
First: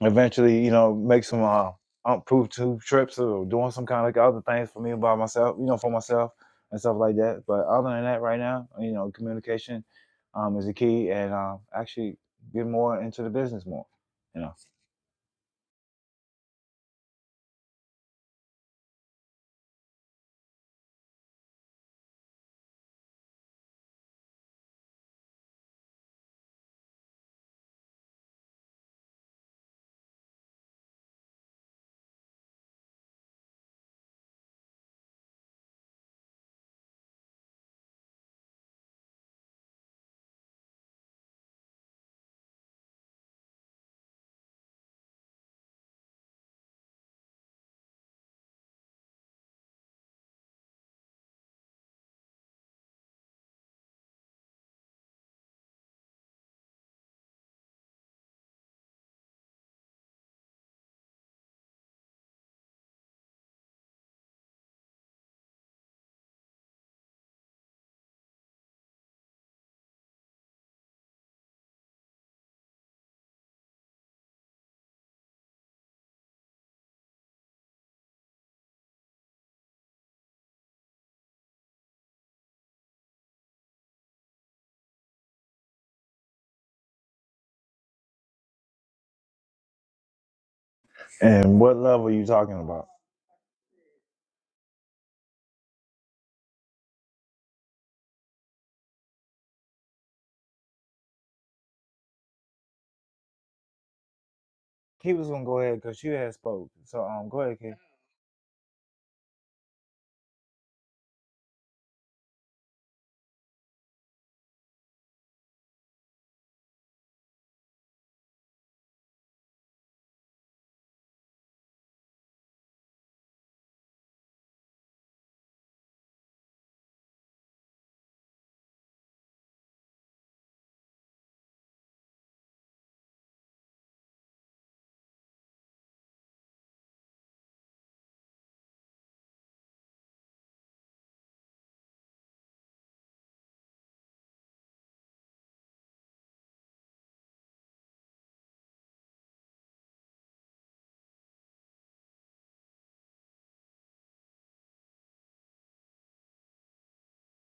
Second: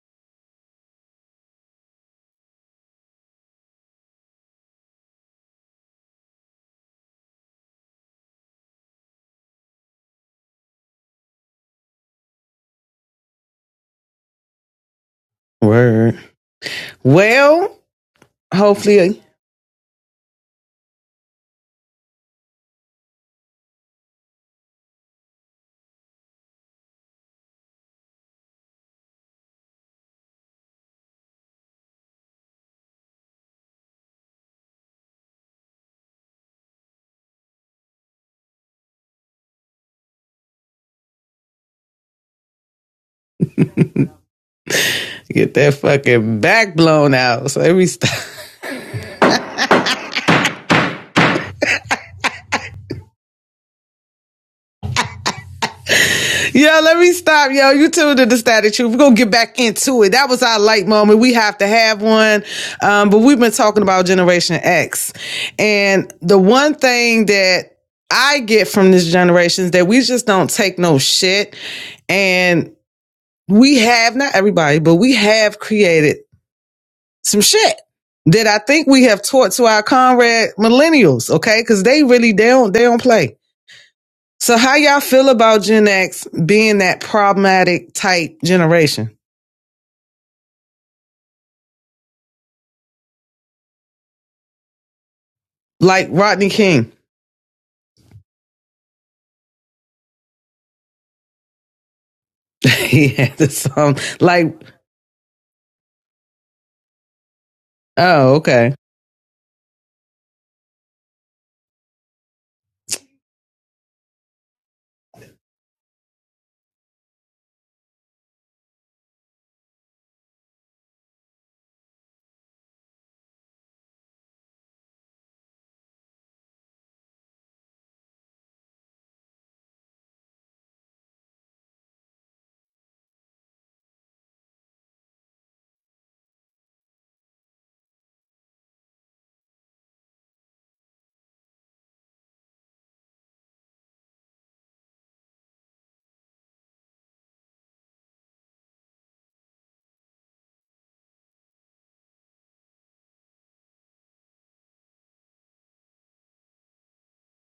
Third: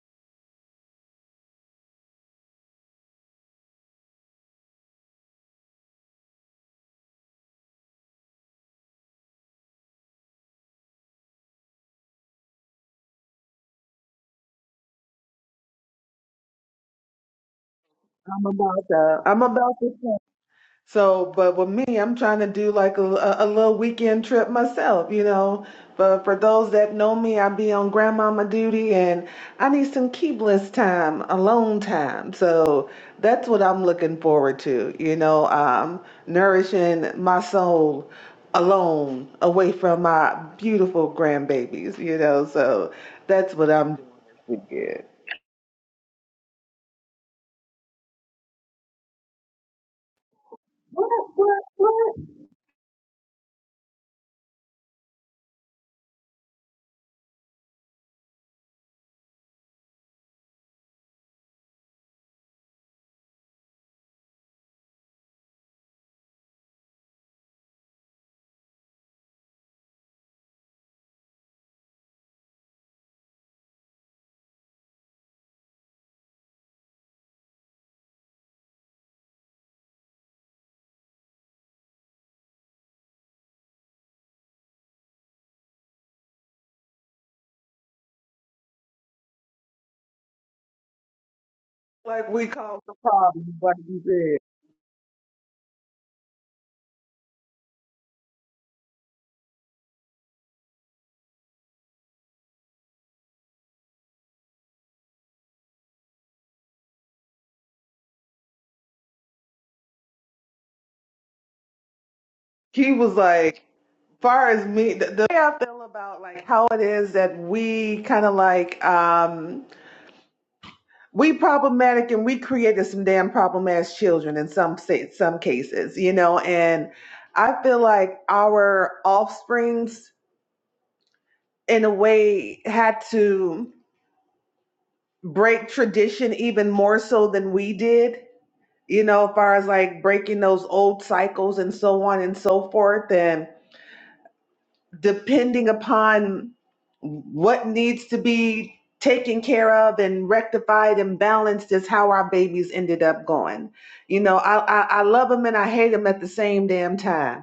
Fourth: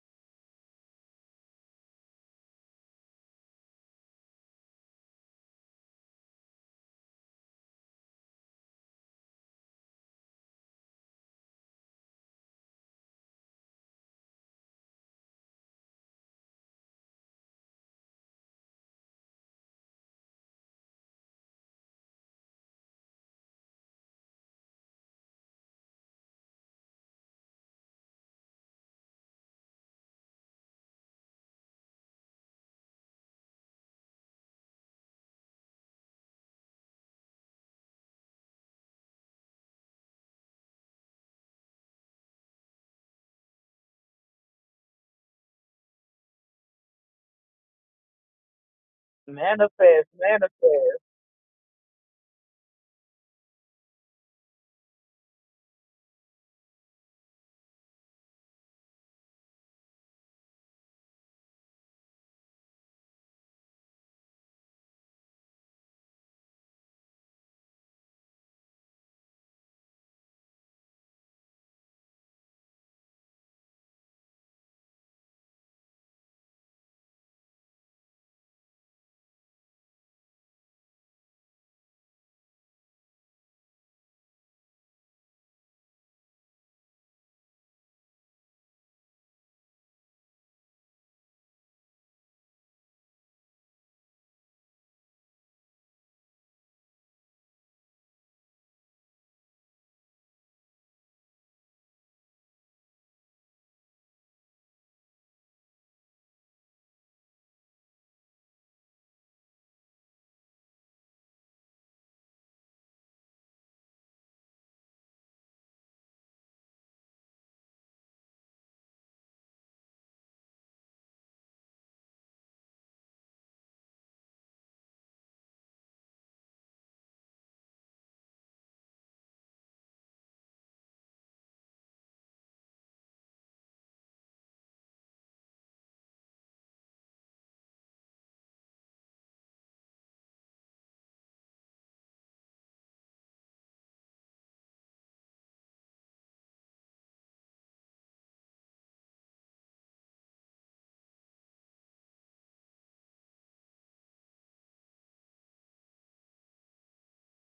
eventually, you know, make some uh, unproved tube trips or doing some kind of like other things for me by myself, you know, for myself and stuff like that. But other than that, right now, you know, communication um, is the key, and uh, actually get more into the business more, you know.
Word. Well,
I'm about
hopefully
to. I'm about to. So, but with me, I'm trying to do like a, a little weekend trip myself, you know. But for those that know me, I be on grandmama duty and I need some keebless time, alone time. So that's what I'm looking forward to, you know, um, nourishing my soul alone, away from my beautiful grandbabies, you know. So that's what I'm doing this weekend.
you get that fucking back blown out. So every st-
manifest, manifest.
What, what, what?
Yo, let me stop. Yo, you tuned in to Static Truth. We're gonna get back into it. That was our light moment. We have to have one. Um, but we've been talking about Generation X. And the one thing that I get from this generation is that we just don't take no shit. And we have, not everybody, but we have created some shit that I think we have taught to our comrade millennials, okay? Because they really they don't they don't play. So how y'all feel about Gen X being that problematic type generation?
And what level are you
Like we
talking
caused
about?
the problem, like you said.
Like Rodney King. he had the song like
Key was gonna go ahead because you had spoke, so um, go ahead, Key.
oh, okay.
He was like, far as me, the, the way I feel about like how it is that we kind of like um we problematic and we created some damn problem as children in some sta- some cases, you know, and I feel like our offsprings in a way had to break tradition even more so than we did, you know, as far as like breaking those old cycles and so on and so forth depending upon what needs to be taken care of and rectified and balanced is how our babies ended up going. You know, I, I, I love them and I hate them at the same damn time.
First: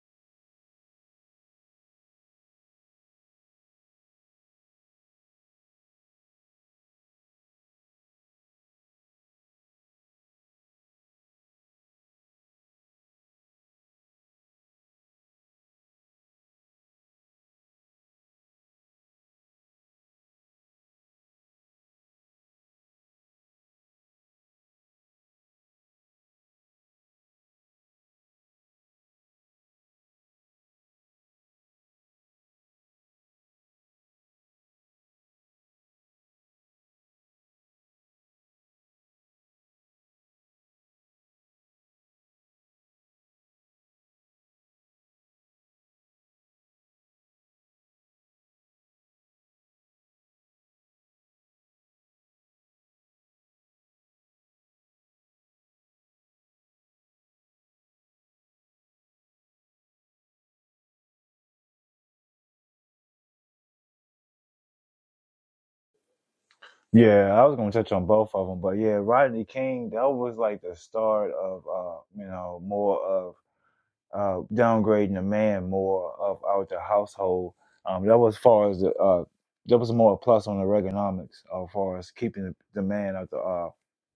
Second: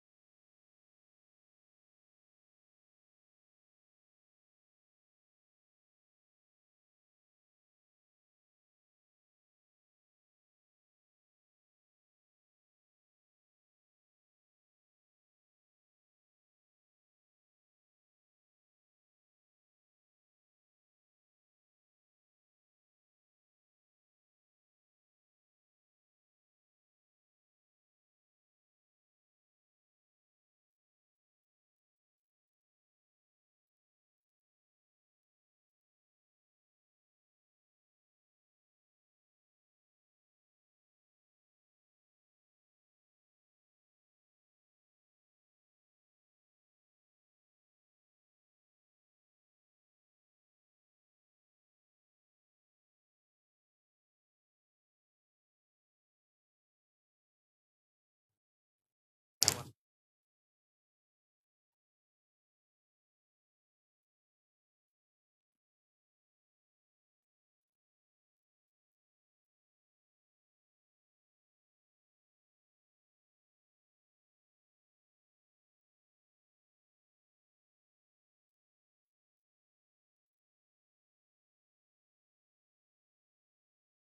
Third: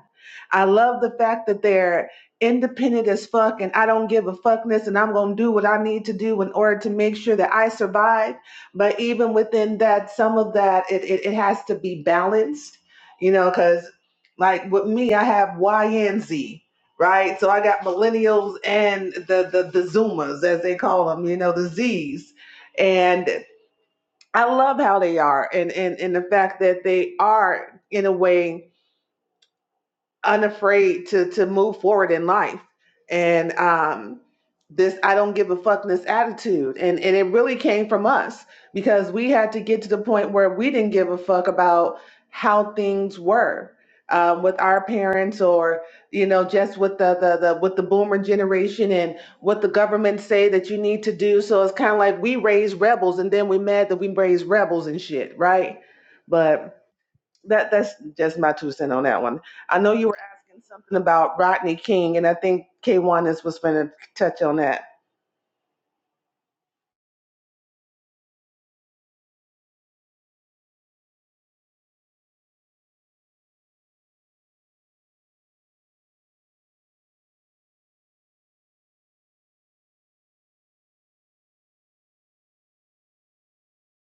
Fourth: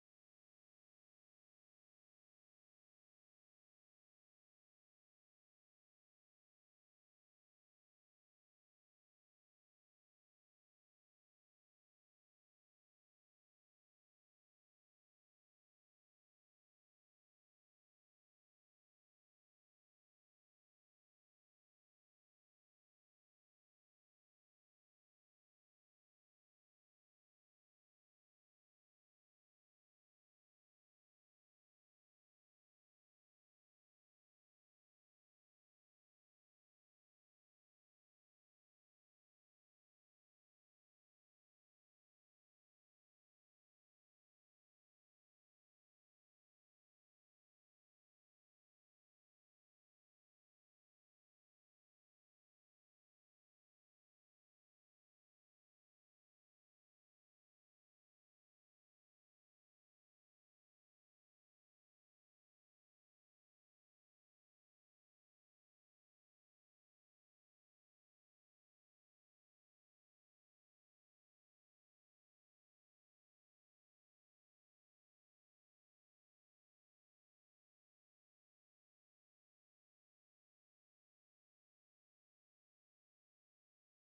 I love the fact that they're independent as fuck and I don't give a fuckness and I'm going to do what I need to do in order to make sure that I survive. But even within that, some of that, it, it, it has to be balanced, you know, because like with me, I have Y and Z right? So I got millennials and the the the Zoomers, as they call them, you know, the Z's, and I love how they are, and and and the fact that they are in a way unafraid to to move forward in life and um this i don't give a fuckness attitude and and it really came from us because we had to get to the point where we didn't give a fuck about how things were um, with our parents or you know just with the, the the with the boomer generation and what the government say that you need to do so it's kind of like we raised rebels and then we mad that we raised rebels and shit right But that that's just my two cent on that one. I know you were asking something about Rodney King, and I think K1 is was going to touch on that.
Yeah, I was gonna touch on both of them, but yeah, Rodney King, that was like the start of uh, you know, more of uh, downgrading the man more of out the household. Um, that was far as the uh, that was more a plus on the ergonomics uh, as far as keeping the, the man out the uh,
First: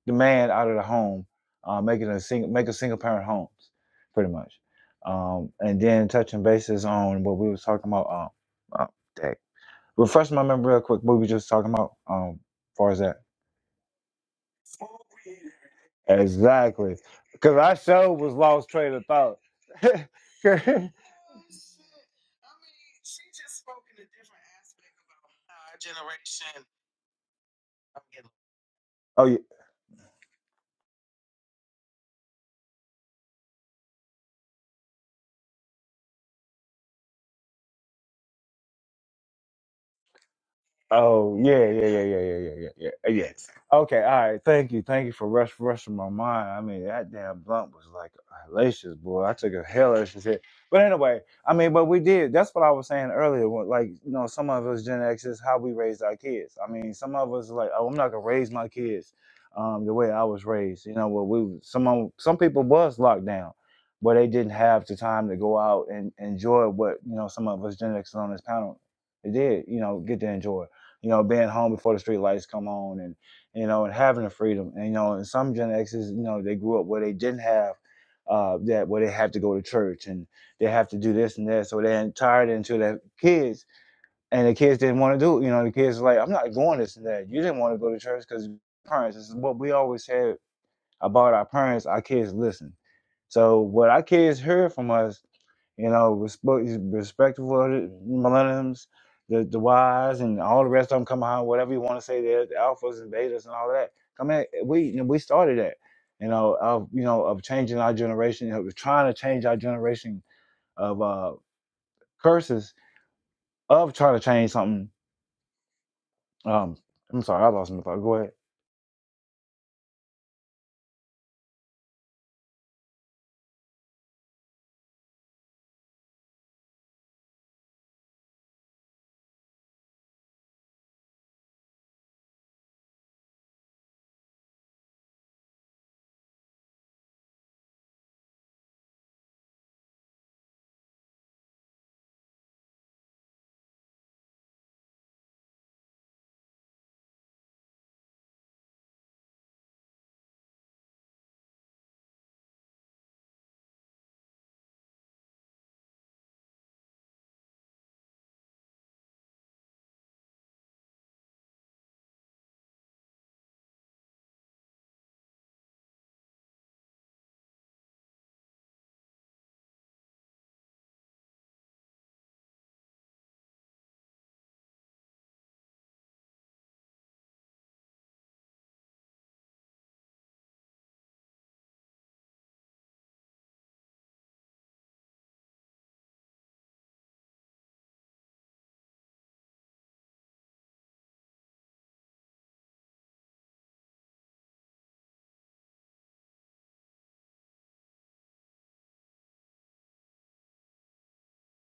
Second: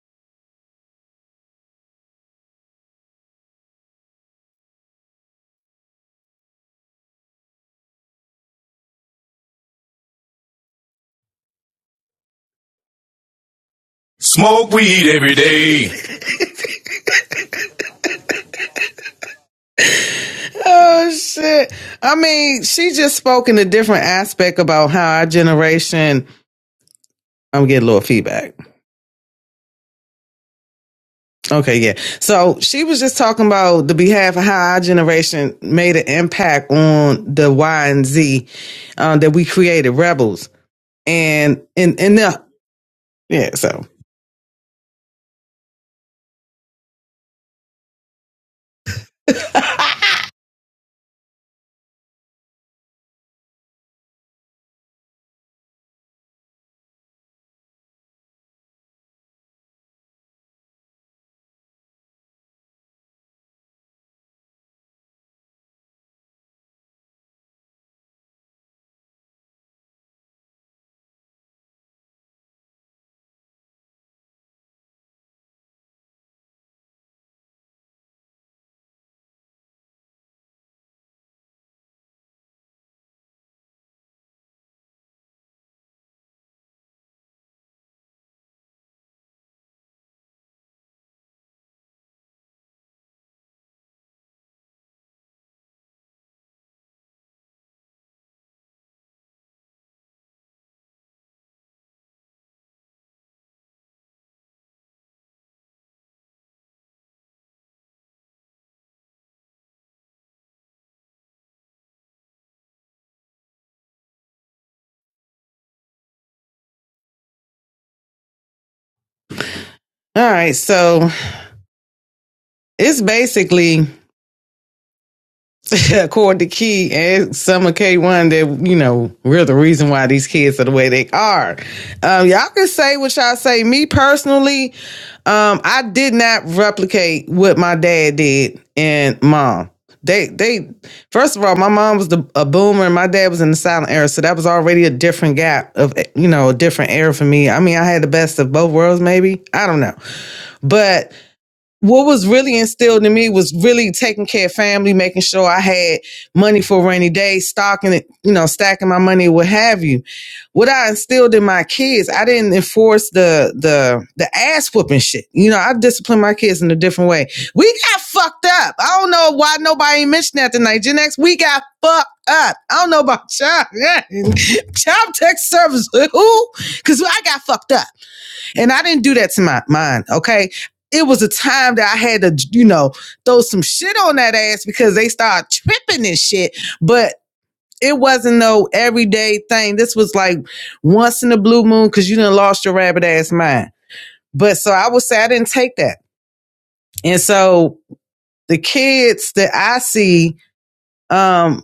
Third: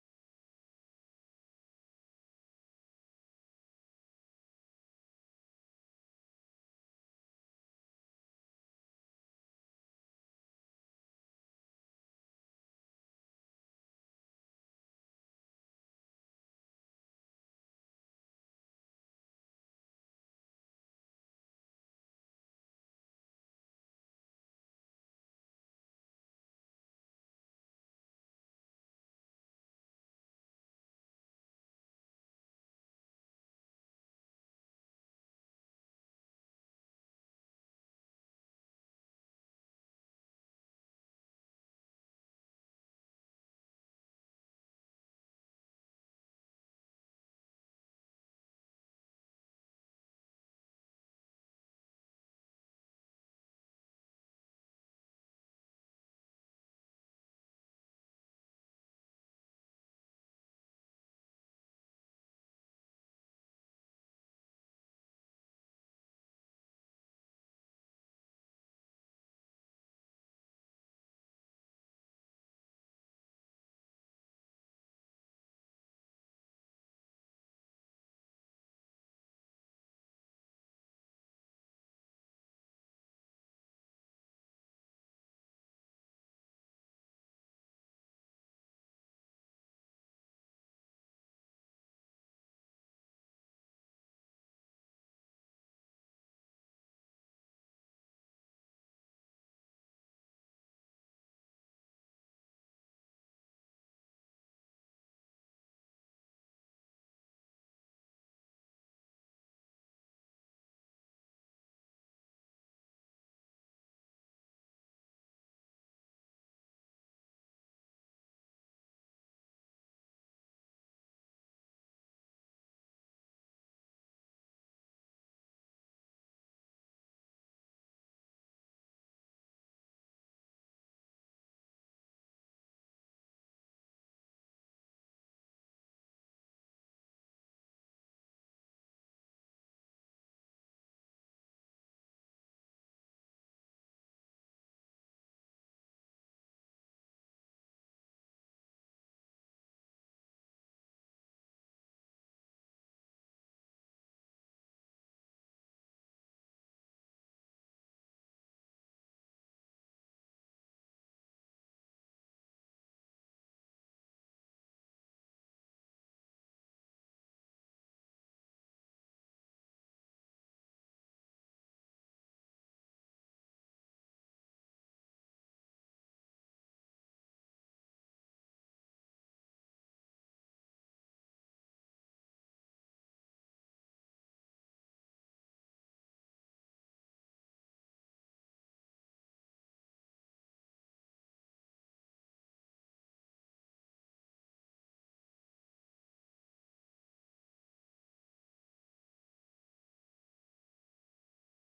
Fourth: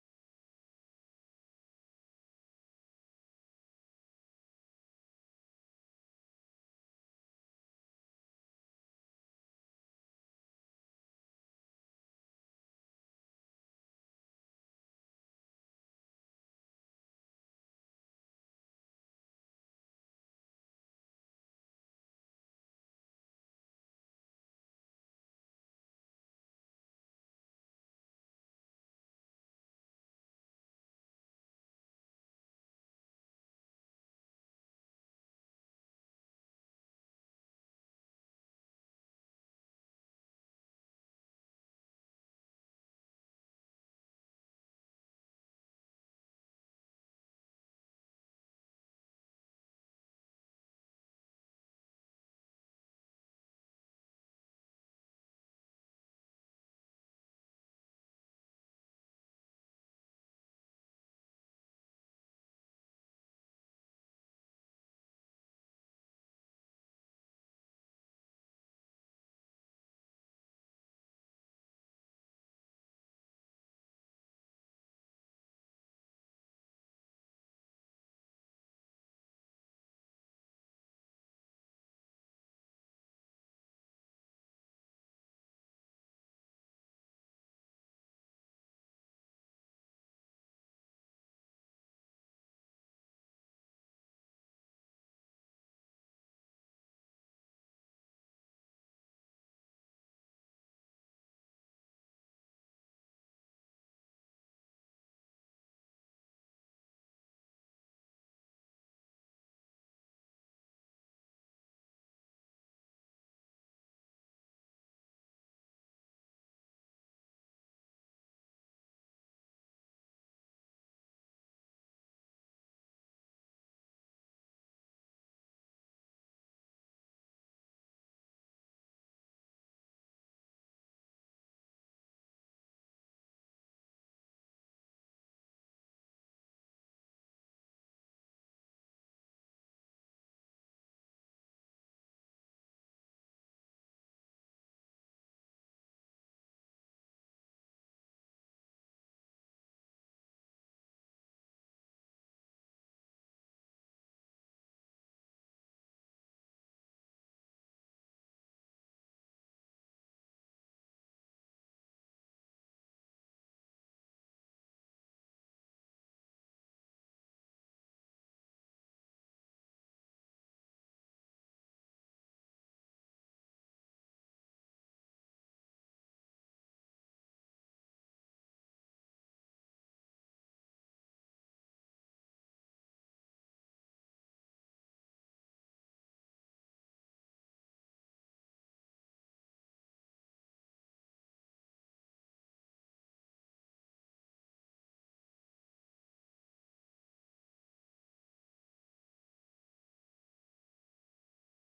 the man out of the home, uh, making a single make a single parent homes, pretty much. Um, and then touching bases on what we was talking about. Um, uh, dang. refresh my memory real quick. What we were just talking about. Um, as far as that.
Smoke weed every day.
Exactly, because I sure was lost train of thought.
Oh shit. I mean, she just spoke in a different aspect about how our generation I'm getting a little feedback.
oh yeah,
Okay, yeah. So she was just talking about the behalf of how our generation made an impact on the Y and Z uh, that we created, rebels.
Oh
And
yeah, yeah,
in
yeah,
in
yeah, yeah,
the
yeah, yeah, yeah. uh, yeah.
Yeah, so.
Okay, all right. Thank you, thank you for rush rushing my mind. I mean, that damn blunt was like hellacious, boy. I took a hellacious hit. But anyway, I mean, but we did. That's what I was saying earlier. when, Like, you know, some of us Gen X is how we raised our kids. I mean, some of us like, oh, I'm not gonna raise my kids um, the way I was raised. You know, what we some of- some people was locked down, but they didn't have the time to go out and enjoy what you know some of us Gen X on this panel they did. You know, get to enjoy you know, being home before the street lights come on and, you know, and having the freedom. And, you know, and some Gen X's, you know, they grew up where they didn't have uh, that, where they have to go to church and they have to do this and that. So they're tired into their kids and the kids didn't want to do it. You know, the kids were like, I'm not going this and that. You didn't want to go to church because parents, this is what we always said about our parents, our kids listen. So what our kids heard from us you know, respect, respectful of the millenniums, the, the wise, and all the rest of them come behind. whatever you want to say, there, the alphas and betas and all that. Come at we you know, we started that, you know, of you know of changing our generation, of trying to change our generation of uh curses of trying to change something. Um, I'm sorry, I lost my thought. Go ahead.
All right, so it's basically according to Key and Summer K1 that, you know, we're the reason why these kids are the way they are. Um, y'all can say what y'all say. Me personally, um, I did not replicate what my dad did and mom. They they first of all, my mom was the, a boomer and my dad was in the silent era, so that was already a different gap of you know a different era for me. I mean, I had the best of both worlds, maybe I don't know, but what was really instilled in me was really taking care of family, making sure I had money for a rainy day, stocking it, you know, stacking my money, what have you. What I instilled in my kids, I didn't enforce the the the ass whooping shit. You know, I disciplined my kids in a different way. We got fucked up. I don't know why nobody mentioned that tonight. Gen X, we got fucked up. I don't know about child Child tech service, who? Because I got fucked up. And I didn't do that to my mind, okay? It was a time that I had to, you know, throw some shit on that ass because they started tripping and shit. But it wasn't no everyday thing. This was like once in a blue moon because you done lost your rabbit ass mind. But so I would say I didn't take that. And so the kids that I see um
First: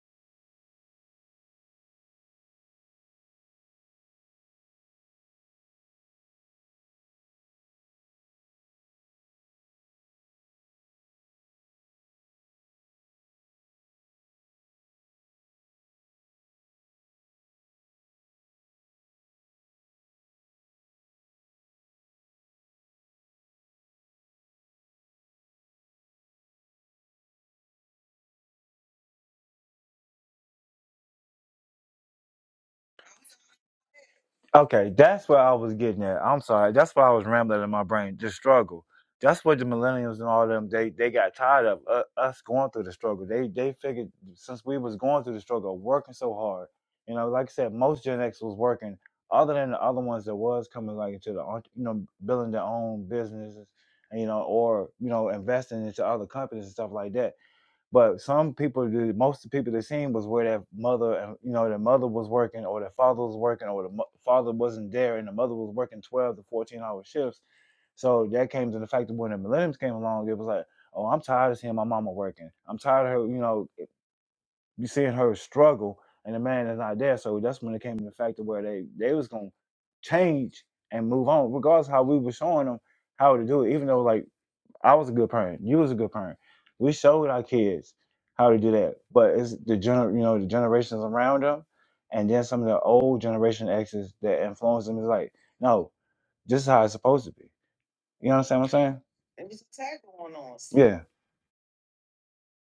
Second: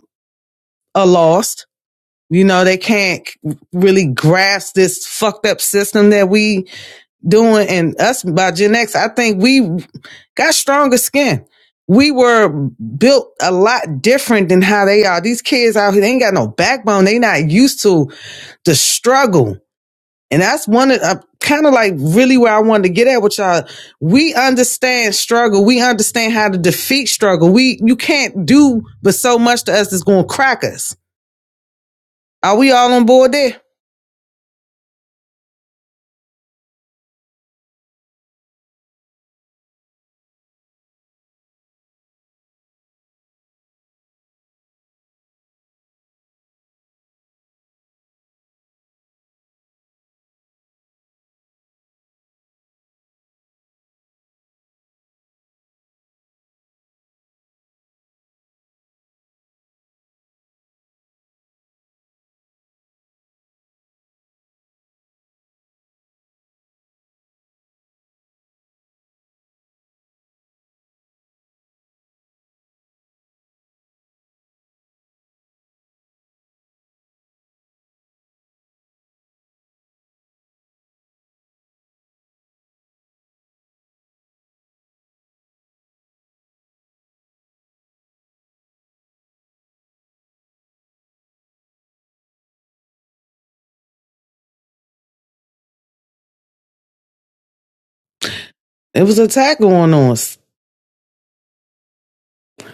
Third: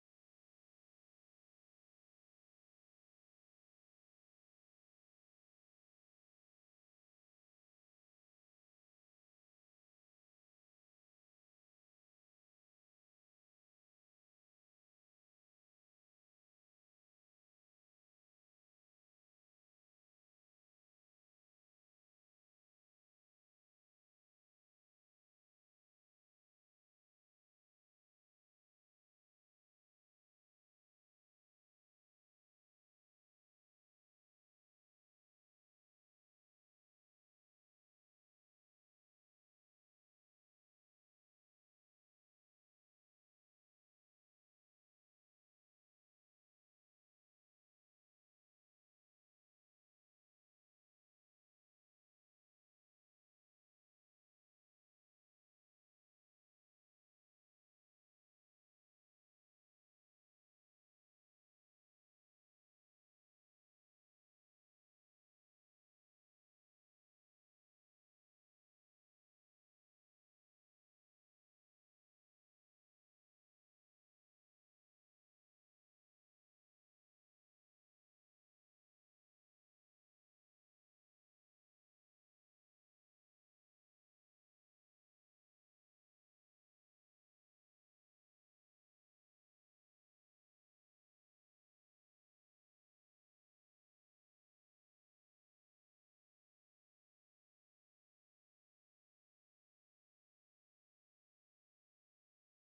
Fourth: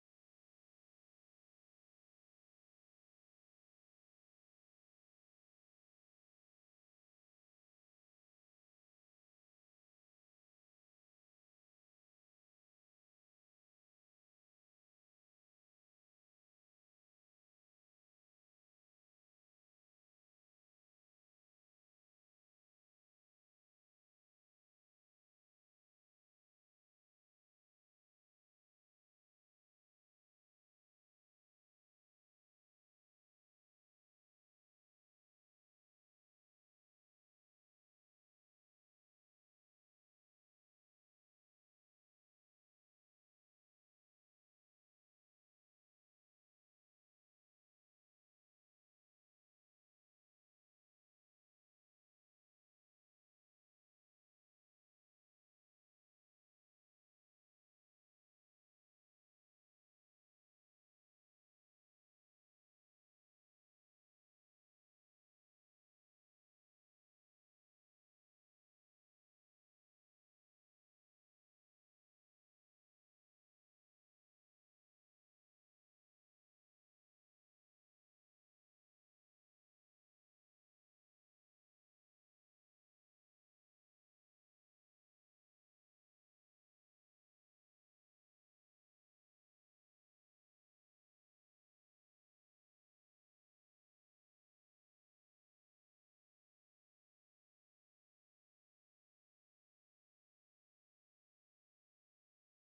are lost. You know, they can't really grasp this fucked up system that we doing and us by Gen X, I think we got stronger skin. We were built a lot different than how they are. These kids out here, they ain't got no backbone. They not used to the struggle. And that's one of uh, kind of like really where I wanted to get at with y'all. We understand struggle. We understand how to defeat struggle. We you can't do but so much to us that's gonna crack us. Are we all on board there?
Okay, that's what I was getting at. I'm sorry. That's why I was rambling in my brain. The struggle. That's what the millennials and all them they they got tired of uh, us going through the struggle. They they figured since we was going through the struggle, of working so hard. You know, like I said, most Gen X was working. Other than the other ones that was coming like into the entre- you know building their own businesses, you know, or you know investing into other companies and stuff like that but some people, most of the people that seen was where their mother, and you know, their mother was working, or their father was working, or the mo- father wasn't there, and the mother was working twelve to fourteen hour shifts. So that came to the fact that when the millennials came along, it was like, oh, I'm tired of seeing my mama working. I'm tired of her, you know, you seeing her struggle, and the man is not there. So that's when it came to the fact that where they they was gonna change and move on, regardless of how we were showing them how to do it. Even though like I was a good parent. You was a good parent. We showed our kids how to do that, but it's the gener, you know, the generations around them, and then some of the old generation exes that influence them is like, no, this is how it's supposed to be. You understand what I'm
It was an
saying?
attack going on.
Yeah,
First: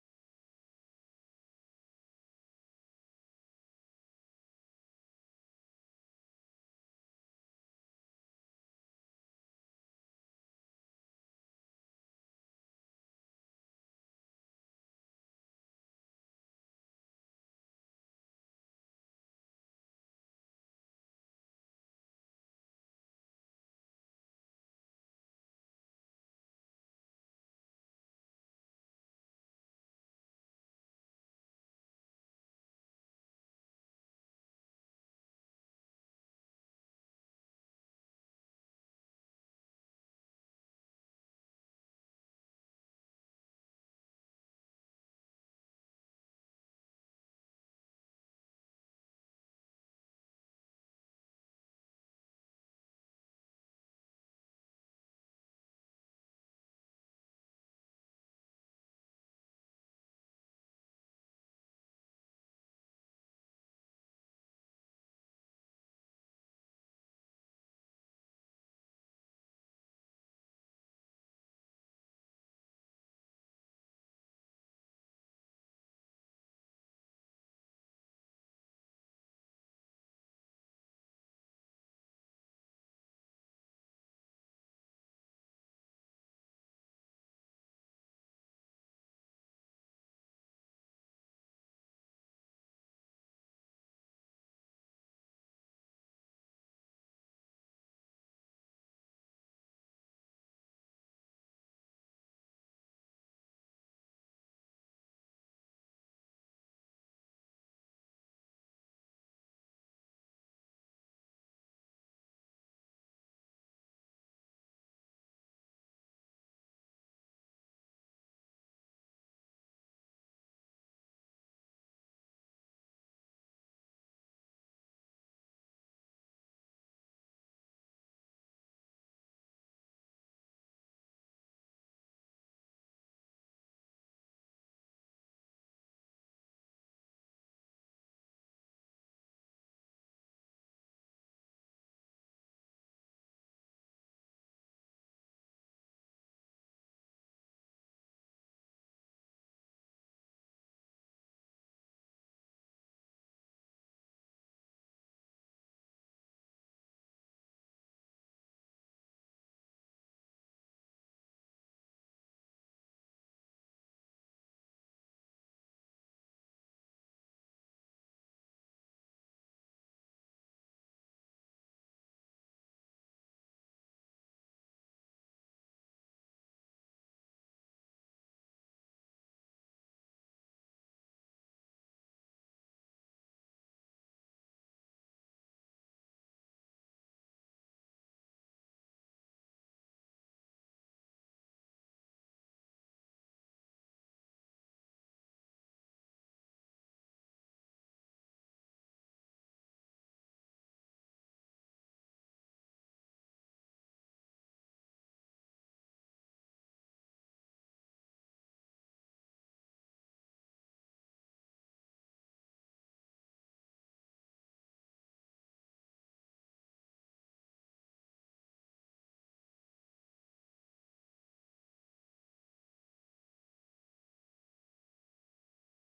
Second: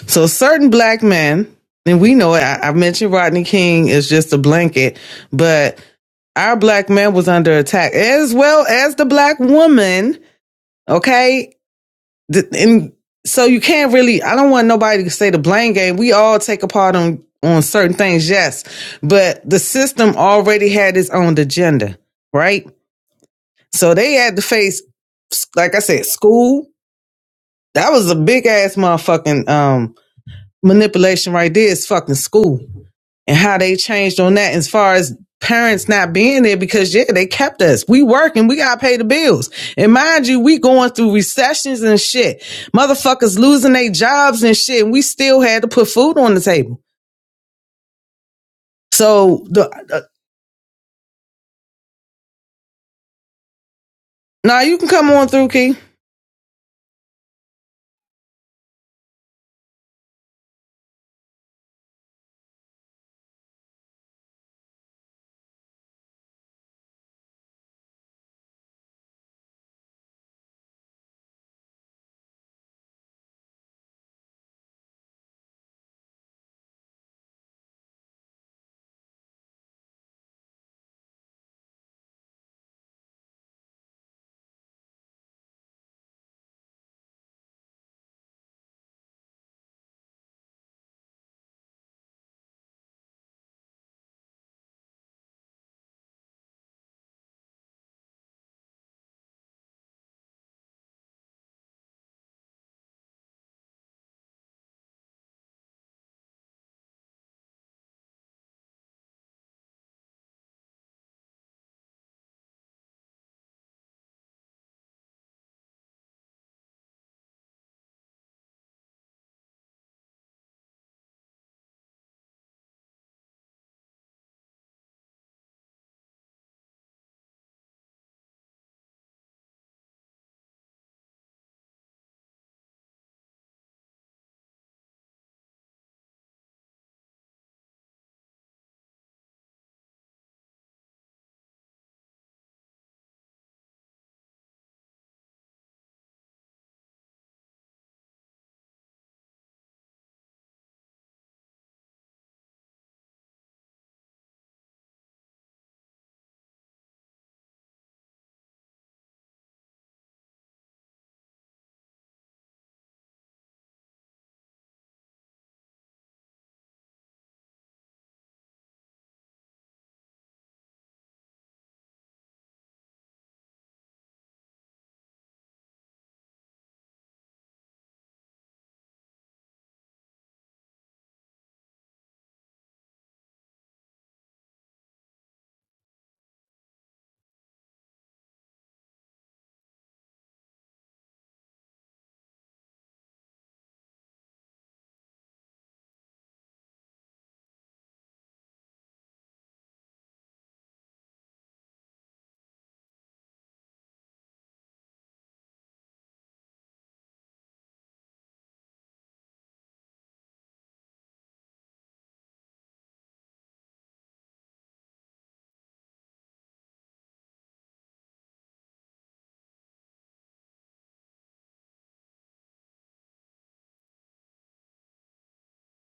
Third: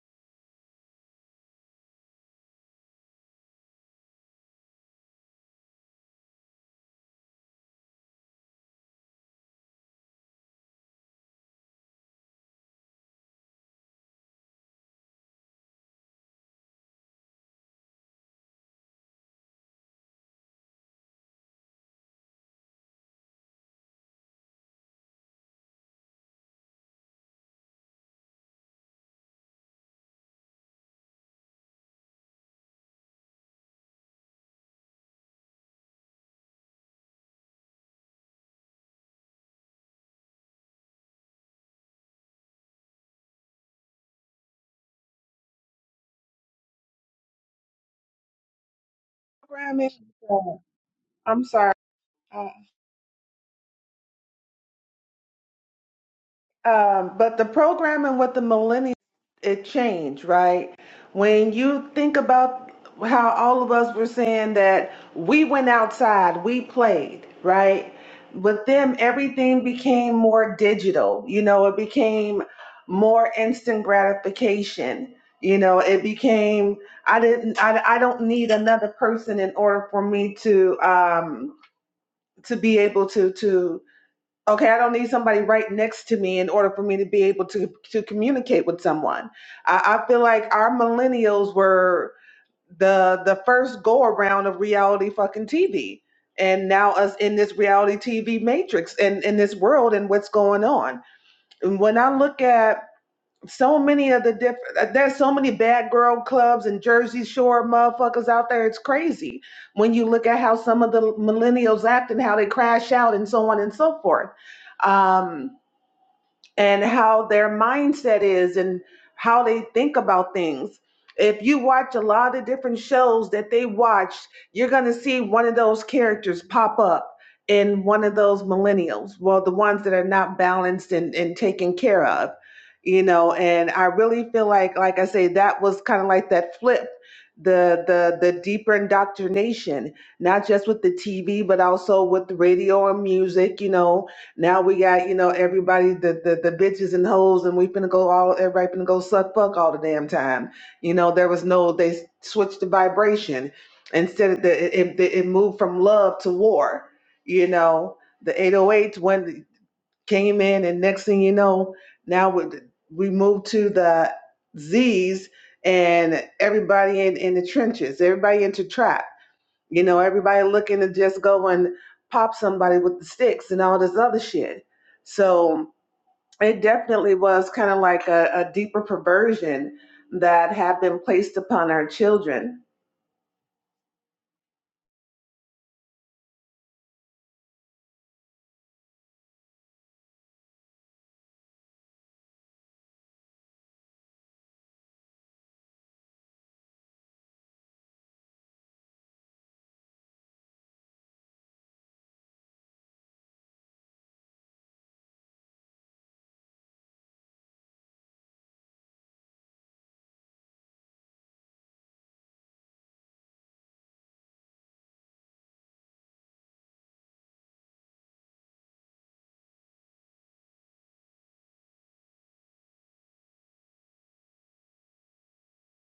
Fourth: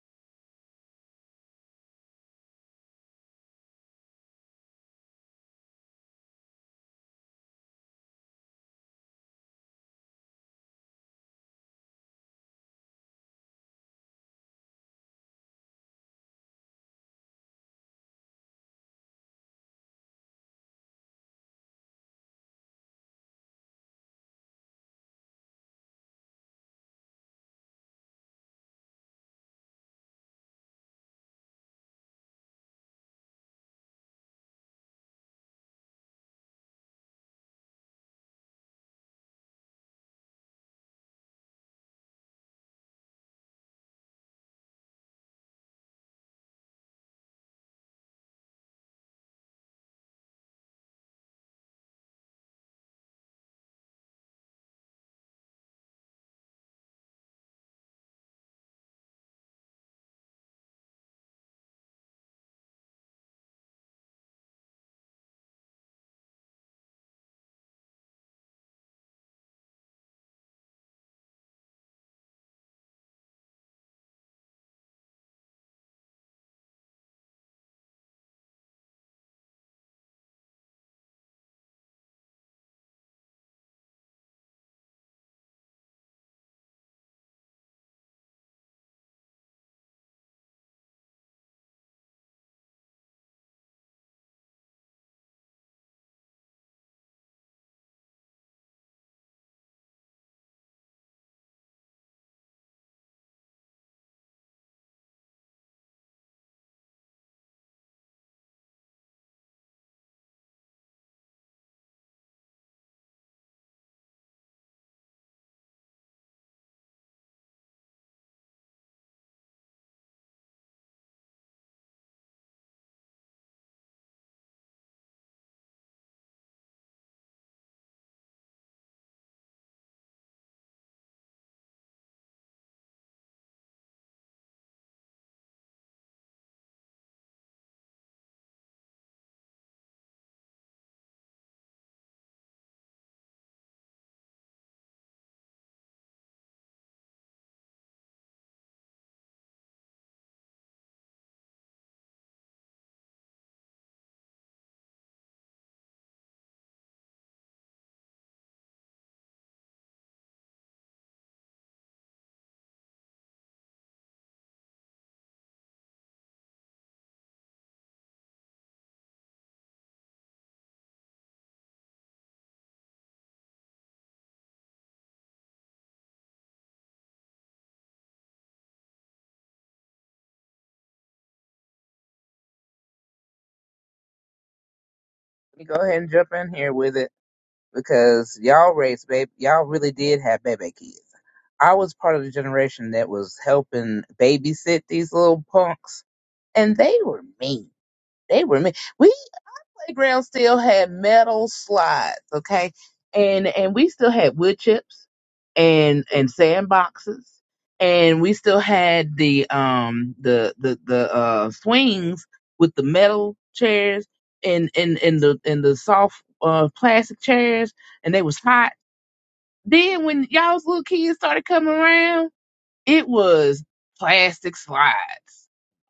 So certain black men, and we know it, I, I mentioned Rodney King is just a blanket, but our black man was under attack as well as the black woman. Okay. And so you can't really, I don't want nobody to say the blame game. We all take a part on, on certain things. Yes. But the system already had its own agenda, right? So they had to face, like I said, school. That was a big ass motherfucking, um, manipulation right there is fucking school and how they changed on that as far as parents not being there because yeah, they kept us. We working, we gotta pay the bills. And mind you, we going through recessions and shit. Motherfuckers losing their jobs and shit. And we still had to put food on the table. So the
Programming.
uh,
uh, I'm sorry.
now nah, you can come on through, Key.
Um, but the programming with the millennials, it changed, right? When you think about how all of us were saying that we went outside, we played, right? With them, everything became more digital. You know, it became more instant gratification. You know, it became I didn't I, I don't need another person in order for me to um to be able to to okay i don't need somebody right next to me in order for me to be able to to communicate with someone i, I feel like our millennials were the the first go around of reality fucking tv and now us in this reality tv matrix and in this world and what's going on and when i look at so many of the different there's so many bad girl clubs and jersey shore motherfuckers out there it's crazy when you look at how some of the millennials act and how they crash out and so on and so forth um and how their mindset is and how they think about things. If you watch a lot of different shows that they watch, you're going to see one of those characters pop up in one of those millennials. Well, the ones that are not balanced and, and taken care of, you know, and I really feel like, like I say, that was kind of like that flip the the the deeper indoctrination not just with the tv but also with the radio and music you know now we got, you know, everybody, the, the, the bitches and hoes, and we finna go all, everybody finna go suck fuck all the damn time. You know, there was no, they switched the vibration. Instead of the, it, it, it moved from love to war. You know, the 808 when came in, and next thing you know, now we, we moved to the Z's and everybody in, in the trenches, everybody into trap. You know, everybody looking to just go and pop somebody with the sticks and all this other shit. So it definitely was kind of like a, a deeper perversion that had been placed upon our children.
Let me go ahead and jump in here with it because y'all raised baby. Y'all really did have baby kids. I was part of the generation that was helping babysit these little punks, and they were mean. They were mean. We playground still had metal slides, okay? And and we still had wood chips and and sandboxes. And we still had the um the the the uh swings with the metal chairs and and and the and the soft uh plastic chairs and they was hot. Then when y'all's little kids started coming around it was plastic slides,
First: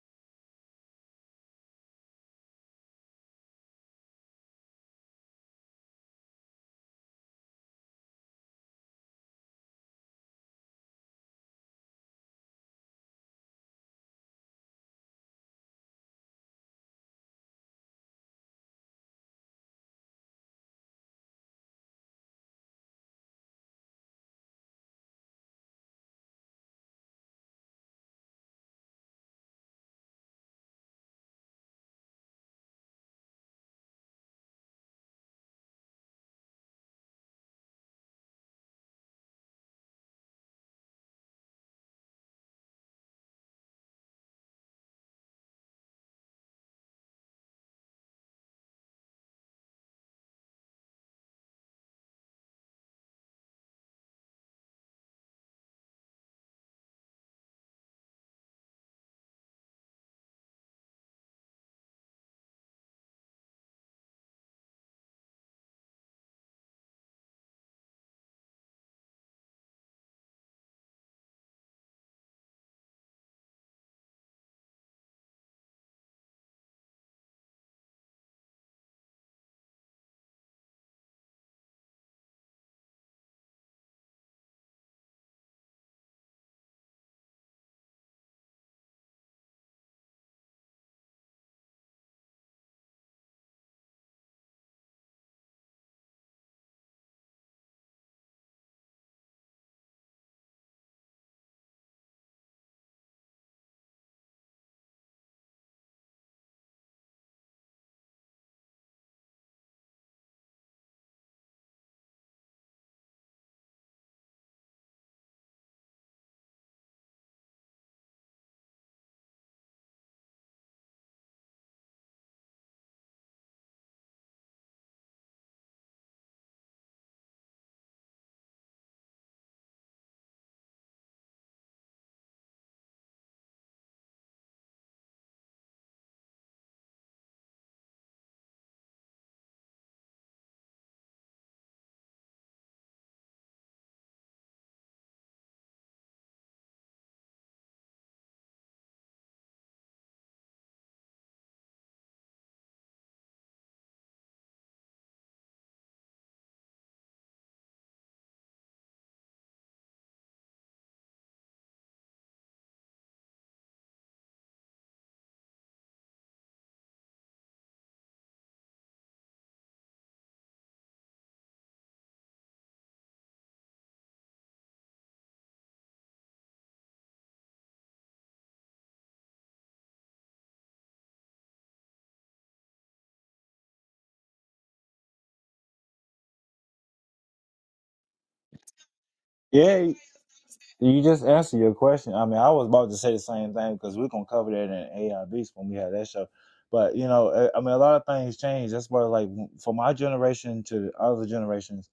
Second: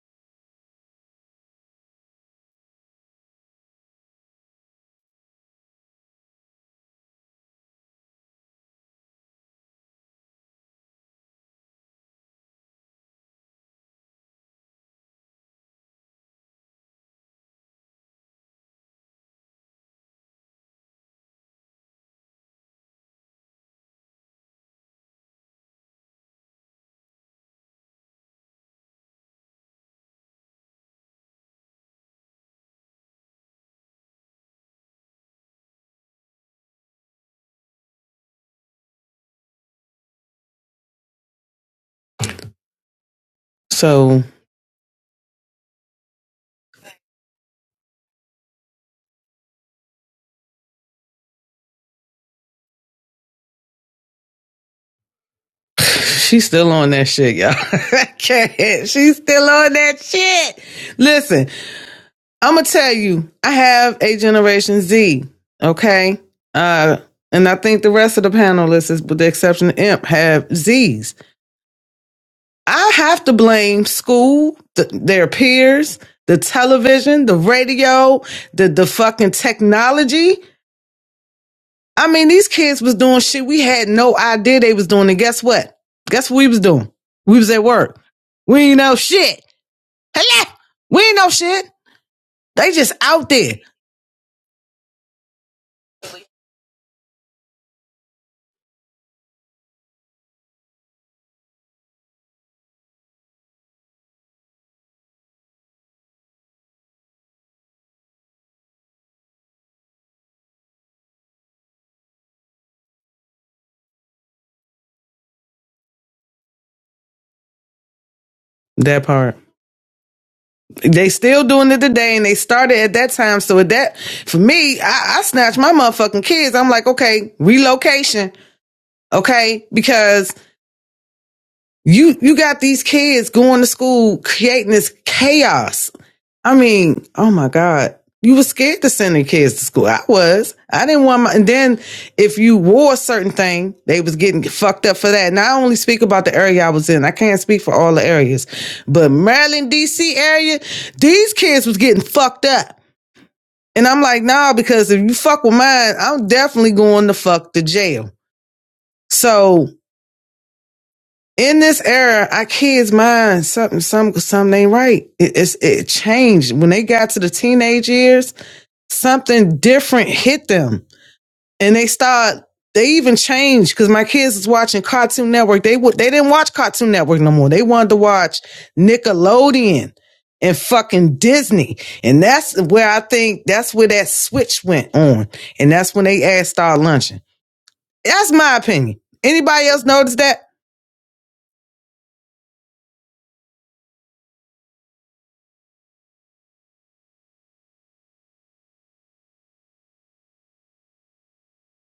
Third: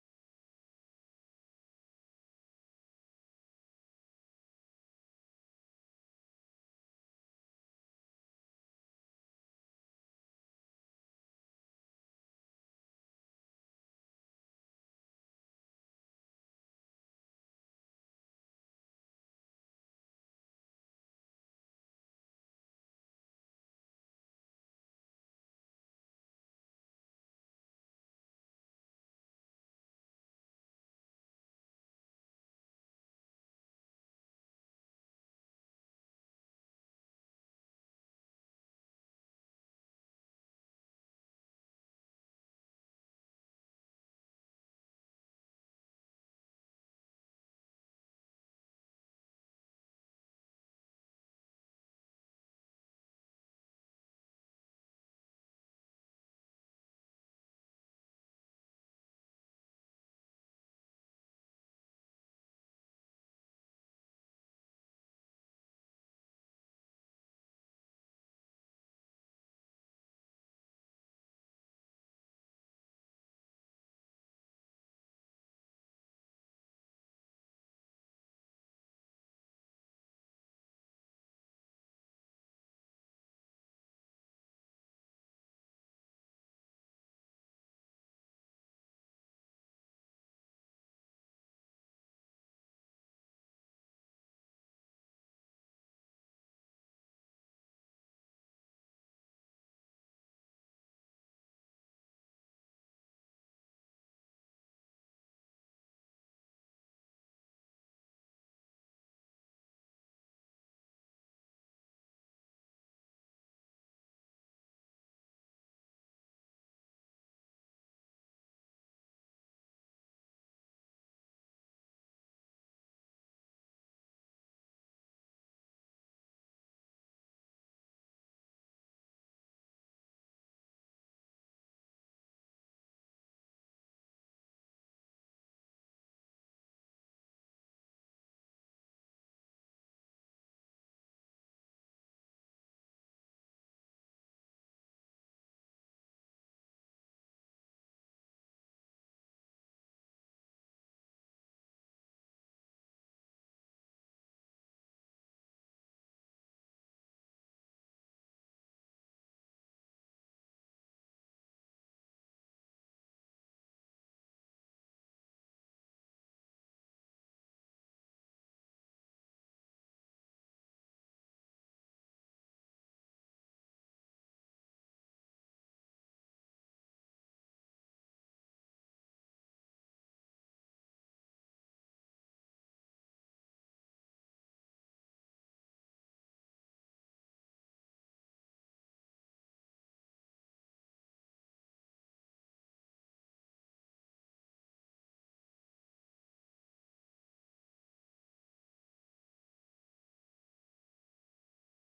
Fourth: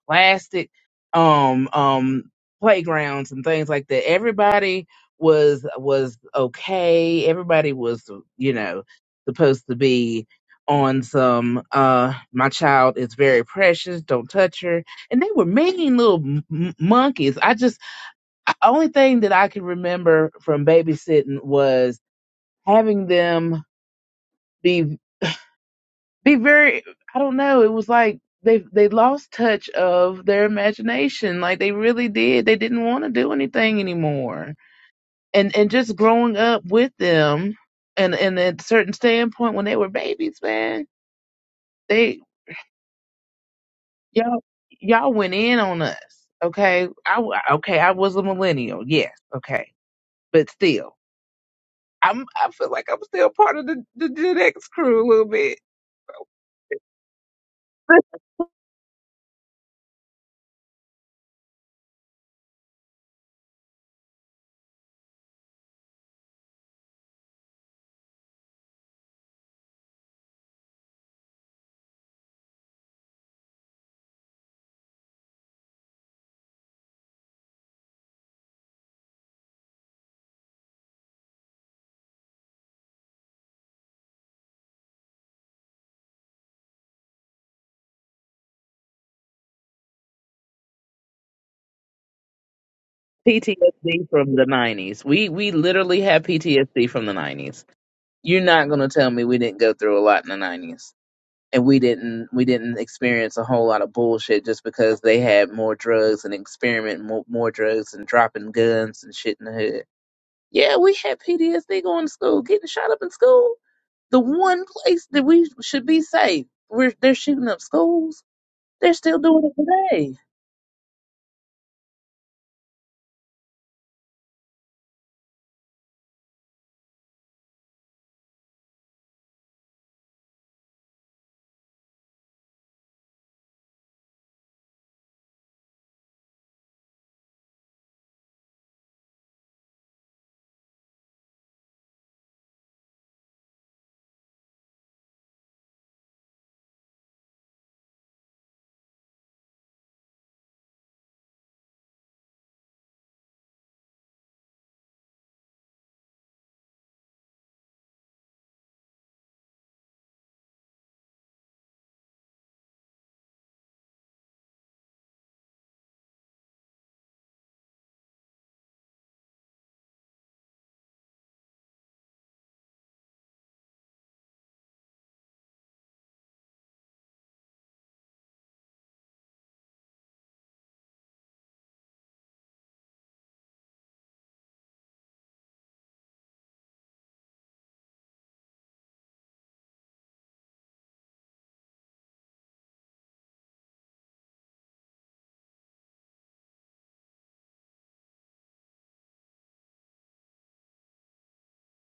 plastic um um playgrounds and things like that. Everybody was was okay. Everybody was, you know, supposed to be on some uh my child is very precious don't touch her and they were mean little m- m- monkeys i just I- only thing that i can remember from babysitting was having them be be very I don't know, it was like they they lost touch of their imagination. Like they really did. They didn't want to do anything anymore. And and just growing up with them and and at a certain standpoint when they were babies, man, they
So
y'all y'all went in on us. Okay. I w- okay, I was a millennial. Yes. Okay. But still, I'm I feel like I'm still part of the the Gen X crew a little bit.
she's still on that shit, y'all. she's still on that shit. Listen, I'm gonna tell you, I have a Generation Z. Okay, uh, and I think the rest of the panelists, with the exception of Imp, have Z's. I have to blame school, th- their peers, the television, the radio, the the fucking technology. I mean, these kids was doing shit we had no idea they was doing. And guess what? Guess what we was doing? We was at work. We ain't know shit. Hello, we ain't know shit. They just out there.
PTSD from the nineties. We we literally have PTSD from the nineties. You're not gonna tell me we didn't go through a lot in the nineties. And we didn't we didn't experience a whole lot of bullshit just because they had more drugs and experiment more, more drugs and dropping guns and shit in the hood. Yeah, we had PTSD going to school, getting shot up in school. The one place that we should be safe. We're they're shooting up schools. They're
That
still
part.
doing it today.
They still doing it today, and they started at that time. So at that, for me, I, I snatched my motherfucking kids. I'm like, okay, relocation, okay, because you you got these kids going to school creating this chaos. I mean, oh my God. You were scared to send your kids to school. I was. I didn't want my and then if you wore a certain thing, they was getting fucked up for that. And I only speak about the area I was in. I can't speak for all the areas. But Maryland, DC area, these kids was getting fucked up. And I'm like, nah, because if you fuck with mine, I'm definitely going to fuck to jail. So in this era, our kids' minds something something something ain't right. It, it's it changed when they got to the teenage years. Something different hit them, and they start. They even changed because my kids is watching Cartoon Network. They would they didn't watch Cartoon Network no more. They wanted to watch Nickelodeon and fucking Disney, and that's where I think that's where that switch went on, and that's when they ass started lunching. That's my opinion. Anybody else
yeah.
notice that?
You just answered your question. I mean, I was about to say the same thing because we're gonna cover that in AI Beast when we have that show. But you know, I I mean, a lot of things change. That's why, like, for my generation to the other generations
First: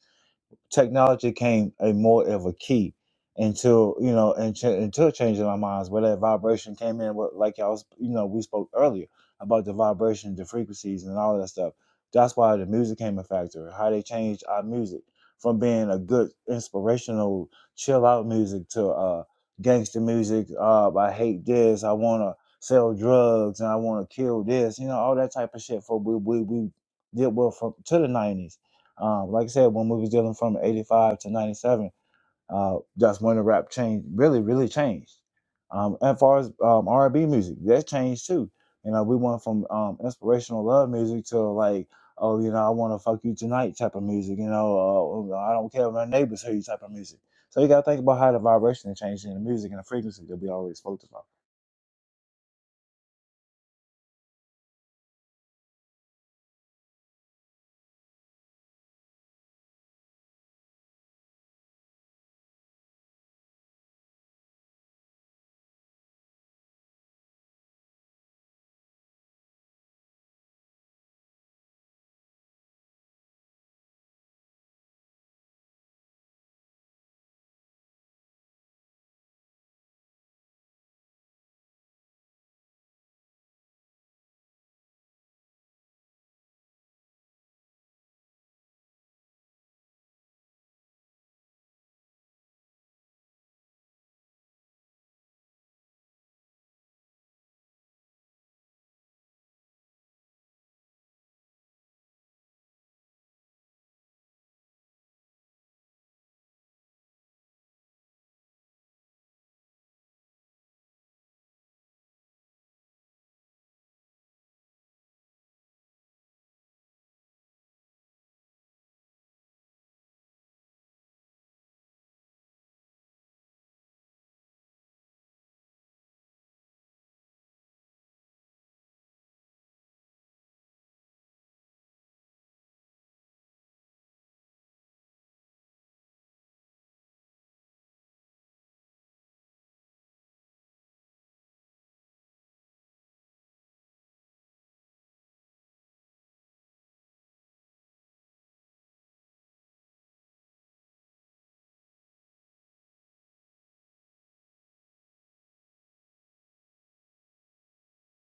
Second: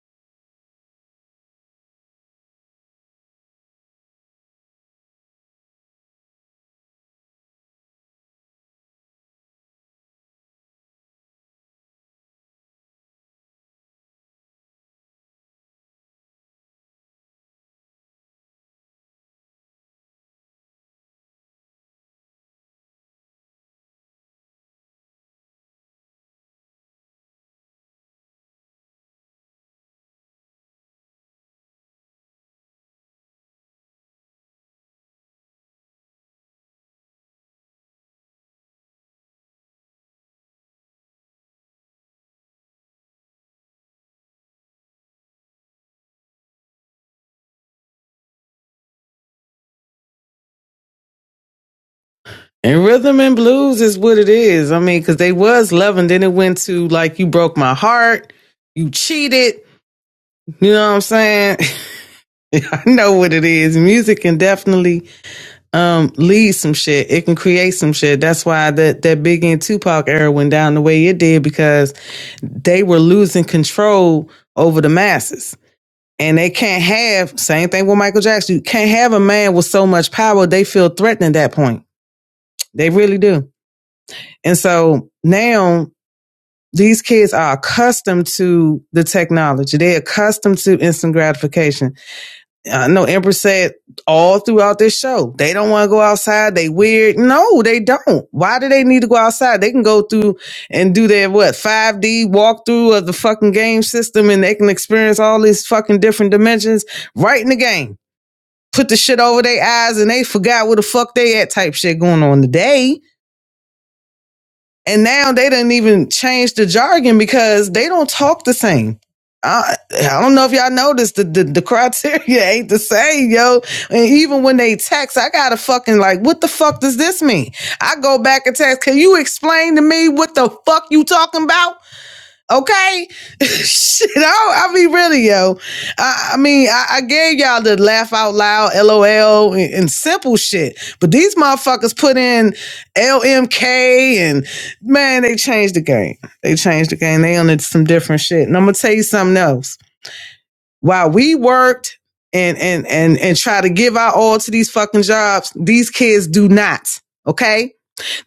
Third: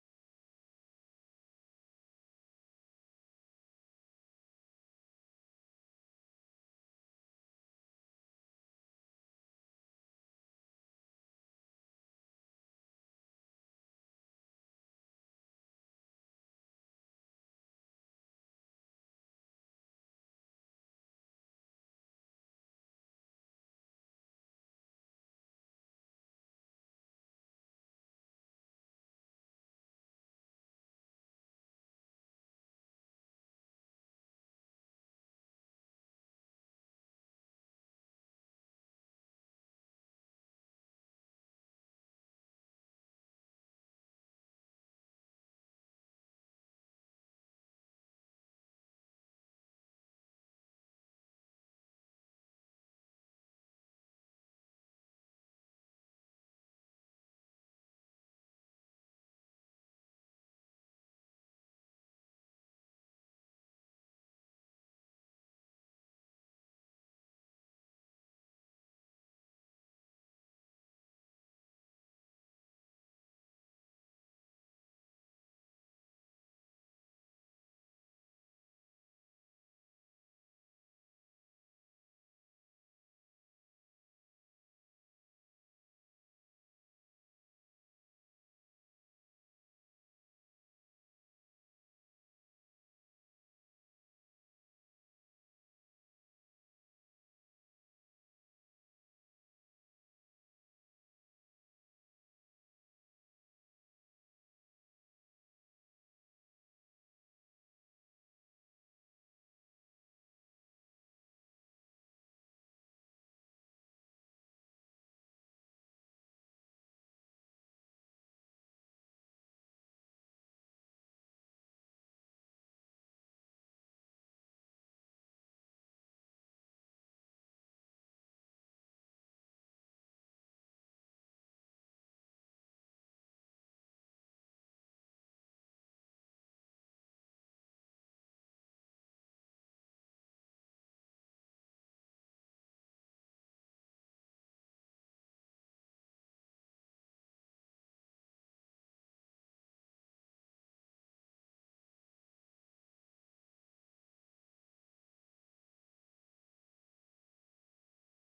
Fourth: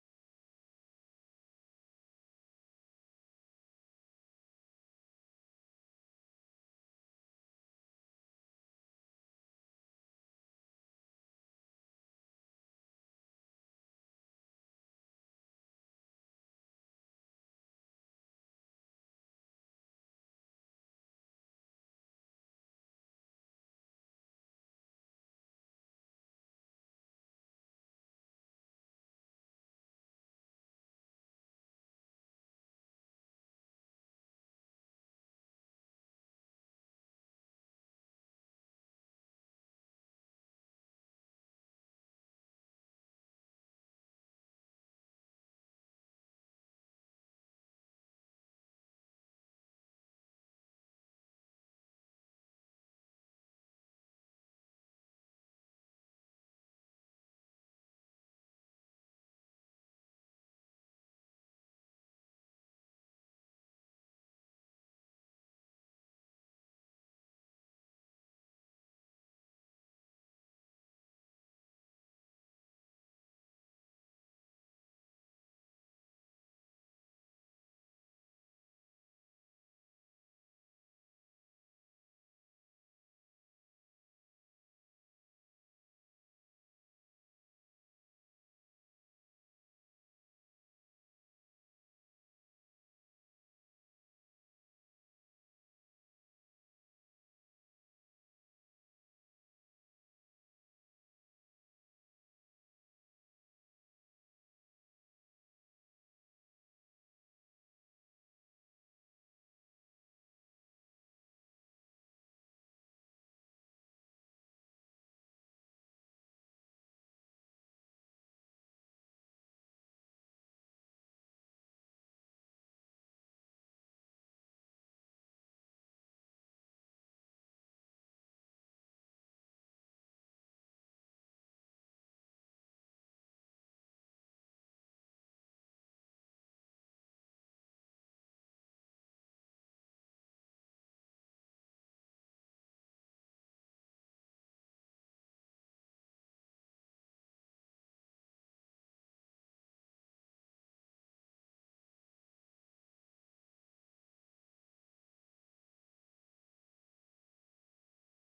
technology came a more of a key until you know and ch- until changing our minds where that vibration came in what like y'all you know we spoke earlier about the vibration the frequencies and all that stuff that's why the music came a factor how they changed our music from being a good inspirational chill out music to uh gangster music uh i hate this i want to sell drugs and i want to kill this you know all that type of shit for we we, we did well from to the 90s um, like I said, when we was dealing from 85 to 97, uh, that's when the rap changed, really, really changed. Um, and as far as um, R&B music, that changed too. You know, we went from um, inspirational love music to like, oh, you know, I want to fuck you tonight type of music. You know, uh, I don't care if my neighbors hear you type of music. So you got to think about how the vibration changed in the music and the frequency that we already spoke about.
And rhythm and blues is what it is. I mean, because they was loving, then it went to like you broke my heart, you cheated. You know what I'm saying? I know what it is. Music can definitely um lead some shit. It can create some shit. That's why that that Big and Tupac era went down the way it did because they were losing control over the masses. And they can't have same thing with Michael Jackson. You can't have a man with so much power. They feel threatened at that point. They really do. And so now these kids are accustomed to the technology. They're accustomed to instant gratification. I know Empress said all throughout this show, they don't want to go outside. They weird. No, they don't. Why do they need to go outside? They can go through and do their what 5D walkthrough of the fucking game system and they can experience all these fucking different dimensions right in the game. Put the shit over their eyes and they forgot where the fuck they at type shit going on today and now they didn't even change the jargon because they don't talk the same. I, I don't know if y'all noticed the, the the criteria ain't the same, yo. And even when they text, I gotta fucking like, what the fuck does this mean? I go back and text, can you explain to me what the fuck you talking about? Okay, shit. I, do I mean, really, yo. I, I mean, I, I gave y'all the laugh out loud, LOL, and, and simple shit. But these motherfuckers put in LMK, and man, they changed the game. They changed the game. They on some different shit. And I'm gonna tell you something else. While we worked and and and and try to give our all to these fucking jobs, these kids do not. Okay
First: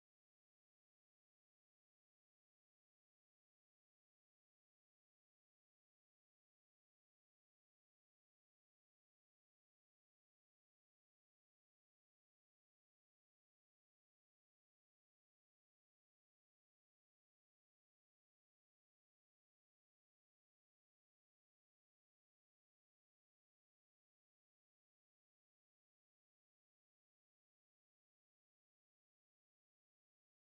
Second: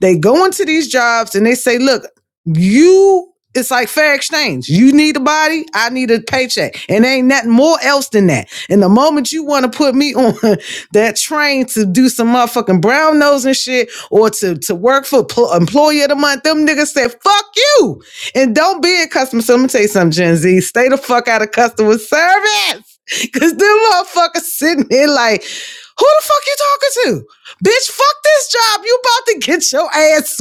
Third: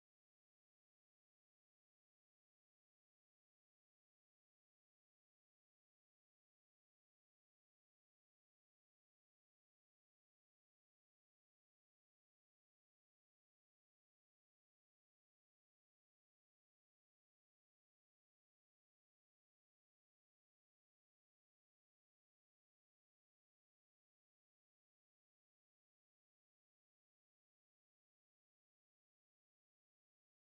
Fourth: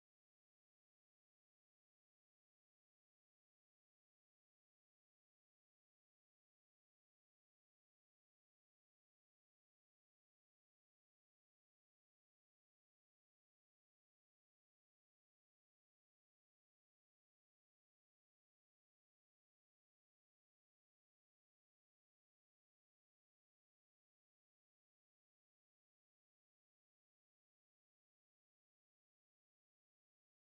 they go into these jobs and they say, look, you, it's like fair exchange. You need a body, I need a paycheck. And ain't nothing more else than that. And the moment you want to put me on that train to do some motherfucking brown nose and shit or to, to work for pl- employee of the month, them niggas said, fuck you. And don't be a customer. So let me tell you something, Gen Z. Stay the fuck out of customer service. Cause them motherfuckers sitting there like, who the fuck you talking to? Bitch, fuck this job. You about to get your ass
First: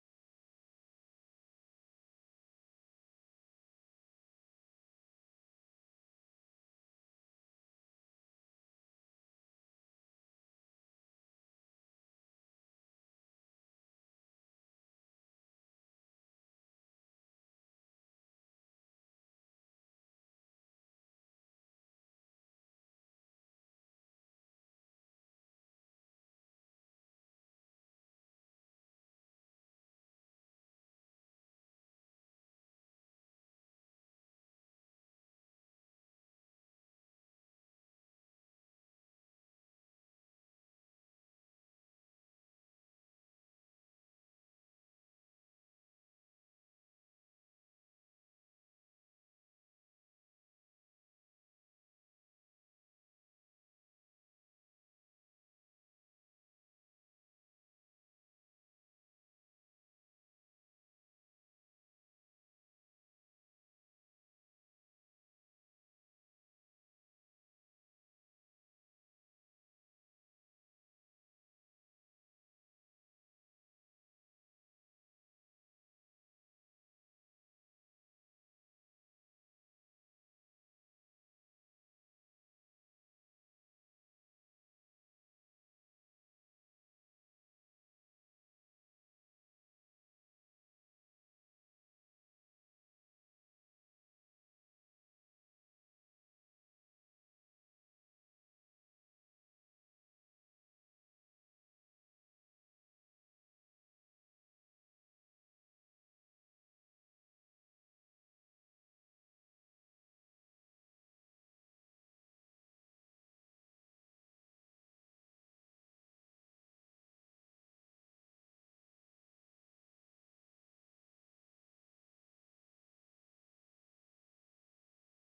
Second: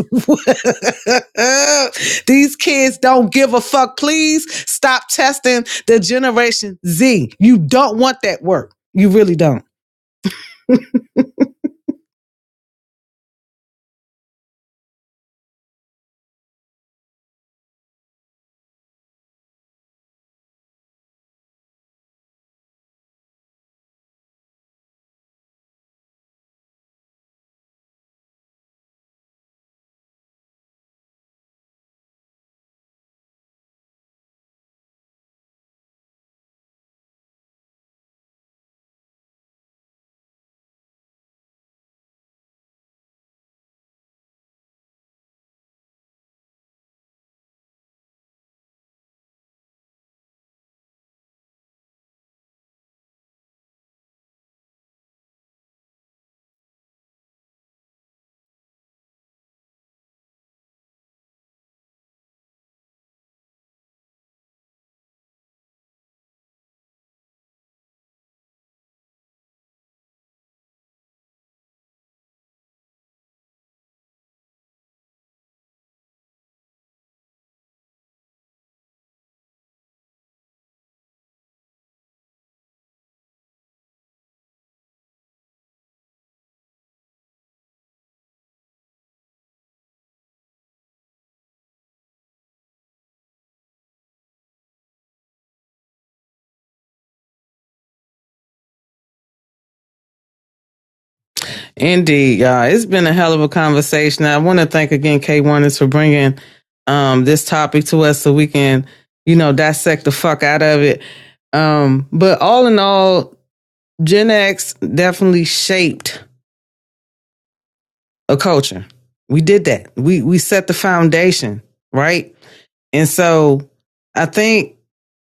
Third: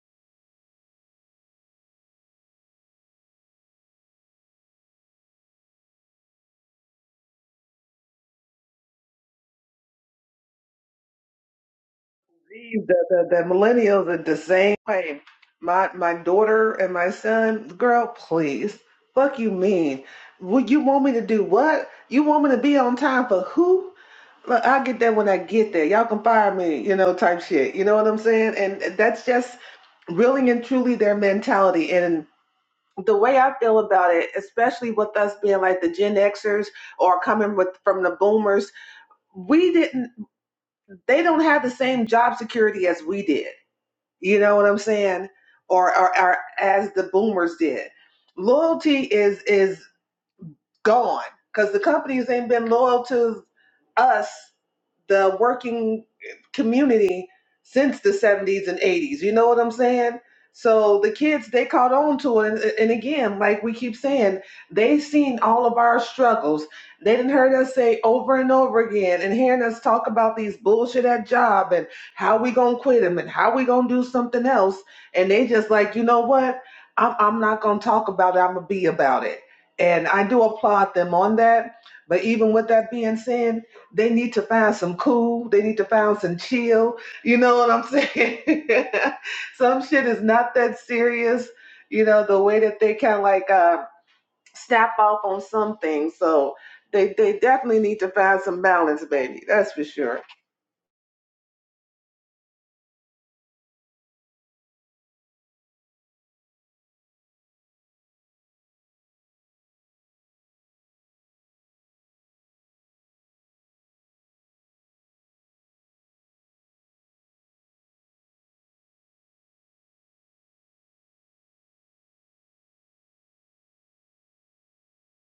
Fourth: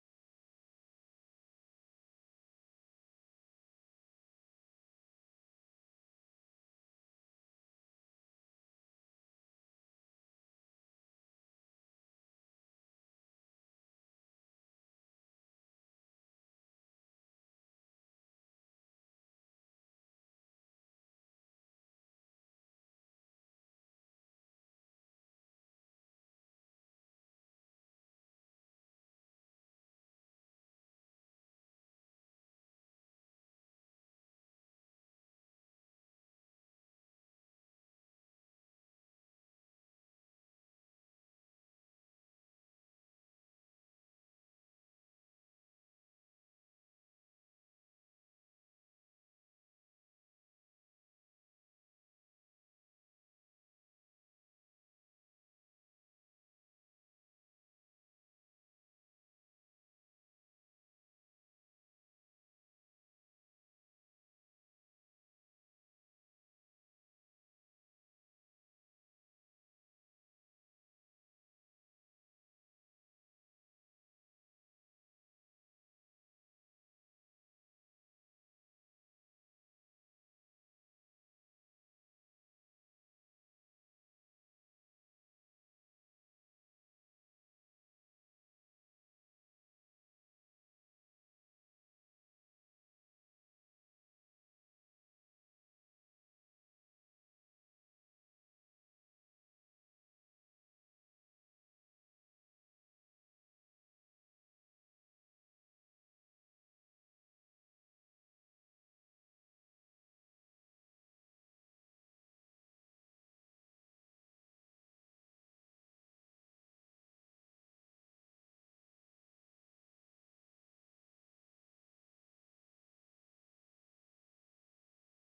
whooped. These kids don't give a fuck. Please stop testing the generation Z. You don't want that work. You really don't.
These- The, the, the millennials are the same way. My my daughter and my son, girl, please. Fuck you mean? Well, you want me to do what? You want me to be on time for who? Look, I'll get that when I get there. Y'all can fire me, you know, type shit. You know what I'm saying? And that's just really and truly their mentality. And the way I feel about it, especially with us being like the Gen Xers or coming with from the boomers, we didn't they don't have the same job security as we did. You know what I'm saying? Or or, or as the boomers did. Loyalty is is gone because the companies ain't been loyal to us the working community since the 70s and 80s. You know what I'm saying? So the kids they caught on to it, and, and again, like we keep saying, they seen all of our struggles. They didn't heard us say over and over again, and hearing us talk about these bullshit at job and how we gonna quit them and how we gonna do something else. And they just like, you know what? I'm, I'm not gonna talk about it. I'm gonna be about it. And I do applaud them on that. But even with that being said, they need to find some cool. They need to find some chill. You know what I'm saying? some shit is not that serious. You know the way that they kind of like uh, snap off on some things. So they they definitely need to find some balance, baby. That's for sure.
Indeed, y'all. It's been a hell of a conversation. I want to thank again K1 is for bringing um, this topic to us so we can, you know, dissect the fuck out of it. Um, but all in all, Gen X definitely shaped a culture. We did that. We we set the foundation, right? And so I think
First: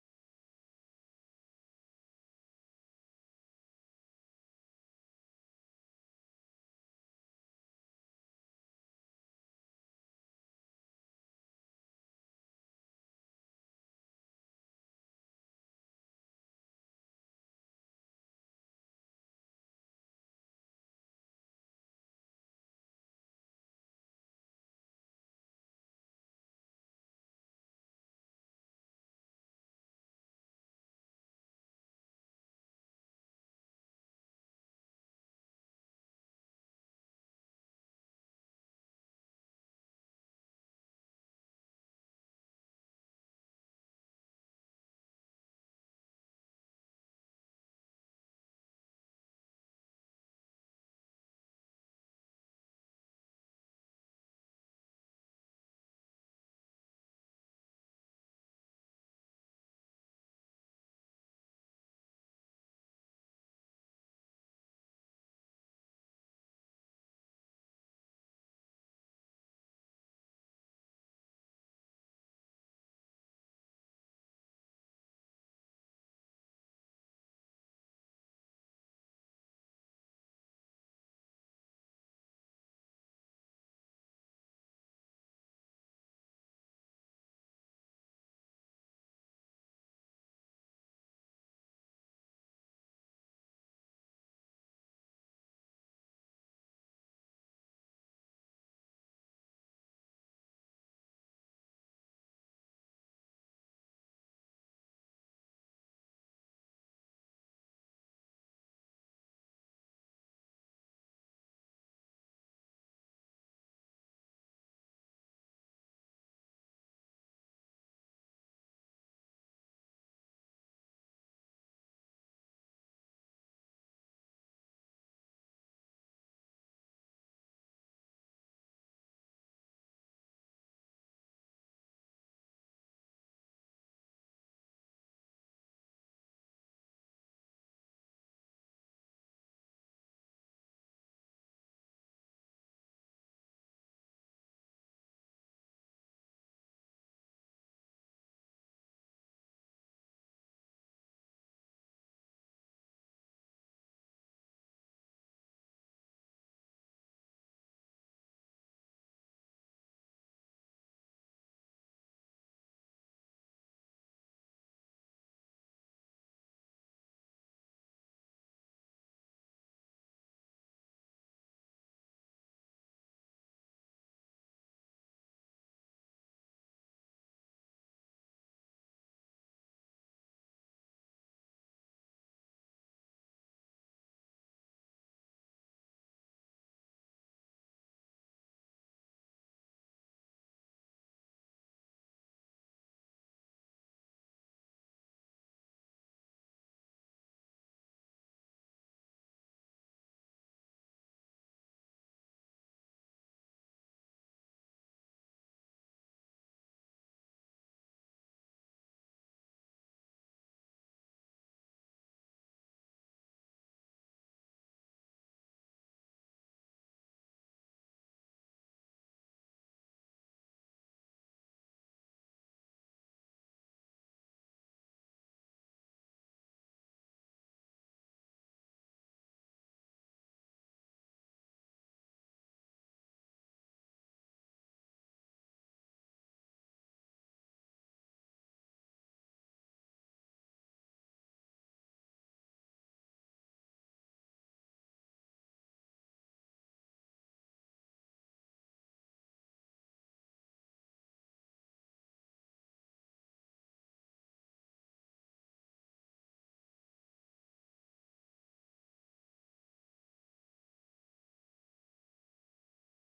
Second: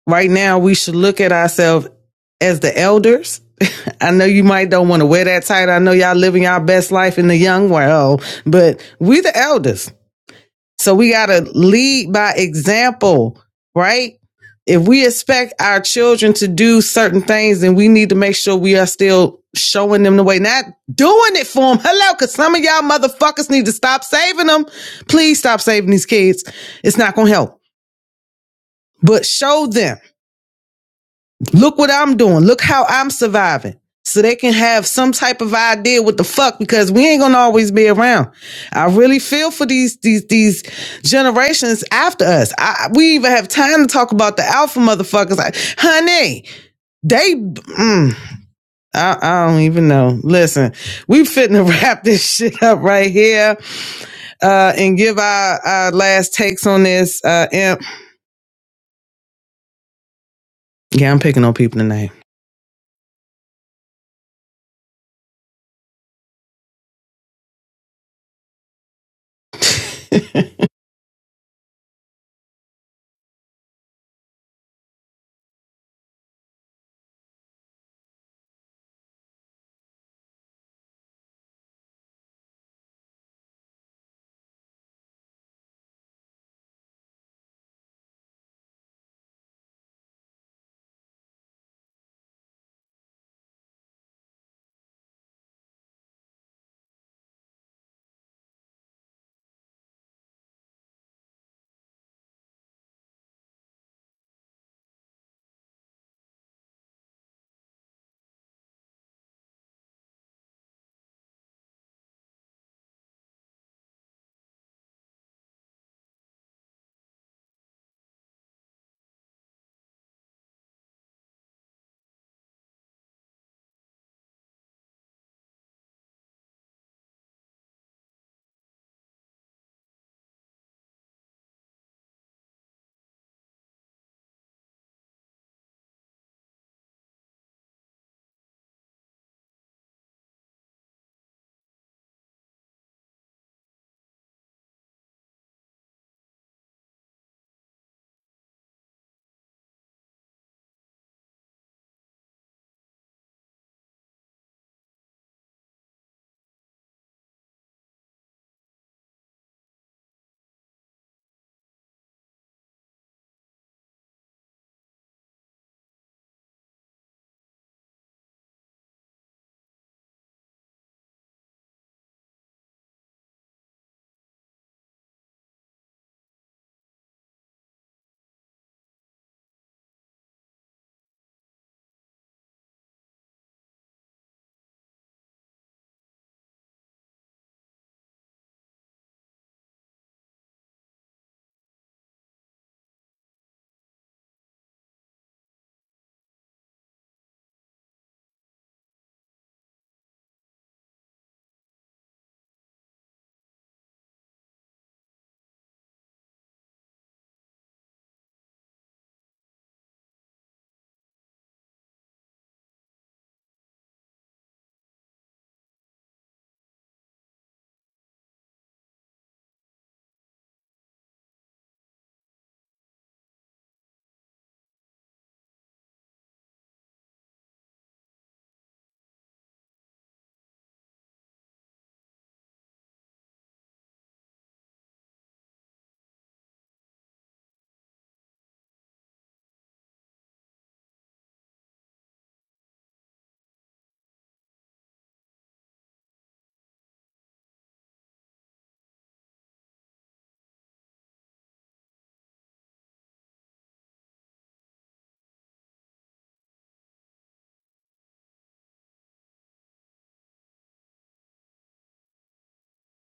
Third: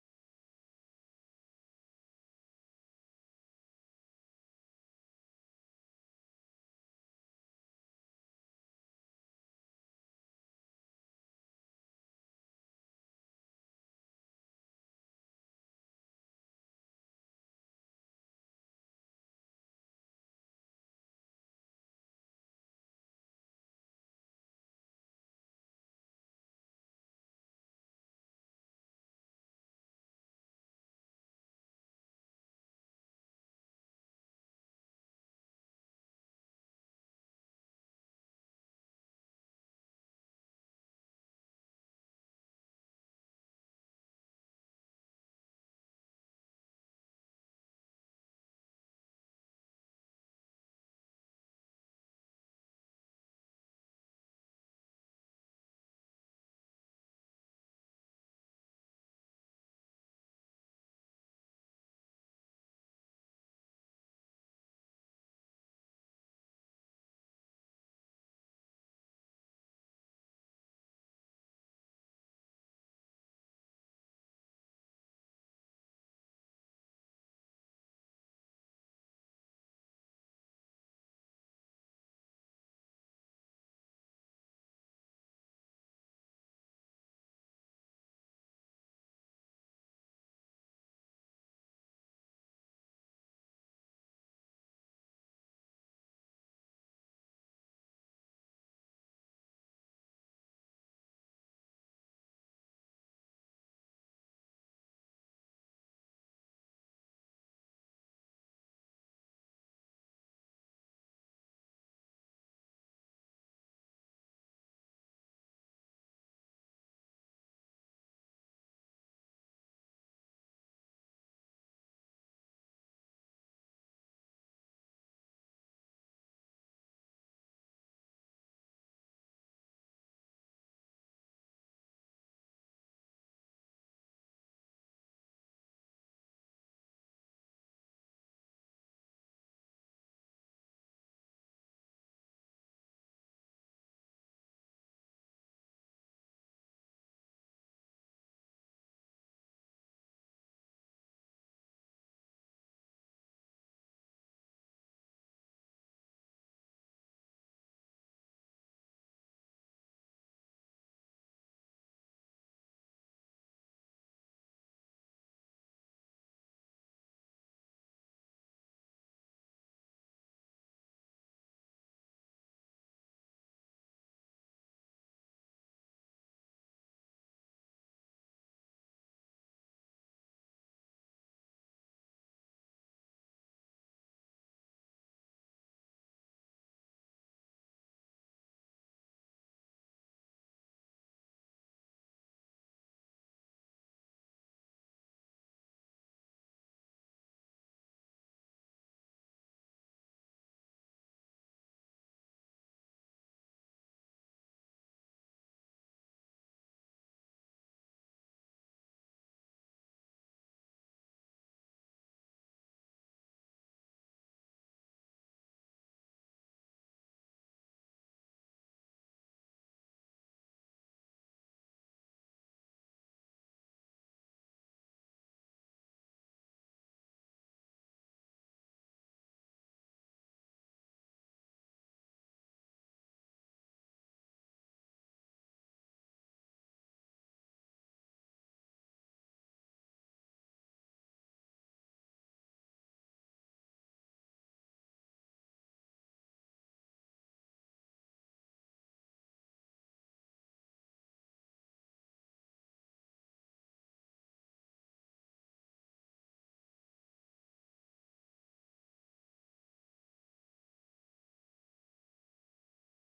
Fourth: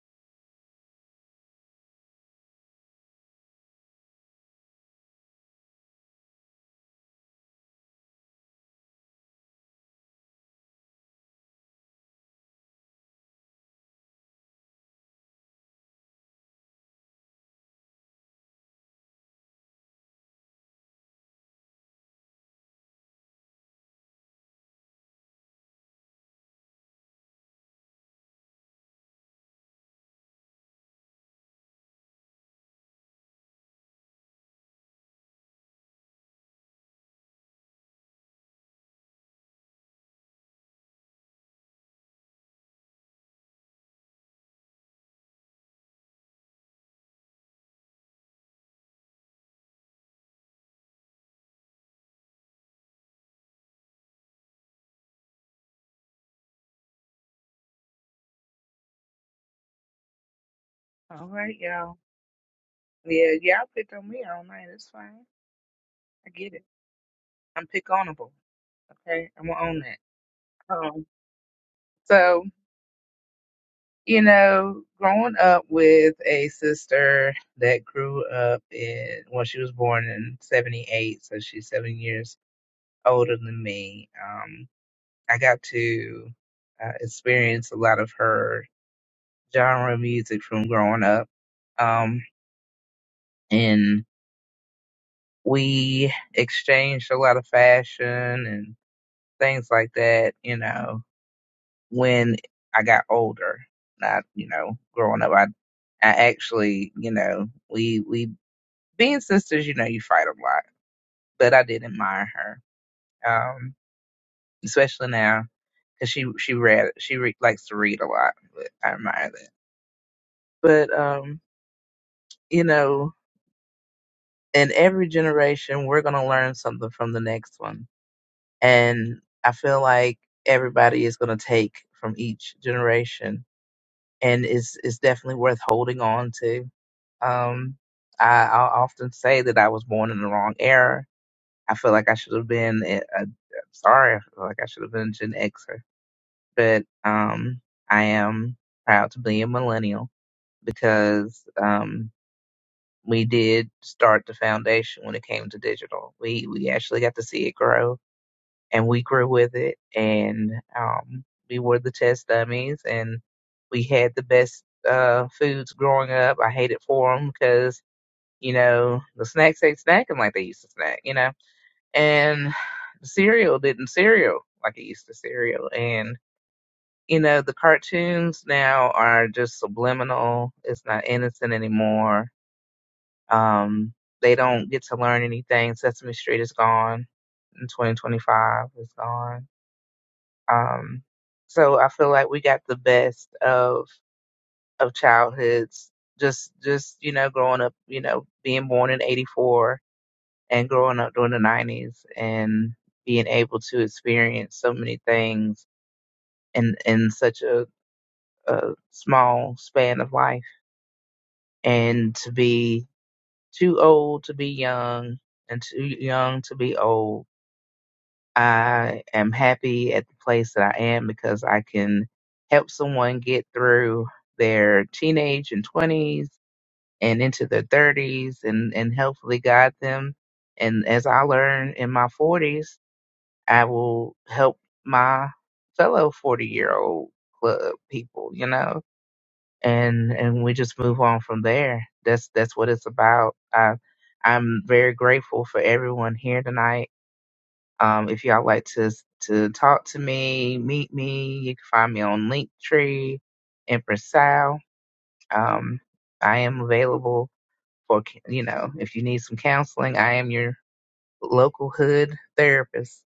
right now we should look at ourselves as the elders. I know you might don't want to wear that title. I know y'all living your best life in the young world, but we the elders. So we got to lead by example, right? If we expect our children to do certain things, then we need to make sure we are still showing them the way, not doing it for them. Hello, because some of y'all motherfuckers need to stop saving them. Please stop saving these kids. It's not going to help, but show them. Look what I'm doing. Look how I'm surviving. So they can have some type of idea what the fuck because we ain't gonna always be around. I really feel for these these these generations after us. I, we even have time to talk about the alpha motherfuckers. I, honey, they. Mm, I, I don't even know. Listen, we fitting to wrap this shit up right here uh, and give our, our last takes on this. Uh, and, yeah, I'm
All
picking on
right,
people
y'all.
tonight.
Yeah, y'all picked on me all night. It's fine. I get it. I'm pick onable. Okay, I'm gonna own that. Um, so you know, growing up with a sister that grew up in well, she was born in '78, so she's seven years older than me. Um, I got to uh, experience a lot of her genre of music from growing up, um, and we exchanged a lot of fashion and things like that. You know, when I got older, not, you know, growing up, I, I actually, you know, we, we being sisters, you know, you fight a lot, but I did admire her. Um, especially now, cause she, she read, she re- likes to read a lot, but I admire that. But, um, you know, in every generation, we're going to learn something from the next one. And I feel like everybody is going to take from each generation and it's, it's definitely worth holding on to Um, I, I often say that I was born in the wrong era. I feel like I should have been. A, a, I'm sorry, I feel like I should have been a Gen Xer, but um, I am proud to be a millennial because um, we did start the foundation when it came to digital. We we actually got to see it grow, and we grew with it, and um, we were the test dummies, and we had the best uh, foods growing up. I hated for them because you know, the snacks ain't snacking like they used to snack, you know, and the cereal didn't cereal like it used to cereal. And, you know, the cartoons now are just subliminal. It's not innocent anymore. Um, they don't get to learn anything. Sesame Street is gone in 2025 is gone. Um, so I feel like we got the best of, of childhoods. Just, just, you know, growing up, you know, being born in 84 and growing up during the 90s and being able to experience so many things in in such a, a small span of life and to be too old to be young and too young to be old i am happy at the place that i am because i can help someone get through their teenage and 20s and into their 30s and and hopefully guide them and as i learned in my 40s I will help my fellow 40 year old club people, you know, and, and we just move on from there. That's, that's what it's about. I, I'm very grateful for everyone here tonight. Um, if y'all like to, to talk to me, meet me, you can find me on Linktree, Empress Sal. Um, I am available for, you know, if you need some counseling, I am your local hood therapist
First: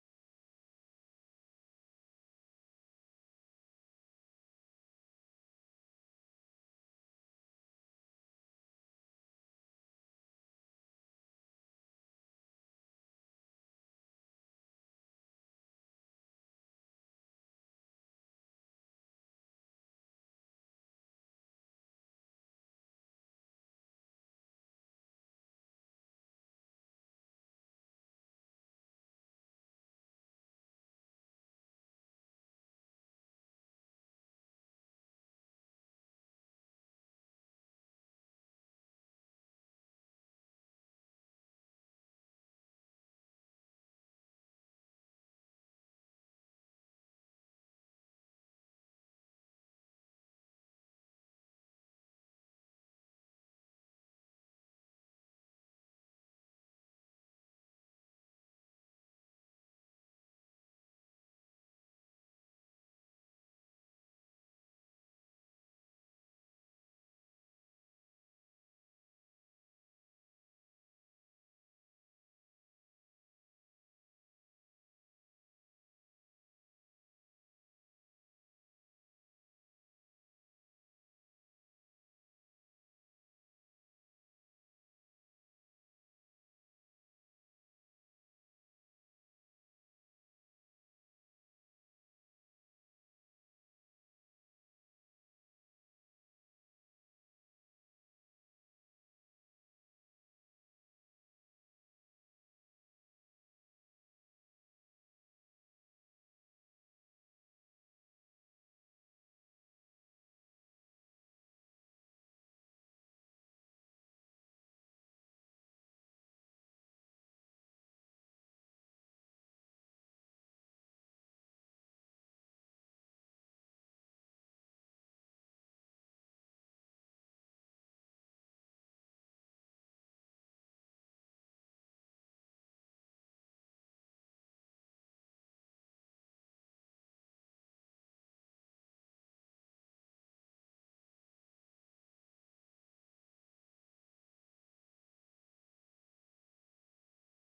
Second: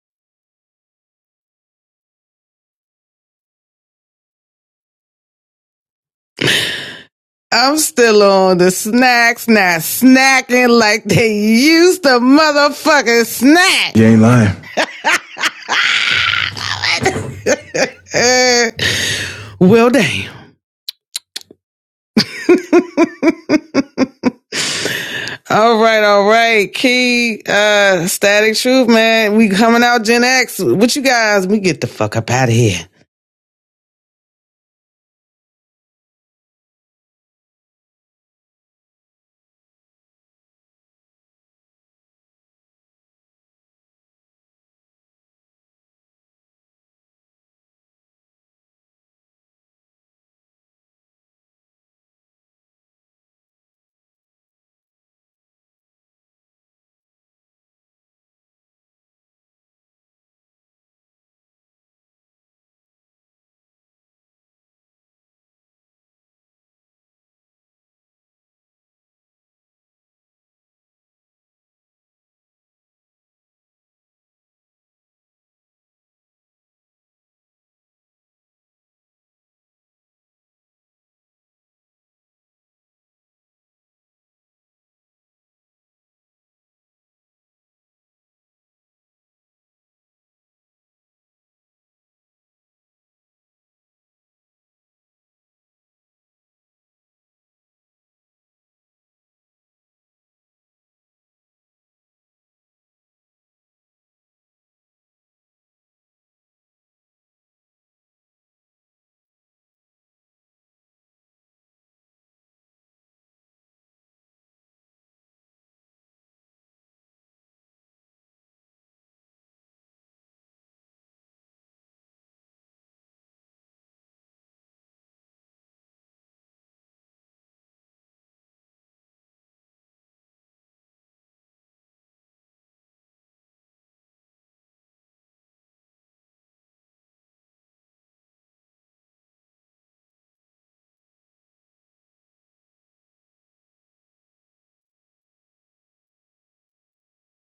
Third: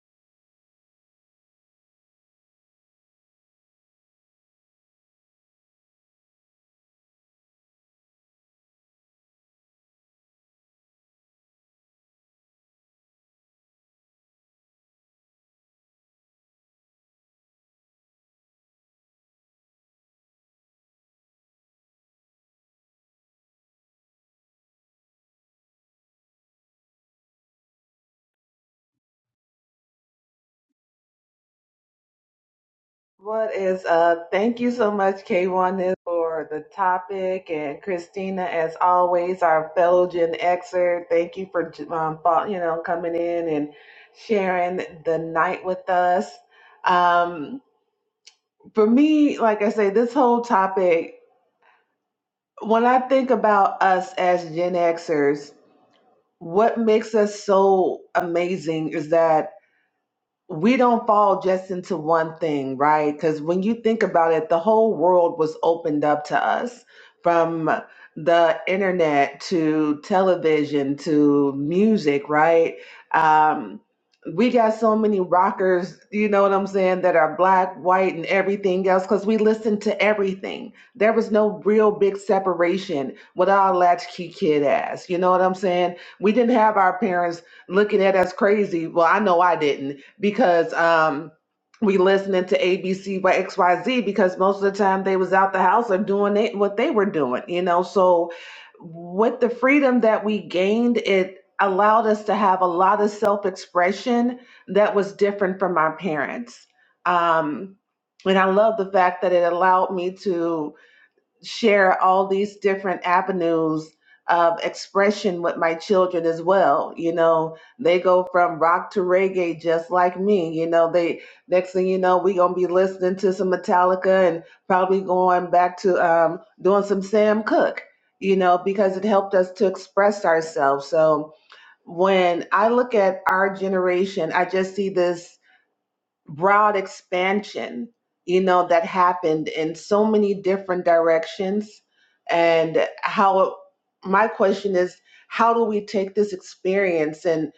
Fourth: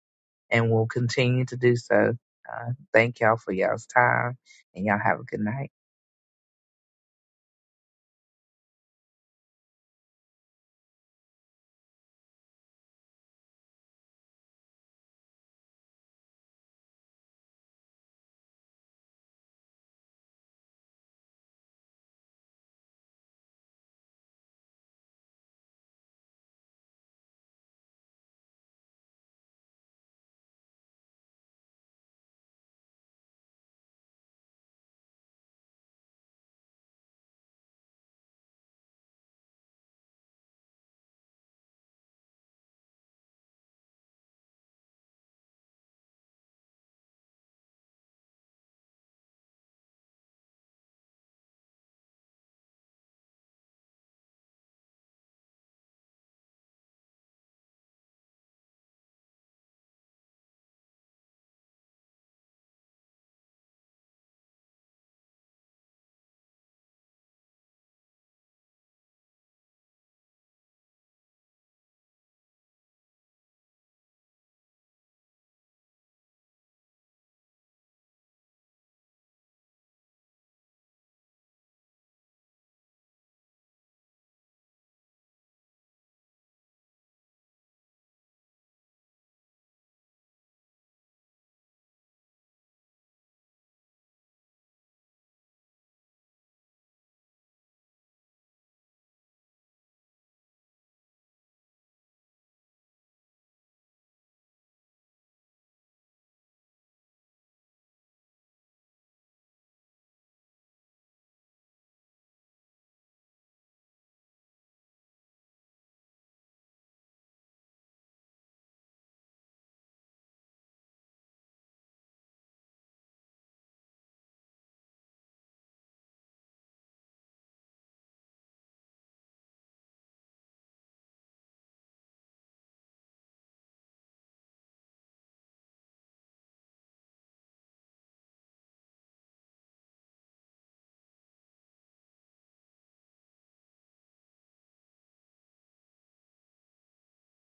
and will continue to do so. Uh, thank y'all for y'all's time, and y'all have a good night.
I'm still on the snacks, not snacking like they used to motherfucking snack. You ain't lying. Uh, well, damn. All right, all right. Key, uh, Static Truth, man. We coming out Gen X. What you guys? We get the fuck up out of here.
What is up? Thank you so much, K1, for the topic. And Christina, as always, our fellow Gen Xer, thank you for um, fo- you know coming in and sharing the night with us. Um, for me, like I say, this whole topic, when I think about us as Gen Xers, what makes us so amazing is that we don't fall just into one thing, right? Because when you think about it, the whole world was opened up to us from the internet to television to music, right? Um, we got so many rockers, you know what I'm saying, that are black, white, and everything else because we listened to everything. There was no real big separation with our latchkey kid ass, you know what I'm saying? We didn't have our parents looking at us crazy. Well, I know I didn't because um we listening to ABC by XYZ because most of the time they was out the house or doing it what they were doing, you know. So with the freedom that we gained, it allowed us to have a lot of self-expression that was different from our parents. Um and I love the fact that it allowed me to share all these different avenues of expression with my children as well. You know, they go from rock to reggae just like me. You know, they next thing you know, we gonna be listening to some Metallica and probably going back to um, doing some Sam Cooke. You know, because it helped us to express ourselves. So when I look at our generation, I just see this broad expansion you know that happened in so many different directions and how my question is how do we take this experience and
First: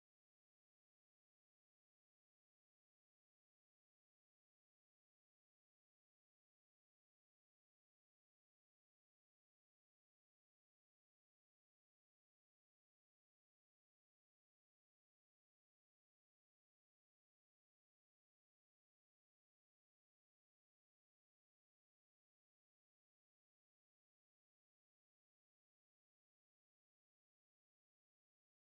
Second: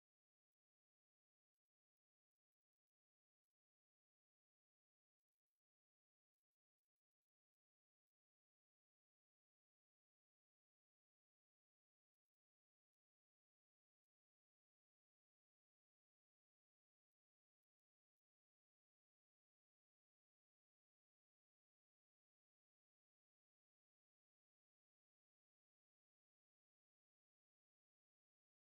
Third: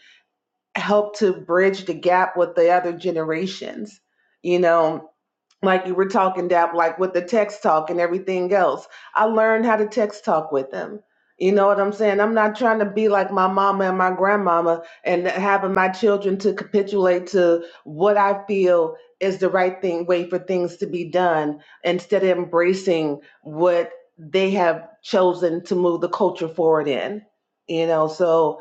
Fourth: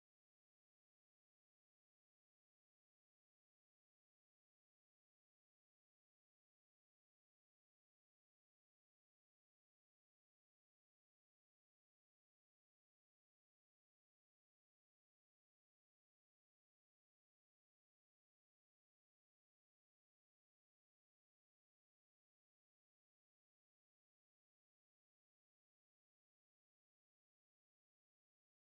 help to bridge the gap with the other generations you know like you were talking dap like with the text talk and everything else i learned how to text talk with them you know what i'm saying i'm not trying to be like my mama and my grandmama and having my children to capitulate to what i feel is the right thing way for things to be done instead of embracing what they have chosen to move the culture forward in you know so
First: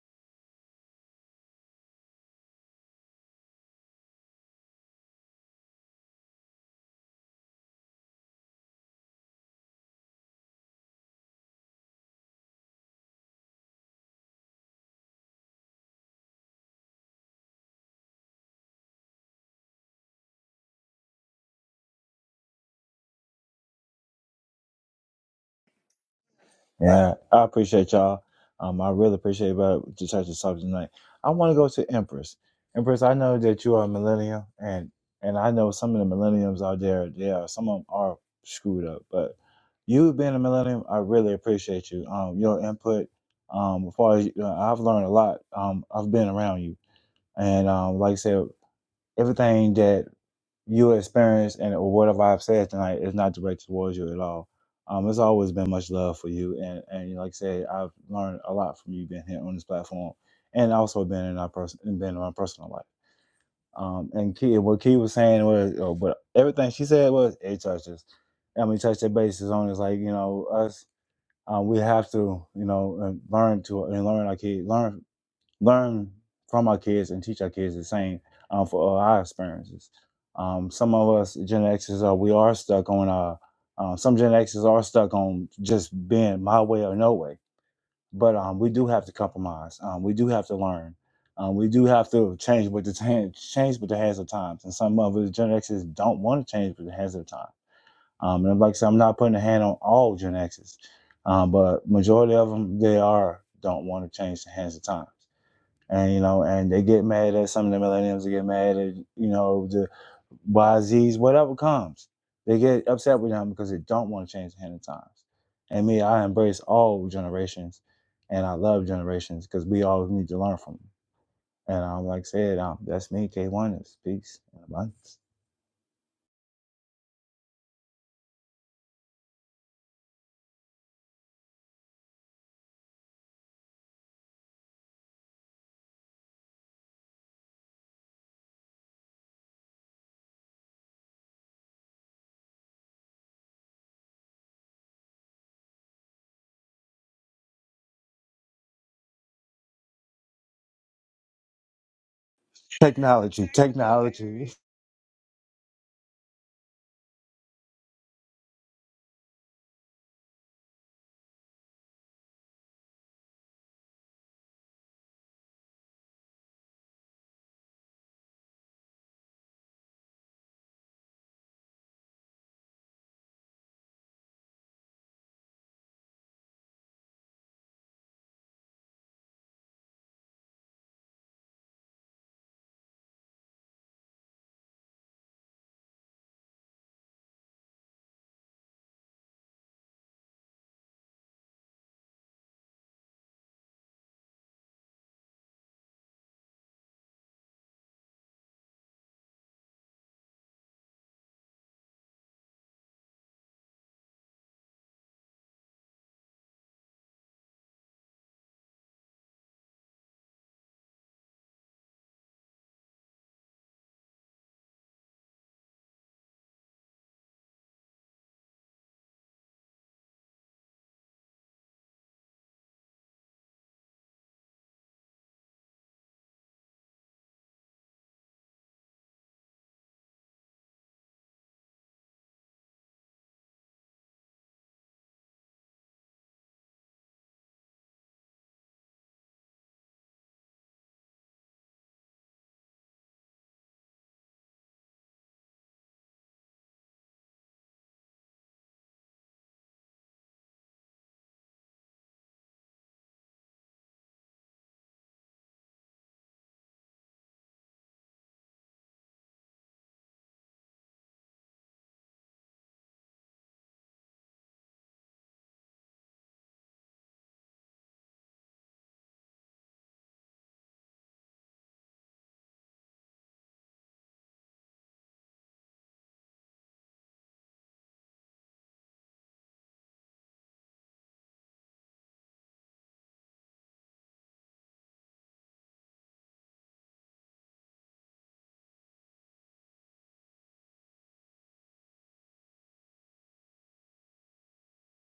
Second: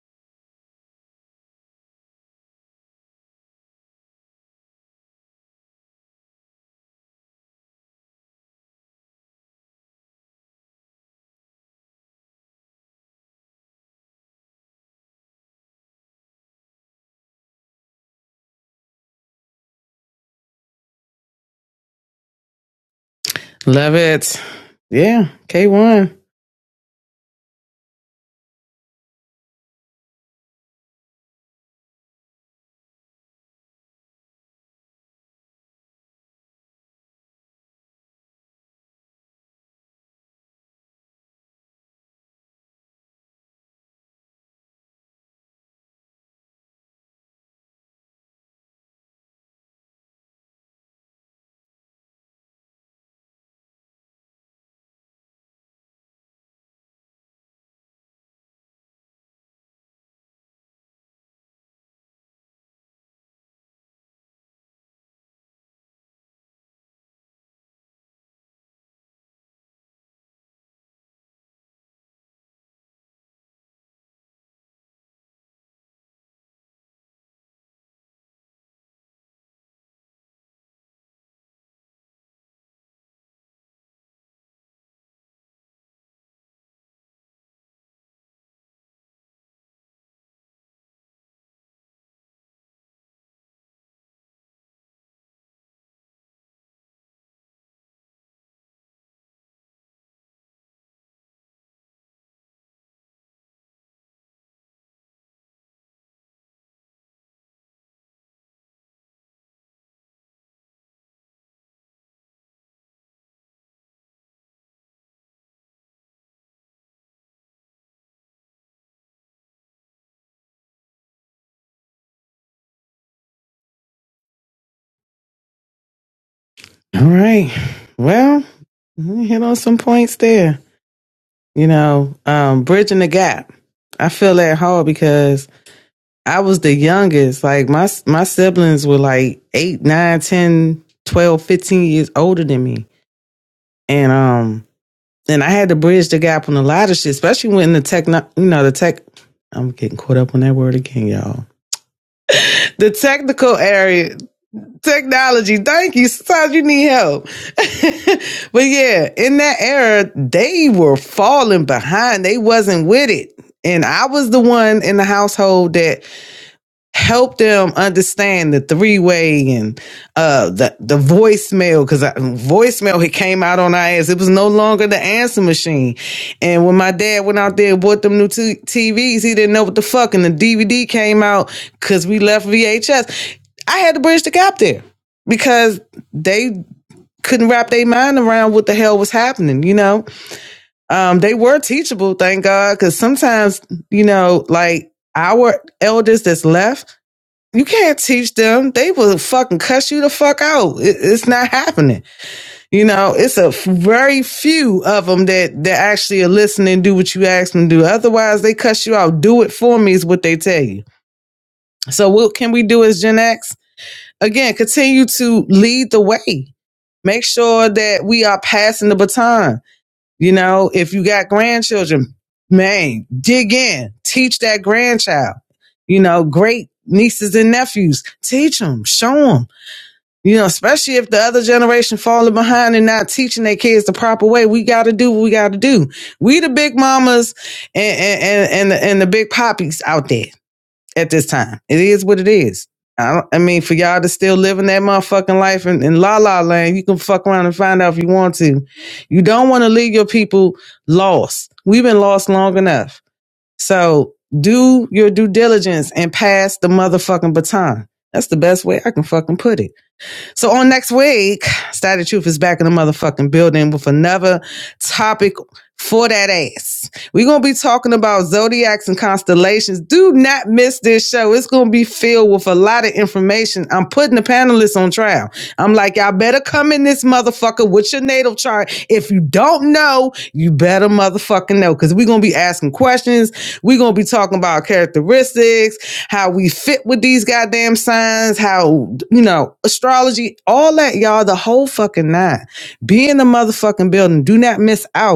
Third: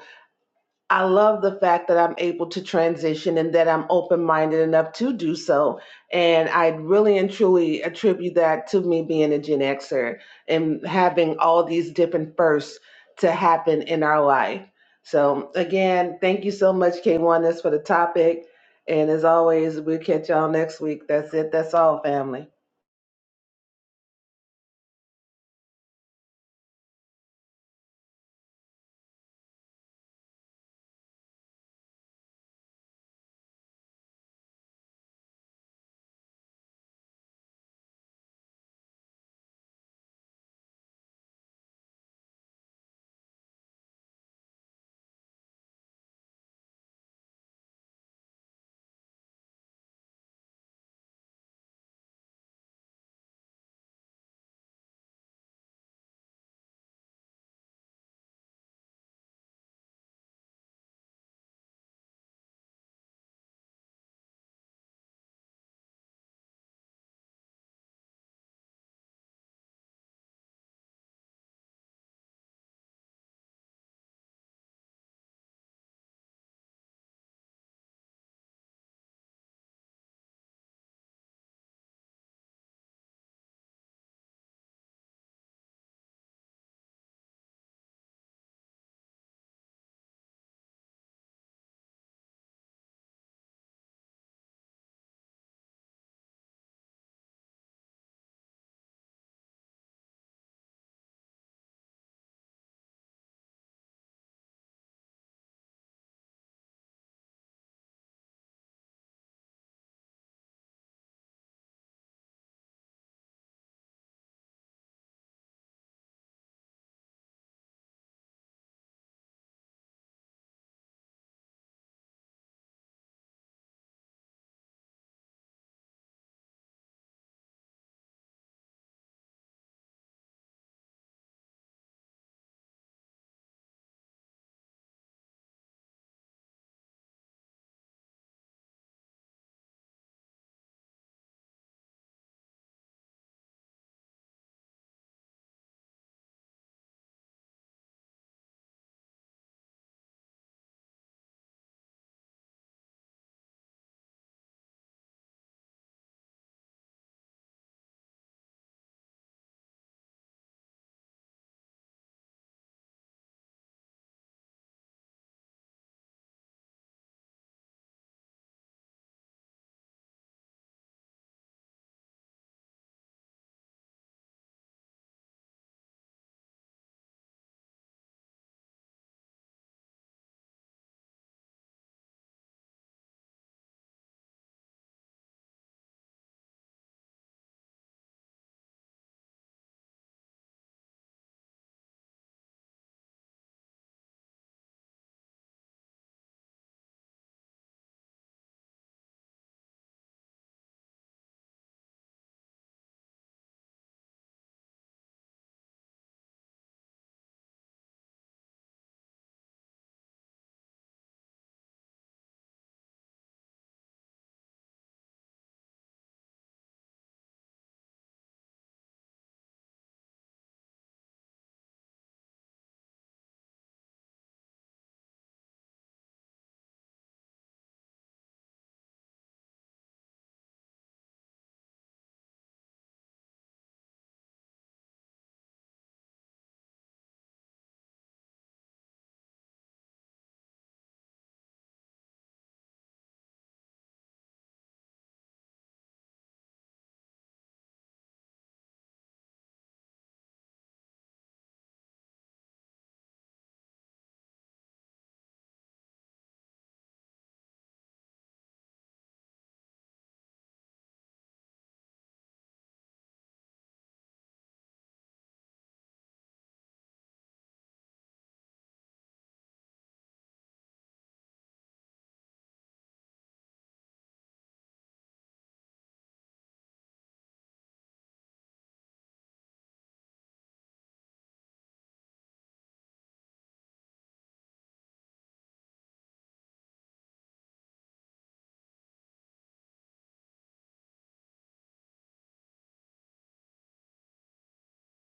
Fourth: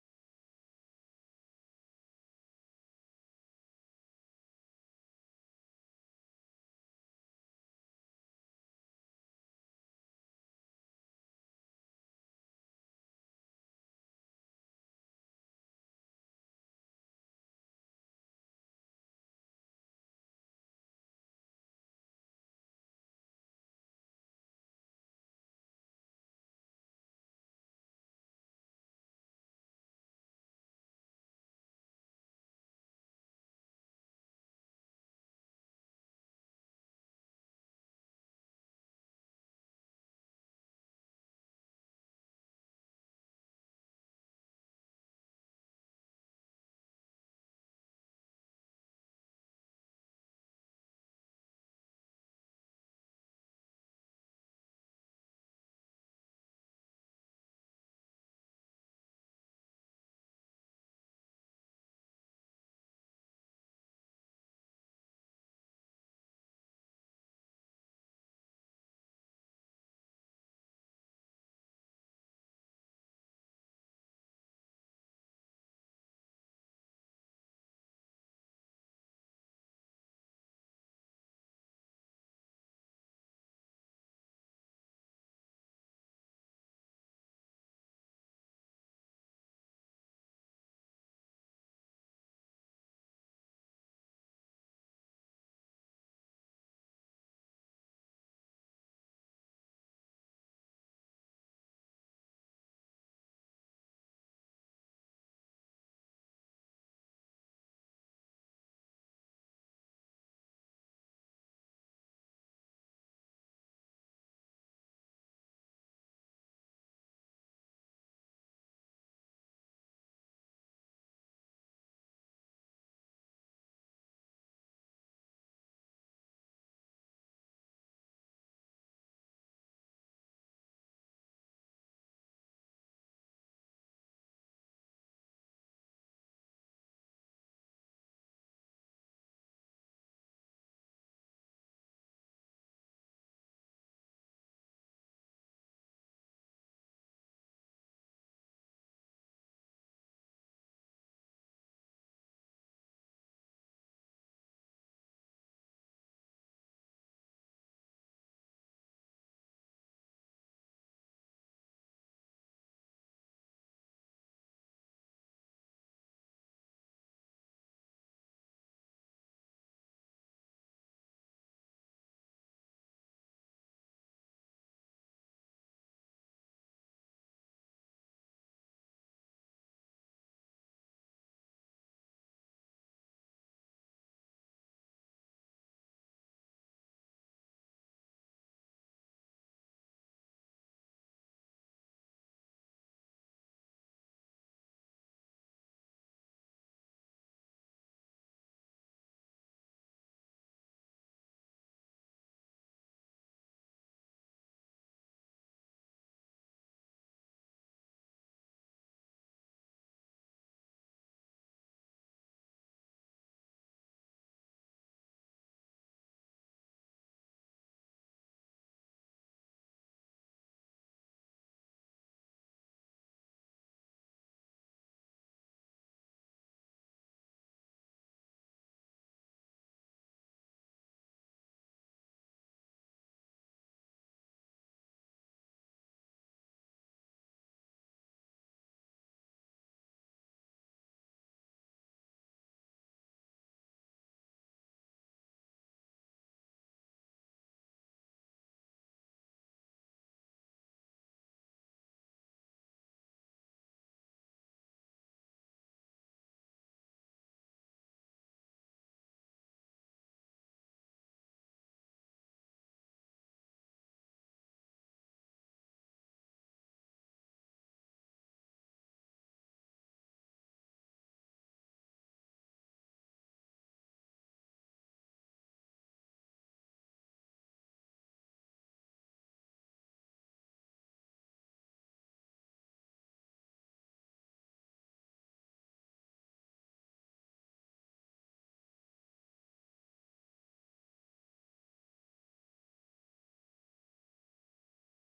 I love the fact that I'm able to transition and that I'm open minded enough to do so. And I really and truly attribute that to me being a Gen Xer and having all these different firsts to happen in our life. So, again, thank you so much, K1S, for the topic. And as always, we'll catch y'all next week. That's it. That's all, family.
Love it. Yeah, K1.
Yeah, I appreciate y'all. Um, I really appreciate about to touch the subject tonight. I want to go to Empress. Empress, I know that you are a millennial, and and I know some of the millenniums out there, yeah, some of them are screwed up. But you being a millennium, I really appreciate you. Um, your input. Um, as far as uh, I've learned a lot. Um, I've been around you, and um, like I said, everything that your experience and or whatever I've said tonight is not directed towards you at all. Um, it's always been much love for you, and and like I said, I've learned a lot from you being here on this platform, and also been in our person, been in my personal life. Um, and Key, what Key was saying was, or what everything she said was, it touches. And we touch the bases on is like you know us. Um, we have to you know and learn to and learn our kids, learn learn from our kids and teach our kids the same um, for uh, our experiences. Um, some of us Gen Xers are we are stuck on uh, uh, some Gen Xers are stuck on just being my way or no way. But um, we do have to compromise. Um, we do have to learn. Um, we do have to change with the t- change with the hands of times. And some of us Gen Xers don't want to change with the hands of time. Um, and like I said, I'm not putting a hand on all Gen Xers, um, but majority of them they are don't want to change the hands of times and you know, and they get mad at some of the millennials. They get mad at you know the YZs, whatever comes. They get upset with them because they don't want to change the hand of times. And me, I embrace all generations, and I love generations because we all need to learn from them. And I'm um, like I said, um, that's me, K1 is peace and abundance.
All right. Well, we hit on some points there. You know, um, bridging the gap. I feel that hard because I was the youngest. Like my my siblings were like 8, nine, ten, twelve, fifteen years older than me. And um and I had to bridge the gap on a lot of shit, especially when the tech you know, the tech I'm getting caught up on that word again, y'all. The
Technology,
technical area,
technology.
technology. Thank you. Sometimes you need help. but yeah, in that era, they were falling behind. They wasn't with it. And I was the one in the household that help them understand the three way and uh the the voicemail because voicemail it came out on our ass. It was no longer the answer machine. And when my dad went out there and bought them new t- TVs, he didn't know what the fuck. And the DVD came out because we left VHS. I had to bridge the gap there because they couldn't wrap their mind around what the hell was happening. You know, um, they were teachable, thank God, because sometimes you know, like our elders that's left you can't teach them. They will fucking cuss you the fuck out. It, it's not happening. You know, it's a f- very few of them that, that actually are listening and do what you ask them to do. Otherwise, they cuss you out. Do it for me is what they tell you. So what can we do as Gen X? Again, continue to lead the way. Make sure that we are passing the baton. You know, if you got grandchildren, man, dig in, teach that grandchild you know, great nieces and nephews. Teach them, Show them. You know, especially if the other generation falling behind and not teaching their kids the proper way, we got to do what we got to do. We the big mamas and and and and the, and the big poppies out there at this time. It is what it is. I, don't, I mean, for y'all to still living that motherfucking life in, in la la land, you can fuck around and find out if you want to. You don't want to leave your people lost. We've been lost long enough. So do your due diligence and pass the motherfucking baton. That's the best way I can fucking put it. So on next week, Static Truth is back in the motherfucking building with another topic for that ass. We're going to be talking about zodiacs and constellations. Do not miss this show. It's going to be filled with a lot of information. I'm putting the panelists on trial. I'm like, y'all better come in this motherfucker with your natal chart. If you don't know, you better motherfucking know because we're going to be asking questions. We're going to be talking about characteristics, how we fit with these goddamn signs, how, you know, astrology, all that, y'all, the whole fucking nine. Be in the motherfucking building. Do not miss out.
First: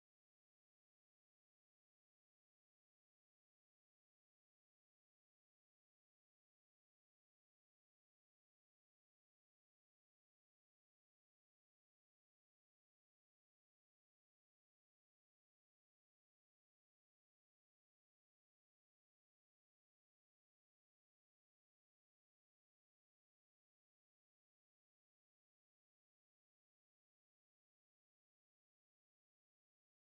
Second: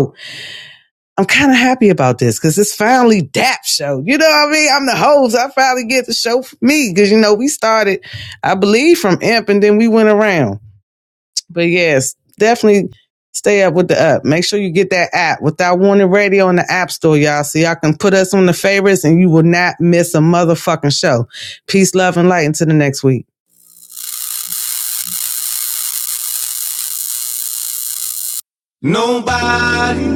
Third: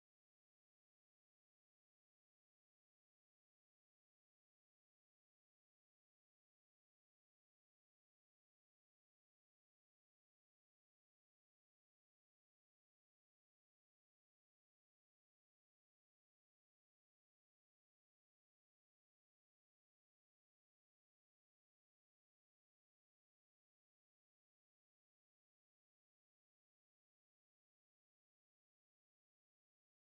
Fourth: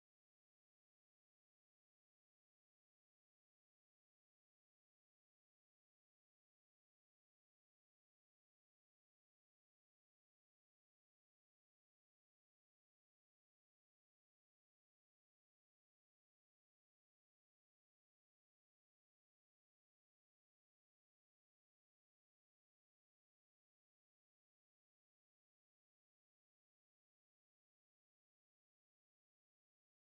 I'm kind of happy about this because it's finally DAP show. You know what I mean? I'm the host. I finally get the show for me because, you know, we started, I believe, from Imp and then we went around. But yes, definitely stay up with the app. Make sure you get that app without warning radio in the app store, y'all. So y'all can put us on the favorites and you will not miss a motherfucking show. Peace, love, and light until the next week. Nobody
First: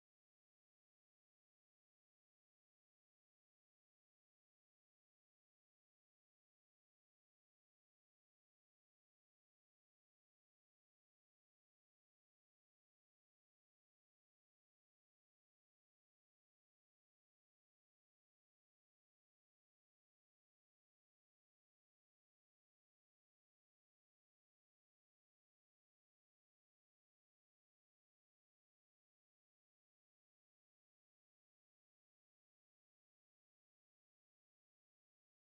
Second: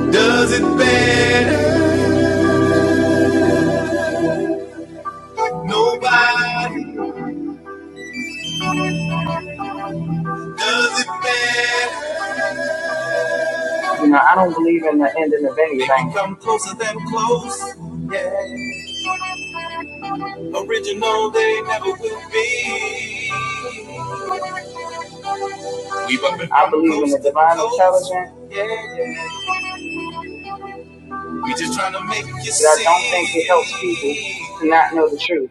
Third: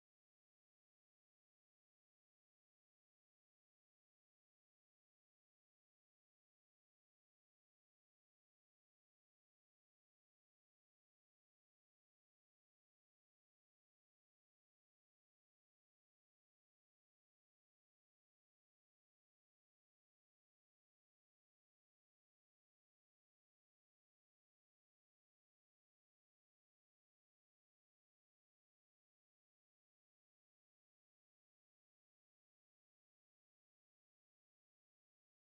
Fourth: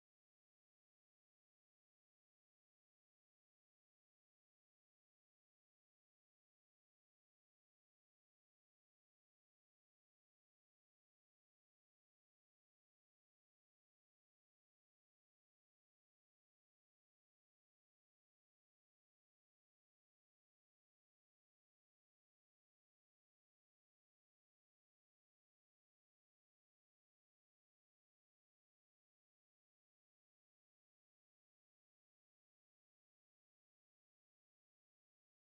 does it better. Nobody does it better. They can come closer than close. it never will be. Divine intelligence We just trying to make you that I don't think it helps people to not know the truth.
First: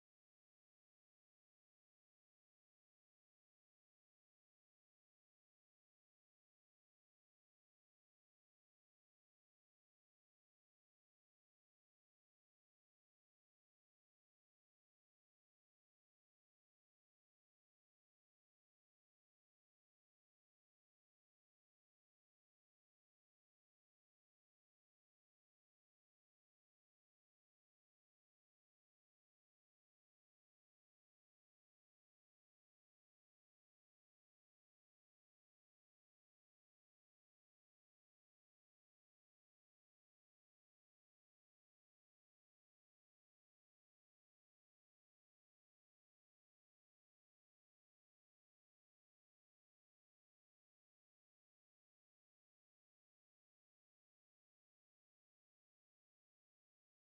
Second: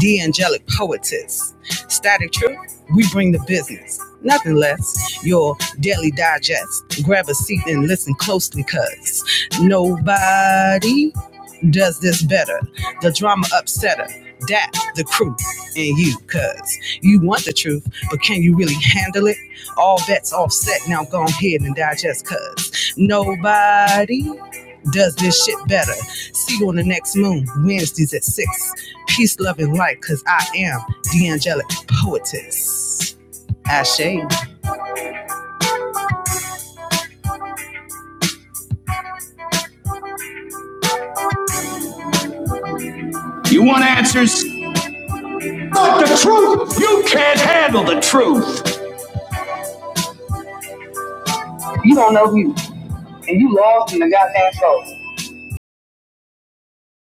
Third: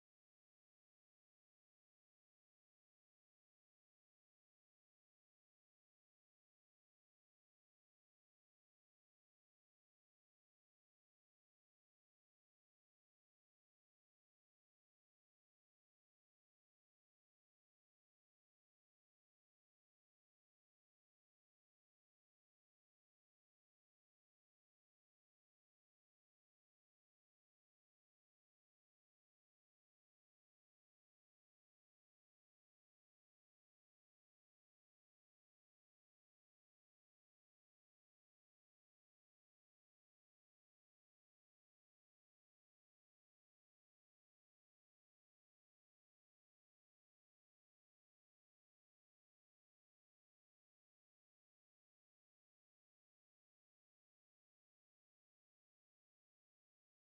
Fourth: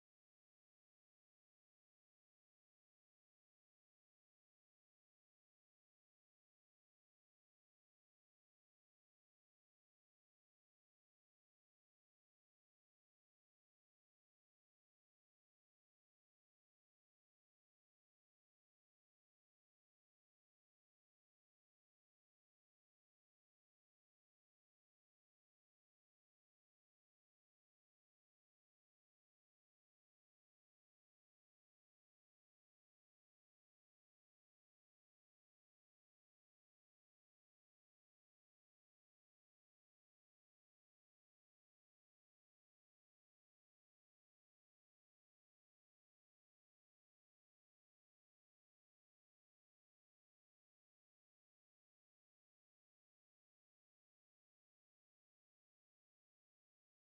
The Angelic Poetess. Static Truth, we bring the business. Nothing less. Your daily digest. Grab a seat and listen closely, cuz nobody does this better. The drama upsetter, that the crew and you, cuz you want the truth, but can you really handle it? All bets offset, now go ahead and digest, cuz nobody does this shit better. See you on the next moon, Wednesdays at 6. Peace, love, and light, cuz I am the angelic poetess. Ashe. You want answers?